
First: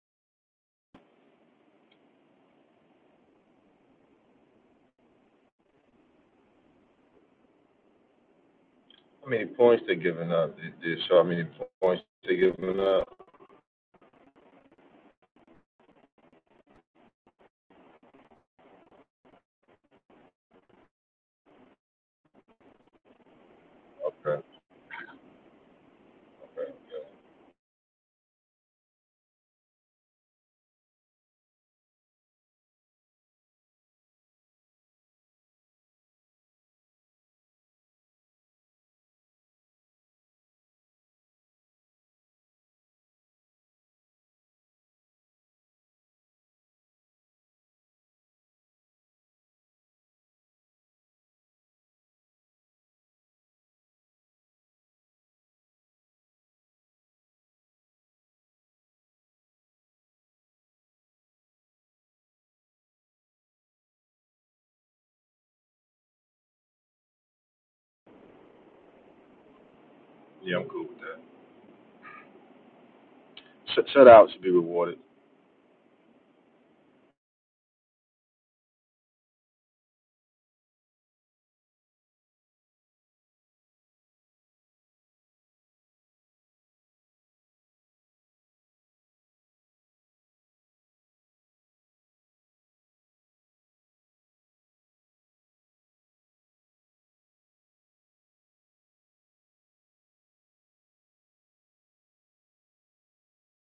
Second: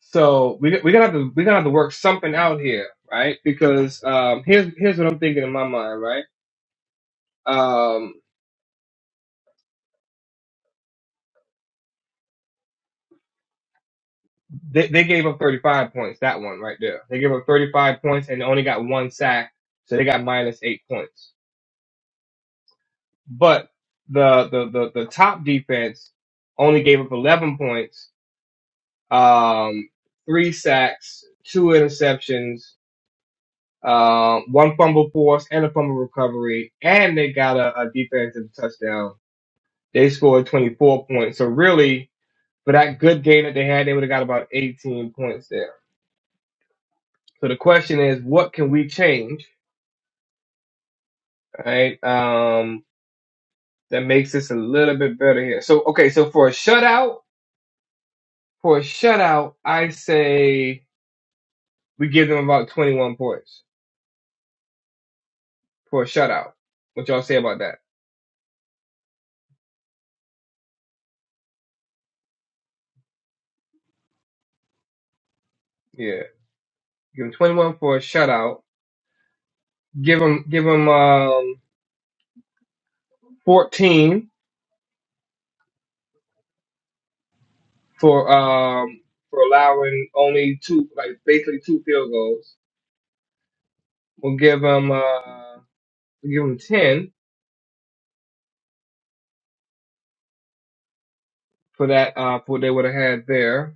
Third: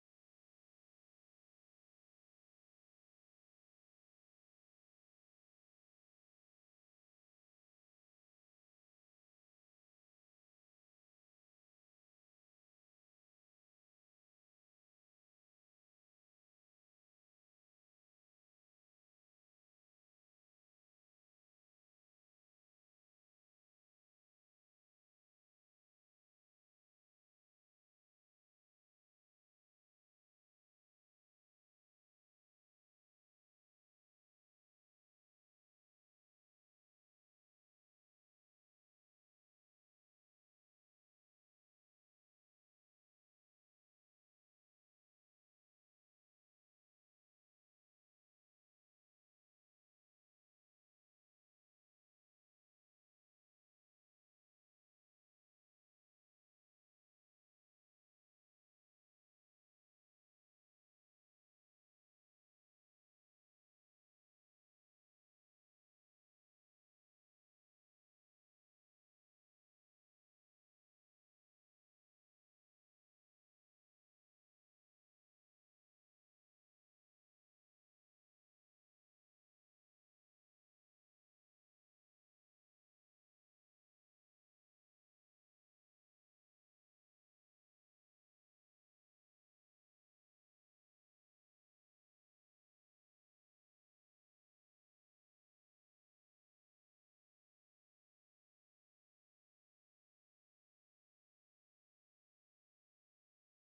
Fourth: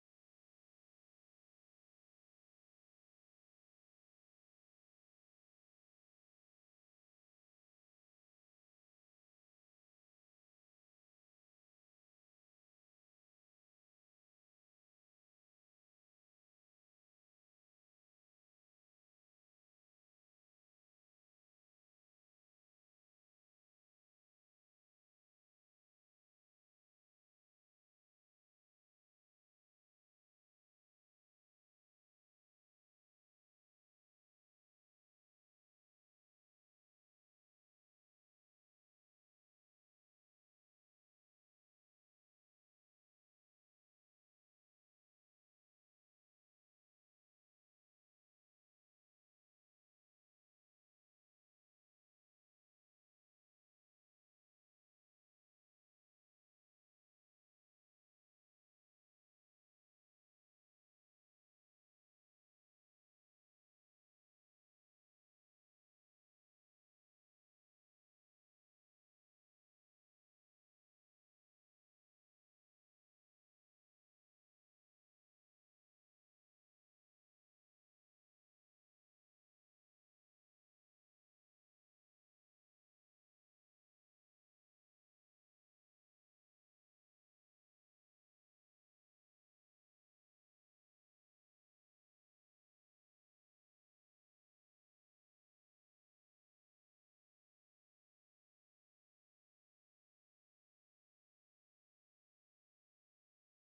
[SPEAKER 2] So we we're gonna have to we're gonna have to work something out here, right? Because um, here's here's what I'm thinking in my mind, right? Um,
[SPEAKER 3] how many points they giving up? Did, show how many points they giving up?
[SPEAKER 2] they they gave up 35 points that one right there. They gave up 35 points and only got one sack, so they got minus eight points. But
[SPEAKER 3] Okay.
[SPEAKER 2] the the the, the top defense only gave up 11 points um, three sacks, two interceptions, um, one fumble force, and a fumble recovery, and they got a, a defensive touchdown. They scored 24 points. So really, for that good game that they had, they would have got about 18 points there. So the question is, what can we change, right? Um, that makes this a little bit better here. So okay, so for a shutout, for a shutout, I say we give them about 21 points for a shutout. What y'all say about that?
[SPEAKER 3] Yeah, I'm cool with that. Shut, shutouts should be rewarded.
[SPEAKER 2] Yeah. Give him 21 for a shutout. Give him give him um, 14 for um for allowing only two like basically two field goals. We'll give him uh we'll give him 10 for that uh for what they would have had there.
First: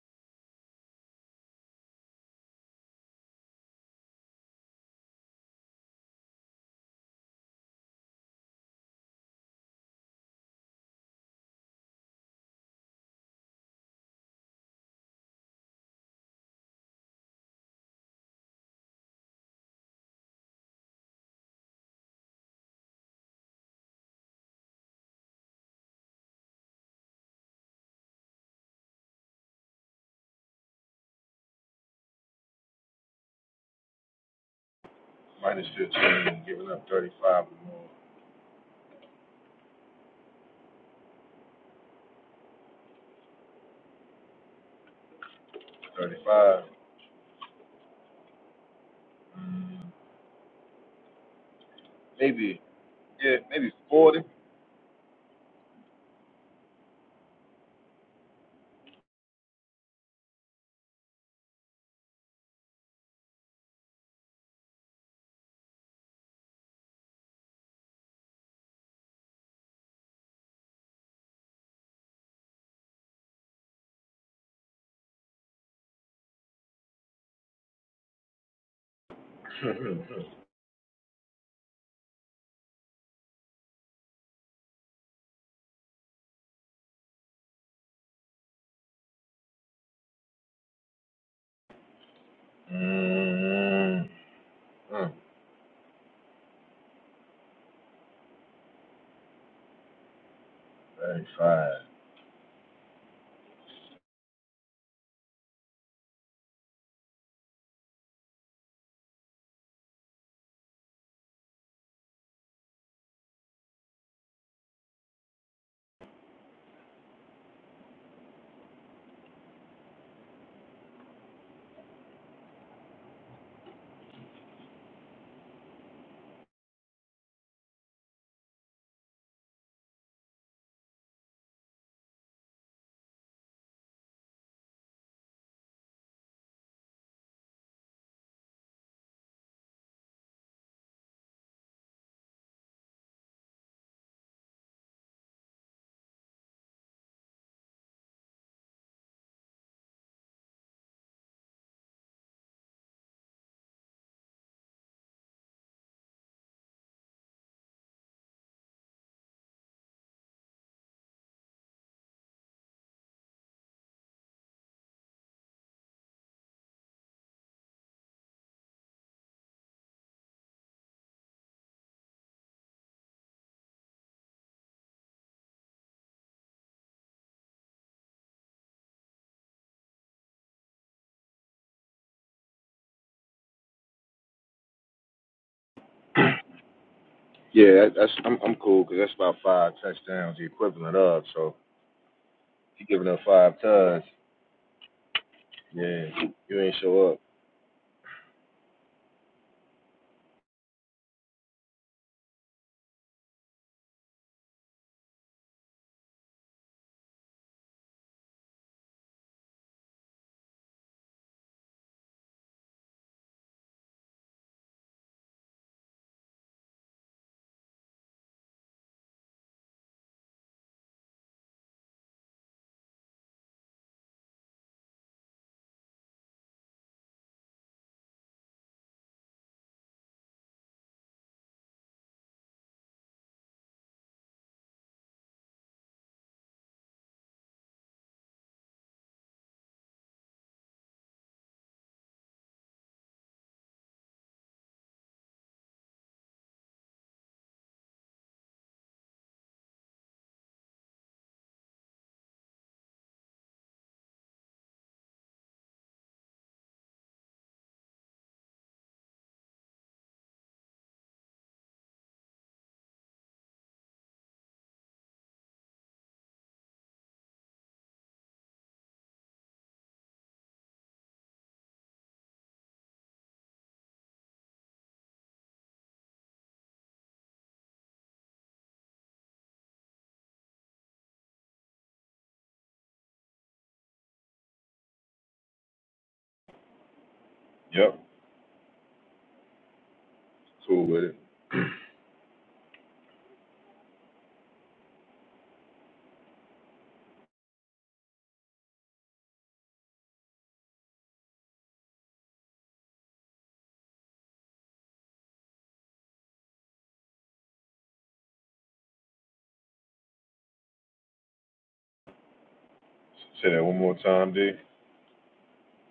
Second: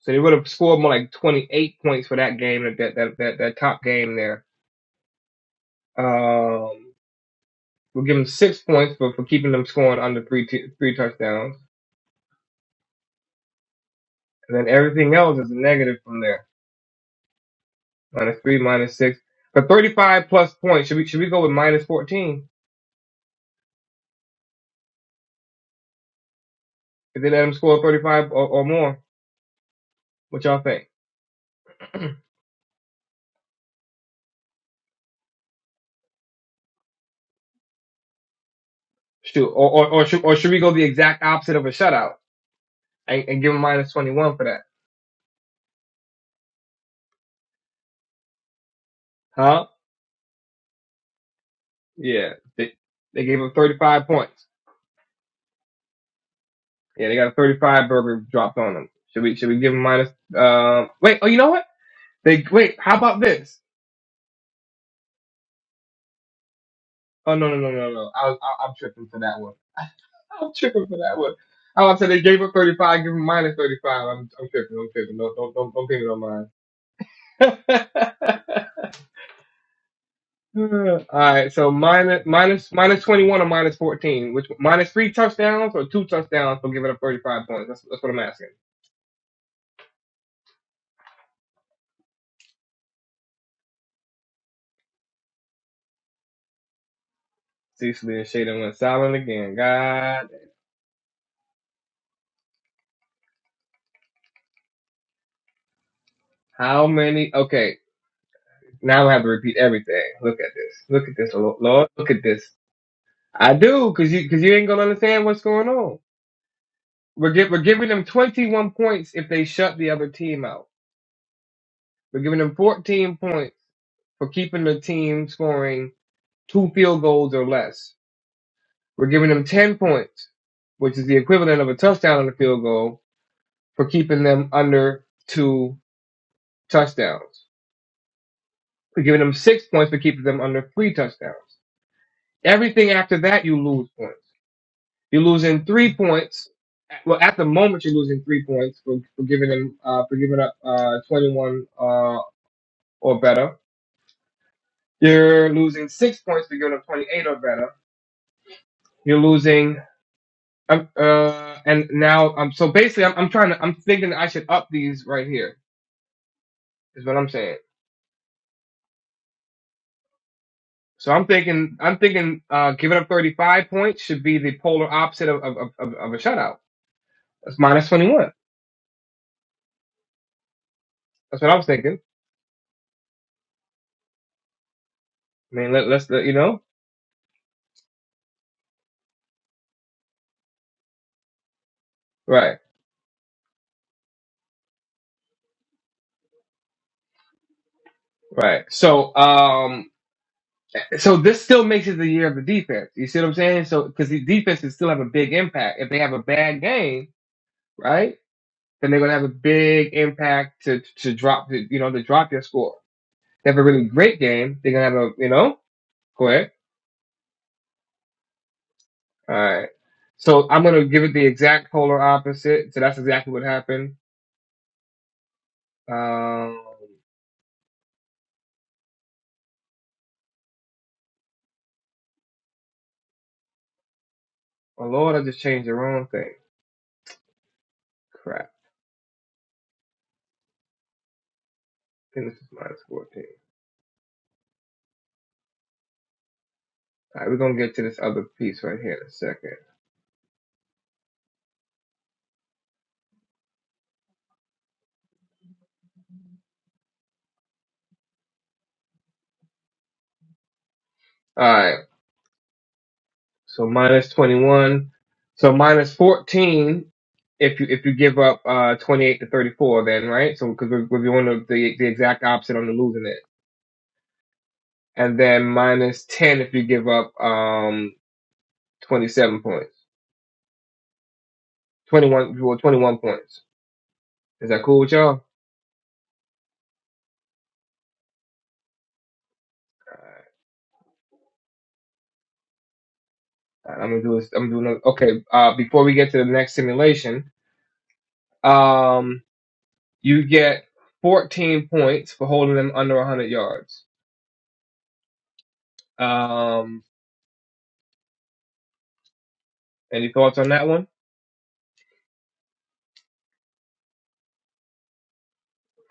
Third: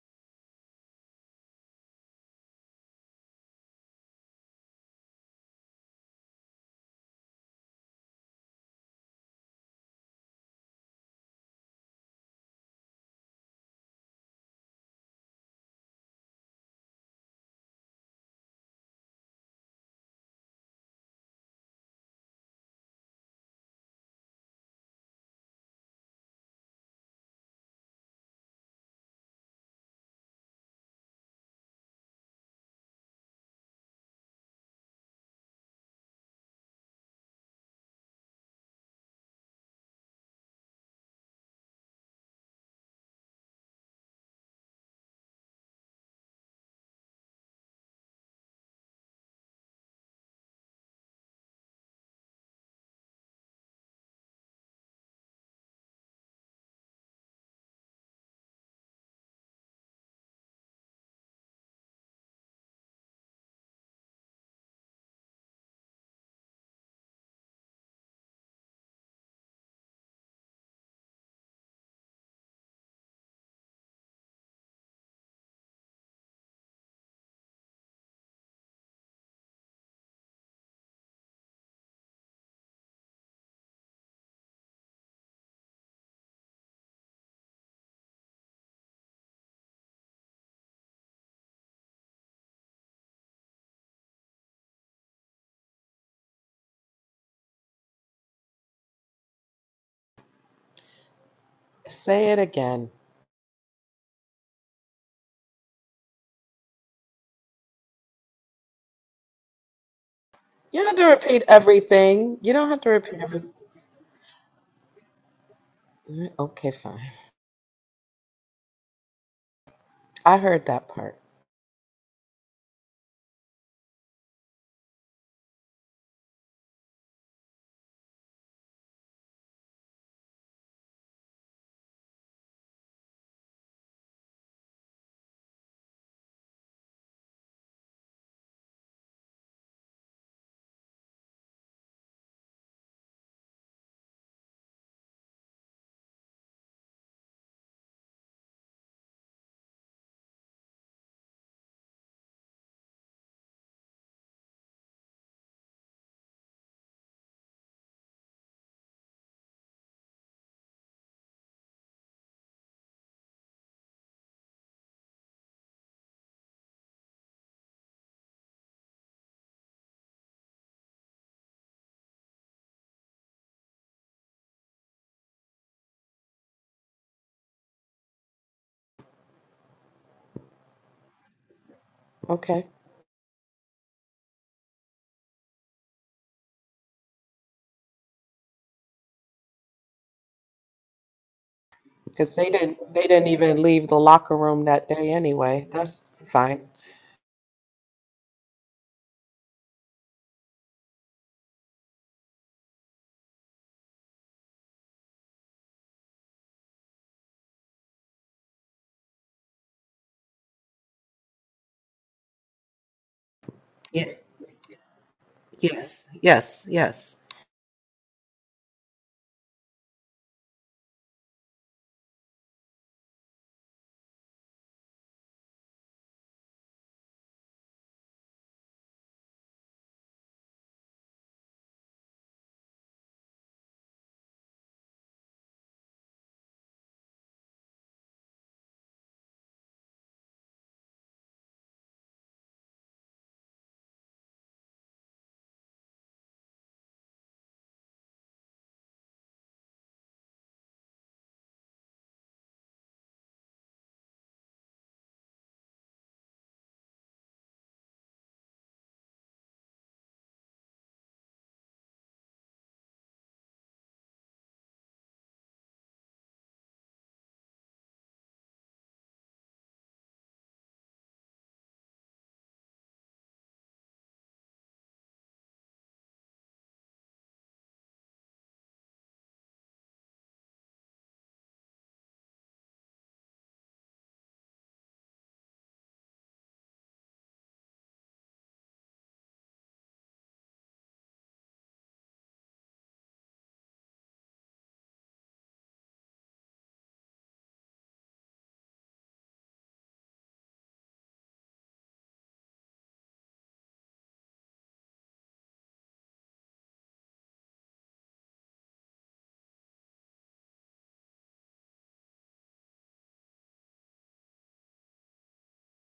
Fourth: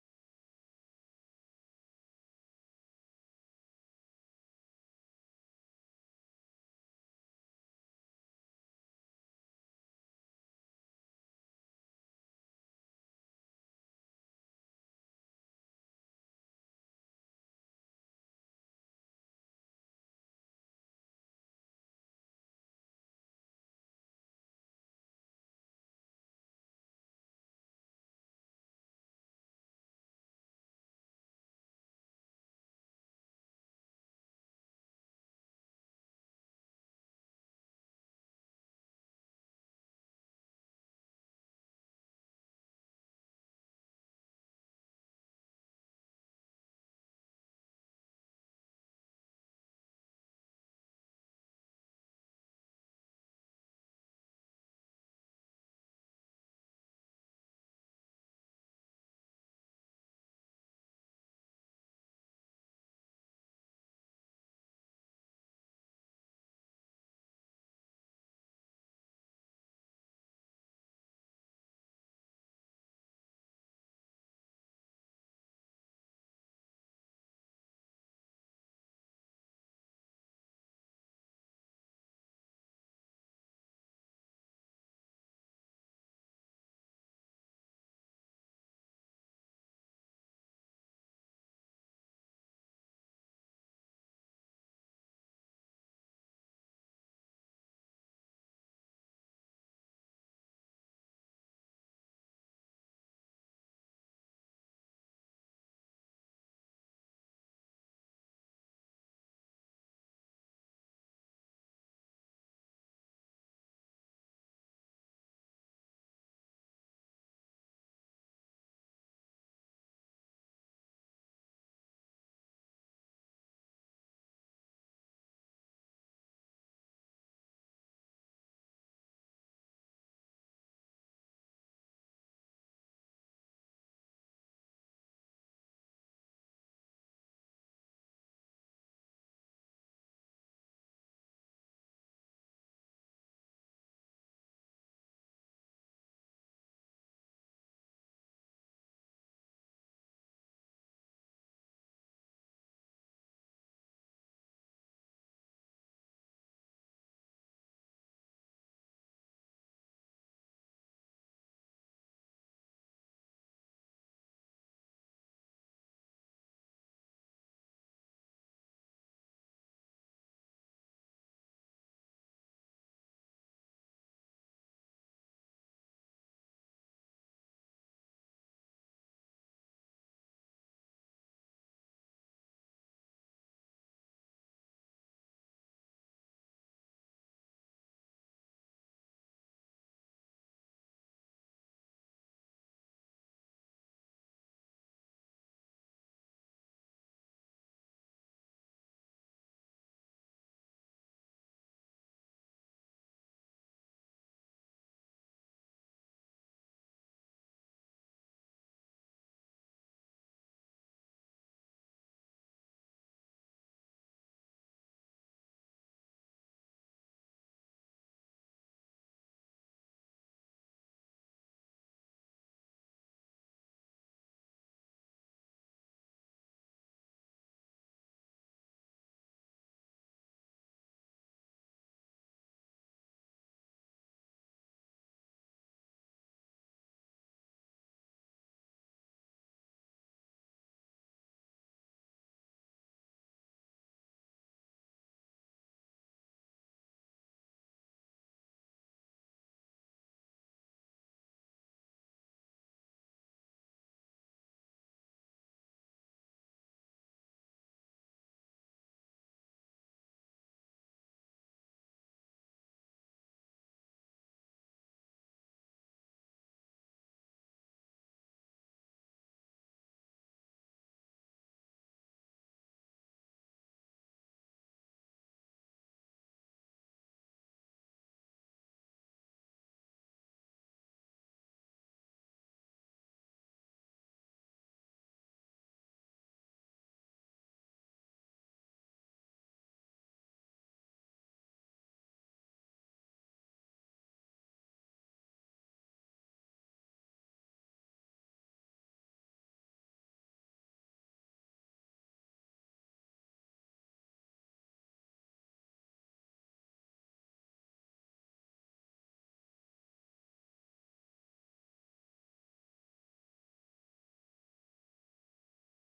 [SPEAKER 2] So they would have scored more like 28 points for that game that that that that, top game there. Um, we'll give them six points for for keeping them scoring under three t- three touchdowns, and then everything else is a negative from there. Minus three, minus six. For 35 plus points, should we should we go with minus 14 if they let them score 35 or, or more? What y'all think?
[SPEAKER 3] Minus fifteen, giving up thirty-five or more.
[SPEAKER 2] Shoot, or or or should, or should we go the exact opposite of a shutout and, and give them minus 21 for that?
[SPEAKER 3] Thirty-five,
[SPEAKER 2] Huh? Yeah,
[SPEAKER 3] maybe,
[SPEAKER 2] they they
[SPEAKER 3] yeah,
[SPEAKER 2] gave them
[SPEAKER 3] maybe
[SPEAKER 2] 35
[SPEAKER 3] forty.
[SPEAKER 2] points. Yeah, they got a 35 burger dropped on them. Should we should we give them minus? Uh, wait. Oh, you know what? They wait. How about this? Oh no no no no no! I was I, I'm tripping for that one. I'm tripping for that one. Oh, I was say they gave up 35, give him minus 35. I'm I'm tripping. I'm tripping. No, don't don't don't pay it on mine.
[SPEAKER 3] mm,
[SPEAKER 2] All right, so minus minus minus 21 or minus 14, which minus three touchdowns or two touchdowns for giving up 35 points. That's that's what I'm asking.
[SPEAKER 3] mm,
[SPEAKER 2] Cecily and Shaden went silent again. God,
[SPEAKER 3] thirty-five.
[SPEAKER 1] Say it again.
[SPEAKER 2] how many? Okay, now I have to repeat everything. Look at
[SPEAKER 1] You
[SPEAKER 2] this.
[SPEAKER 1] don't have to
[SPEAKER 2] Look at this,
[SPEAKER 1] repeat
[SPEAKER 2] Lord. Lord, Look at
[SPEAKER 1] everything.
[SPEAKER 2] this.
[SPEAKER 1] You don't have to repeat everything.
[SPEAKER 2] I do, cause you, cause you ain't gonna understand what's going on.
[SPEAKER 1] Okay, fine.
[SPEAKER 2] We're gi- we're giving them 21 points if they shut the other
[SPEAKER 1] I
[SPEAKER 2] team
[SPEAKER 1] heard
[SPEAKER 2] out.
[SPEAKER 1] that part.
[SPEAKER 2] We're giving them 14 points for keeping the team scoring two field goals or less. We're giving them 10 points, which is the equivalent of a touchdown and a field goal, for keeping them under two touchdowns. We're giving them six points for keeping them under three touchdowns. Everything after that, you lose points. You're losing three points. Well, at the moment, you're losing three points for, for giving them uh, for giving up uh, 21 uh, or better You're losing six points to go to 28 or better. You're losing. Um, uh, and now I'm um, so basically I'm, I'm trying to I'm thinking I should up these right here is what I'm saying. So I'm thinking I'm thinking uh, giving up 35 points should be the polar opposite of of, of, of of a shutout. That's minus 21. That's what I was thinking.
[SPEAKER 1] Okay,
[SPEAKER 2] I mean let, let's let, you know
[SPEAKER 3] Yeah, that's I'm I'm cool because that's about five touchdowns, the equivalent of. So
[SPEAKER 1] because they
[SPEAKER 2] right
[SPEAKER 3] if you
[SPEAKER 1] didn't they
[SPEAKER 3] giving up
[SPEAKER 1] didn't
[SPEAKER 3] five
[SPEAKER 1] even leave the
[SPEAKER 3] tugs,
[SPEAKER 1] locker room that day anyway.
[SPEAKER 3] Yeah.
[SPEAKER 1] That's
[SPEAKER 3] you
[SPEAKER 1] fine.
[SPEAKER 3] ain't show up.
[SPEAKER 2] right. So um so this still makes it the year of the defense. You see what I'm saying? So because the defenses still have a big impact if they have a bad game, right? then they're going to have a big impact to to drop to, you know to drop your score. They have a really
[SPEAKER 1] Yeah.
[SPEAKER 2] great game. They're going to have a you know
[SPEAKER 1] Yes.
[SPEAKER 2] go ahead.
[SPEAKER 1] Yes. Yes.
[SPEAKER 2] All right. So I'm going to give it the exact polar opposite. So that's exactly what happened. Um, oh Lord, I just changed the wrong thing. Crap. I think this is minus 14. All right, we're going to get to this other piece right here in a second. All right. So minus 21. So minus 14 if you if you give up uh 28 to 34 then, right? So because we're, we're doing the, the the exact opposite on the losing it. And then minus 10 if you give up um 27 points. 21 well, 21 points. Is that cool with y'all?
[SPEAKER 3] Yep. Cool with it.
[SPEAKER 2] Alright, I'm gonna do this. I'm doing another. Okay. Uh, before we get to the next simulation, um, you get 14 points for holding them under 100 yards. Um, any thoughts on that one?
[SPEAKER 3] Say that one more time, D.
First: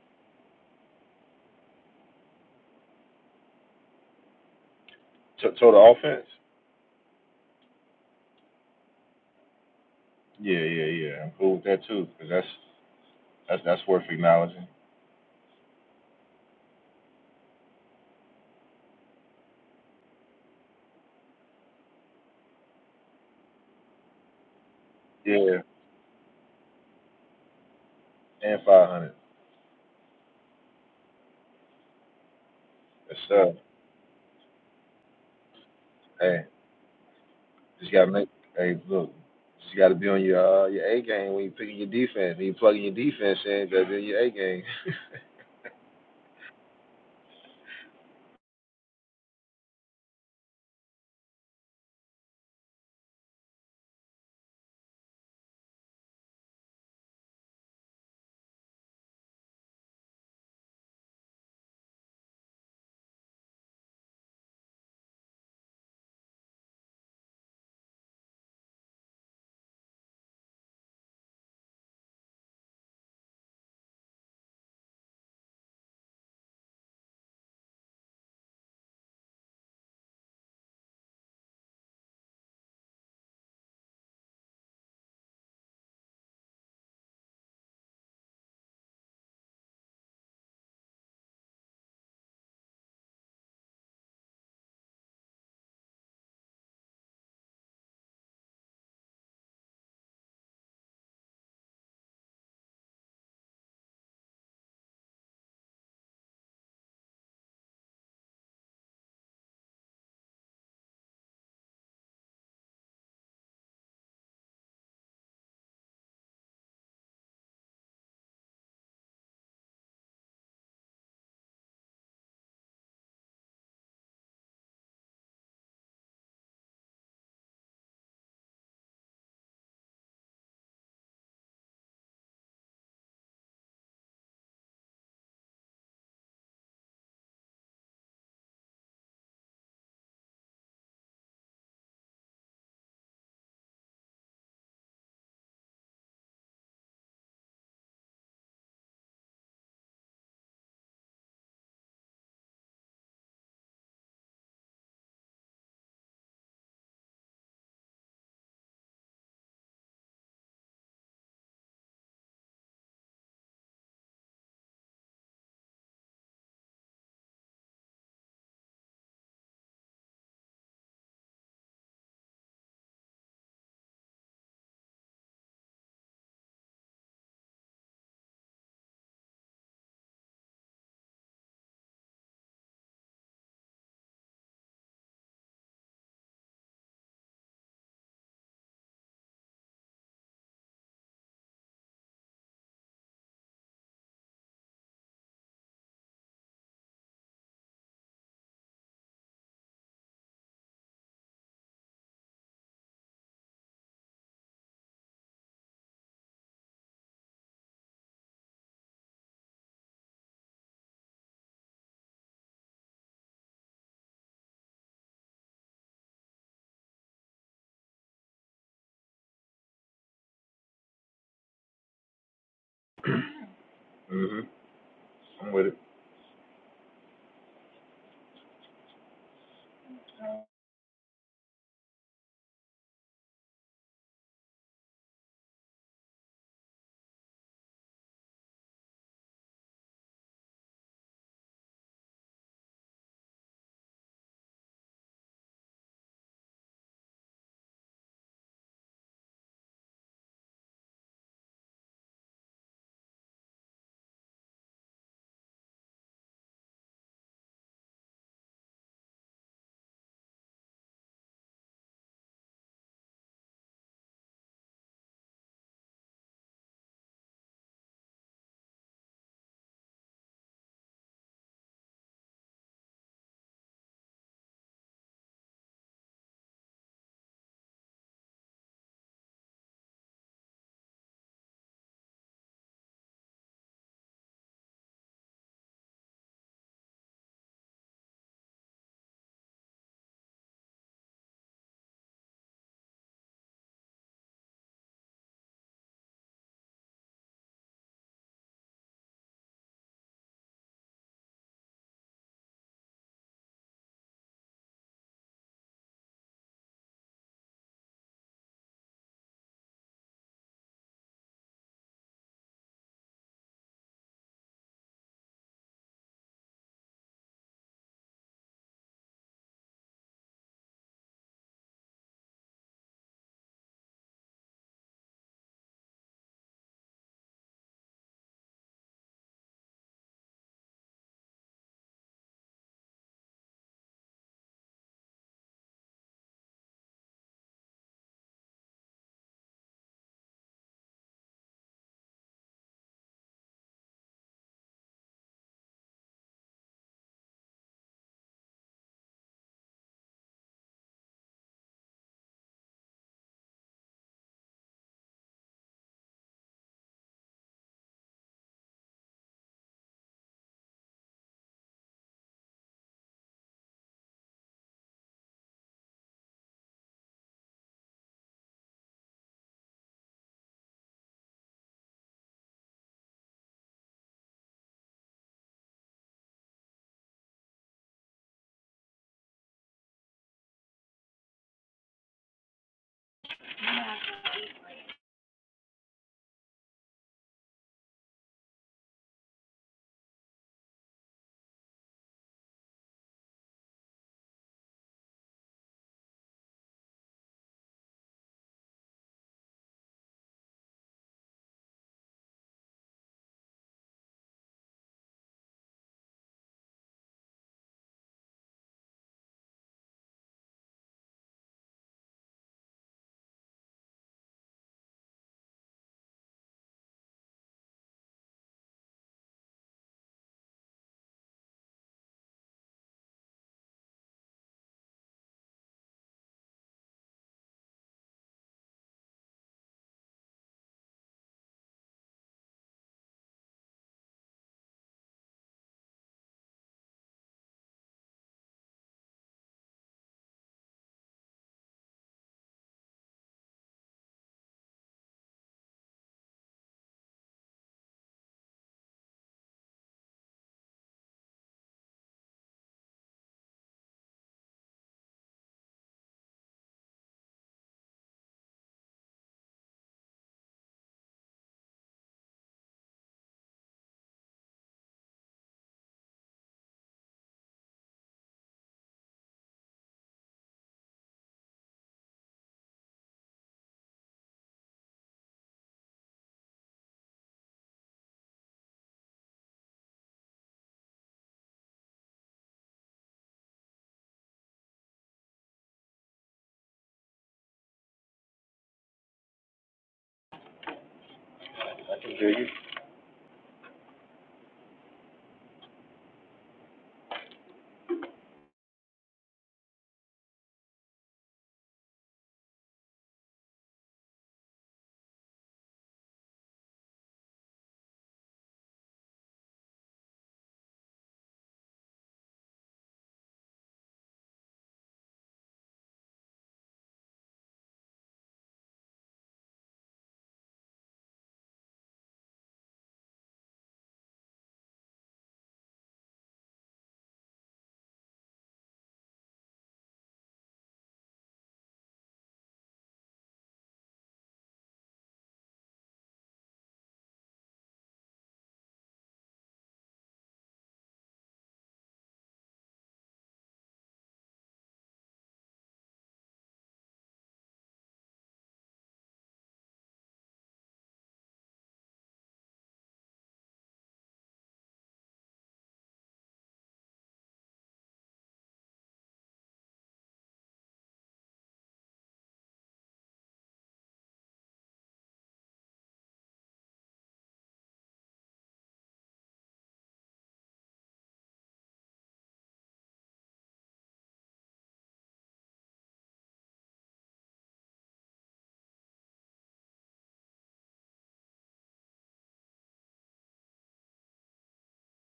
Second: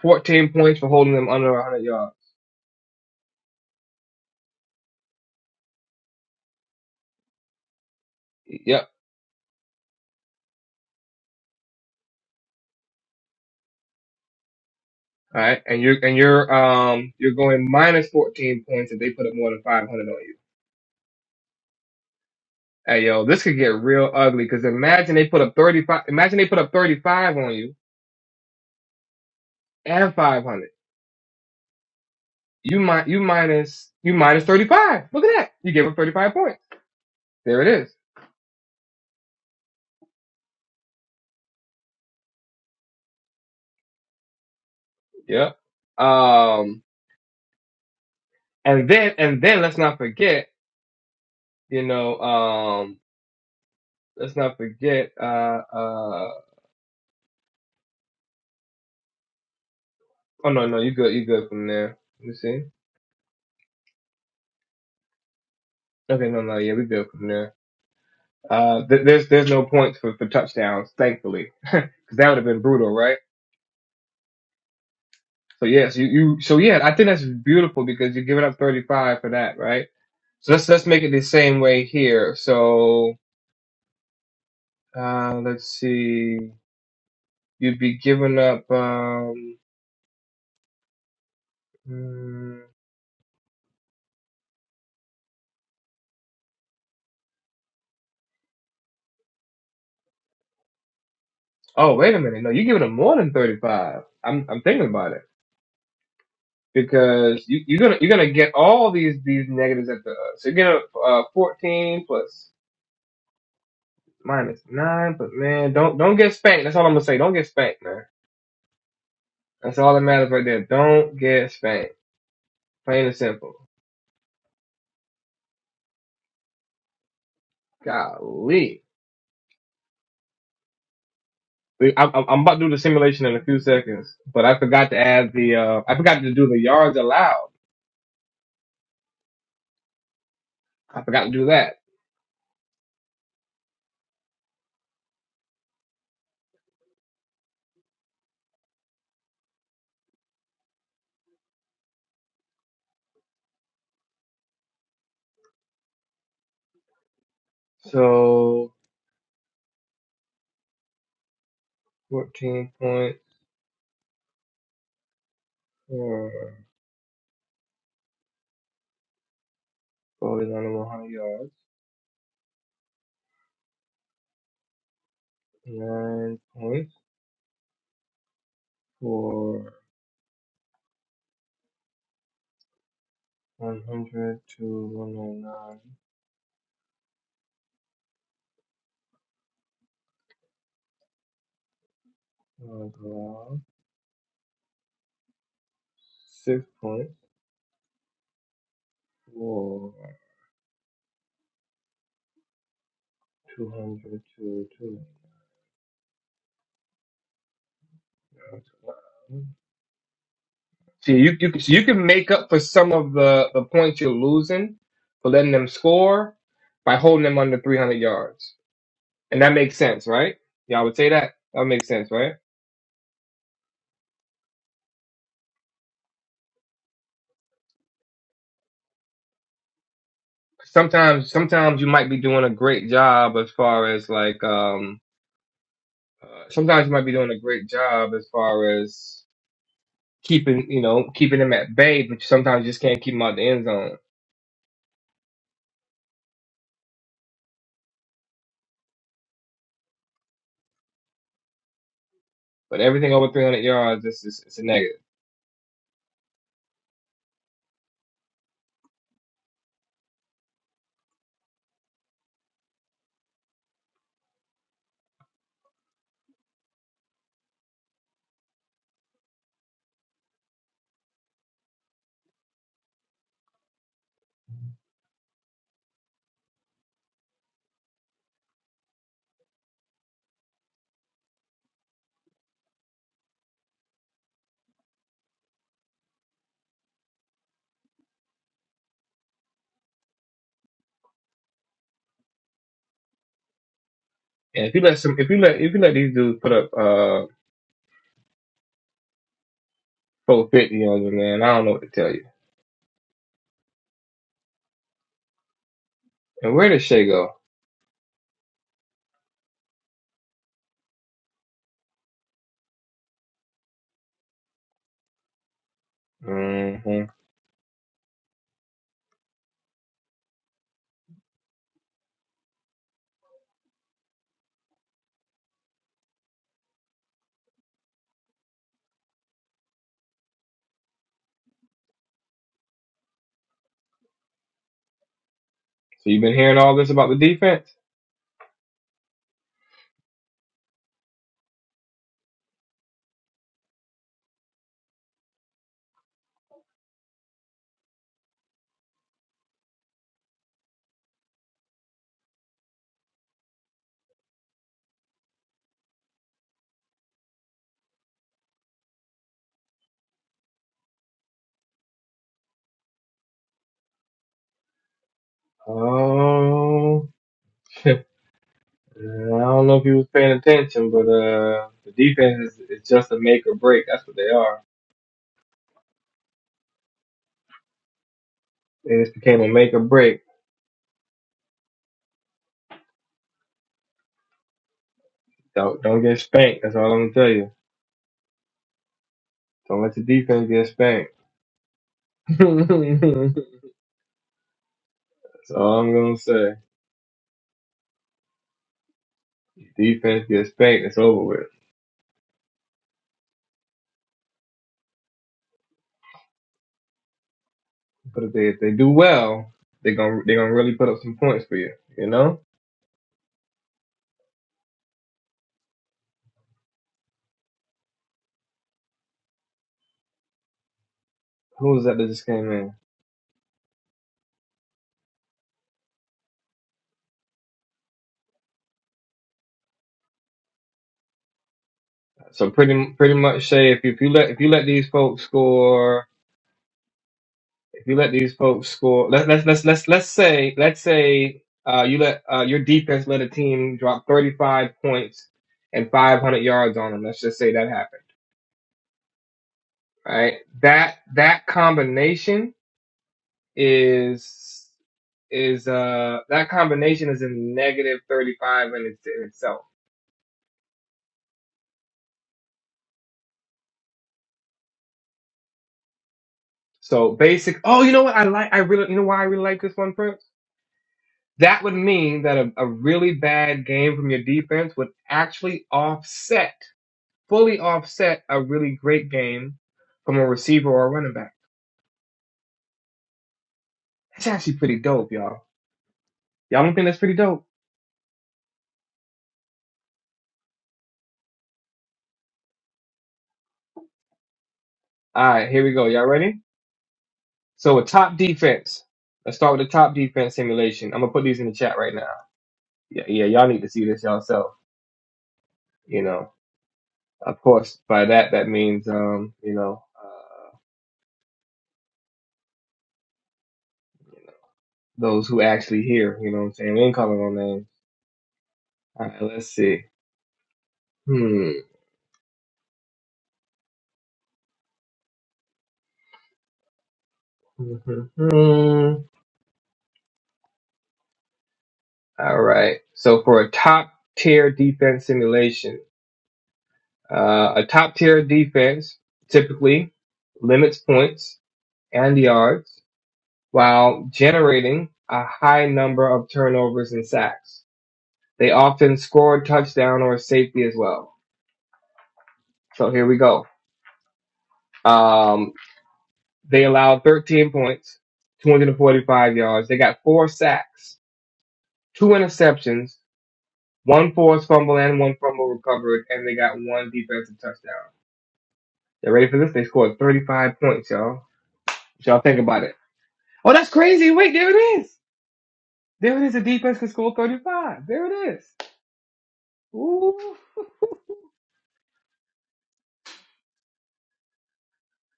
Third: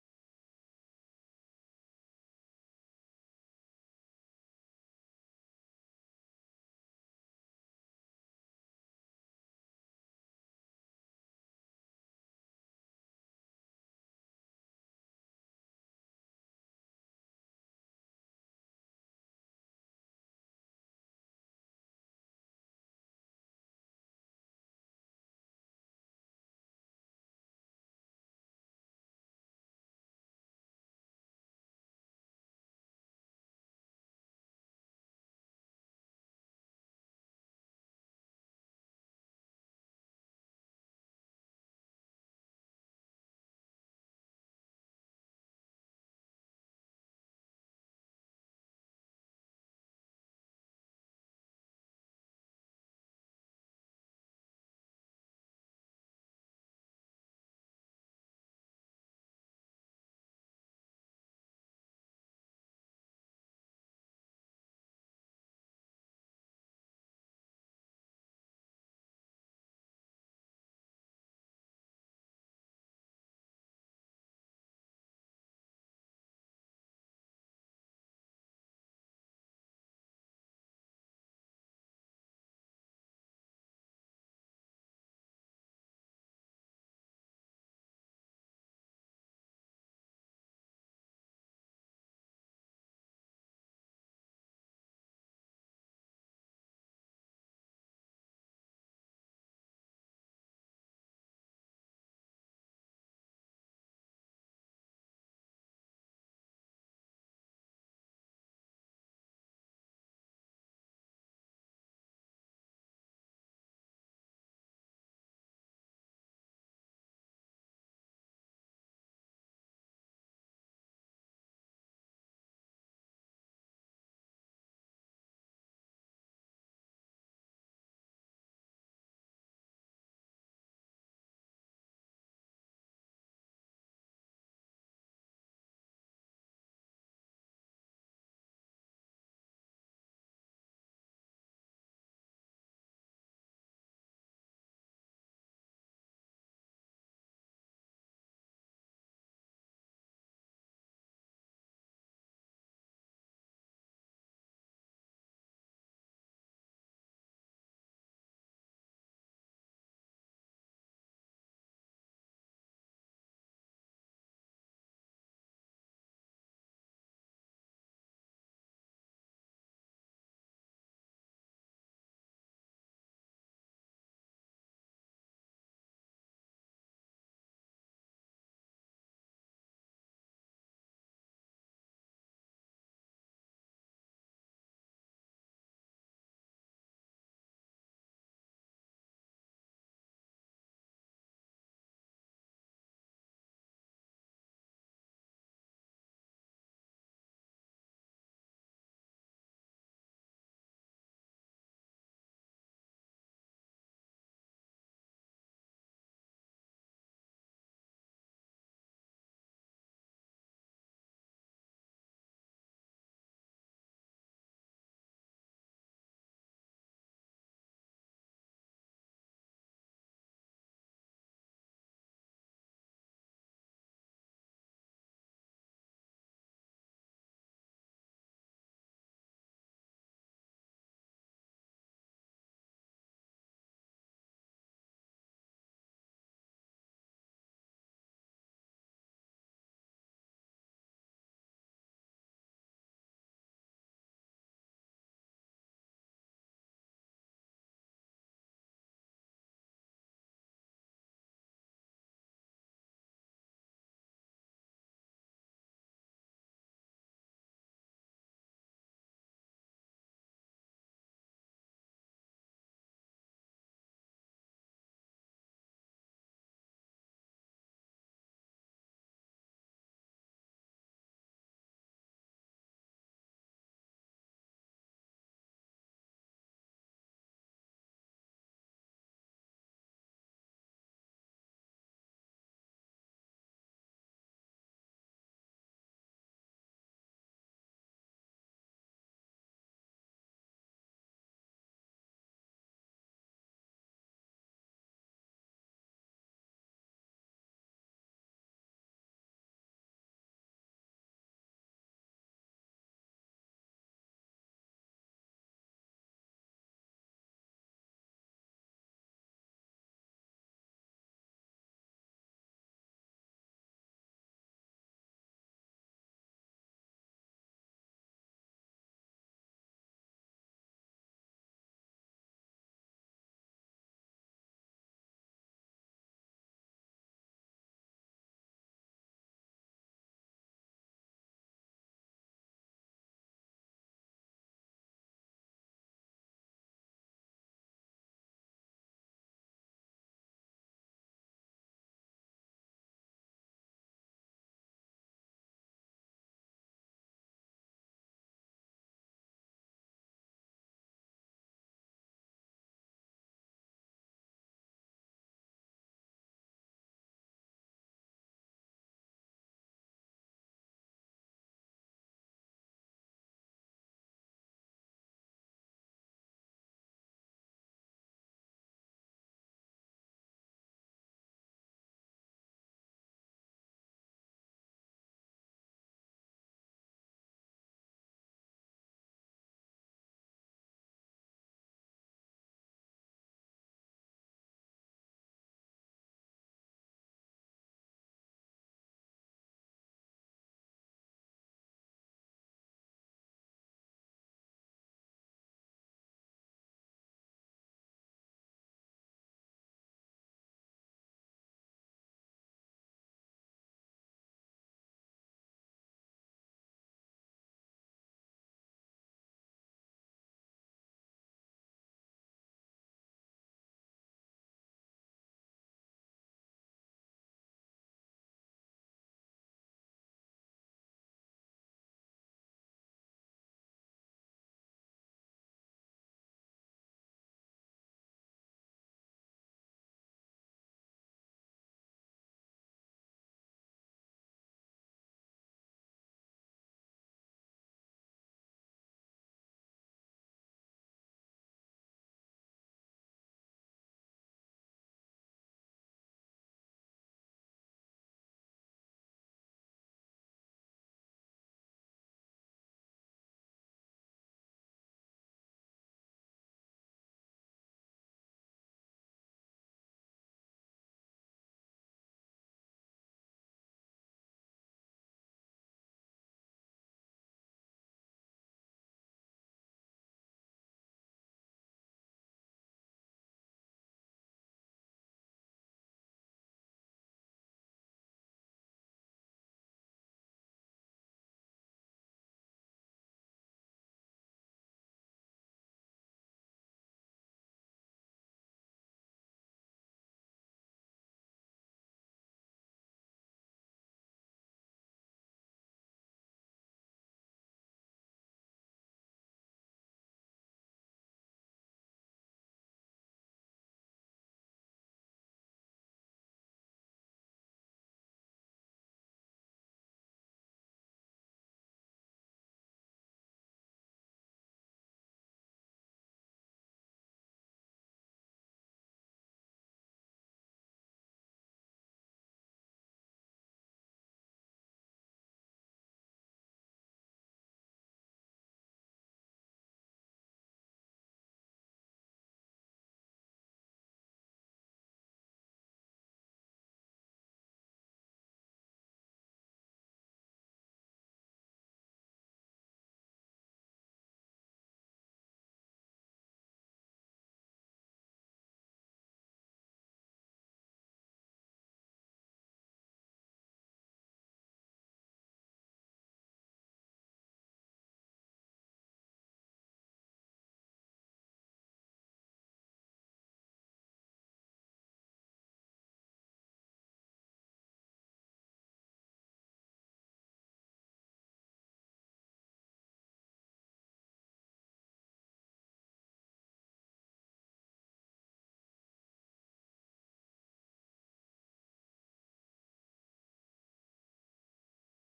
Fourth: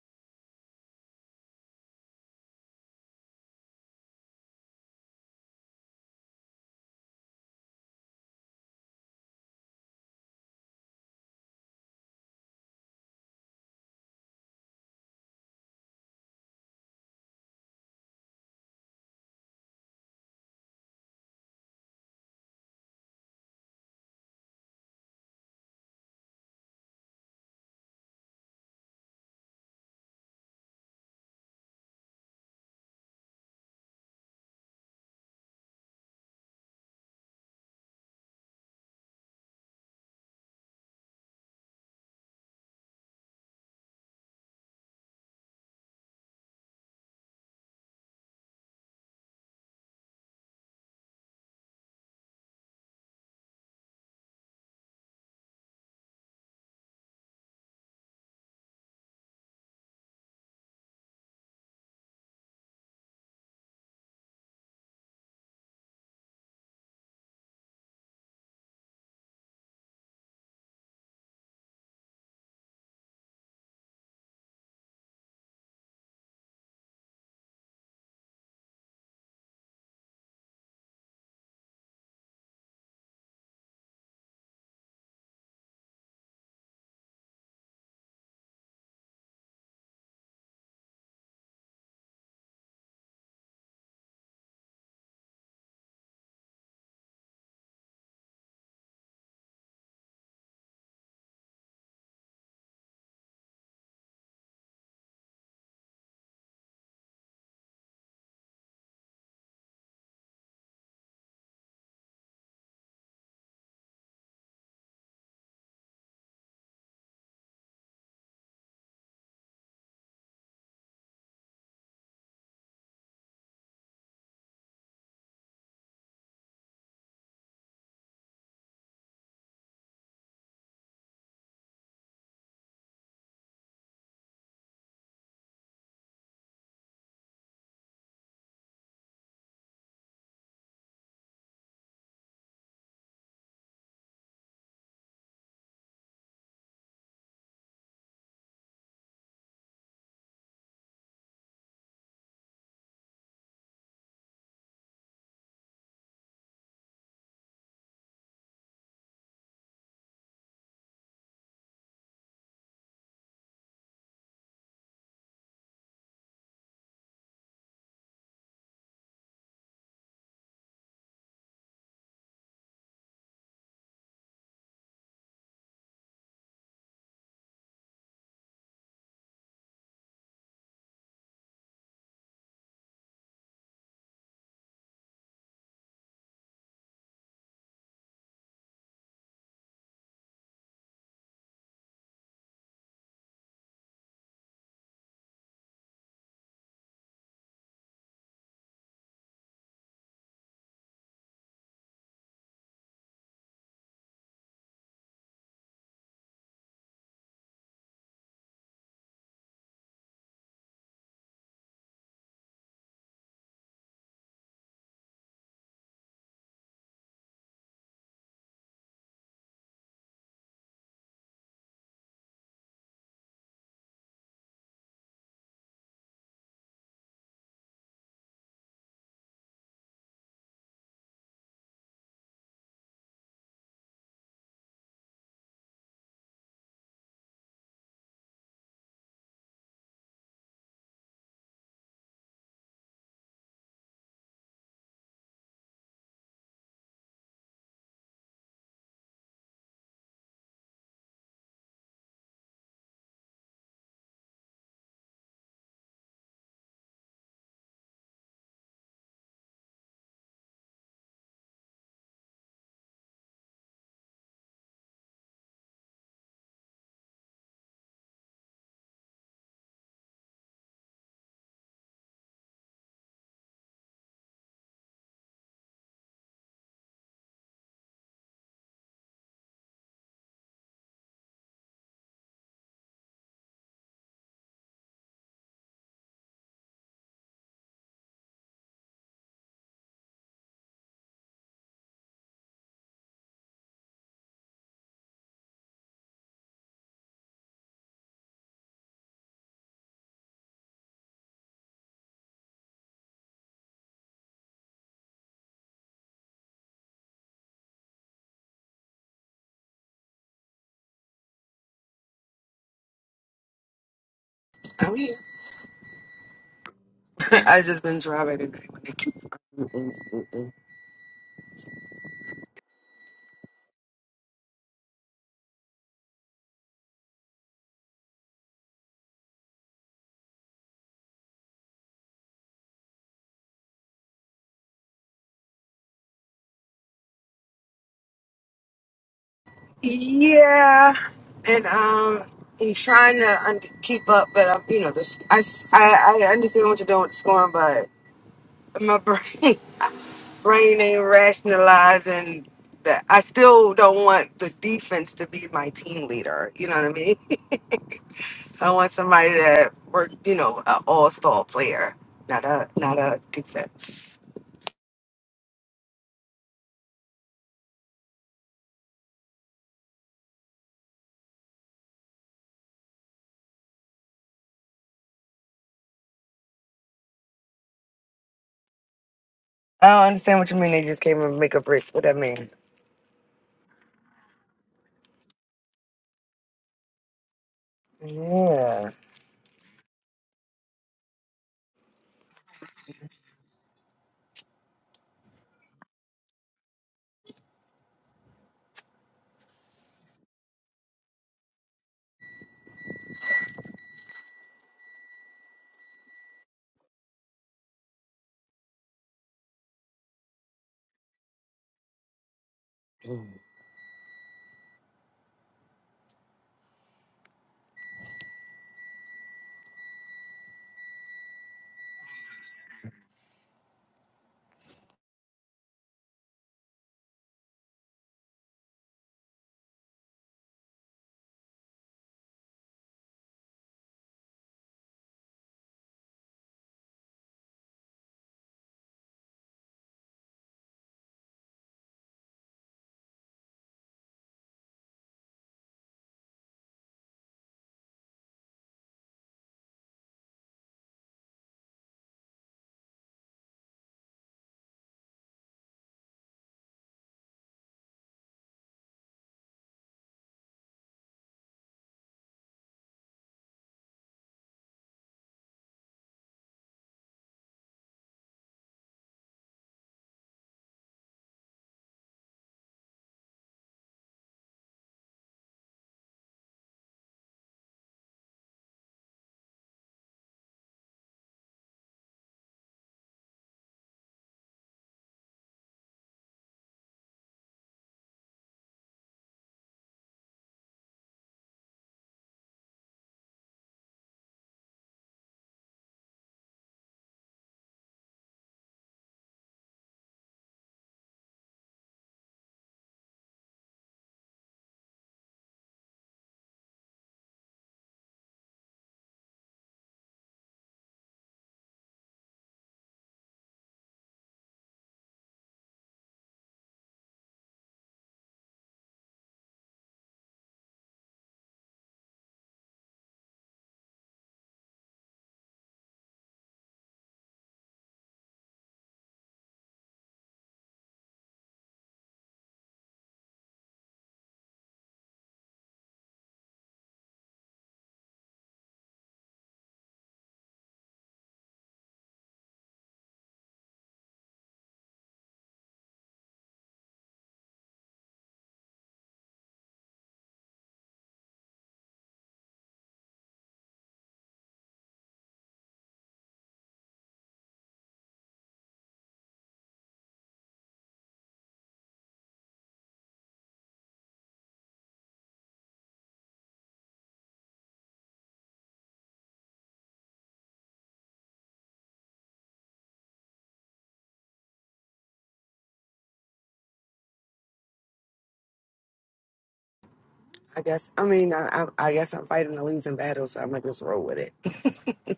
[SPEAKER 2] 14 points for holding them under 100 yards.
[SPEAKER 3] To total offense?
[SPEAKER 2] Yep.
[SPEAKER 3] Yeah, yeah, yeah. I'm cool with that too, because that's that's that's worth acknowledging.
[SPEAKER 2] All right. And you're and you're um you're going minus 14 points if they put up more than 500 on you. Hey yo, this could get real ugly because imagine they put up
[SPEAKER 3] Yeah.
[SPEAKER 2] 35. Imagine they put up 35 on you
[SPEAKER 3] And five hundred.
[SPEAKER 2] and 500. You might
[SPEAKER 3] That's
[SPEAKER 2] you
[SPEAKER 3] stuff.
[SPEAKER 2] minus you minus 35. Look at that. You gave up 35
[SPEAKER 3] Hey,
[SPEAKER 2] points. There it
[SPEAKER 3] just
[SPEAKER 2] is.
[SPEAKER 3] gotta make. Hey, look, just gotta be on your uh, your A game when you picking your defense. When you plugging your defense in, gotta be on your A game.
[SPEAKER 2] Yep. Um and then and then let's not forget, you know, um let's not forget uh uh oh no no you good you good from there. Let me see. Okay, no, no, yeah, we good from there. Uh, th- there's there's no points for, for touchdowns, thankfully, because that would have been brutal, right? So yes, you, you so yeah, I think that's beautiful because you're giving up 35 for that, right? So let's let's make it the same way here. So uh, let's see, you'd be giving up. Um, mm, oh wait a minute, no, you're giving up more than 35. I'm I'm thinking about it because you, you're gonna you're gonna get all these these negatives at the so you're gonna uh, 14 plus. minus nine. But man, don't don't get spanked. That's all I'm gonna say. Don't get spanked, man. That's all that matters right there. Don't get spanked. Plain and simple. Golly. I'm, I'm about to do the simulation in a few seconds, but I forgot to add the uh, I forgot to do the yards allowed. I forgot to do that. So 14 point four, points for Bowie's 100 yards, 9 points for 100 to 109 uh, allow 6 points or 200 to two hundred. See, you, you, can- so you can make up for some of the, the points you're losing for letting them score by holding them under 300 yards. And that makes sense, right? Y'all would say that? That would make sense, right?
[SPEAKER 3] mhm. I'm with it.
[SPEAKER 2] Sometimes, sometimes you might be doing a great job as far as like, um, uh, sometimes you might be doing a great job as far as keeping you know keeping them at bay, but sometimes you just can't keep them out the end zone. But everything over 300 yards, it's is it's a negative. And if you let some, if you let if you let these dudes put up uh 450 on you, man, I don't know what to tell you. And where did Shea go? hmm
[SPEAKER 4] I just been driving today.
[SPEAKER 2] So you've been hearing all this about the defense.
[SPEAKER 4] Yeah, and um, he's trying to un- keep up, but um, you know, this I, s- I I understand what you're doing with the scoring, but my brain brain ain't rationalizing that. I still don't want the defense to be my team leader. You know what I mean? I want somebody that work, you know, an all-star player, not a not a defense.
[SPEAKER 2] Oh. Uh, I don't know if he was paying attention, but uh, the defense is, is just a make or break. That's what they are. It just became a make or
[SPEAKER 4] I don't
[SPEAKER 2] break.
[SPEAKER 4] understand what you mean. They just came and make a break. What that mean?
[SPEAKER 2] Don't, don't get spanked. That's all I'm gonna tell you.
[SPEAKER 4] Yeah.
[SPEAKER 2] Don't let your defense get spanked. That's all I'm gonna say. Defense gets spanked. It's over with. But if they if they do well, they gonna they gonna really put up some points for you. You know who was that that just came in? So pretty pretty much say if you, if you let if you let these folks score if you let these folks score, let, us let's let's let's let's say let's say uh, you let uh, your defense let a team drop 35 points and 500 yards on them. Let's just say that happened, right? That that combination is is uh that combination is a negative 35 in, its, in itself. So basic. Oh, you know what? I like. I really. You know why I really like this one, Prince? That would mean that a, a really bad game from your defense would actually offset fully offset a really great game from a receiver or a running back. That's actually pretty dope, y'all. Y'all don't think that's pretty dope?
[SPEAKER 3] I can hear
[SPEAKER 2] All right, here we go. Y'all ready? So a top defense. Let's start with the top defense simulation. I'm gonna put these in the chat right now. Yeah, yeah, y'all need to see this yourself. You know, of course, by that that means um, you know, uh, those who actually hear. You know what I'm saying? We ain't calling no names. All right, let's see. Hmm. All right. So for a top tier defense simulation. Uh, a top tier defense typically limits points and yards while generating a high number of turnovers and sacks. They often score a touchdown or a safety as well. So here we go. Um, they allowed 13 points, 245 yards. They got four sacks, two interceptions, one forced fumble and one fumble recovered, and they got one defensive touchdown. You ready for this? They scored 35 points, y'all. y'all think about it? Oh, that's crazy. Wait, there it is. There it is. A defense can score 35. There it is. Ooh.
[SPEAKER 4] I guess. I mean, I, I, I guess I'm fighting a losing battle, so I'm gonna just roll with it.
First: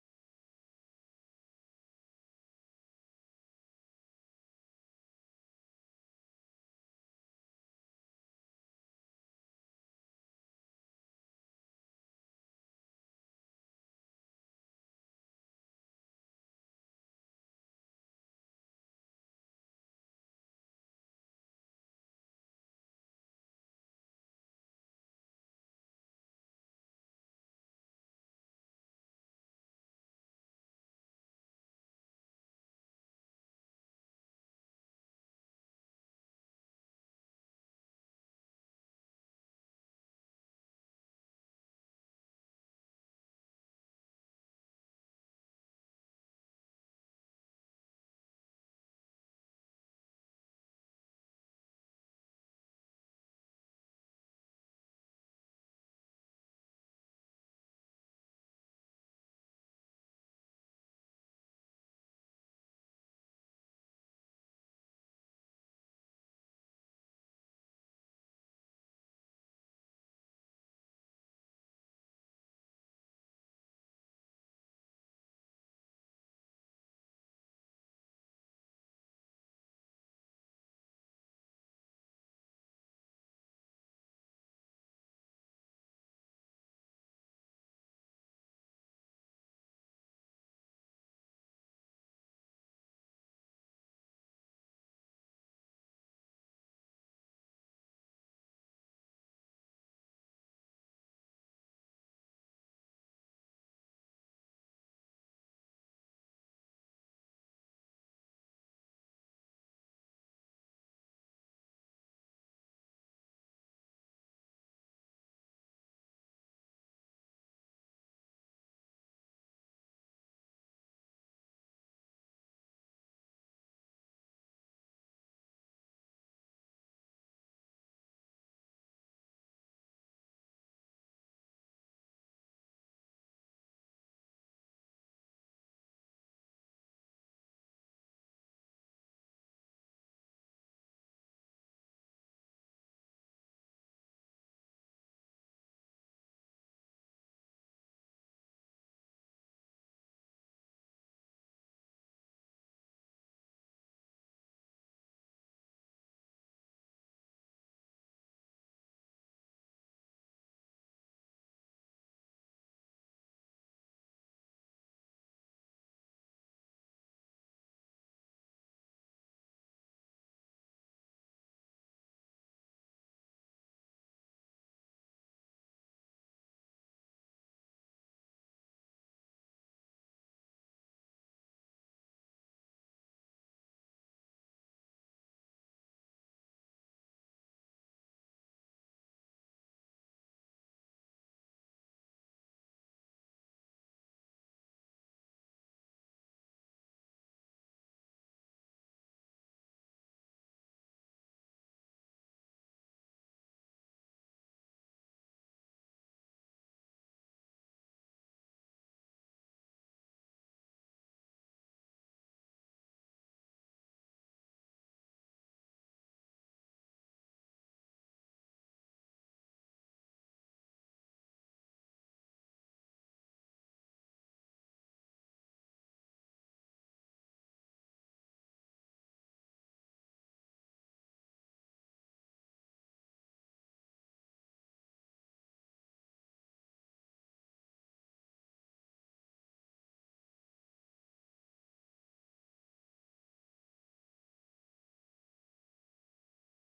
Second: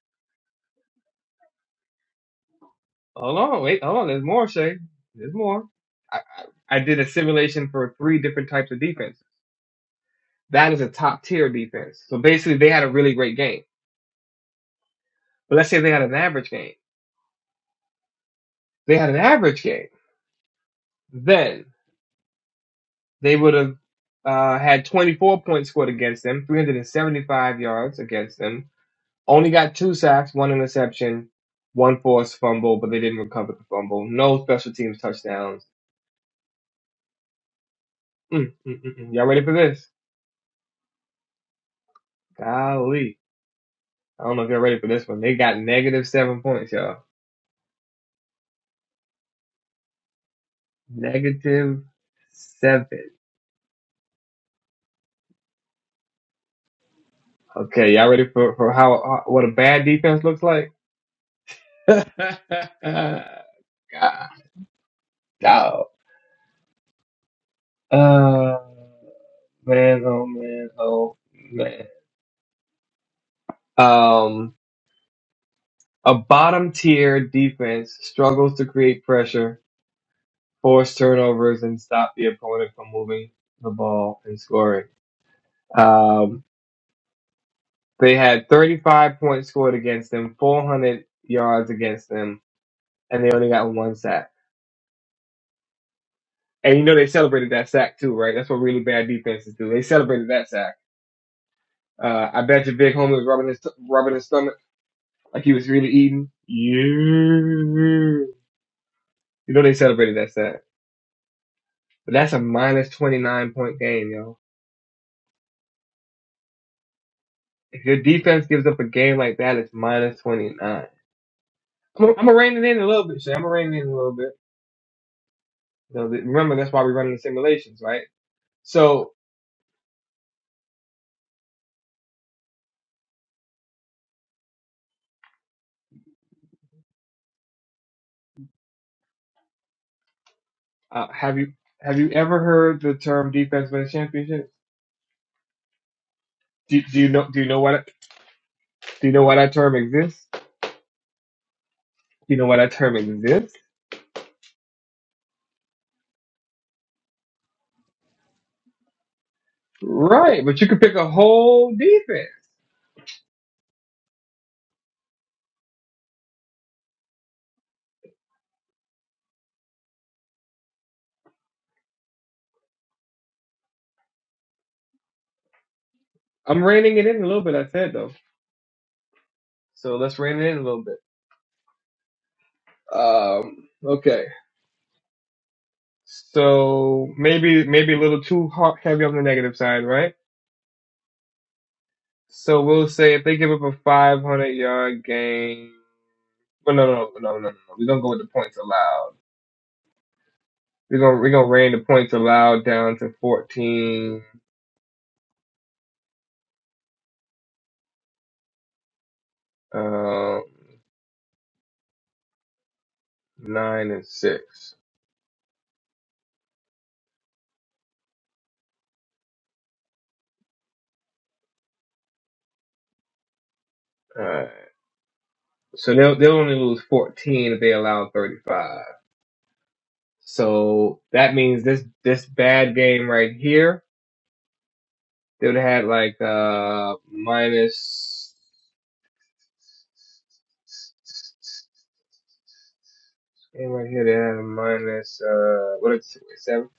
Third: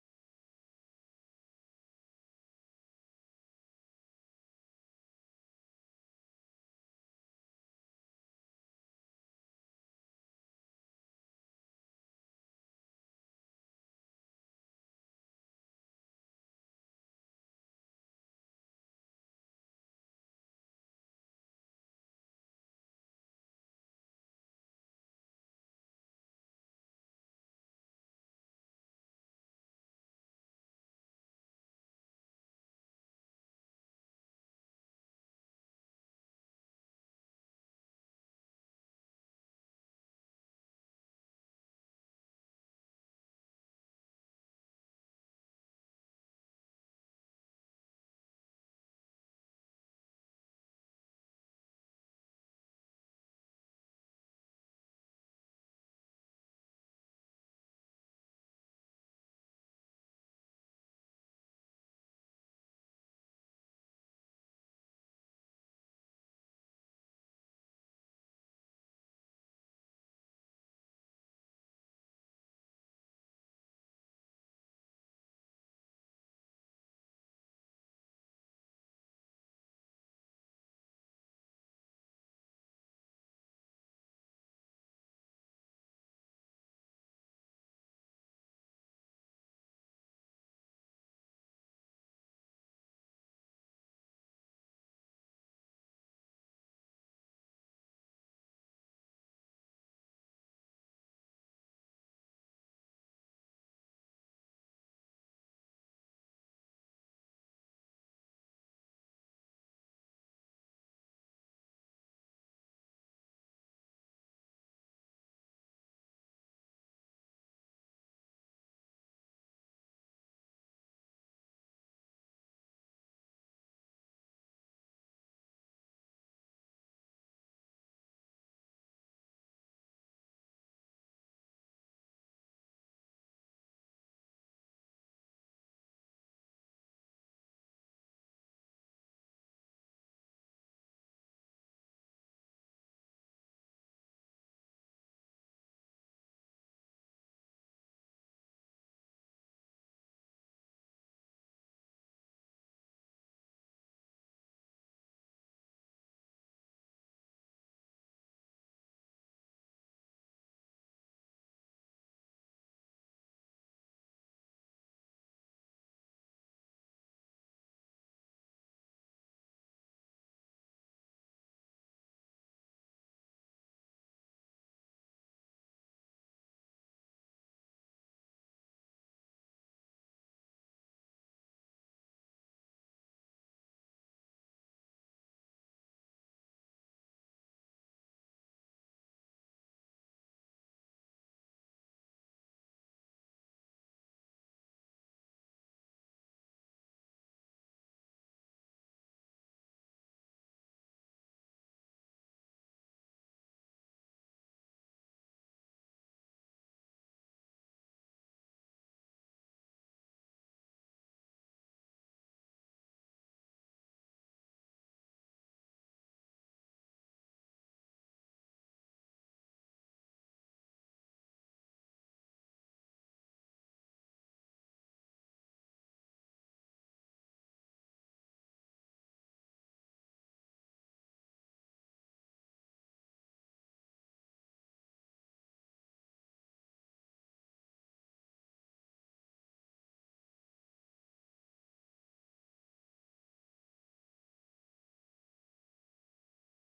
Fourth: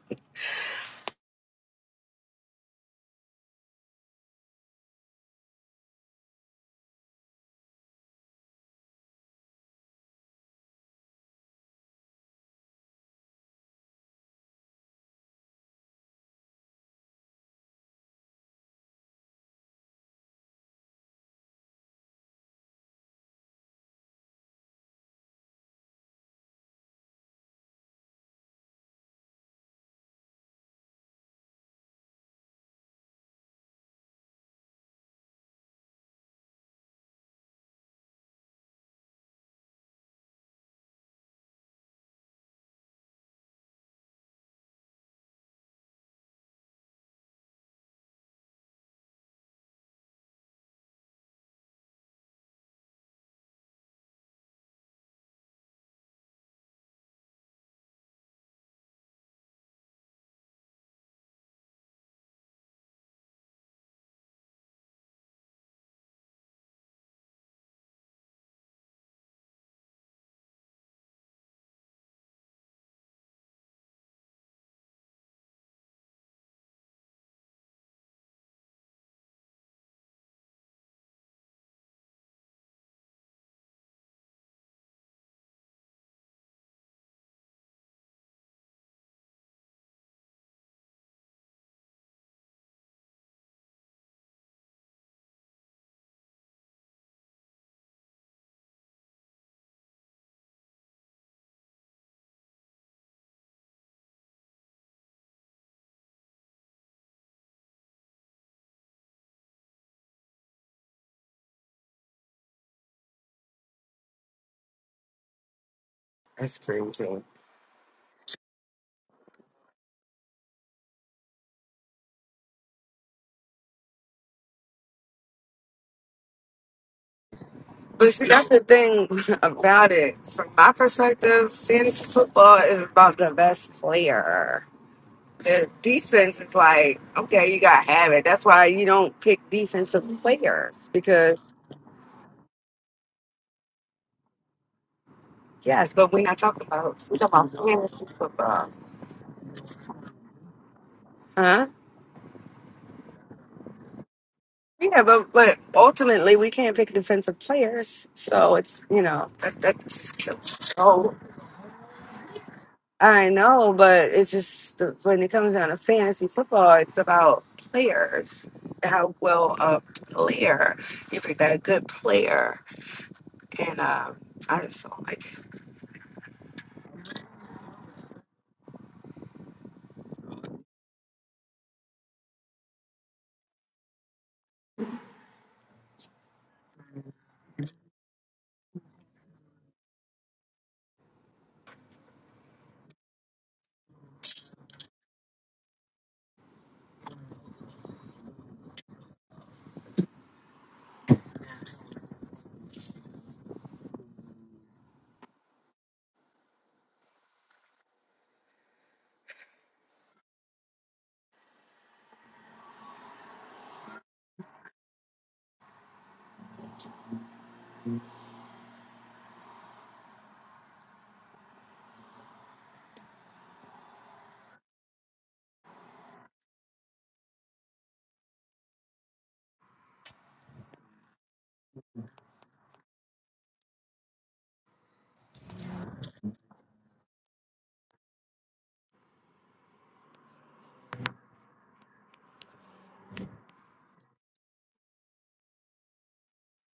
[SPEAKER 2] Hold on. Wait, hold on. There's more, Shay. There's more. I, I, I did a simulation for three different types of defense. That is a top tier defense. So basically, they had a really great game. But let's say they had an average game. They had an average game. Then they would have uh, had 24 points scored against them, 375 yards against them, Only got two sacks, one interception, one forced fumble, but they didn't recover the fumble. No special teams touchdowns. Mm, mm, mm, mm. Y'all ready for this? Golly. I don't know if y'all ready for this one. They got negative seven points, y'all. Negative seven. Okay, y'all ready for, for how, how what a bad defense looks like? God, dog. Uh, man, oh man, oh man. Um, A bottom tier defense struggles to create pressure, force turnovers, and stop the opponent from moving the ball and scoring. Um, they had 35 points scored against them, 400 yards against them, and they only got one sack. And you know they celebrated that sack too, right? That's what really bad defenses do. They celebrated that sack. Uh, I bet your big homie was rubbing his rubbing his stomach like he was really eating. Yeah. You know they celebrated that sack. But that's a minus 29 point game, yo.
[SPEAKER 4] That's crazy.
[SPEAKER 2] If your defense gives up a game like that, it's minus 29. I'm going to rein it in a little bit, Shay. I'm going to rein it in a little bit. You know, remember, that's why we're running the simulations, right?
[SPEAKER 4] But see, that's the thing
[SPEAKER 2] So,
[SPEAKER 4] about it. From my perspective, fantasy football is about the best player. The defense is like, okay, you got to have it. That's why you don't pick defensive players
[SPEAKER 2] uh, have you
[SPEAKER 4] because,
[SPEAKER 2] have you ever heard the term defense wins championships?
[SPEAKER 4] yes, but we're not talking
[SPEAKER 2] Do,
[SPEAKER 4] about,
[SPEAKER 2] do you
[SPEAKER 4] we're
[SPEAKER 2] know
[SPEAKER 4] talking
[SPEAKER 2] do you
[SPEAKER 4] about
[SPEAKER 2] know what
[SPEAKER 4] fantasy football.
[SPEAKER 2] do you know why that term exists? Do
[SPEAKER 4] Huh?
[SPEAKER 2] you know why that term exists?
[SPEAKER 4] Yeah, but but ultimately we can't pick defensive players, so it's you know that that just
[SPEAKER 2] Right, but you could pick
[SPEAKER 4] kills.
[SPEAKER 2] a whole defense.
[SPEAKER 4] I know, but it's just the- when it comes down to fantasy football, it's about players, how well a player you pick that good player, and um, I just don't like it.
[SPEAKER 2] I'm reining it in a little bit. I said though, so let's rein it in a little bit. Um, okay. So maybe maybe a little too hard, heavy on the negative side, right? So we'll say if they give up a 500 yard game. Well, no, no, no, no, no. no. We're gonna go with the points allowed. We're gonna we're gonna rein the points allowed down to 14, um, nine and six. All right. So they'll they'll only lose 14 if they allow 35. So that means this this bad game right here, they would have had like uh minus. And right here they have minus uh what is it, seven?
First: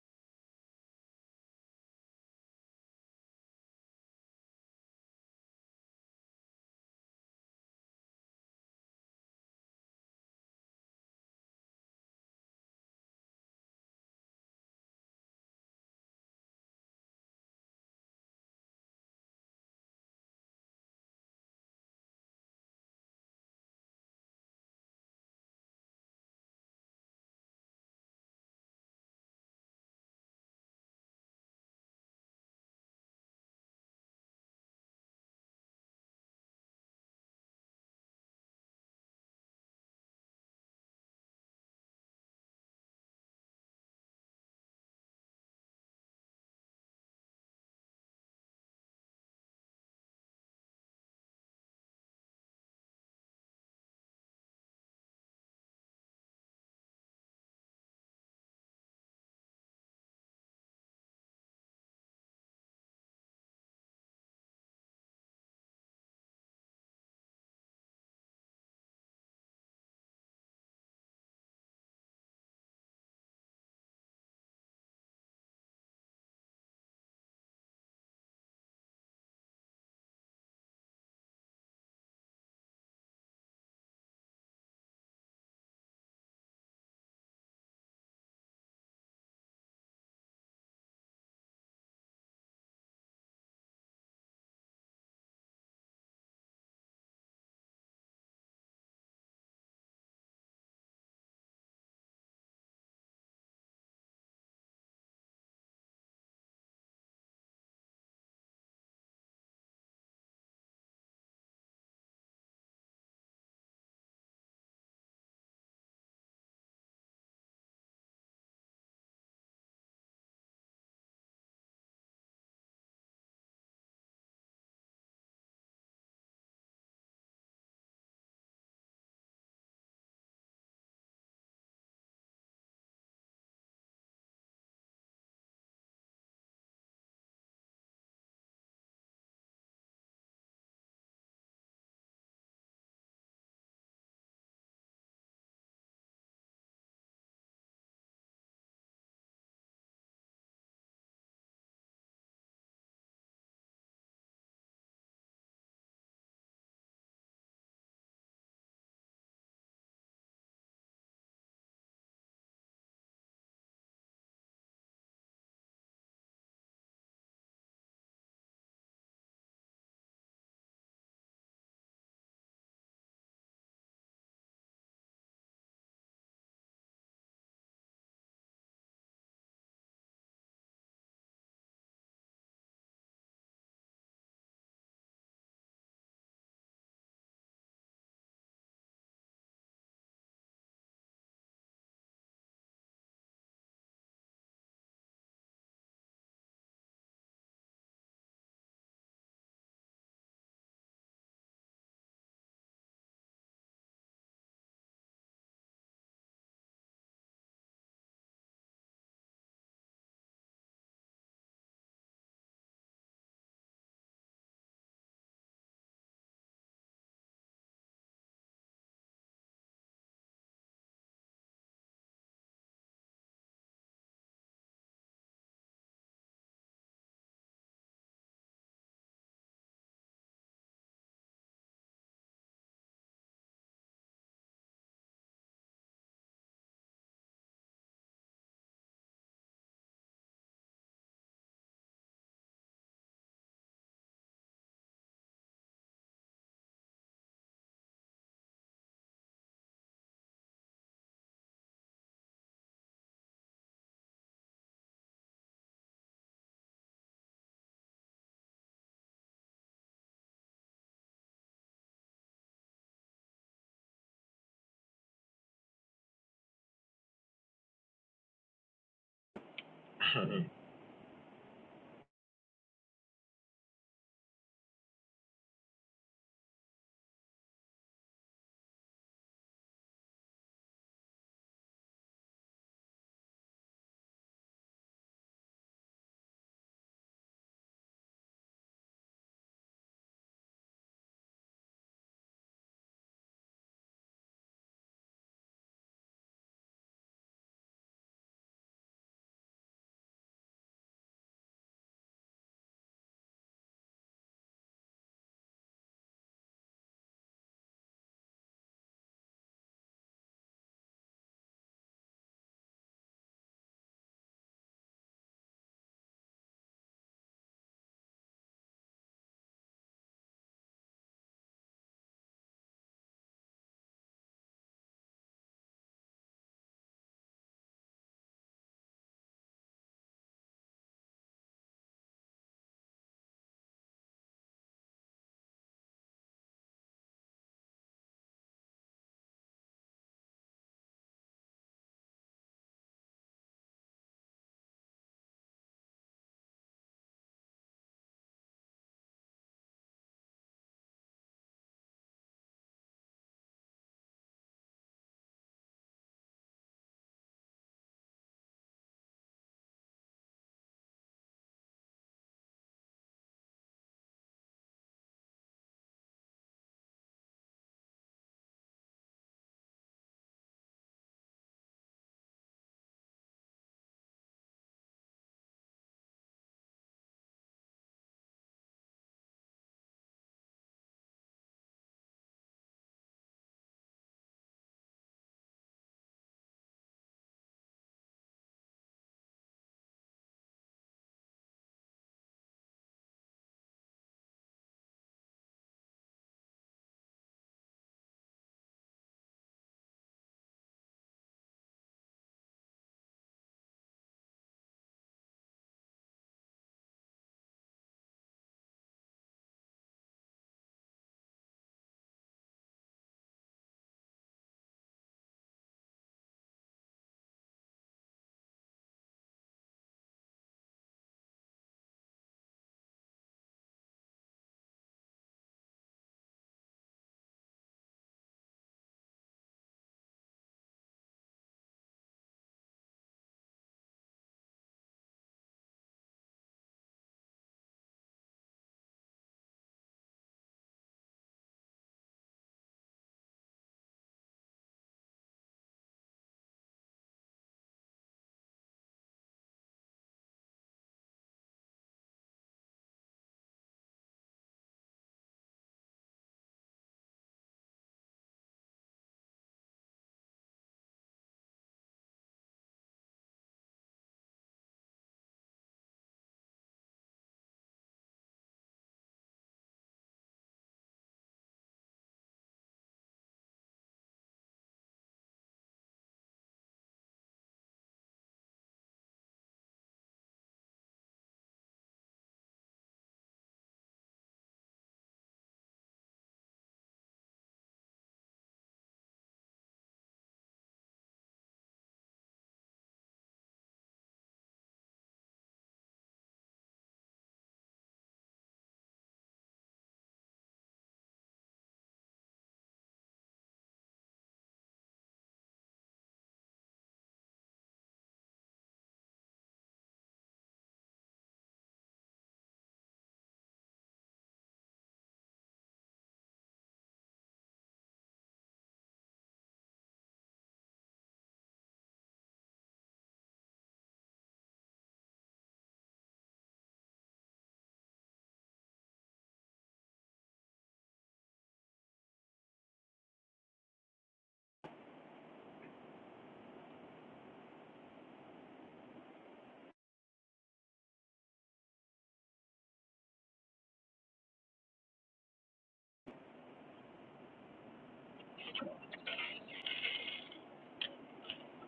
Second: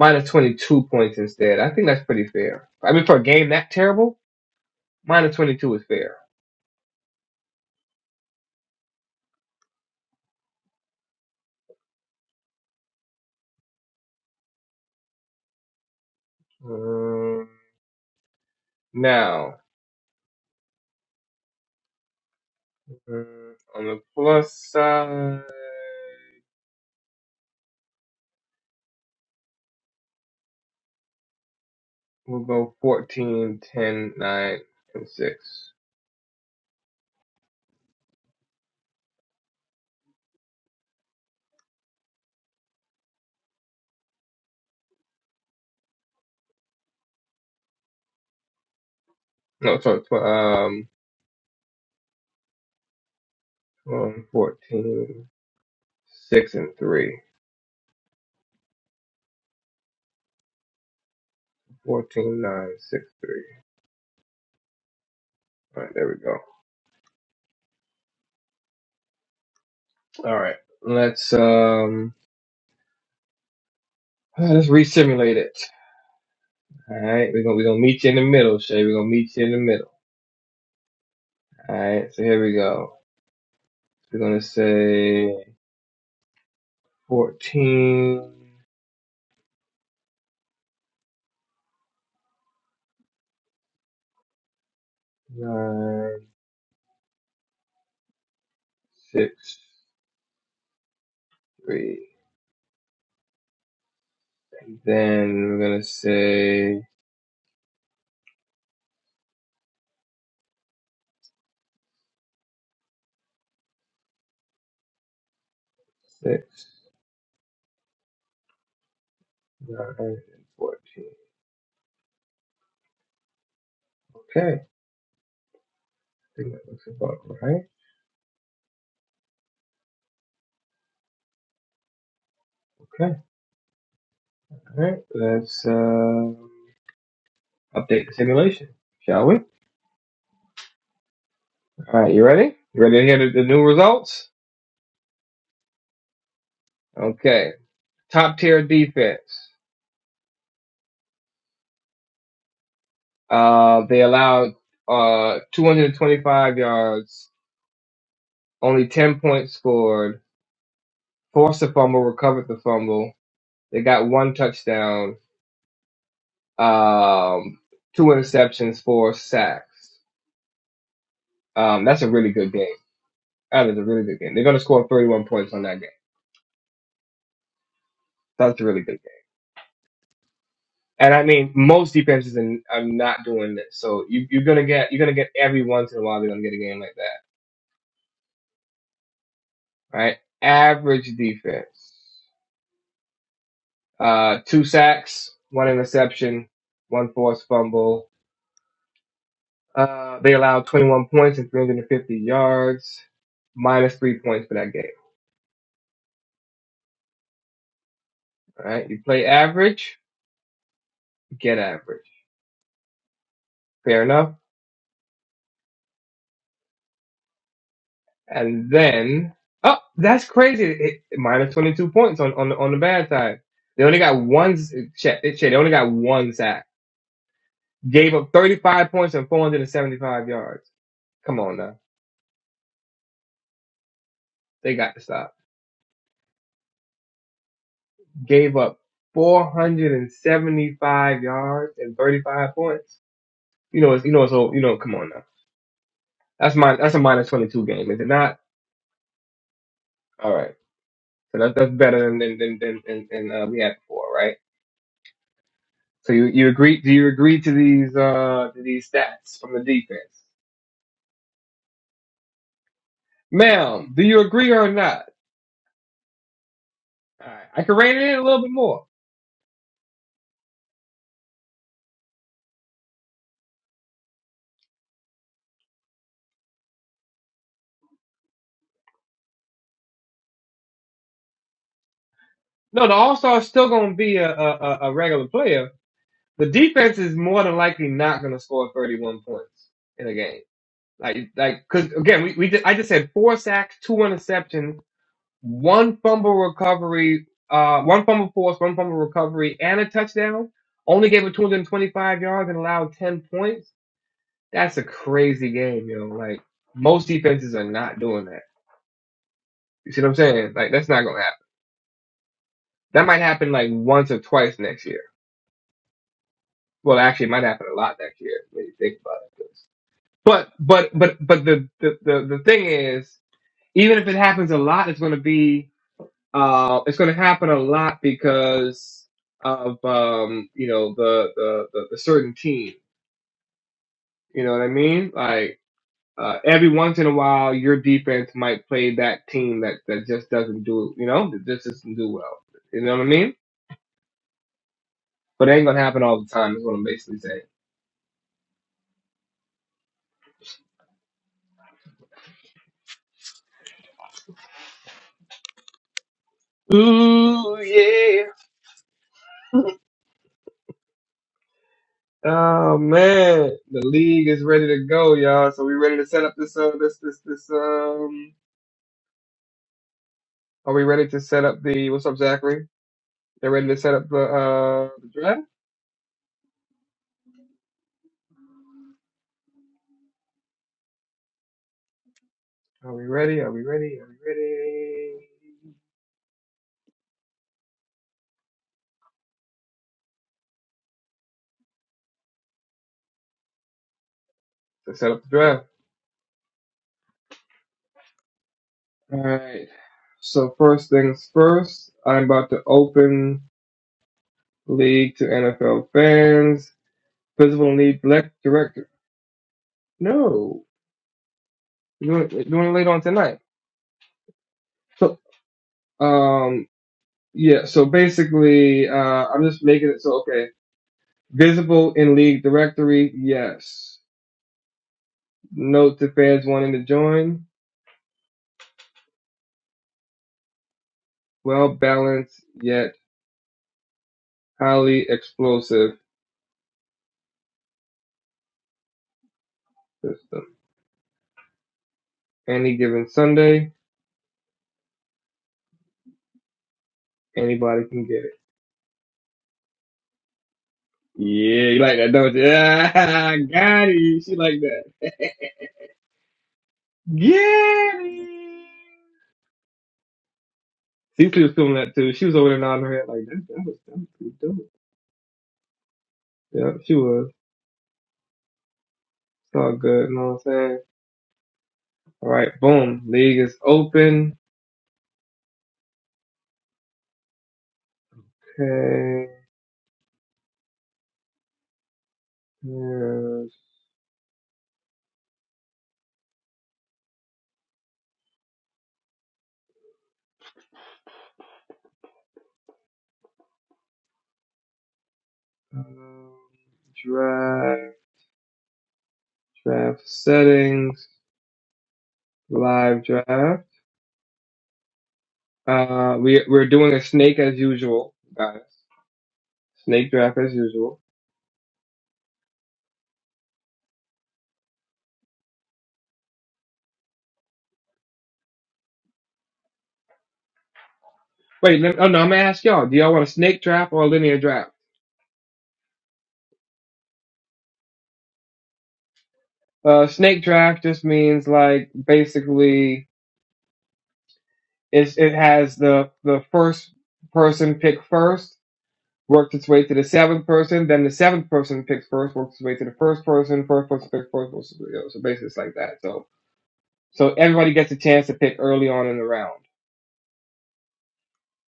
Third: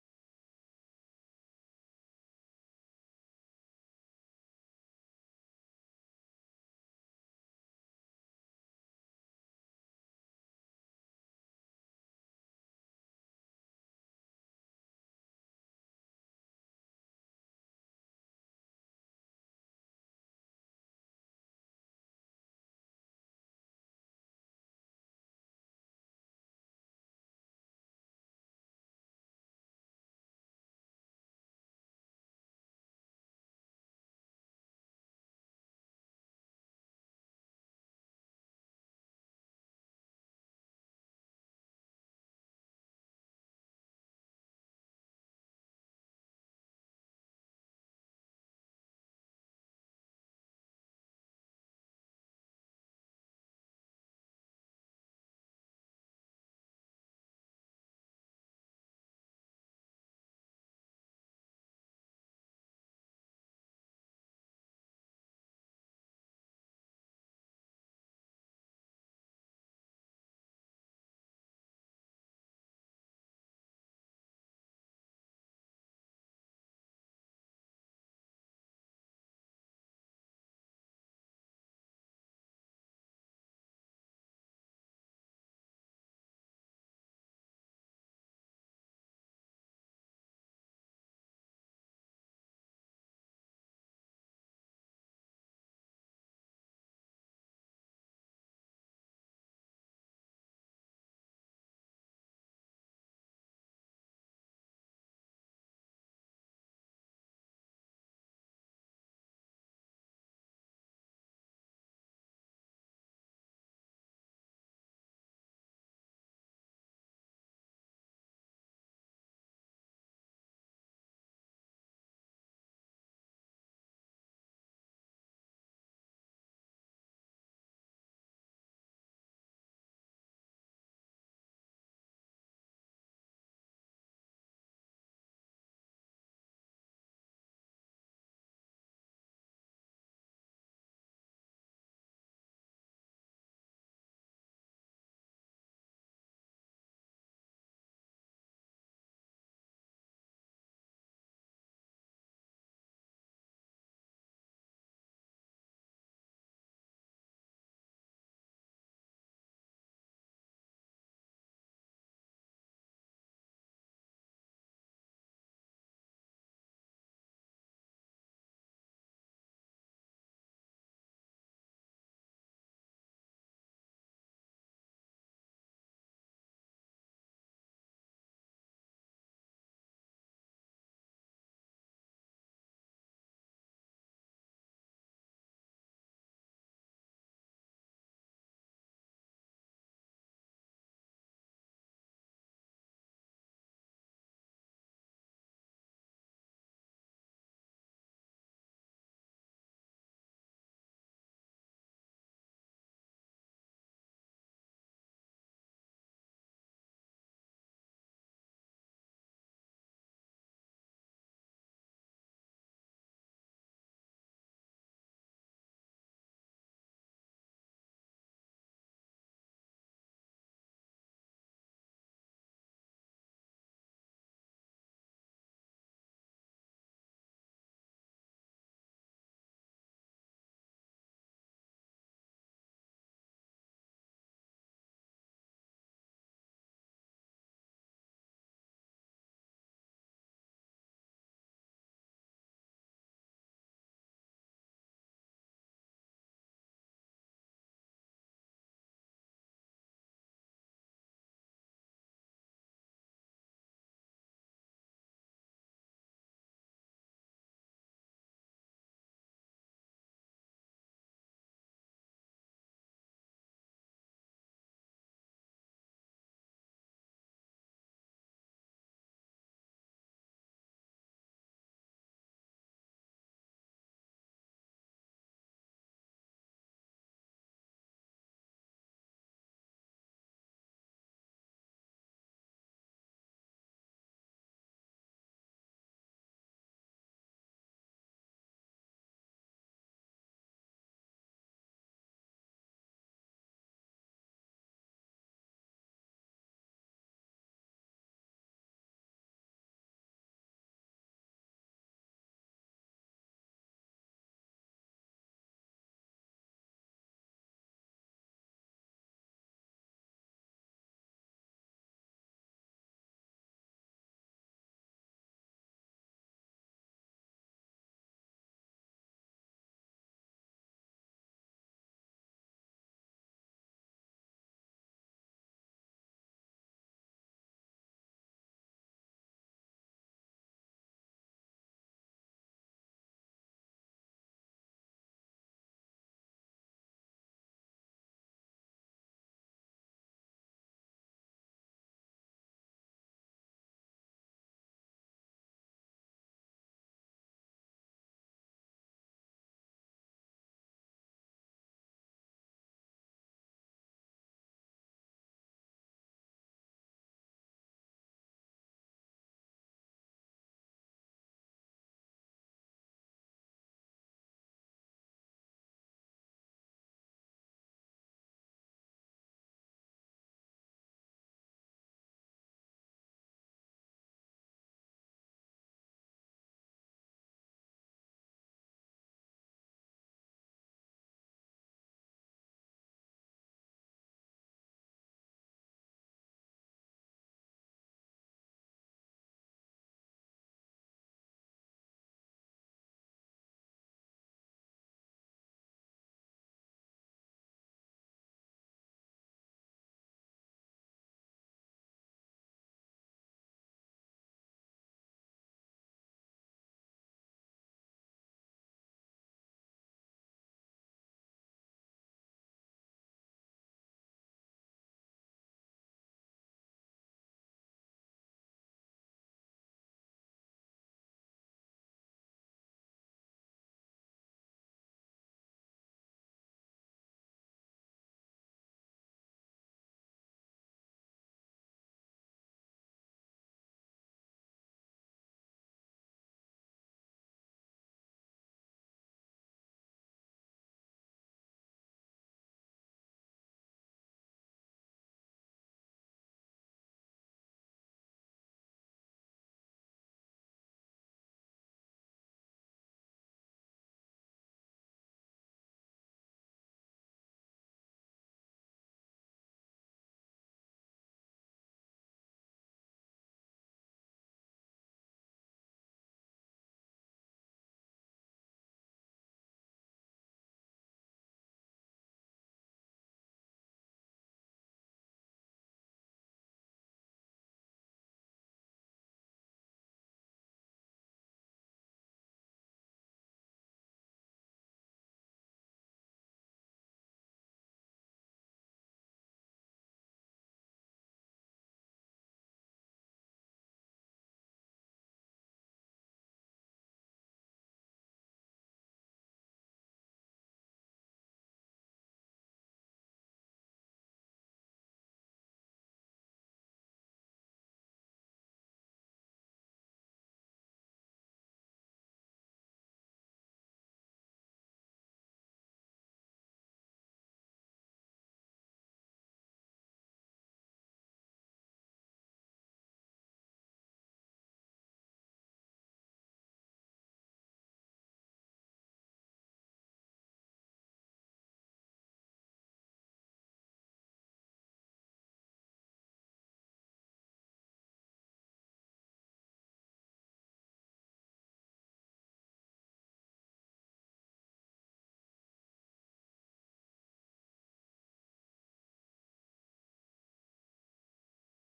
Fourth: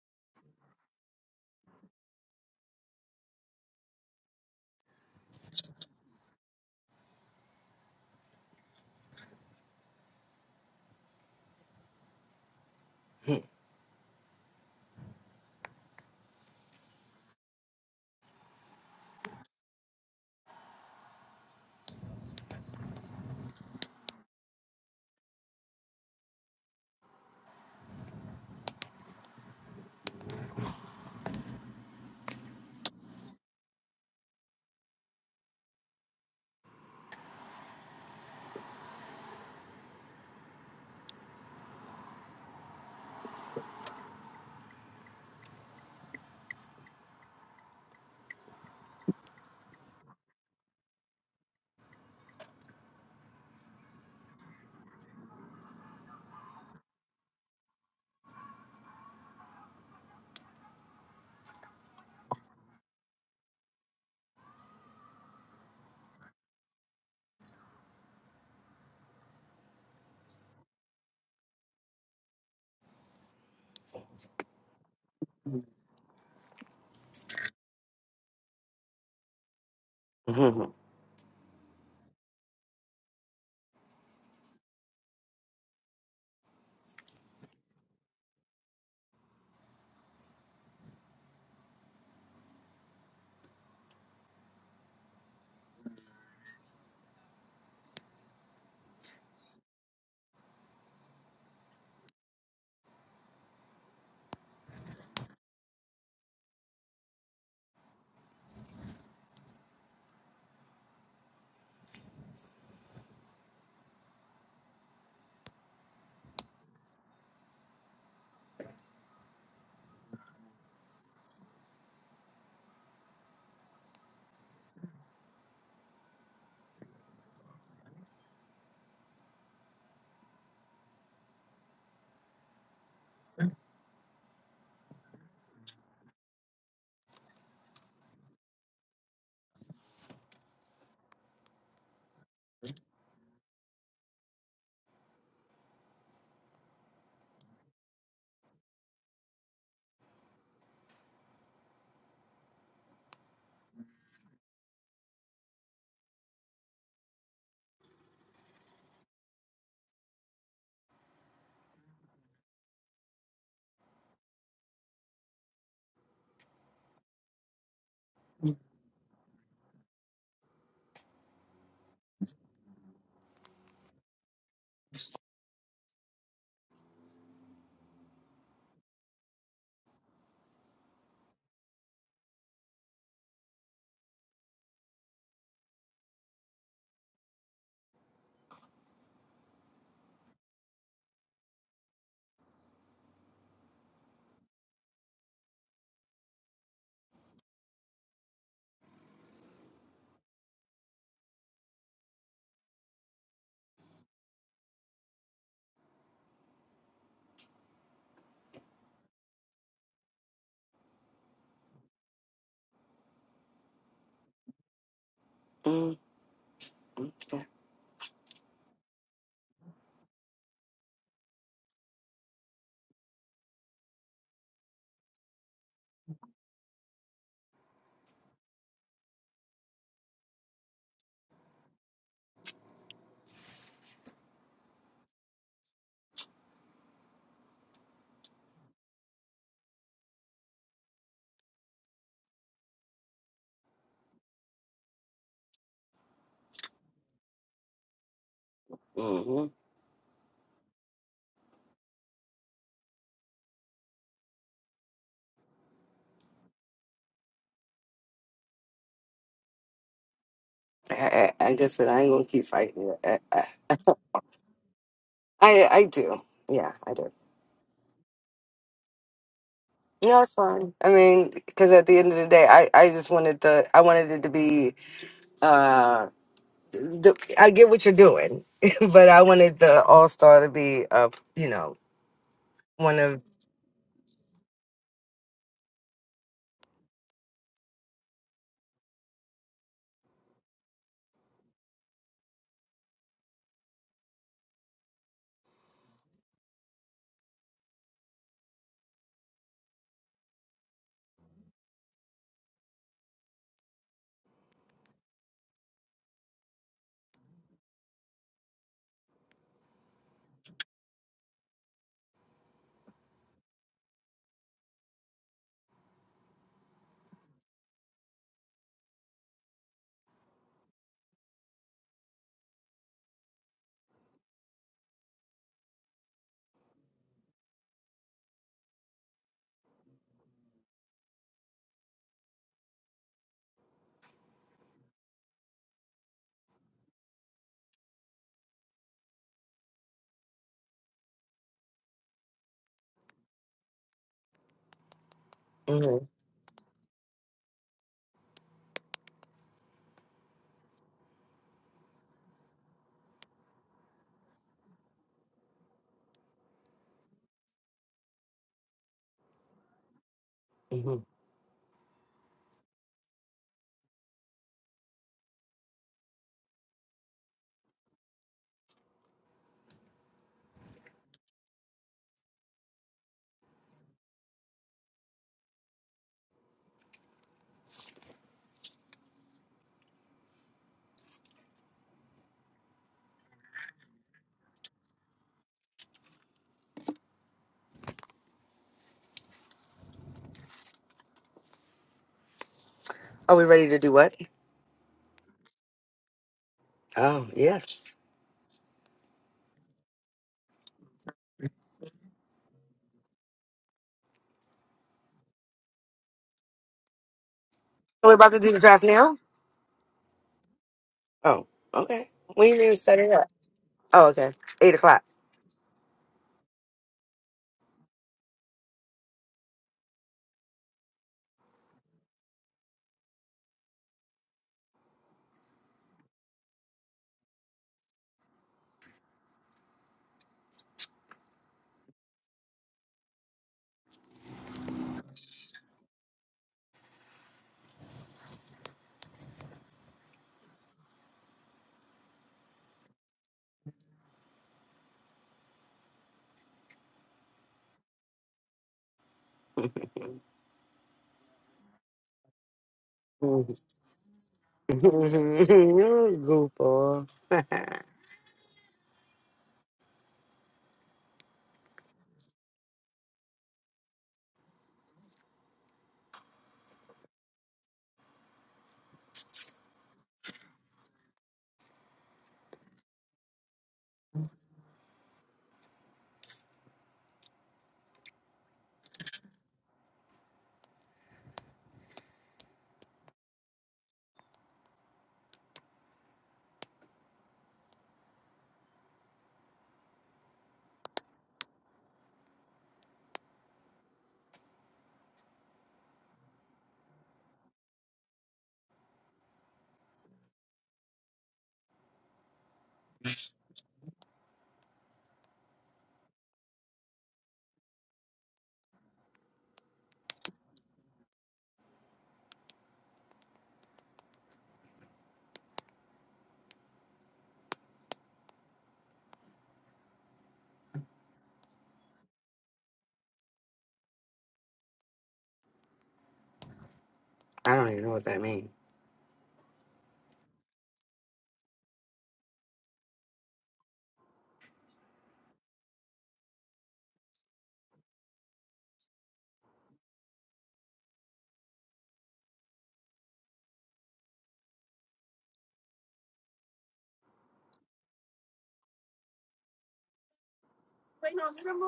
[SPEAKER 2] Minus twenty two points instead. I think that's pretty fair. I mean for a game that terrible, minus twenty two is fair. Um, now um, on the plus side we'll go 14, 10, 9, and six. No, sorry, tw- um, um 14, six, and 3. fourteen, nine, six, Alright, there we go. All right. Let's um uh, let's resimulate it. All right. We're gonna we're gonna meet you in the middle, Shay. We're gonna meet you in the middle. All right. So here we go. We're gonna say fourteen nine six three, And then we're gonna say 6, 9, and 14. Okay. I think that looks about right. Okay. All right. Let's um update the simulation, shall we? All right. You ready? You ready to hear the, the new results? Okay. top tier defense. Uh, they allowed uh, 225 yards, only 10 points scored, forced a fumble, recovered the fumble. They got one touchdown, um, two interceptions, four sacks. Um, that's a really good game. That is a really good game. They're going to score 31 points on that game. That's a really good game. And I mean, most defenses in, are not doing this. So you, you're going to get, you're going to get every once in a while, they're going to get a game like that, right? Average defense. uh, two sacks, one interception, one forced fumble. Uh, they allowed 21 points and 350 yards, minus three points for that game. All right, you play average, get average. Fair enough.
[SPEAKER 4] Mm, yeah.
[SPEAKER 2] And then, oh, that's crazy. It, it- minus 22 points on on the, on the bad side. They only got one. s- shit, they only got one sack. Gave up 35 points and 475 yards. Come on now, they got to stop. gave up 475 yards and 35 points. You know, it's, you know, so you know, come on now. That's my that's a minus 22 game, is it not?
[SPEAKER 4] hmm
[SPEAKER 2] All right, so that's that's better than than than than, than, than uh, we had before, right? So you you agree? Do you agree to these uh to these stats from the defense,
[SPEAKER 4] I, I, I guess that I ain't gonna keep fighting. it. I, I,
[SPEAKER 2] ma'am? Do you agree or not?
[SPEAKER 4] I I do. Yeah, I do.
[SPEAKER 2] All right, I can rein it in a little bit more.
[SPEAKER 4] No, it's
[SPEAKER 3] you.
[SPEAKER 4] fine. I mean, because at the end of the day, I, I just wanted the I wanted it to be. Uh, the, I get what you're doing, but I wanted the All Star to be up. You know.
[SPEAKER 2] No, the
[SPEAKER 4] One
[SPEAKER 2] All
[SPEAKER 4] of.
[SPEAKER 2] Star is still going to be a, a a a regular player. The defense is more than likely not going to score 31 points in a game. Like, like, cause again, we, we just, I just said four sacks, two interceptions, one fumble recovery, uh, one fumble force, one fumble recovery, and a touchdown. Only gave it 225 yards and allowed 10 points. That's a crazy game, yo. Like, most defenses are not doing that. You see what I'm saying? Like, that's not gonna happen. That might happen like once or twice next year. Well, actually, it might happen a lot next year when you think about it. But, but, but, but the, the, the, the thing is, even if it happens a lot, it's gonna be Uh, it's going to happen a lot because of um, you know the, the the the certain team. You know what I mean? Like uh, every once in a while, your defense might play that team that that just doesn't do you know that just doesn't do well. You know what I mean? But it ain't gonna happen
[SPEAKER 4] mhm,
[SPEAKER 2] all the time. Is what I'm basically saying. Ooh yeah.
[SPEAKER 4] mhm.
[SPEAKER 2] Oh man, the league is ready to go, y'all. So we ready to set up this uh this this this um. Are we ready to set up the what's up, Zachary? They're ready to set up the uh the draft. Are we ready? Are we ready? Are we ready
[SPEAKER 4] Are we ready to do what?
[SPEAKER 2] to set up the draft?
[SPEAKER 4] Oh, yes.
[SPEAKER 2] All right. So first things first, I'm about to open league to NFL fans. Physical need
[SPEAKER 4] We're about
[SPEAKER 2] black
[SPEAKER 4] to do the draft
[SPEAKER 2] director.
[SPEAKER 4] now.
[SPEAKER 2] No,
[SPEAKER 4] Oh, okay.
[SPEAKER 2] doing
[SPEAKER 4] We need
[SPEAKER 2] doing it
[SPEAKER 4] to
[SPEAKER 2] later
[SPEAKER 4] set
[SPEAKER 2] on
[SPEAKER 4] it up.
[SPEAKER 2] tonight.
[SPEAKER 4] Oh, okay. Eight o'clock.
[SPEAKER 2] So um yeah. So basically, uh, I'm just making it so okay. Visible in league directory, yes. Note to fans wanting to join. Well balanced, yet. highly explosive system. Any given Sunday, anybody can get it. Yeah, you like that, don't you? Ah, got it. She like that.
[SPEAKER 4] Goofball. I
[SPEAKER 2] Got it. Cecily was feeling that too. She was over there nodding her head like, that, that was, that was pretty dope. Yeah, she was. It's all good, you know what I'm saying? All right, boom. League is open. Okay. Here's, um, draft, draft settings, live draft. Uh, we we're doing a snake as usual, guys. Snake draft as usual. Wait, let oh no, I'm gonna ask y'all. Do y'all want a snake draft or a linear draft?
[SPEAKER 4] don't even know what that means.
[SPEAKER 2] Uh, snake draft just means like basically it's it has the the first person pick first, works its way to the seventh person, then the seventh person picks first, works its way to the first person, first person picks first, works its way- you know, so basically it's like that. So so everybody gets a chance to pick early on in the round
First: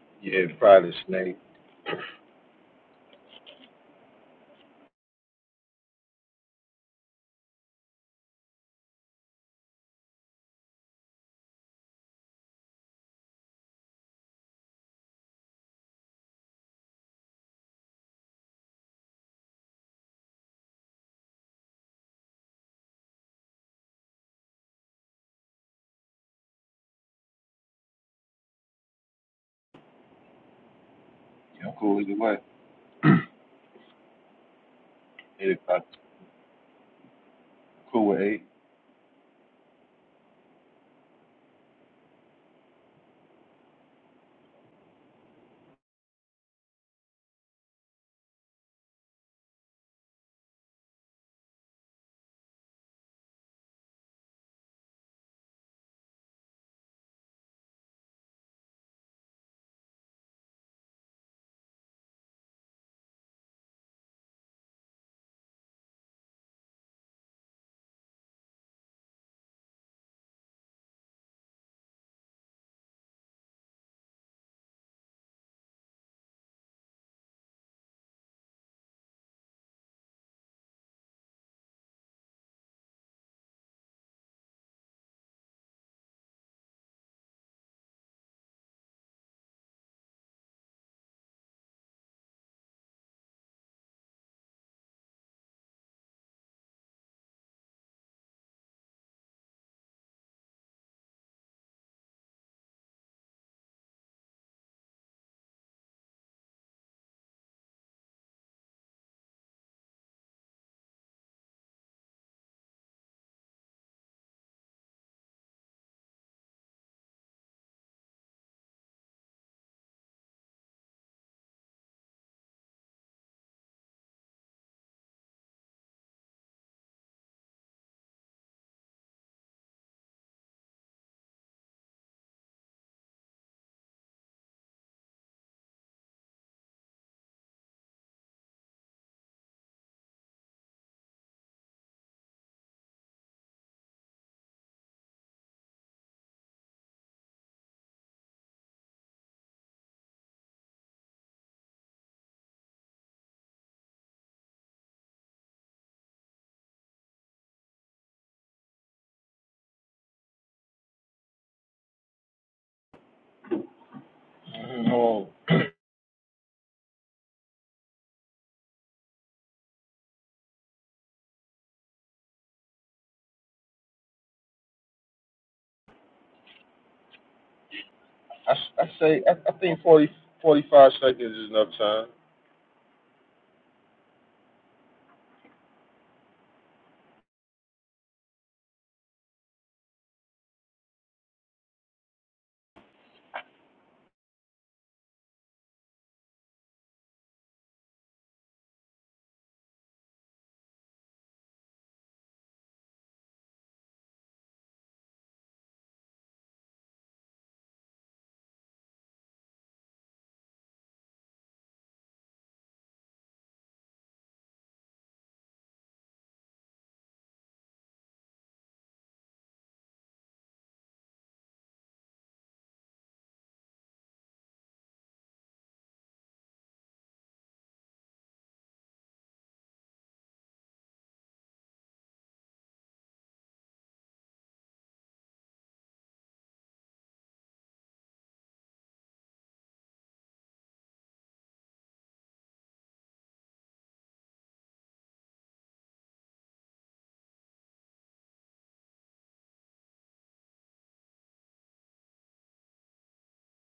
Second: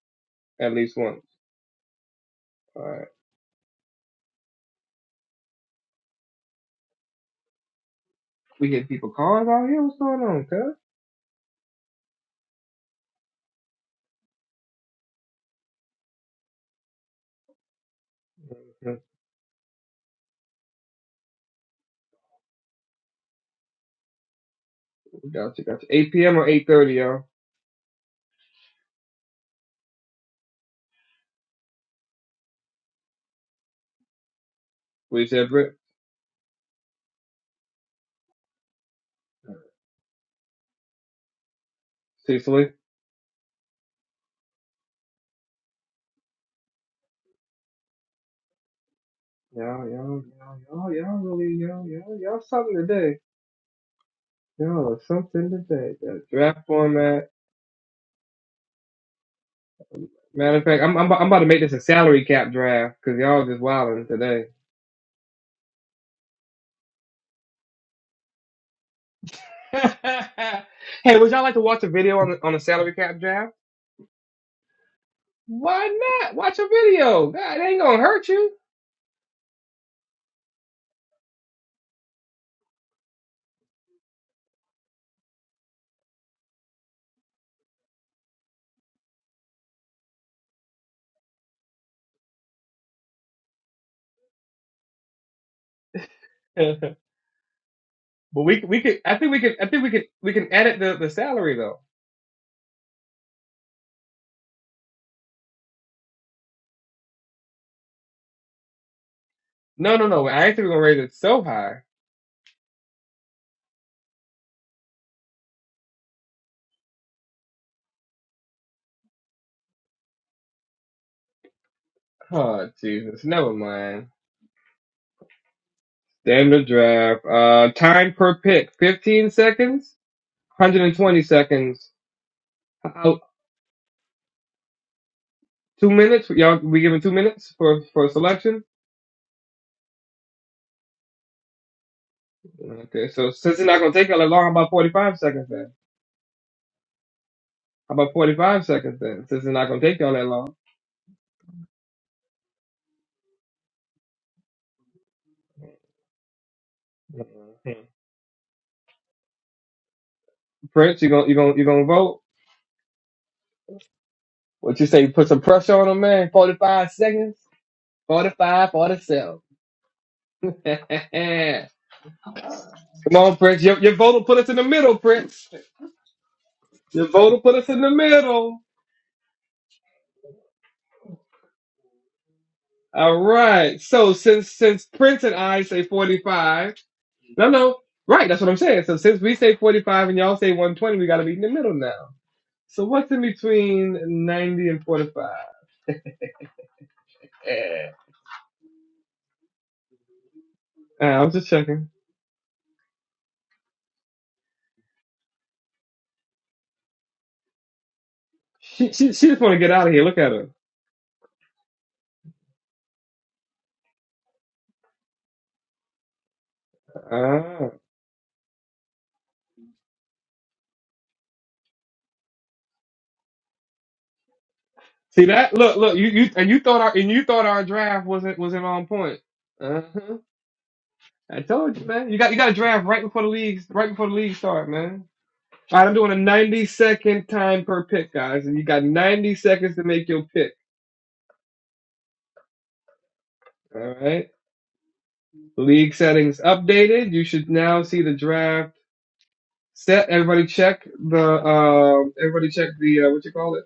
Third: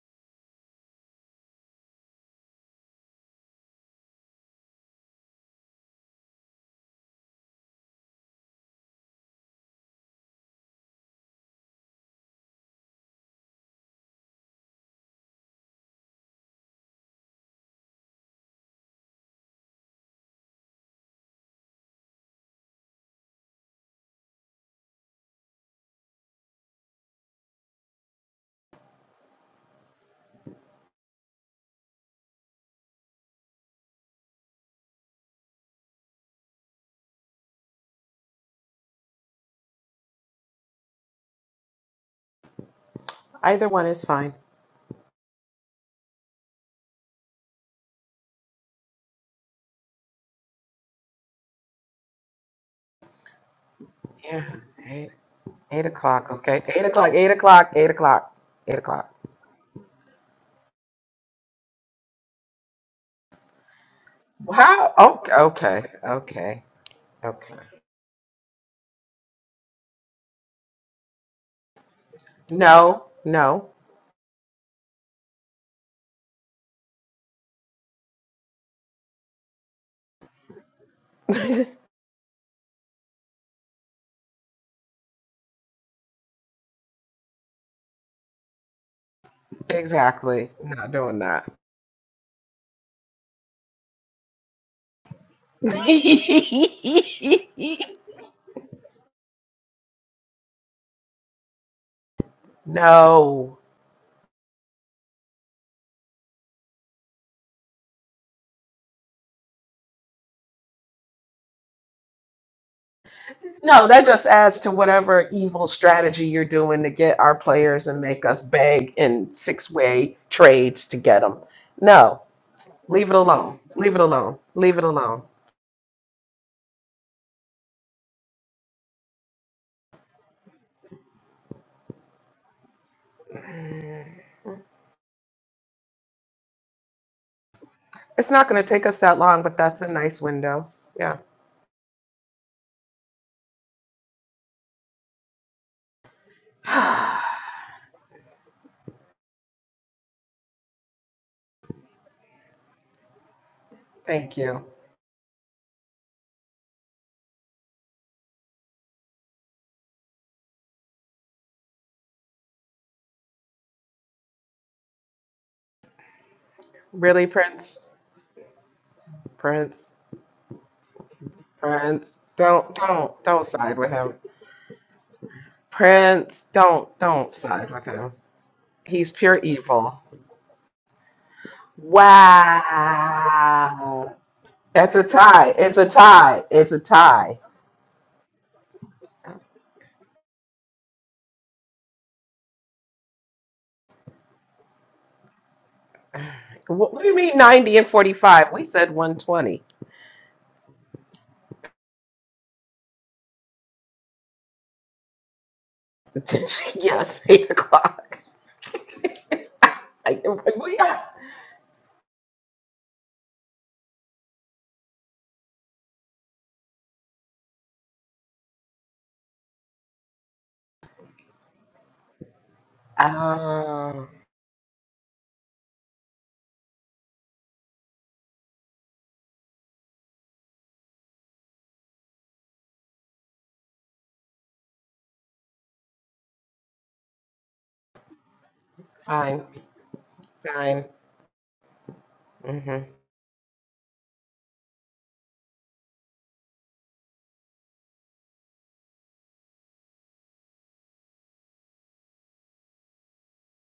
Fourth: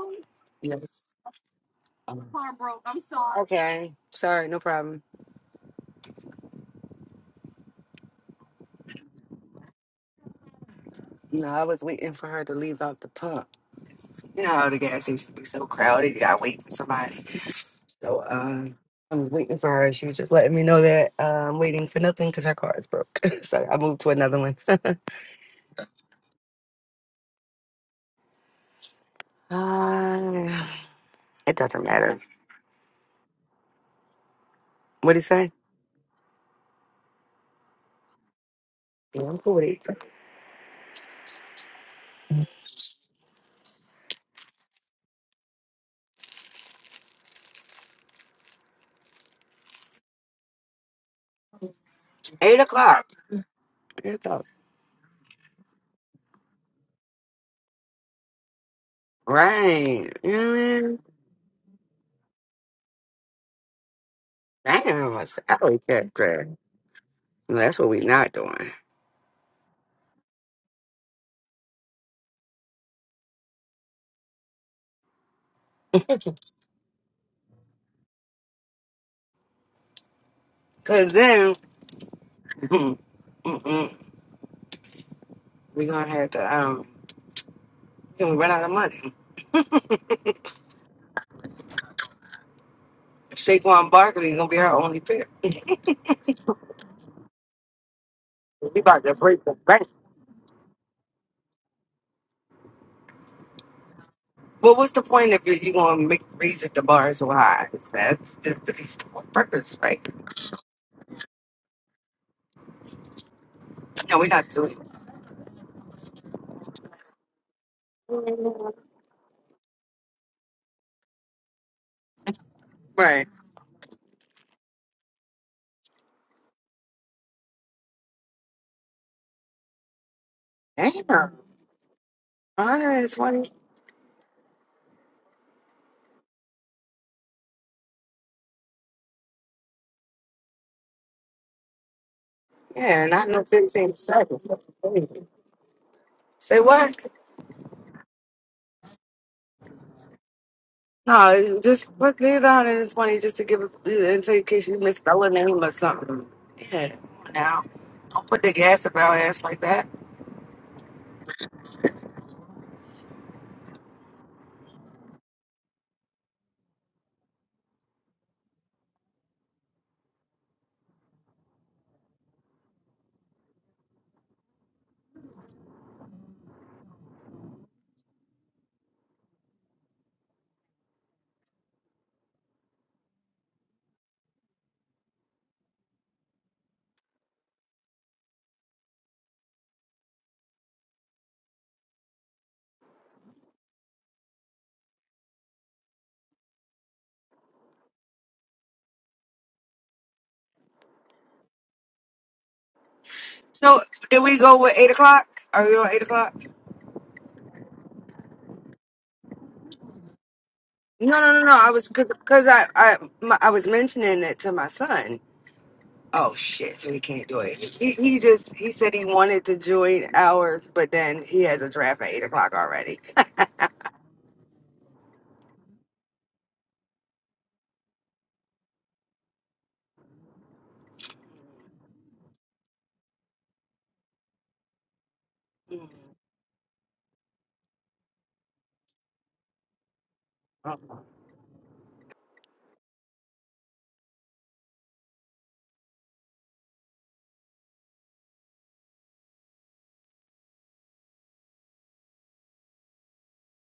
[SPEAKER 3] yeah,
[SPEAKER 2] at
[SPEAKER 3] probably the
[SPEAKER 2] least
[SPEAKER 4] Yes.
[SPEAKER 2] once.
[SPEAKER 3] snake.
[SPEAKER 4] Um,
[SPEAKER 2] All right,
[SPEAKER 4] Okay. Sorry, no problem.
[SPEAKER 2] we get people calls out here. What's going on, cuz?
[SPEAKER 4] No, I was waiting for her to leave out the pub. You know how the gas station be so crowded. You gotta wait for somebody. So uh,
[SPEAKER 2] Mhm.
[SPEAKER 4] I'm waiting for her. She was just letting me know that uh, I'm waiting for nothing because her car is broke. so I moved to another one.
[SPEAKER 2] Gotcha, gotcha. 8 p.m. or 8:30, y'all.
[SPEAKER 4] uh, it
[SPEAKER 3] Yeah, I'm
[SPEAKER 4] doesn't
[SPEAKER 3] cool either
[SPEAKER 4] matter.
[SPEAKER 3] way.
[SPEAKER 4] What do you
[SPEAKER 2] Please,
[SPEAKER 3] eight
[SPEAKER 4] say?
[SPEAKER 2] Everett,
[SPEAKER 3] o'clock. Cool with eight.
[SPEAKER 4] Yeah, I'm cool with eight.
[SPEAKER 2] Cecily.
[SPEAKER 1] Either one is fine.
[SPEAKER 2] Y'all, y'all, y'all, y'all, y'all really, y'all, y'all, y'all
[SPEAKER 4] Eight
[SPEAKER 2] something
[SPEAKER 4] o'clock.
[SPEAKER 2] today.
[SPEAKER 4] Eight
[SPEAKER 1] Yeah.
[SPEAKER 4] o'clock.
[SPEAKER 2] Y'all
[SPEAKER 1] Eight,
[SPEAKER 2] something
[SPEAKER 1] eight
[SPEAKER 2] today. The
[SPEAKER 1] o'clock. Okay.
[SPEAKER 2] draft
[SPEAKER 1] Eight o'clock.
[SPEAKER 2] format.
[SPEAKER 1] Eight o'clock. Eight o'clock. Eight o'clock.
[SPEAKER 4] Right. You know
[SPEAKER 2] Matter
[SPEAKER 4] what
[SPEAKER 2] of
[SPEAKER 4] I
[SPEAKER 2] fact, I'm,
[SPEAKER 4] mean?
[SPEAKER 2] I'm, I'm about to make this a salary cap draft because y'all just wilding today.
[SPEAKER 1] How?
[SPEAKER 4] Damn, I
[SPEAKER 1] Okay.
[SPEAKER 4] said, I
[SPEAKER 1] Okay.
[SPEAKER 4] don't get that.
[SPEAKER 1] Okay. Okay.
[SPEAKER 4] That's what we're not doing.
[SPEAKER 2] hey, would y'all like to watch a video on the, on the salary
[SPEAKER 1] No.
[SPEAKER 2] cap draft?
[SPEAKER 1] No.
[SPEAKER 2] Why not? Watch a video. God, it ain't gonna hurt you.
[SPEAKER 4] Because then mm-mm, we're going to have to, um, then we run out of money.
[SPEAKER 1] Exactly. Not doing that.
[SPEAKER 4] Saquon Barkley is going to be our only pick. we
[SPEAKER 2] But we we could
[SPEAKER 4] about to
[SPEAKER 2] I think we
[SPEAKER 4] break the
[SPEAKER 2] could I
[SPEAKER 4] bank.
[SPEAKER 2] think we could we can edit the, the salary though.
[SPEAKER 1] no.
[SPEAKER 4] Well, what's the point if you want to make raise it the bar so high? That's just defeats the whole purpose,
[SPEAKER 2] No
[SPEAKER 4] right?
[SPEAKER 2] no no I think we're gonna raise it so high.
[SPEAKER 1] No, that
[SPEAKER 4] No,
[SPEAKER 1] just
[SPEAKER 4] we're not
[SPEAKER 1] adds to
[SPEAKER 4] doing
[SPEAKER 1] whatever evil strategy you're doing to get our players and make us
[SPEAKER 4] it.
[SPEAKER 1] beg in six way trades to get them. No,
[SPEAKER 2] Oh
[SPEAKER 1] leave it
[SPEAKER 2] Jesus,
[SPEAKER 4] Right.
[SPEAKER 2] never
[SPEAKER 1] alone. Leave it
[SPEAKER 2] mind.
[SPEAKER 1] alone. Leave it alone.
[SPEAKER 2] Standard draft. Uh time per pick. Fifteen seconds, hundred and twenty
[SPEAKER 4] Damn.
[SPEAKER 2] seconds. How-
[SPEAKER 4] 120.
[SPEAKER 2] two minutes? Y'all we giving two minutes for, for
[SPEAKER 1] It's not.
[SPEAKER 2] selection?
[SPEAKER 1] No. Yeah.
[SPEAKER 4] Yeah,
[SPEAKER 2] Okay,
[SPEAKER 4] not
[SPEAKER 2] so
[SPEAKER 4] no
[SPEAKER 2] since it's not gonna
[SPEAKER 4] 15
[SPEAKER 2] take y'all that
[SPEAKER 4] seconds.
[SPEAKER 2] long, how
[SPEAKER 4] That's
[SPEAKER 2] about forty five
[SPEAKER 4] crazy.
[SPEAKER 2] seconds then?
[SPEAKER 4] Say what?
[SPEAKER 2] How about forty five seconds then? Since it's not gonna take y'all that long.
[SPEAKER 4] No, just put these 120 just to give it until
[SPEAKER 1] Thank
[SPEAKER 4] in
[SPEAKER 1] you.
[SPEAKER 4] case you misspell a name or something. Yeah. come on Now,
[SPEAKER 2] Mhm.
[SPEAKER 4] don't put the gas up our ass like that.
[SPEAKER 2] Prince, you gonna you gonna you gonna vote? What you
[SPEAKER 3] Mm-hmm.
[SPEAKER 2] say?
[SPEAKER 3] Um,
[SPEAKER 2] Put some pressure on him, man. Forty five
[SPEAKER 1] Really,
[SPEAKER 2] seconds.
[SPEAKER 1] Prince?
[SPEAKER 2] Forty-five, forty-seven.
[SPEAKER 1] Prince? Prince? Don't,
[SPEAKER 2] Come
[SPEAKER 1] don't,
[SPEAKER 2] on,
[SPEAKER 1] don't
[SPEAKER 2] Prince.
[SPEAKER 1] side
[SPEAKER 2] Your,
[SPEAKER 1] with
[SPEAKER 2] your vote
[SPEAKER 1] him.
[SPEAKER 2] will put us in the middle, Prince.
[SPEAKER 1] Prince, don't,
[SPEAKER 2] Your
[SPEAKER 1] don't
[SPEAKER 2] vote will put us
[SPEAKER 1] side
[SPEAKER 2] in
[SPEAKER 1] with
[SPEAKER 2] the
[SPEAKER 1] him.
[SPEAKER 3] I
[SPEAKER 2] middle.
[SPEAKER 3] s- I
[SPEAKER 1] He's
[SPEAKER 3] say I,
[SPEAKER 1] pure
[SPEAKER 3] I think
[SPEAKER 1] evil.
[SPEAKER 3] 40 45 seconds is enough time.
[SPEAKER 2] All right.
[SPEAKER 1] Wow.
[SPEAKER 2] So since since
[SPEAKER 1] That's a
[SPEAKER 2] Prince and
[SPEAKER 1] tie.
[SPEAKER 2] I
[SPEAKER 1] It's
[SPEAKER 2] say
[SPEAKER 1] a tie. It's
[SPEAKER 2] 45,
[SPEAKER 1] a tie.
[SPEAKER 2] no, no, right. That's what I'm saying. So since we say 45 and y'all say 120, we got to be in the middle now. So what's in between 90 and 45?
[SPEAKER 1] What, do you mean 90 and
[SPEAKER 2] Yeah.
[SPEAKER 1] 45? We said 120.
[SPEAKER 2] Uh, I was just checking.
[SPEAKER 4] So, did we go with 8 o'clock? Are we on 8 o'clock?
[SPEAKER 1] yes, 8 o'clock.
[SPEAKER 2] She, she, she just want to get out of here. Look
[SPEAKER 1] I,
[SPEAKER 2] at her.
[SPEAKER 1] well, yeah.
[SPEAKER 4] No, no, no, no. I was because I I my, I was mentioning it to my son. Oh shit! So he can't do it.
[SPEAKER 2] Ah.
[SPEAKER 4] He he just he said he wanted to join ours, but then he has a draft at eight o'clock already.
[SPEAKER 1] Oh,
[SPEAKER 2] See that? Look, look. You, you and you thought our and you thought our draft wasn't wasn't on point. Uh-huh. I told you, man. You got you got to draft right before the leagues, right before the league start, man. All
[SPEAKER 4] Wait
[SPEAKER 2] right, I'm doing a 90 second time per pick, guys, and you got 90
[SPEAKER 1] fine,
[SPEAKER 2] seconds to make your pick.
[SPEAKER 1] fine. hmm
[SPEAKER 2] All right. League settings updated. You should now see the draft set. Everybody check the um. Everybody check the uh, what you call it?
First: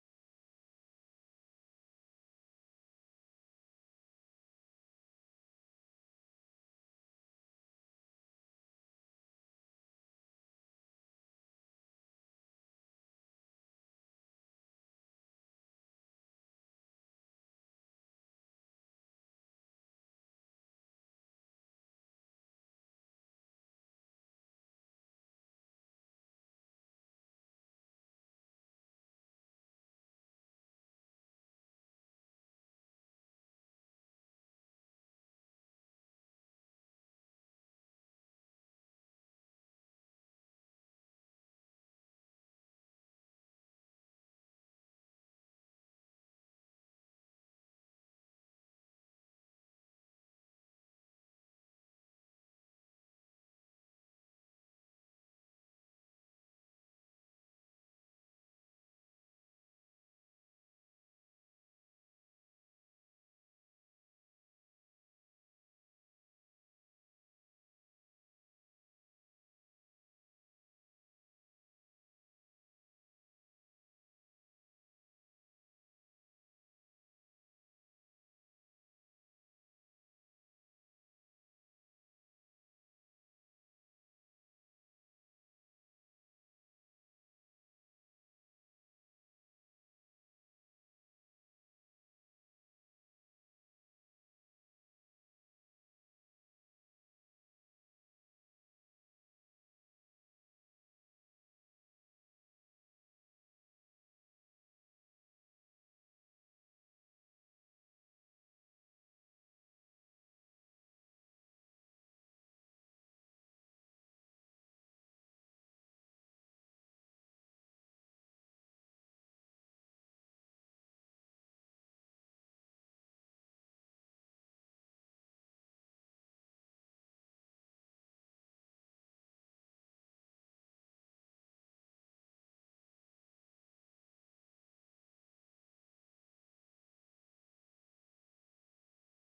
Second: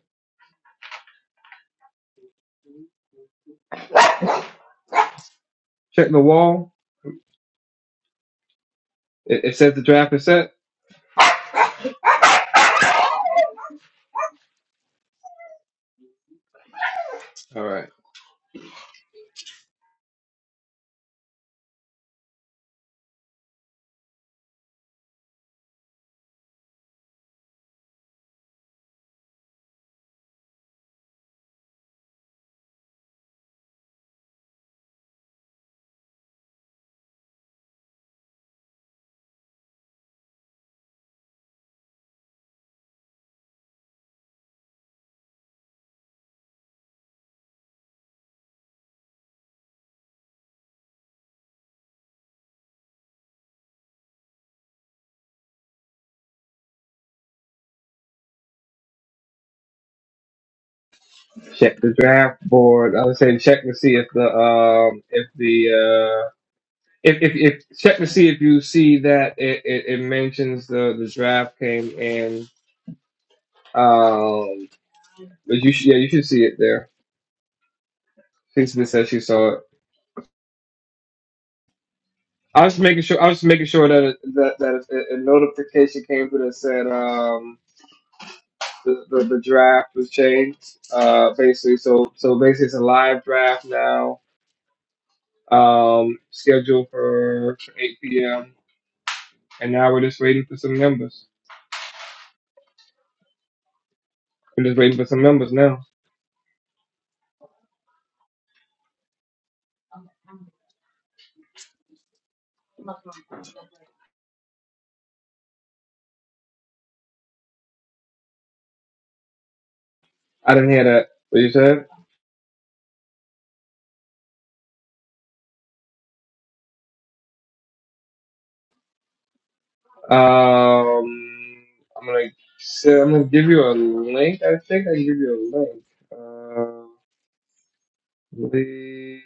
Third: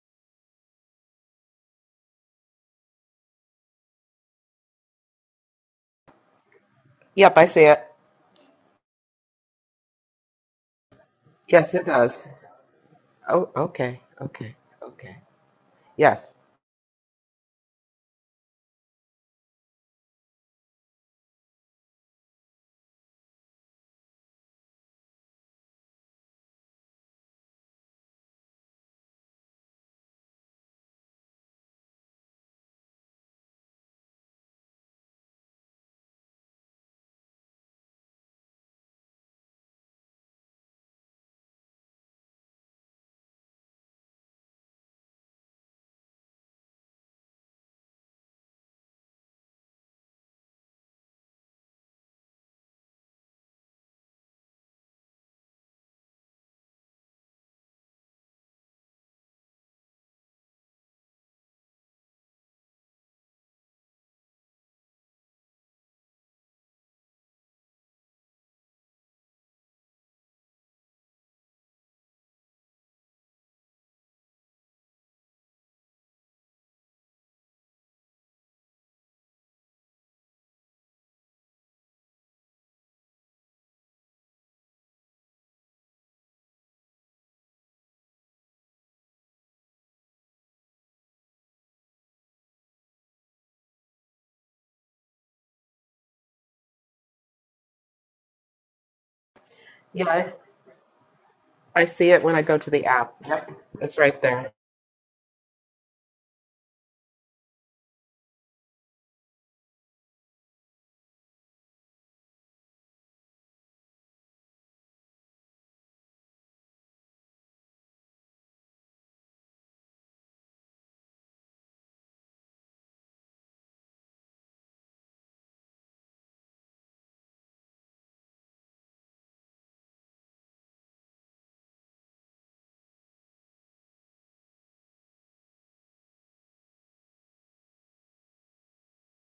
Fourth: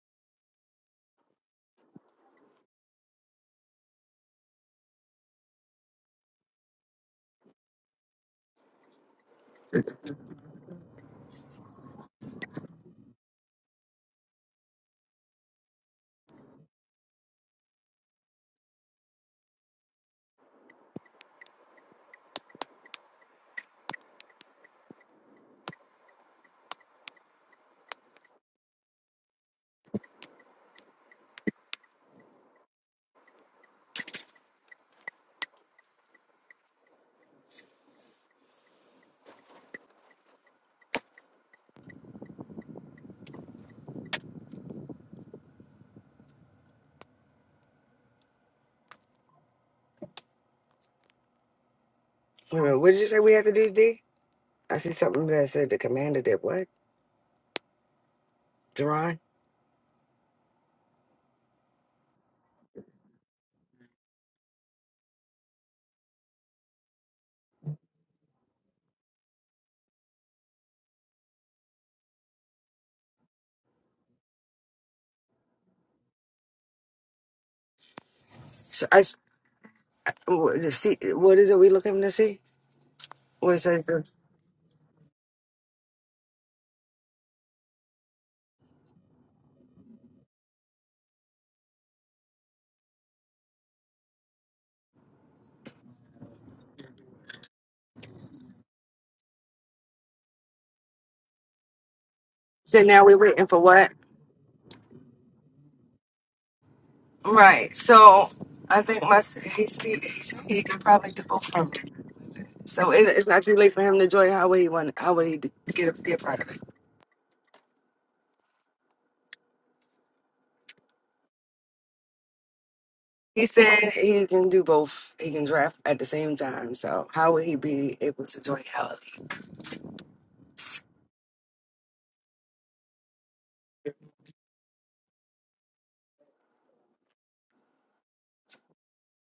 [SPEAKER 2] Check the wall.
[SPEAKER 1] Yep, I see it.
[SPEAKER 2] It, it says the draft is set.
[SPEAKER 1] Yes, it does. Oh, okay, okay, okay. Yes.
[SPEAKER 2] All right.
[SPEAKER 4] a minute, what did you say we had to do, D? I see something that said the commander did what? Duran.
[SPEAKER 2] Check the draft board. I was saying check to see if the um if the uh, if, if, if check to see if you see that it, it, it mentions the, the draft came in. Um, but you should, yeah, you should see it there. Since
[SPEAKER 4] So
[SPEAKER 2] it
[SPEAKER 4] I
[SPEAKER 2] says
[SPEAKER 4] s-
[SPEAKER 2] she saw it,
[SPEAKER 4] what is it see- what is it we looking to see?
[SPEAKER 2] I was making sure. I was
[SPEAKER 4] What is
[SPEAKER 2] making
[SPEAKER 4] it?
[SPEAKER 2] sure that
[SPEAKER 4] says-
[SPEAKER 2] it, that that a, a notification came through that said um the, the, the draft was changed. Uh, basically, so so basically it's a live draft now. Um, scheduled for 8 p.m. And now we're
[SPEAKER 1] Yeah,
[SPEAKER 2] just
[SPEAKER 1] I,
[SPEAKER 2] waiting for some members.
[SPEAKER 1] I see it when I go to
[SPEAKER 4] So
[SPEAKER 1] the
[SPEAKER 4] now
[SPEAKER 1] app.
[SPEAKER 4] we're waiting
[SPEAKER 1] Yep,
[SPEAKER 4] for what?
[SPEAKER 1] it's right there.
[SPEAKER 2] We're just waiting for some members now.
[SPEAKER 4] Right. So I think my s- he s- he, he said he could probably do both. So it, it's not too late for him to join. How would he want? How would he d- get a, be a part of it?
[SPEAKER 2] I didn't hear that. What you said?
[SPEAKER 4] He said he can do both. He can draft at the same time. So how would he be able to join our league?
[SPEAKER 2] Um, I'm gonna so I'm gonna give you a link. I think I can give you a link. Uh, please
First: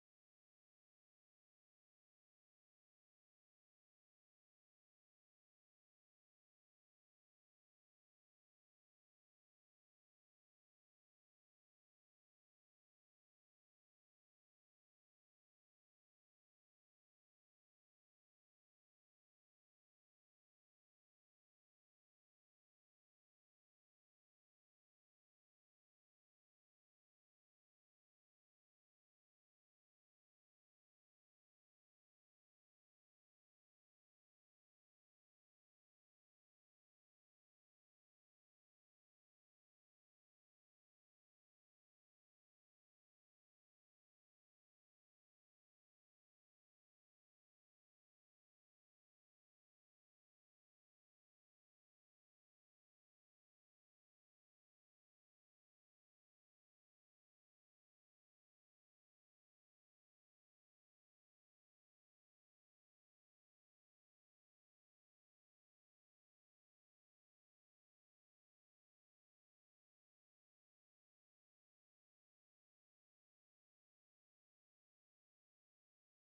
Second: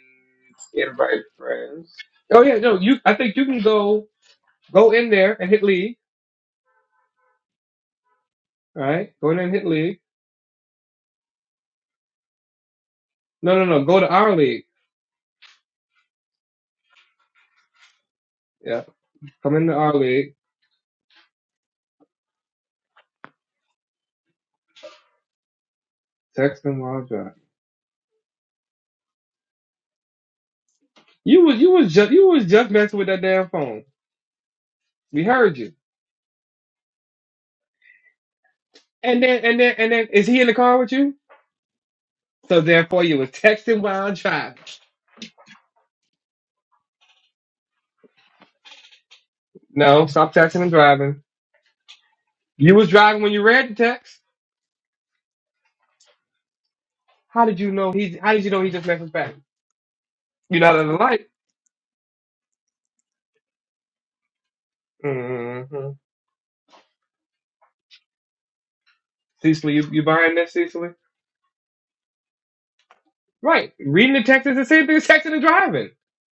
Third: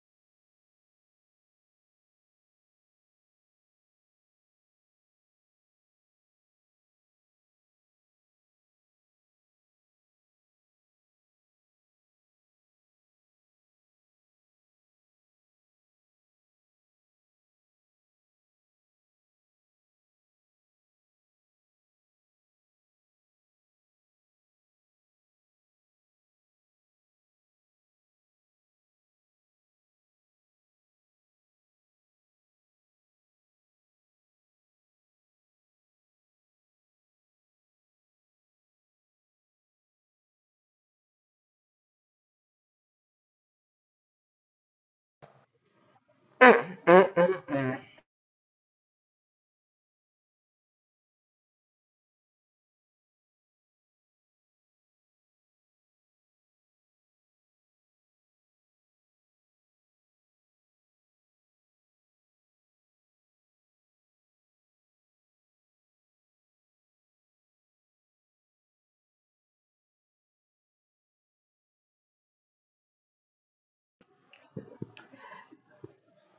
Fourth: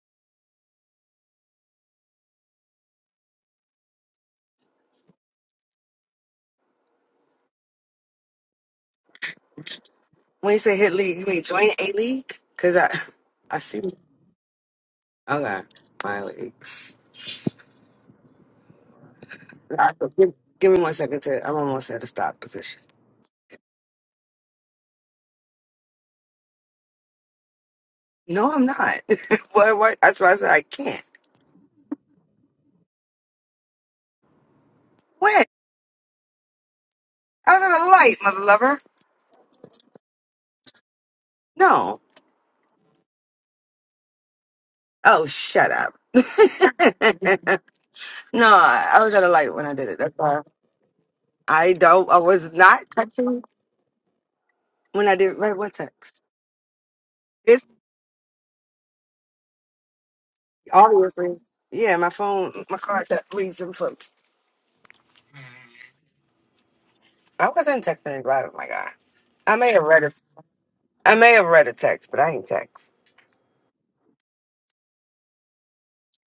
[SPEAKER 2] invite friends. Oh yeah, no, you. I think you can go go in there and hit league. All right, go in there and hit league.
[SPEAKER 4] When you say hit league, you mean join a league? Cause I,
[SPEAKER 2] No,
[SPEAKER 4] I
[SPEAKER 2] no,
[SPEAKER 4] see.
[SPEAKER 2] no. Go to our league.
[SPEAKER 4] Okay, my leagues.
[SPEAKER 2] Yeah, come into
[SPEAKER 4] Nah,
[SPEAKER 2] our
[SPEAKER 4] so Give,
[SPEAKER 2] league.
[SPEAKER 4] give me one second to. I'm almost at a stop position.
[SPEAKER 2] Text them while driving.
[SPEAKER 4] No, I'm not. what? What? That's why I said I can't.
[SPEAKER 2] You was you was just you was just messing with that damn phone. We
[SPEAKER 4] When?
[SPEAKER 2] heard you.
[SPEAKER 4] I was at a light, mother lover.
[SPEAKER 2] And then and then and then is he in the car with you?
[SPEAKER 4] No.
[SPEAKER 2] So therefore you was texting while driving.
[SPEAKER 4] Oh, shut
[SPEAKER 1] Mm, mm,
[SPEAKER 4] up.
[SPEAKER 1] mm, mm.
[SPEAKER 4] No, I I was at a light when I did it.
[SPEAKER 2] No,
[SPEAKER 4] That's
[SPEAKER 2] stop
[SPEAKER 4] why
[SPEAKER 2] texting and driving.
[SPEAKER 4] I don't. I was
[SPEAKER 2] You
[SPEAKER 4] not
[SPEAKER 2] was driving when
[SPEAKER 4] texting
[SPEAKER 2] you read the text.
[SPEAKER 4] when I did. Right, what text?
[SPEAKER 2] How did
[SPEAKER 4] It's
[SPEAKER 2] you know he? How did you know he just messaged back? You're not in the light.
[SPEAKER 4] obviously. Yeah, my phone, my card that leads them for.
[SPEAKER 2] Mm-hmm.
[SPEAKER 4] I wasn't texting anybody. Oh my god, I may
[SPEAKER 2] Cecily,
[SPEAKER 4] have
[SPEAKER 2] you, you
[SPEAKER 4] read a.
[SPEAKER 2] buying this, Cecily?
[SPEAKER 4] I may have read a text, but I ain't text.
[SPEAKER 2] Right. Reading the text is the same thing as texting and driving.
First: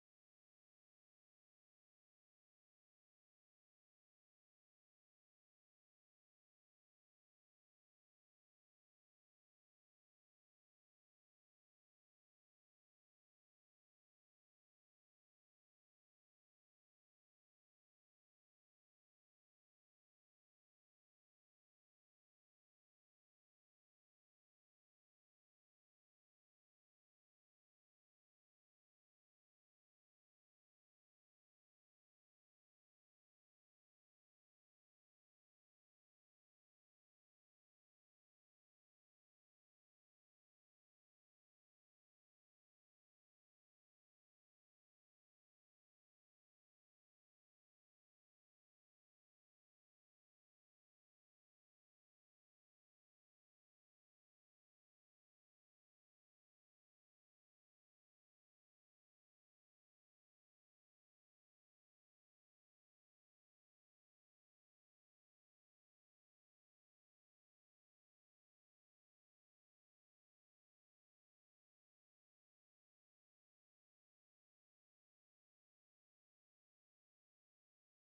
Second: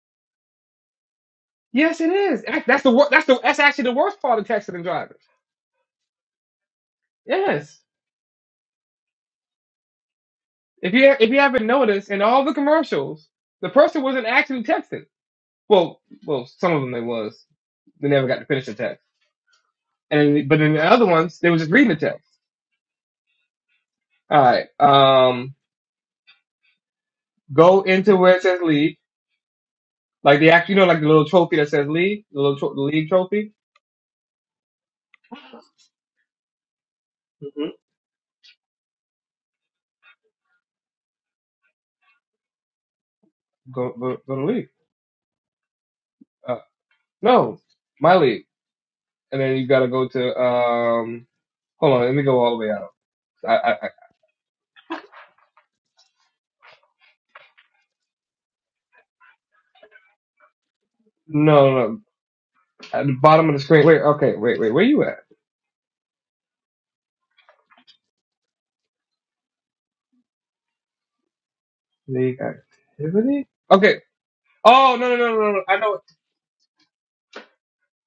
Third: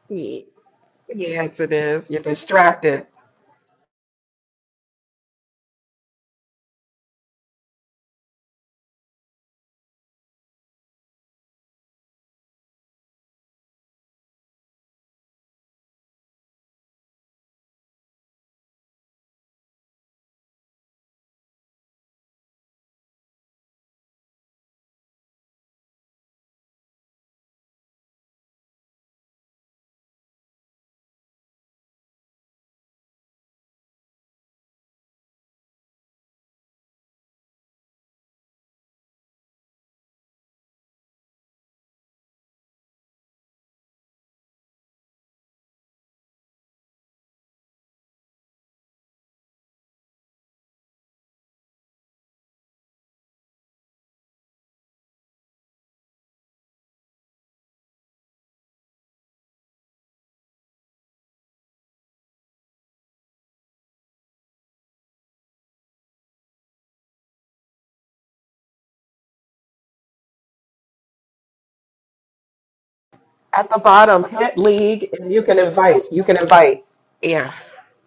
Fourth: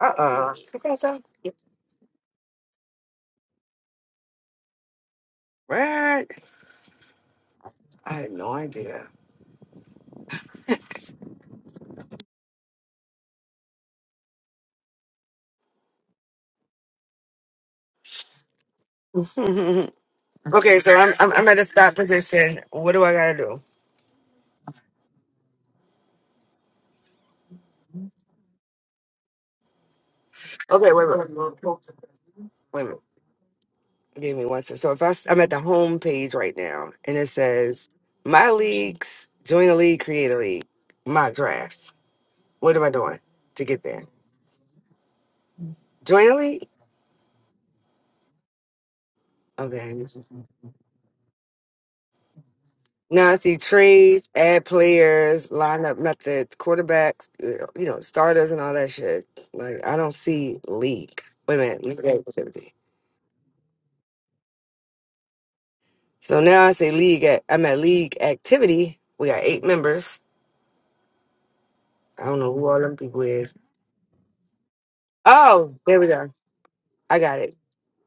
[SPEAKER 4] Uh
[SPEAKER 1] Yeah.
[SPEAKER 4] uh You think so?
[SPEAKER 1] Yes, it
[SPEAKER 2] Yes,
[SPEAKER 1] is.
[SPEAKER 2] it
[SPEAKER 1] You're
[SPEAKER 2] is. That- That's the
[SPEAKER 1] distracted.
[SPEAKER 2] wor- That's the. That's actually the worst part of texting and driving.
[SPEAKER 4] What? I
[SPEAKER 2] Yes.
[SPEAKER 4] had no idea.
[SPEAKER 2] If you if you haven't noticed, in all the commercials, the person wasn't actually texting. Well, well, some of them they was. They never got to finish the text.
[SPEAKER 4] okay, so
[SPEAKER 2] And but in the other
[SPEAKER 4] I'm, I'm
[SPEAKER 2] ones,
[SPEAKER 4] I'm
[SPEAKER 2] they were
[SPEAKER 4] at a
[SPEAKER 2] just reading
[SPEAKER 4] stop
[SPEAKER 2] the text.
[SPEAKER 4] position. What do I gotta do?
[SPEAKER 2] All right. Um, Go into where it says league, like the act, you know,
[SPEAKER 4] Okay, wait,
[SPEAKER 2] like the little
[SPEAKER 4] wait,
[SPEAKER 2] trophy that says league, the little tro- the
[SPEAKER 4] wait a
[SPEAKER 2] league trophy.
[SPEAKER 4] Give me one second. So if I, s- I'm at the home page right now, and it
[SPEAKER 2] hmm
[SPEAKER 4] says my leagues, join a league, create a league, my drafts. What am I doing to get
[SPEAKER 2] Go
[SPEAKER 4] there?
[SPEAKER 2] go go to league.
[SPEAKER 4] Join a
[SPEAKER 2] Uh,
[SPEAKER 4] league.
[SPEAKER 2] no, my league, and then you got to
[SPEAKER 4] Okay.
[SPEAKER 2] go to um. Hold on, let me go all the way out.
[SPEAKER 4] Now I
[SPEAKER 2] I,
[SPEAKER 4] see
[SPEAKER 2] I, I
[SPEAKER 4] trades, add players, lineup method, quarterbacks, you know, starters, and all that shit. Like I don't see league. Wait a
[SPEAKER 2] no,
[SPEAKER 4] minute,
[SPEAKER 2] no no
[SPEAKER 4] league activity.
[SPEAKER 2] at the bottom of the screen. Wait, okay, wait wait where you at?
[SPEAKER 4] So now I say league. At, I'm at league activity. We got eight members. I don't
[SPEAKER 2] League
[SPEAKER 4] know who all them people
[SPEAKER 2] activity.
[SPEAKER 4] is.
[SPEAKER 1] At the
[SPEAKER 2] Okay.
[SPEAKER 1] bottom, hit
[SPEAKER 2] Oh no
[SPEAKER 1] league,
[SPEAKER 2] no
[SPEAKER 1] and
[SPEAKER 2] no
[SPEAKER 1] you
[SPEAKER 2] no
[SPEAKER 1] can
[SPEAKER 2] no!
[SPEAKER 4] Oh,
[SPEAKER 2] I
[SPEAKER 4] there
[SPEAKER 2] know
[SPEAKER 1] invite.
[SPEAKER 4] we
[SPEAKER 1] You
[SPEAKER 4] go.
[SPEAKER 1] can invite.
[SPEAKER 4] I got it.
[SPEAKER 1] Yeah.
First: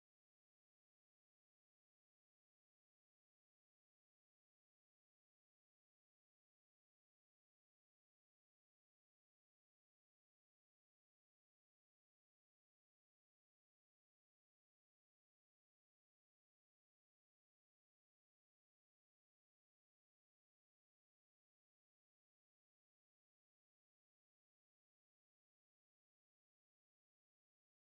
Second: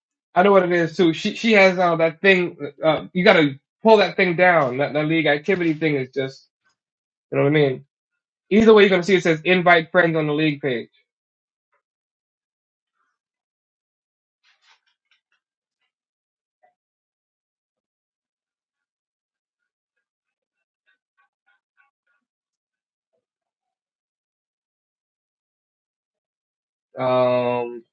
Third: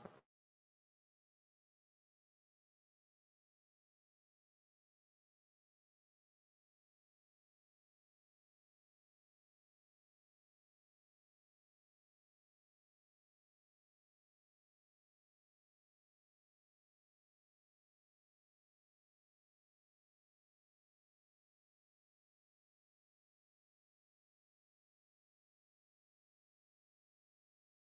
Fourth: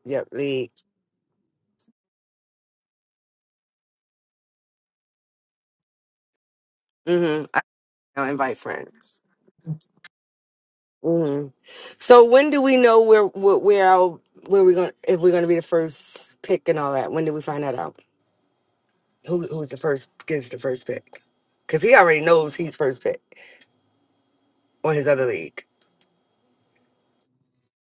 [SPEAKER 4] Yep,
[SPEAKER 2] I know what
[SPEAKER 4] lead.
[SPEAKER 2] it is too. She she has uh, that thing. Uh, you got to pull that thing down. That that league activity thing is just you know
[SPEAKER 4] Mm-hmm.
[SPEAKER 2] what I
[SPEAKER 4] I
[SPEAKER 2] mean.
[SPEAKER 4] now invite
[SPEAKER 2] Either way, you're gonna see
[SPEAKER 4] friends.
[SPEAKER 2] it says invite friends on the league page.
[SPEAKER 4] hmm So when do we know where where, where our where we going if we're gonna be the first pick and all that? When do we find that out? Who who's the first gets the first pick? Because he already knows he's first pick on his other league.
[SPEAKER 2] Um,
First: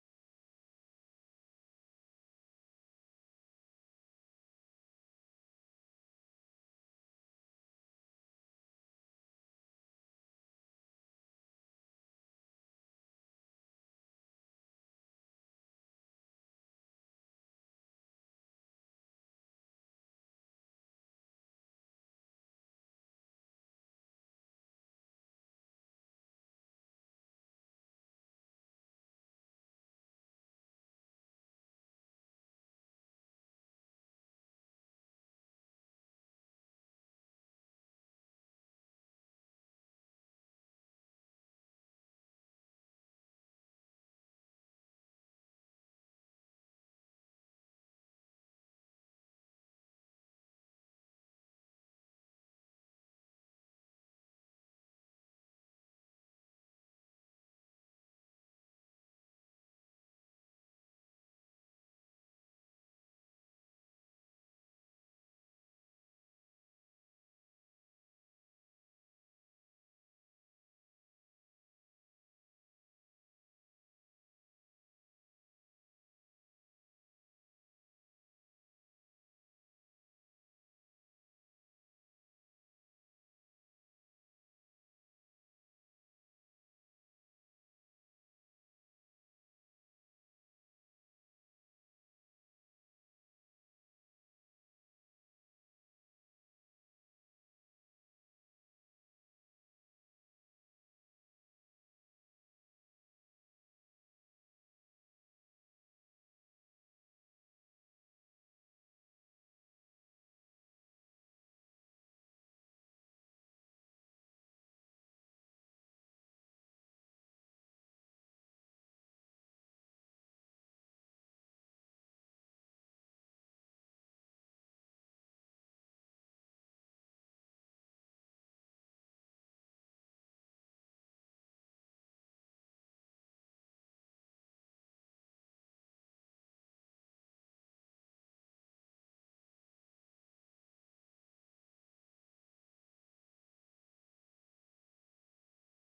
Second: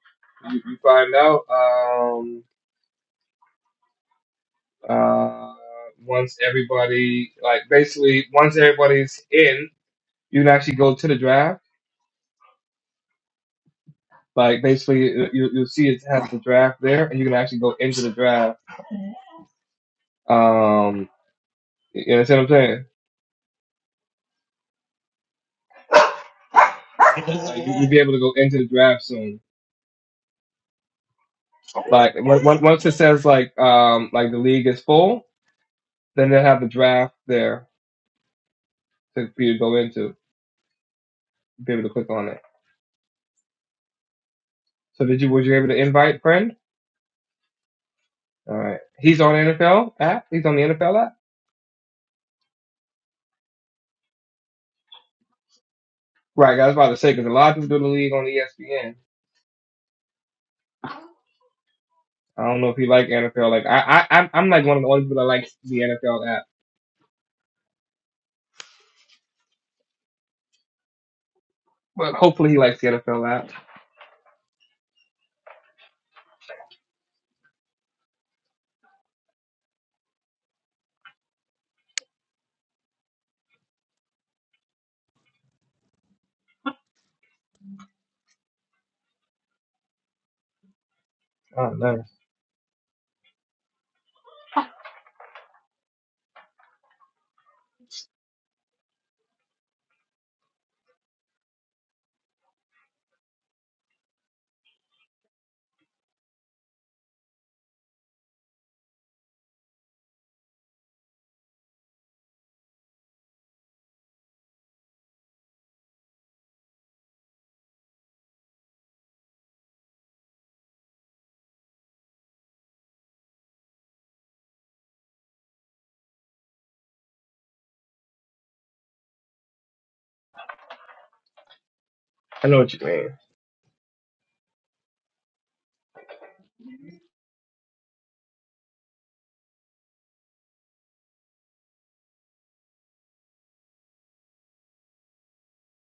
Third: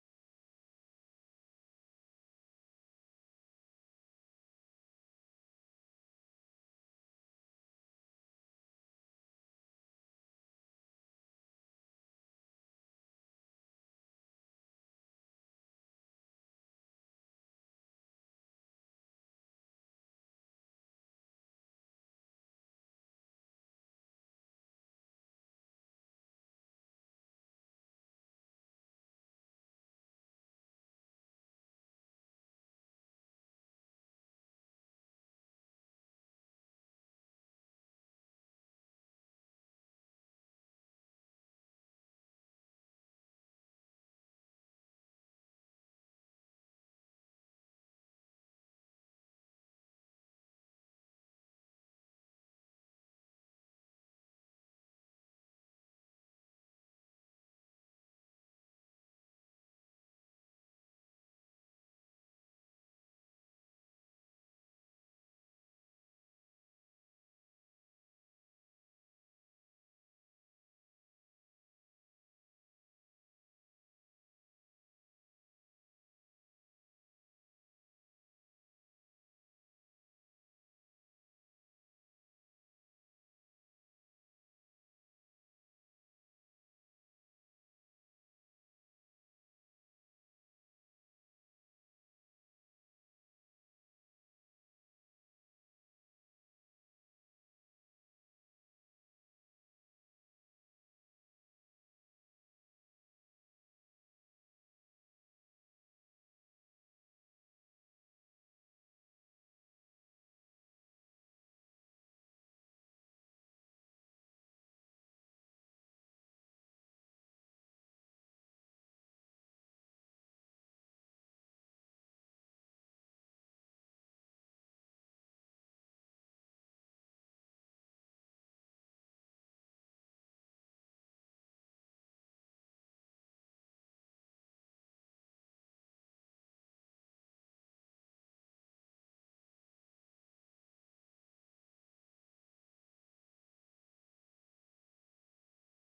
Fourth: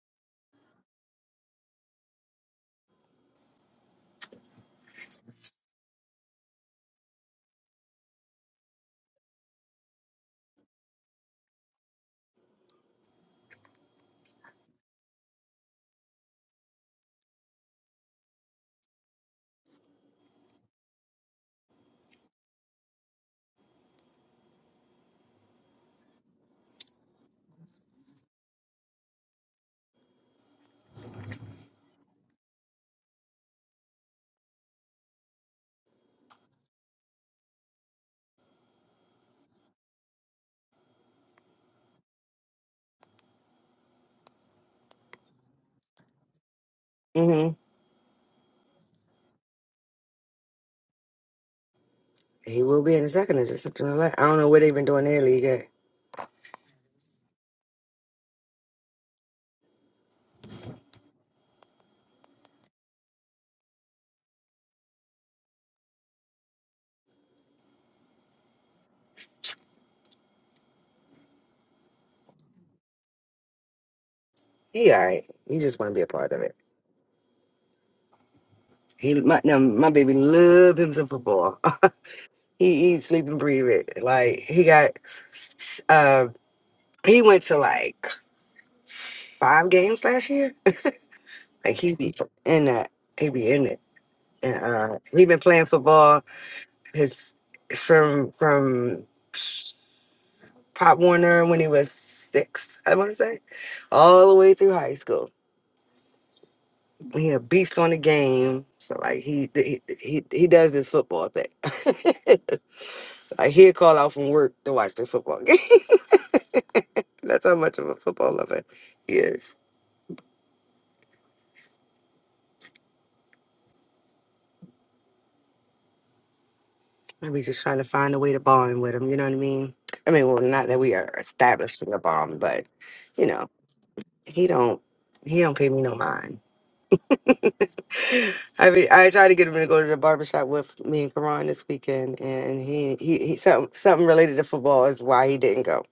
[SPEAKER 2] you, you find out um, uh, once everybody like basically once everybody's in, you can actually go to the draft. Like basically, you, you- will see it has the draft there, and you can actually go into the draft. Um, you understand what I'm saying? Like, you, you'll be able to go into the draft soon. Like when, when- once it says like um like the league is full, then they'll have the draft there for you to go into. Be able to click on it. So did you was you able to invite friend?
[SPEAKER 4] hmm
[SPEAKER 2] All right. He's on NFL app. He's on the NFL app.
[SPEAKER 4] He will be in the second or just something like that. I don't know what they've been doing their league at.
[SPEAKER 2] Right. I was about to say because a lot of people do the league on ESPN. I don't know if he like NFL. Like I, I, I'm I'm like one of the only people that likes the NFL app. But hopefully he likes the NFL app.
[SPEAKER 4] He all right. He just want to be a part of it. He my no, my baby love him some football. he eat, sleep, and breathe it. Like he got uh he went to like five games last year.
[SPEAKER 2] I
[SPEAKER 4] Like
[SPEAKER 2] don't
[SPEAKER 4] he
[SPEAKER 2] know.
[SPEAKER 4] be in that. He be in it. And uh he been playing football his from from Pop Warner when he was six, I wanna say, all the way through high school. He a beast on the game. So like he he he, he does this football thing. like he'll call out from work to watch the football game. That's how much of a football lover he is. Maybe just trying to find a way to bond with him. You know what I mean? I mean, well, not that we are establishing a bond,
[SPEAKER 2] I know
[SPEAKER 4] but
[SPEAKER 2] what you mean.
[SPEAKER 4] you know, he don't he don't pay me no mind. I mean, I tried to get him to go to the barbershop with me and Karan this weekend, and he he, he something something related to football is why he didn't go.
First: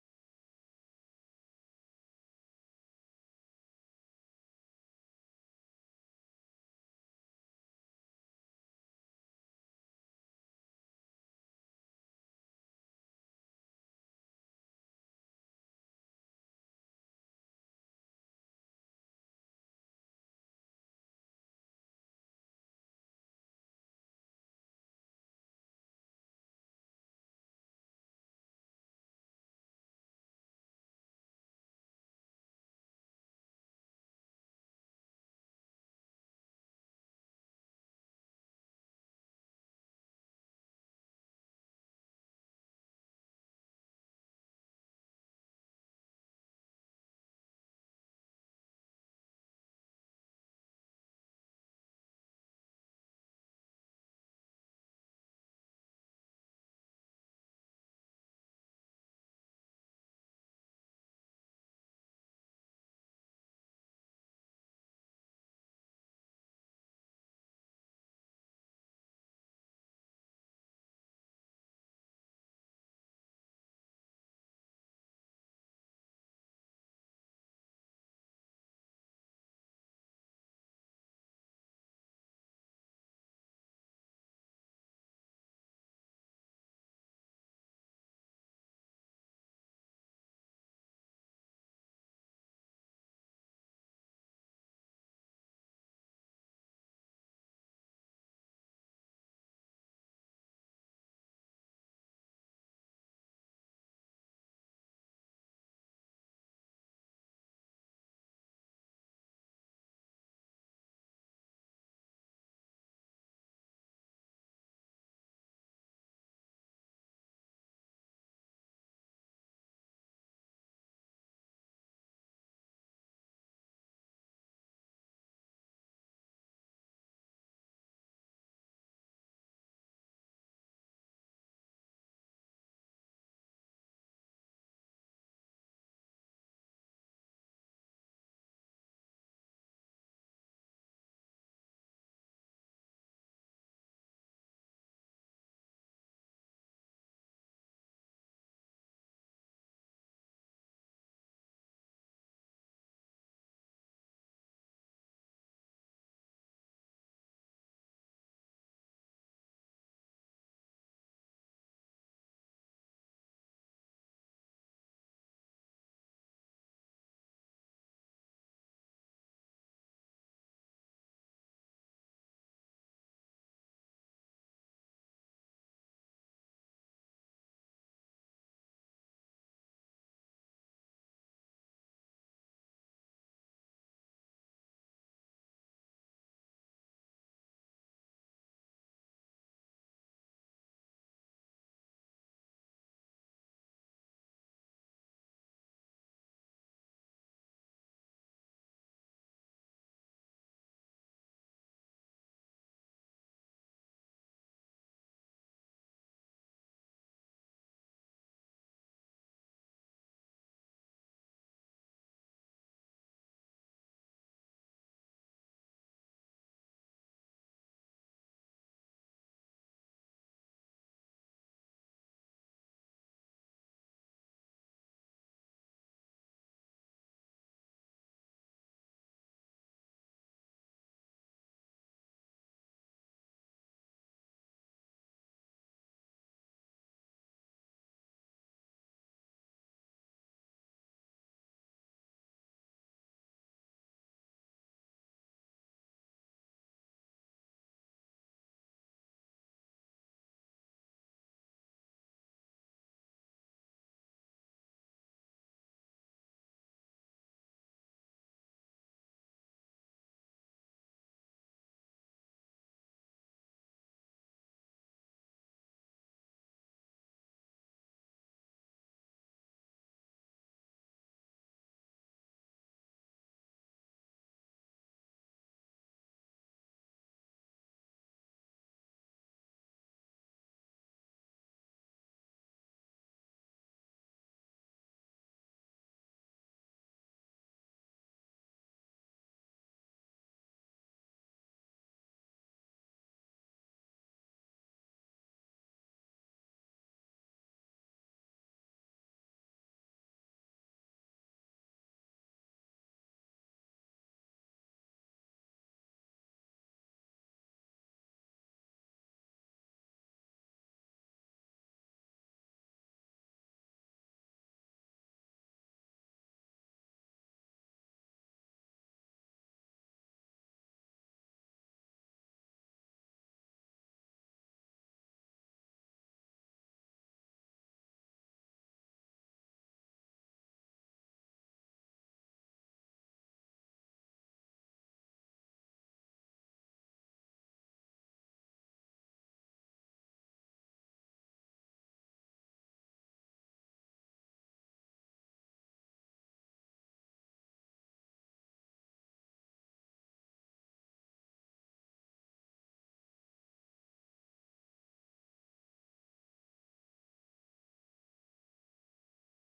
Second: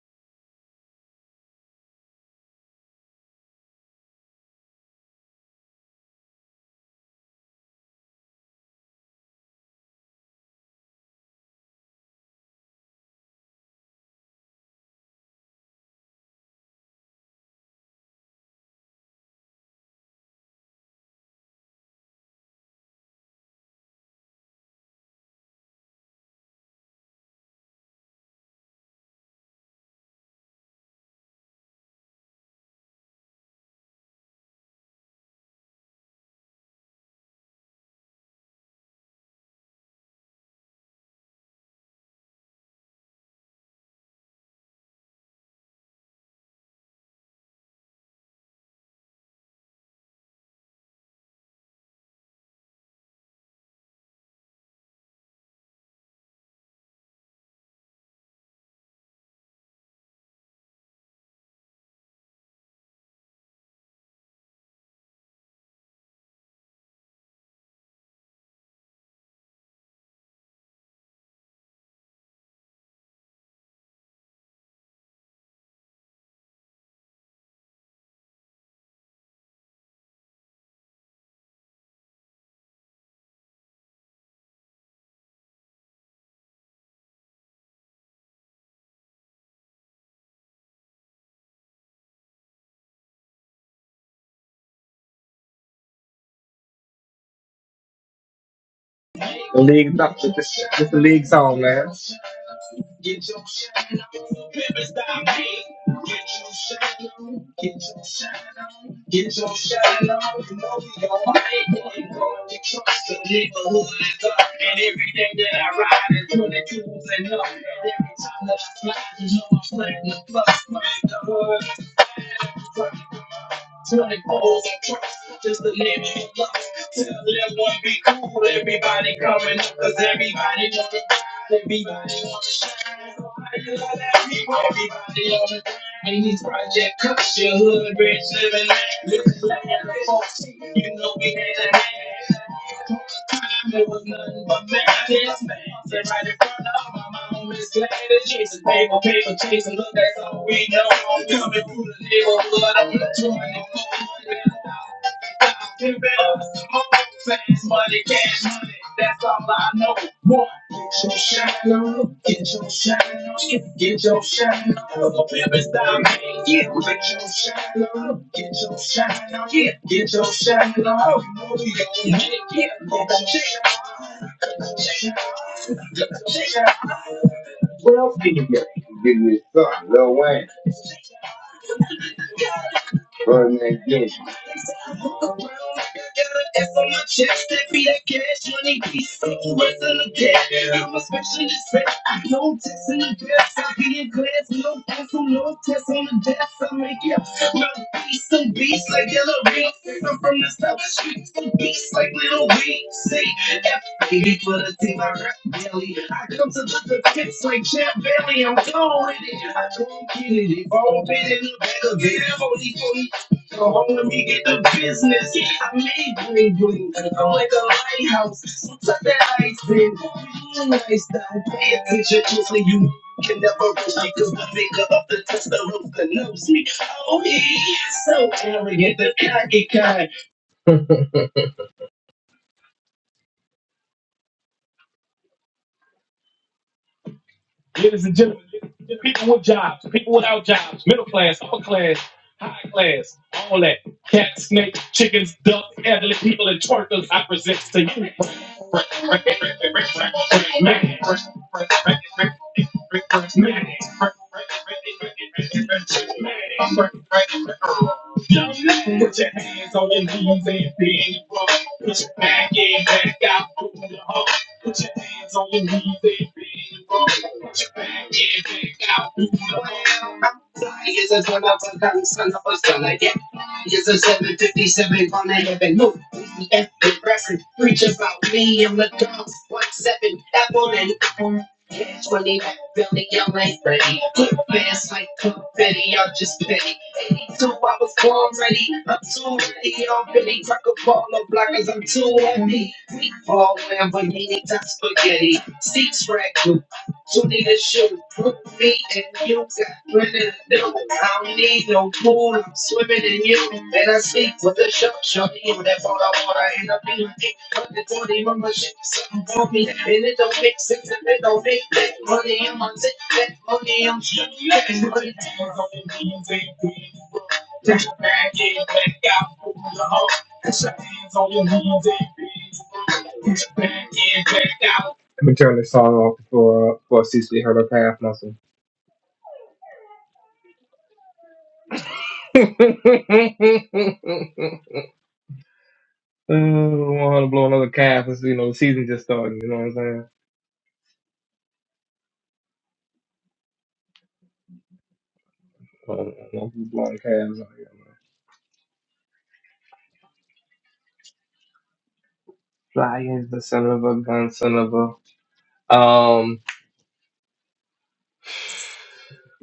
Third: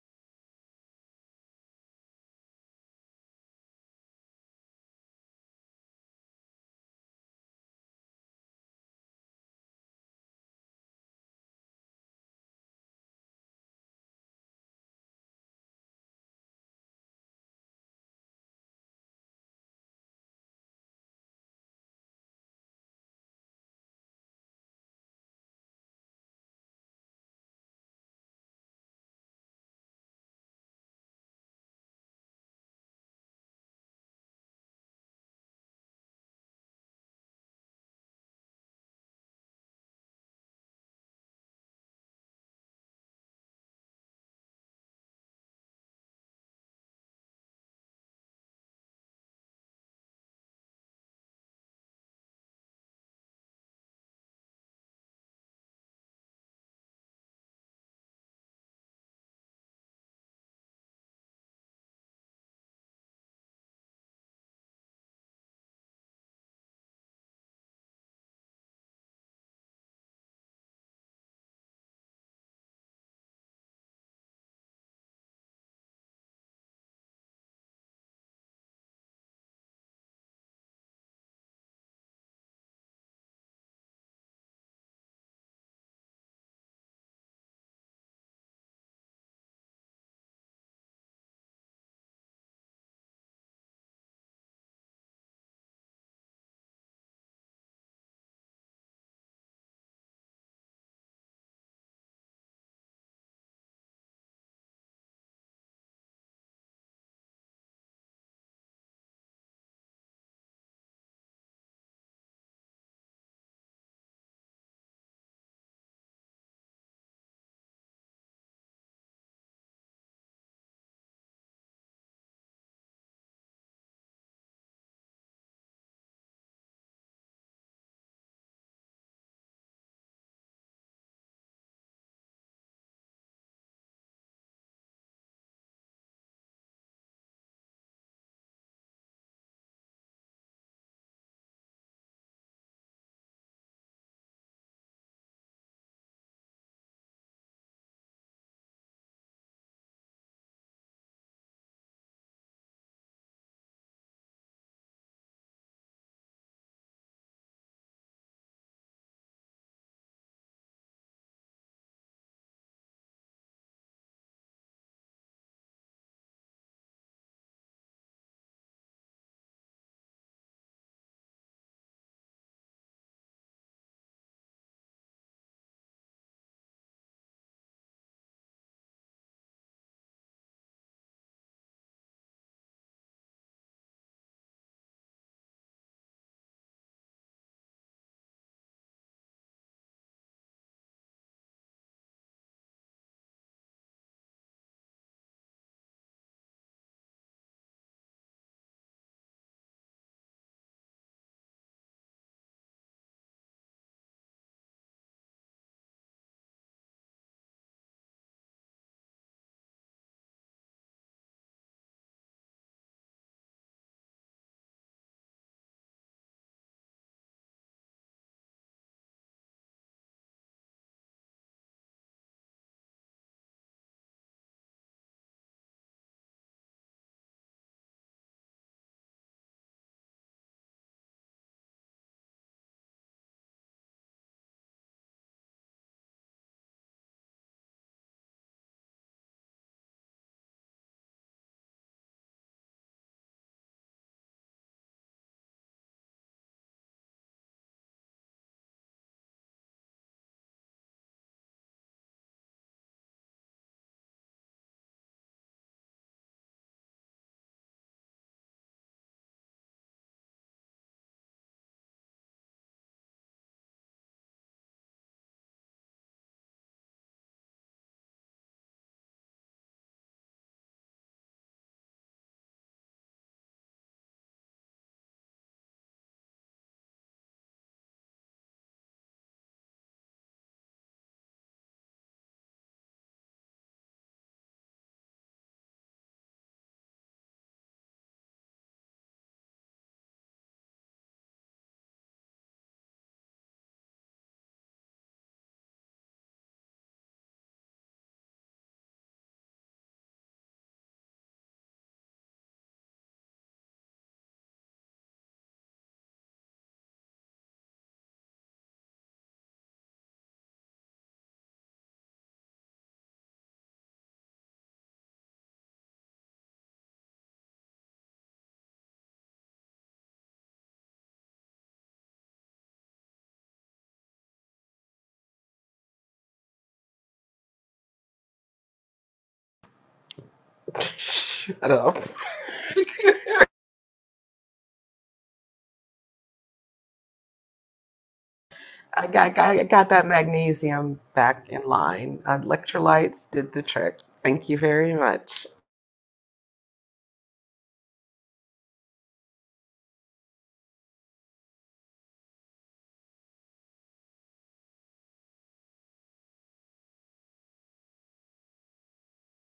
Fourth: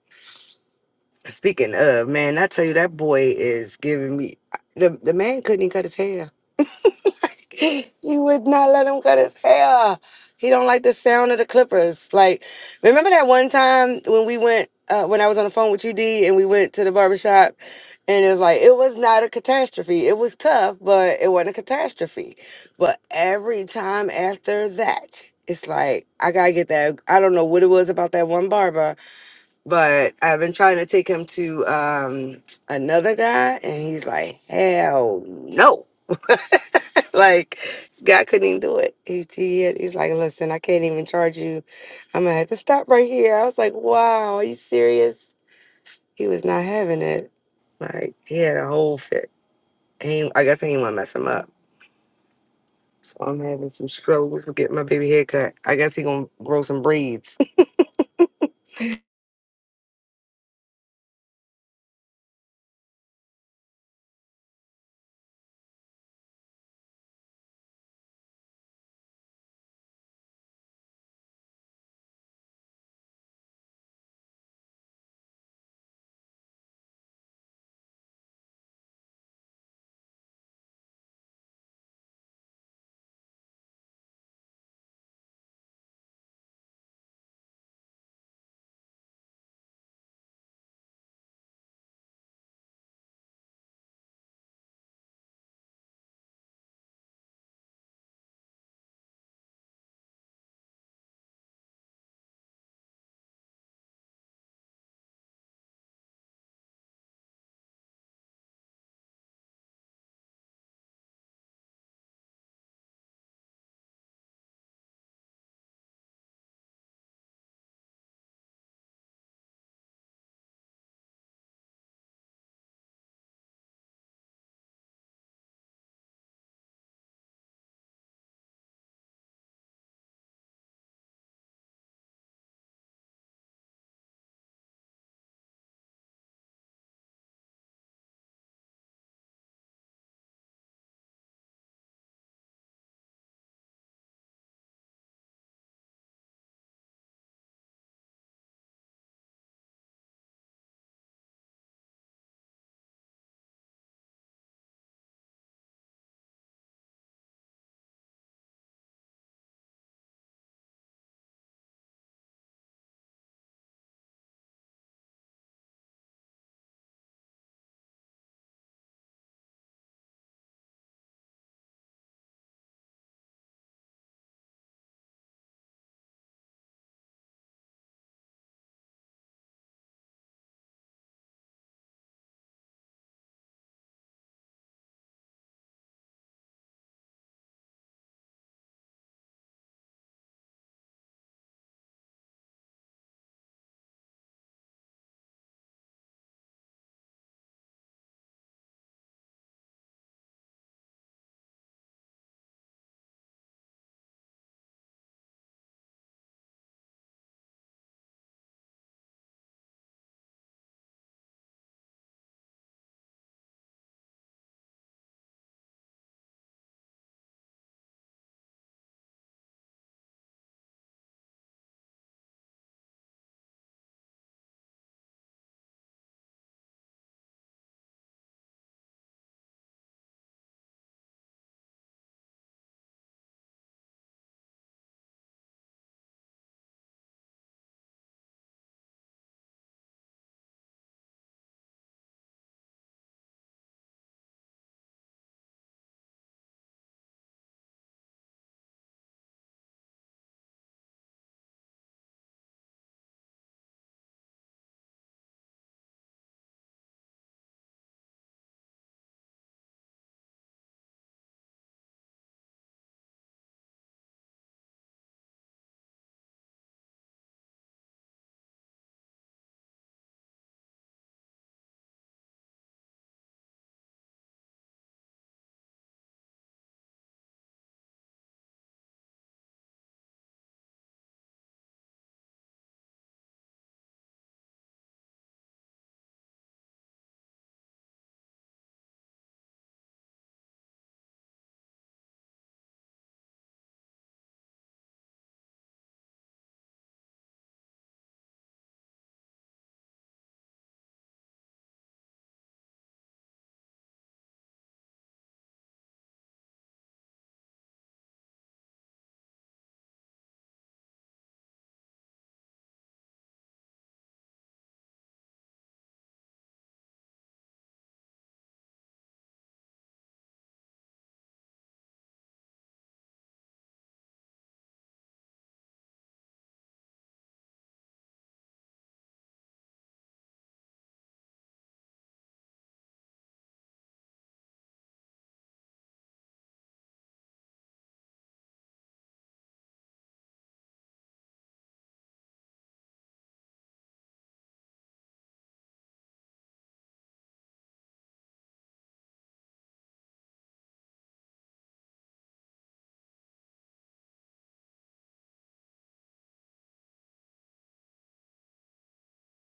[SPEAKER 4] Speaking of man, I tell you that boy is giving me the the man couldn't even cut his hair. he would not let him cut his hair. He don't like the sound of the clippers. Like, remember that one time when we went, uh, when I was on the phone with you, D, and we went to the barbershop, and it was like, it was not a catastrophe. It was tough, but it wasn't a catastrophe. But every time after that, it's like, I gotta get that. I don't know what it was about that one barber but I've been trying to take him to um another guy and he's like, Hell no. like God couldn't even do it. He, he had- he's like, Listen, I can't even charge you. I'm gonna have to stop right here. I was like, Wow, are you serious? He was not having it. Like he had a whole fit. And He, I guess he ain't wanna mess him up. So I'm having some struggles with getting my baby haircut. I guess he gonna grow some braids.
[SPEAKER 2] The league's up. with This, this the league song, man. Get your shine on, baby, stop me. Get your shine on, get your shine on, get your shine on. You know we gon' make it. You gon' get trust. The neighborhood is up, and everything that I ride is twenty-twos and up. And every time that I slide, you know I'm playing the plus. Playing the hood, playing the Till it falls across, just the name of the block. Till everyone be cool, everybody coming up, cause everybody wants to ride, everybody wants to shine. So how you let that people, everybody on the grind? These project cuts, your hood, rich living, living land, folks, you know we had a hand. It was nothing but madness. Sit right in front of my mom. Miss Gladys chasing paper, paper chasing. Look, that's all we know. I'm coming through the neighborhood. I'm 24. Two bills, smoke, fast money, cash money. That's all I know. One, get your shine on, get your shine on, get your shine on. The pimp is diamond. Yeah, get your shine on, get your shine on, yeah, get your shine on. You know we get it, yeah, get your shine on, get your shine on. Well, get Burn that dish. If on my chest, that be that cash money. Be something worse than a debt. I'm a specialist. bitch. I don't test in the best. I be in class. No pencil, no test on the desk. I make it. My beast some beast like yellow beats. I'm from the south streets. Some beast like little weeds. Say, F80 for the team. I rap daily. I come to the pits like Champ Bailey. I'm gone with it. I don't get it. If I don't fit in the bag of it, I'm only 40 Go home and get the business. I made green green. I'm like a lighthouse. Suck that ice in. Realize that. Pay attention closely. You can never rush me. Cause the bigger of the tester knows that me. Oh, he's so arrogant. The cocky kind. ladies and gentlemen, people with jobs, people without jobs, middle class, upper class, high class, all that. Cats, snakes, chickens, ducks, elderly people, and twerkers, I present to you. Young man, Put your hands on your knees and bend Put your back in, back out. move your heart. Put your hands on your knees, baby. Put your back in, back out. I'm hand. Yes, it's all about the gun, son of a son, I get. Yes, 757, on the heaven. Move, yeah, reference. Preach about me and the drums. One seven, apple and Catch when they back belly, y'all ain't ready. Put fast like confetti, I'm just petty ready, So I was born ready. I'm too ready. I'm really crack a ball of blockers. I'm too heavy. We fall when we need that spaghetti. Six track. You need a shoe, book me and you got music. Brennan, no, I don't need no pool. I'm swimming in you. And I sleep with a shark, shorty. And that's all I want. I end up being deep. But the 40 mama shit, something for me. And it don't make sense if it don't make that money. in my tick, that money, I'm shit. That money, I'm hungry, baby. That's a bad, get back out from the home. That's a hands on your knees, baby. That's a bad kid, black out. Let me turn this song off before before Cecily hurt her calf muscle.
[SPEAKER 1] I don't know.
[SPEAKER 2] Uh, I want her to blow another calf. It's, you know, the season just
[SPEAKER 1] I got,
[SPEAKER 2] started. You know
[SPEAKER 1] I
[SPEAKER 2] what I'm
[SPEAKER 1] got
[SPEAKER 2] saying?
[SPEAKER 1] that magnesium back in line. Uh, Electrolytes did the trick. Thank you very much.
[SPEAKER 2] I don't I do blowing calves out here, man. Fly is the son of a gun, son of a. Um,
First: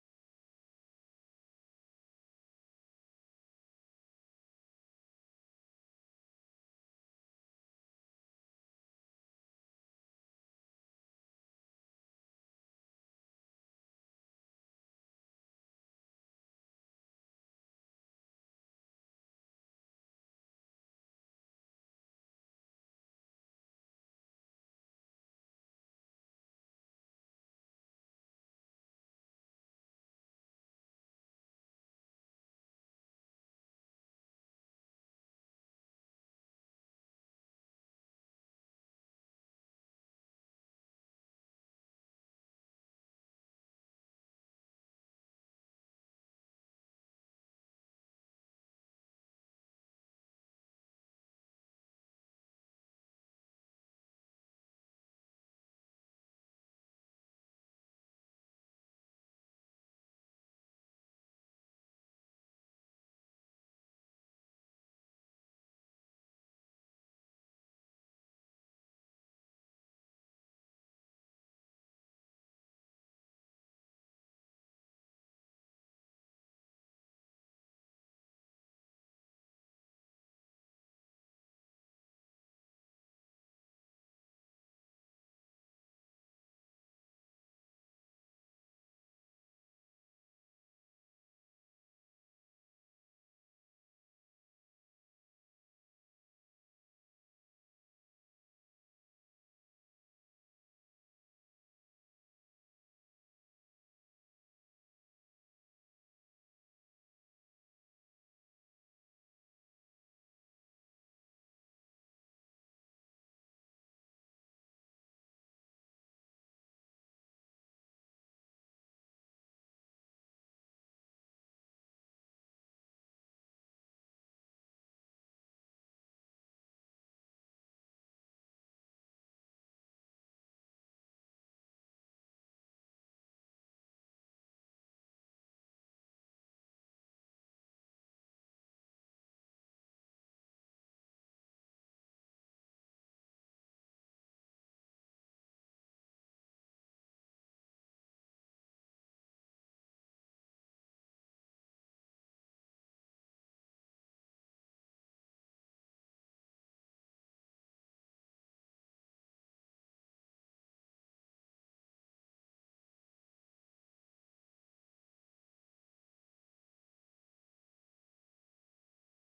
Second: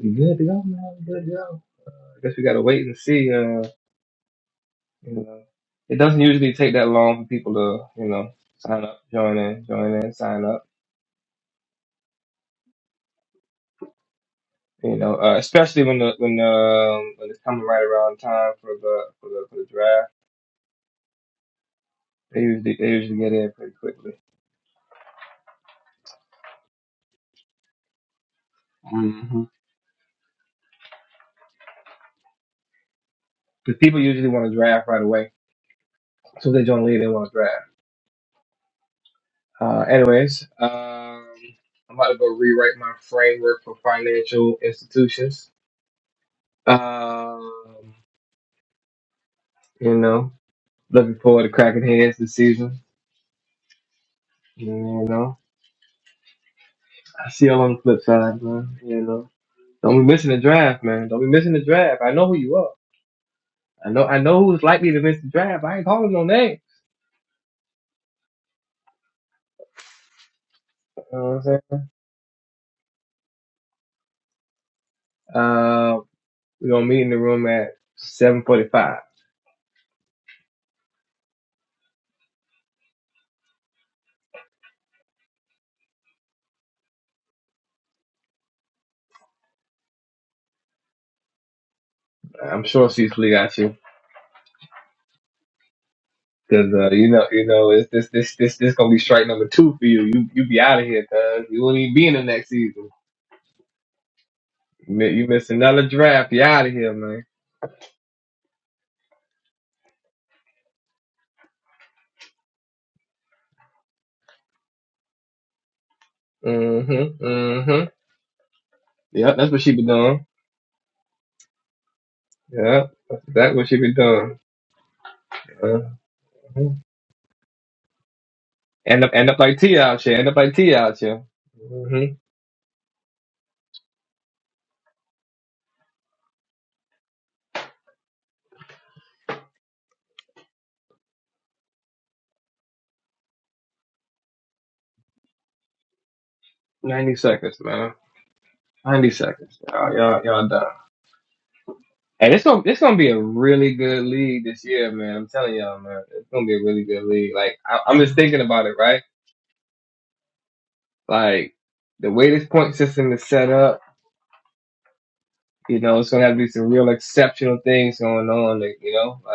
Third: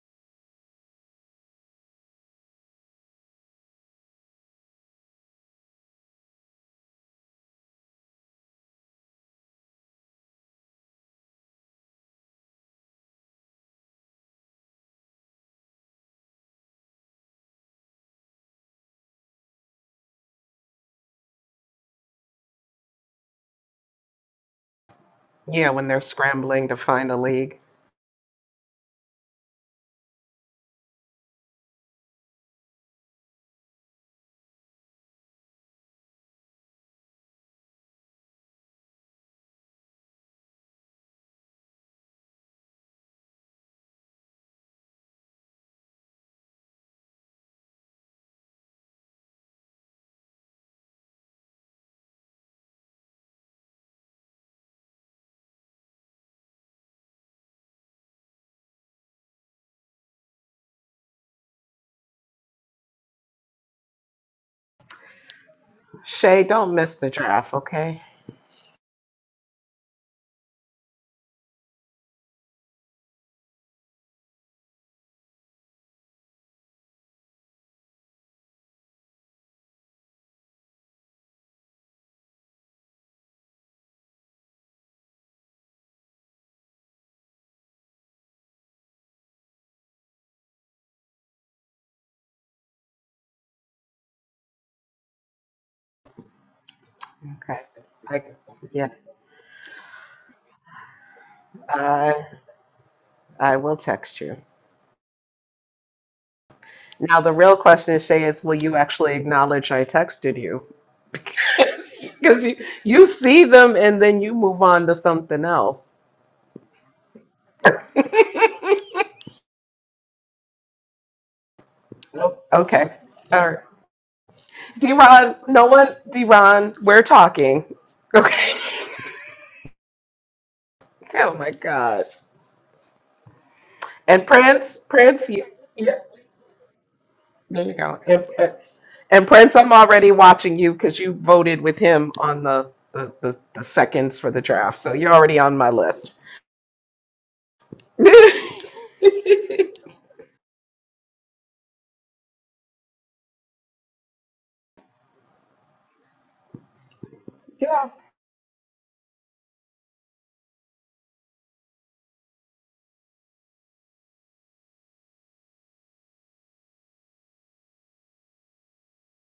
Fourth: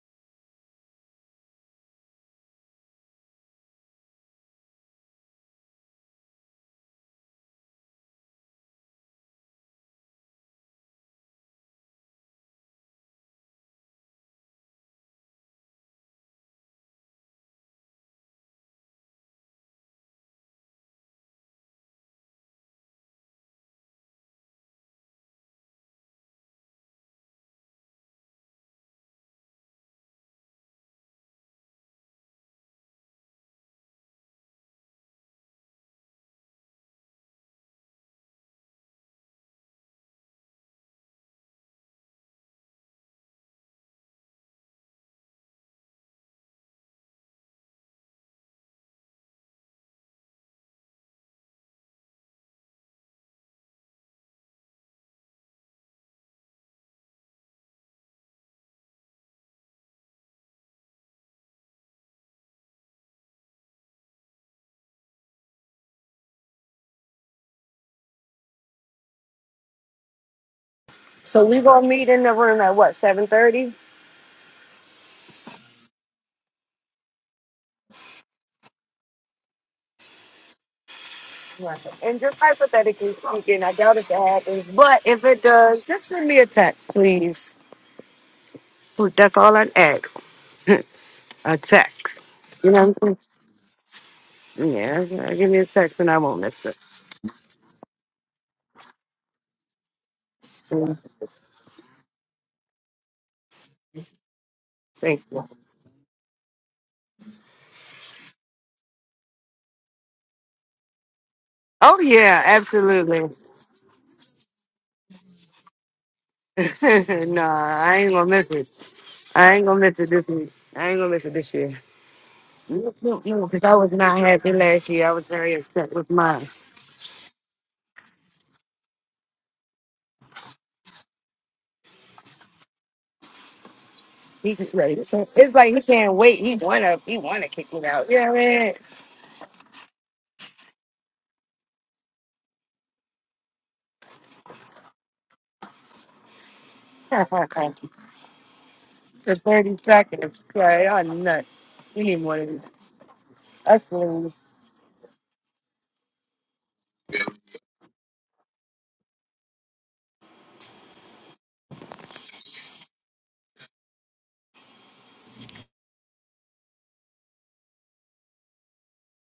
[SPEAKER 2] we good to go, man. We good to go. I guess we gotta wait and see. Uh, you know, it doesn't usually take that long for people to, you know, sign up, join in, join in, sign up. You know, uh, especially when the when um when it's coming right around time for the for the for the draft, they usually they usually get in pretty quickly.
[SPEAKER 1] Yeah, when they're scrambling to find a league.
[SPEAKER 2] Mm-hmm. Because people usually want to draft right away. So if they join the league, they want to draft. Uh, anyways, um, I'm about to go rewrite my framework for financial institutions. Um, you know, looking forward to cracking heads this season. You know, I see y'all on the flip side, man. You know, don't be missing the draft, man. Don't be missing the draft. I know who you are. I know I know who's likely to miss the draft. I ain't calling no
[SPEAKER 1] Shay,
[SPEAKER 2] name.
[SPEAKER 1] don't miss the draft, okay?
[SPEAKER 2] You know what I'm
[SPEAKER 4] So we
[SPEAKER 2] saying?
[SPEAKER 4] gonna meet in the room at what, seven thirty?
[SPEAKER 2] Uh, we're gonna meet in the room at seven forty five.
[SPEAKER 4] Right. And just hypothetically speaking, I doubt if it happens, but if it does, just send me a text, please. That's all I ask. A text.
[SPEAKER 2] I'm
[SPEAKER 4] You know
[SPEAKER 2] sure
[SPEAKER 4] what I'm
[SPEAKER 2] Cecily got you.
[SPEAKER 4] saying? Yeah, yeah, give me a text and I won't miss
[SPEAKER 2] Cause
[SPEAKER 4] it.
[SPEAKER 2] uh, you know, you
[SPEAKER 1] Okay.
[SPEAKER 2] know, it's this
[SPEAKER 1] I,
[SPEAKER 2] this this this
[SPEAKER 1] yeah,
[SPEAKER 2] gonna be strike number two for you. You you be out of
[SPEAKER 4] Mm,
[SPEAKER 2] here, cause you won't even be in the
[SPEAKER 1] I,
[SPEAKER 2] next season.
[SPEAKER 1] I will text you.
[SPEAKER 2] You mi-
[SPEAKER 4] Thank
[SPEAKER 2] you
[SPEAKER 4] you.
[SPEAKER 2] miss another draft, you out of here,
[SPEAKER 1] Now,
[SPEAKER 2] man.
[SPEAKER 1] the real question, Shay, is will you actually acknowledge I texted you?
[SPEAKER 4] Oh yeah,
[SPEAKER 1] Because you, you
[SPEAKER 4] absolutely.
[SPEAKER 1] see them and then you move on to something else.
[SPEAKER 2] Mhm,
[SPEAKER 4] nah,
[SPEAKER 2] mhm.
[SPEAKER 4] I ain't gonna miss it.
[SPEAKER 2] Yep, that's
[SPEAKER 4] I
[SPEAKER 2] what
[SPEAKER 4] ain't
[SPEAKER 2] she
[SPEAKER 4] gonna
[SPEAKER 2] be
[SPEAKER 4] miss it
[SPEAKER 2] doing.
[SPEAKER 4] this week. I ain't gonna miss it this year.
[SPEAKER 2] Yeah,
[SPEAKER 1] okay.
[SPEAKER 4] No, no, no,
[SPEAKER 2] that's
[SPEAKER 4] because
[SPEAKER 2] what
[SPEAKER 4] I
[SPEAKER 2] she
[SPEAKER 4] was
[SPEAKER 2] be
[SPEAKER 4] not
[SPEAKER 2] doing.
[SPEAKER 4] happy last year. I was
[SPEAKER 1] D-Ron,
[SPEAKER 4] very
[SPEAKER 1] no
[SPEAKER 4] upset
[SPEAKER 1] one,
[SPEAKER 4] with mine.
[SPEAKER 1] D-Ron,
[SPEAKER 2] Mhm.
[SPEAKER 1] we're talking. Okay.
[SPEAKER 2] End up end up like T out here. End up like T out here.
[SPEAKER 1] Oh my gosh.
[SPEAKER 2] Mhm.
[SPEAKER 1] And
[SPEAKER 4] He,
[SPEAKER 1] Prince,
[SPEAKER 4] right.
[SPEAKER 1] Prince, you,
[SPEAKER 4] It's like he can't wait. He wanna, he wanna
[SPEAKER 1] there
[SPEAKER 4] kick
[SPEAKER 1] you
[SPEAKER 4] me
[SPEAKER 1] go.
[SPEAKER 4] out. You
[SPEAKER 1] And,
[SPEAKER 4] know
[SPEAKER 1] and- and Prince, I'm already watching you because you voted with him on the, the, the, the seconds for the draft. So you're already on my list.
[SPEAKER 2] Ninety
[SPEAKER 4] what
[SPEAKER 2] seconds,
[SPEAKER 4] I mean?
[SPEAKER 2] man.
[SPEAKER 1] yeah.
[SPEAKER 2] 90
[SPEAKER 4] for
[SPEAKER 2] seconds.
[SPEAKER 4] 30
[SPEAKER 2] Y'all, y'all,
[SPEAKER 4] seconds.
[SPEAKER 2] y'all done.
[SPEAKER 4] Sorry, I'm nuts. You need
[SPEAKER 2] And
[SPEAKER 4] more
[SPEAKER 2] this
[SPEAKER 4] than
[SPEAKER 2] gonna
[SPEAKER 4] that.
[SPEAKER 2] this gonna be a really
[SPEAKER 4] That's
[SPEAKER 2] good
[SPEAKER 4] what
[SPEAKER 2] league this year, man. I'm telling y'all, man, it's gonna be a really good league. Like I, I'm just thinking about it, right? Like the way this point system is set up, you know, it's gonna have to be some real exceptional things going on. Like, you know, like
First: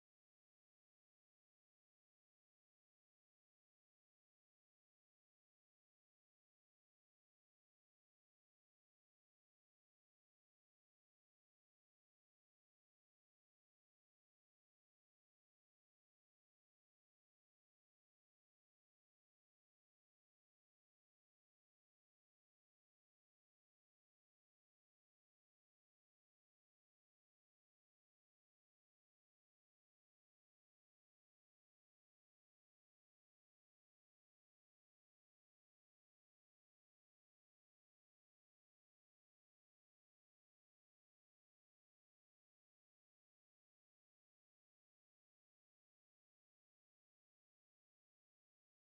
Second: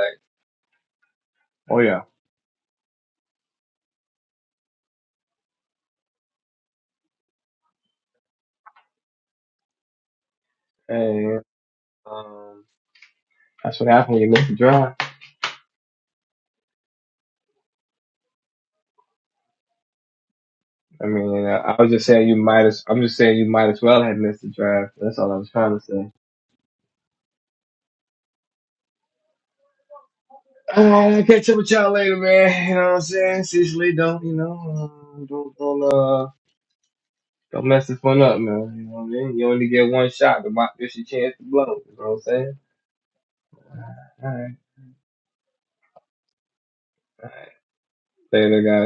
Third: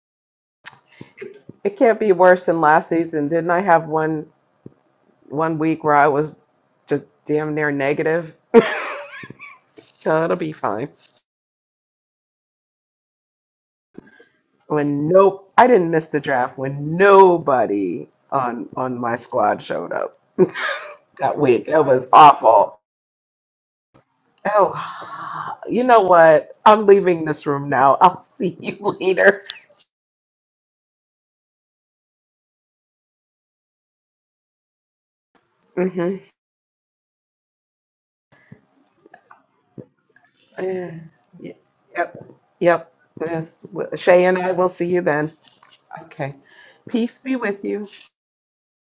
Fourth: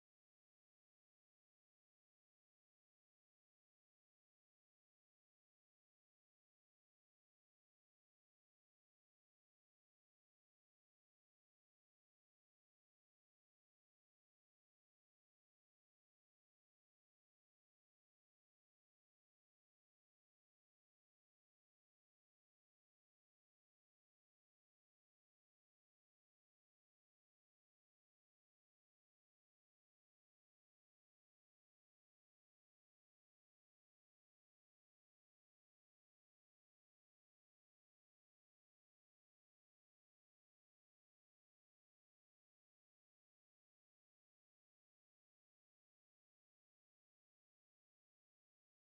[SPEAKER 1] It
[SPEAKER 2] oh
[SPEAKER 1] can't
[SPEAKER 2] yeah,
[SPEAKER 1] be worse than last season. Didn't I have one one week where I was just damn near negative? So it'll be fine.
[SPEAKER 2] and um, that's what happened when you miss the
[SPEAKER 1] When
[SPEAKER 2] drive.
[SPEAKER 1] I didn't miss half when nobody on my squad showed up
[SPEAKER 2] I
[SPEAKER 1] that
[SPEAKER 2] mean, I,
[SPEAKER 1] week. It
[SPEAKER 2] I was just
[SPEAKER 1] was
[SPEAKER 2] saying you might
[SPEAKER 1] awful.
[SPEAKER 2] as. I'm just saying you might as well have missed the drive. That's all I was
[SPEAKER 1] Oh,
[SPEAKER 2] trying to
[SPEAKER 1] you know
[SPEAKER 2] say.
[SPEAKER 1] what? I'm in this room now. I'll see you later.
[SPEAKER 2] Uh, I'll catch up with y'all later, man. You know what I'm saying? Seriously, don't, you know, uh, don't, don't,
[SPEAKER 1] Mm-hmm.
[SPEAKER 2] uh, don't mess this one up, man. You know what I mean? You only get one shot to mock
[SPEAKER 1] Yeah.
[SPEAKER 2] this your chance to
[SPEAKER 1] Ye-
[SPEAKER 2] blow. You know what I'm
[SPEAKER 1] Yep.
[SPEAKER 2] saying?
[SPEAKER 1] Yep. Yes. Well, Shay
[SPEAKER 2] All
[SPEAKER 1] and I
[SPEAKER 2] right.
[SPEAKER 1] will see you then. Okay. Peace be with you.
[SPEAKER 2] Later, guys.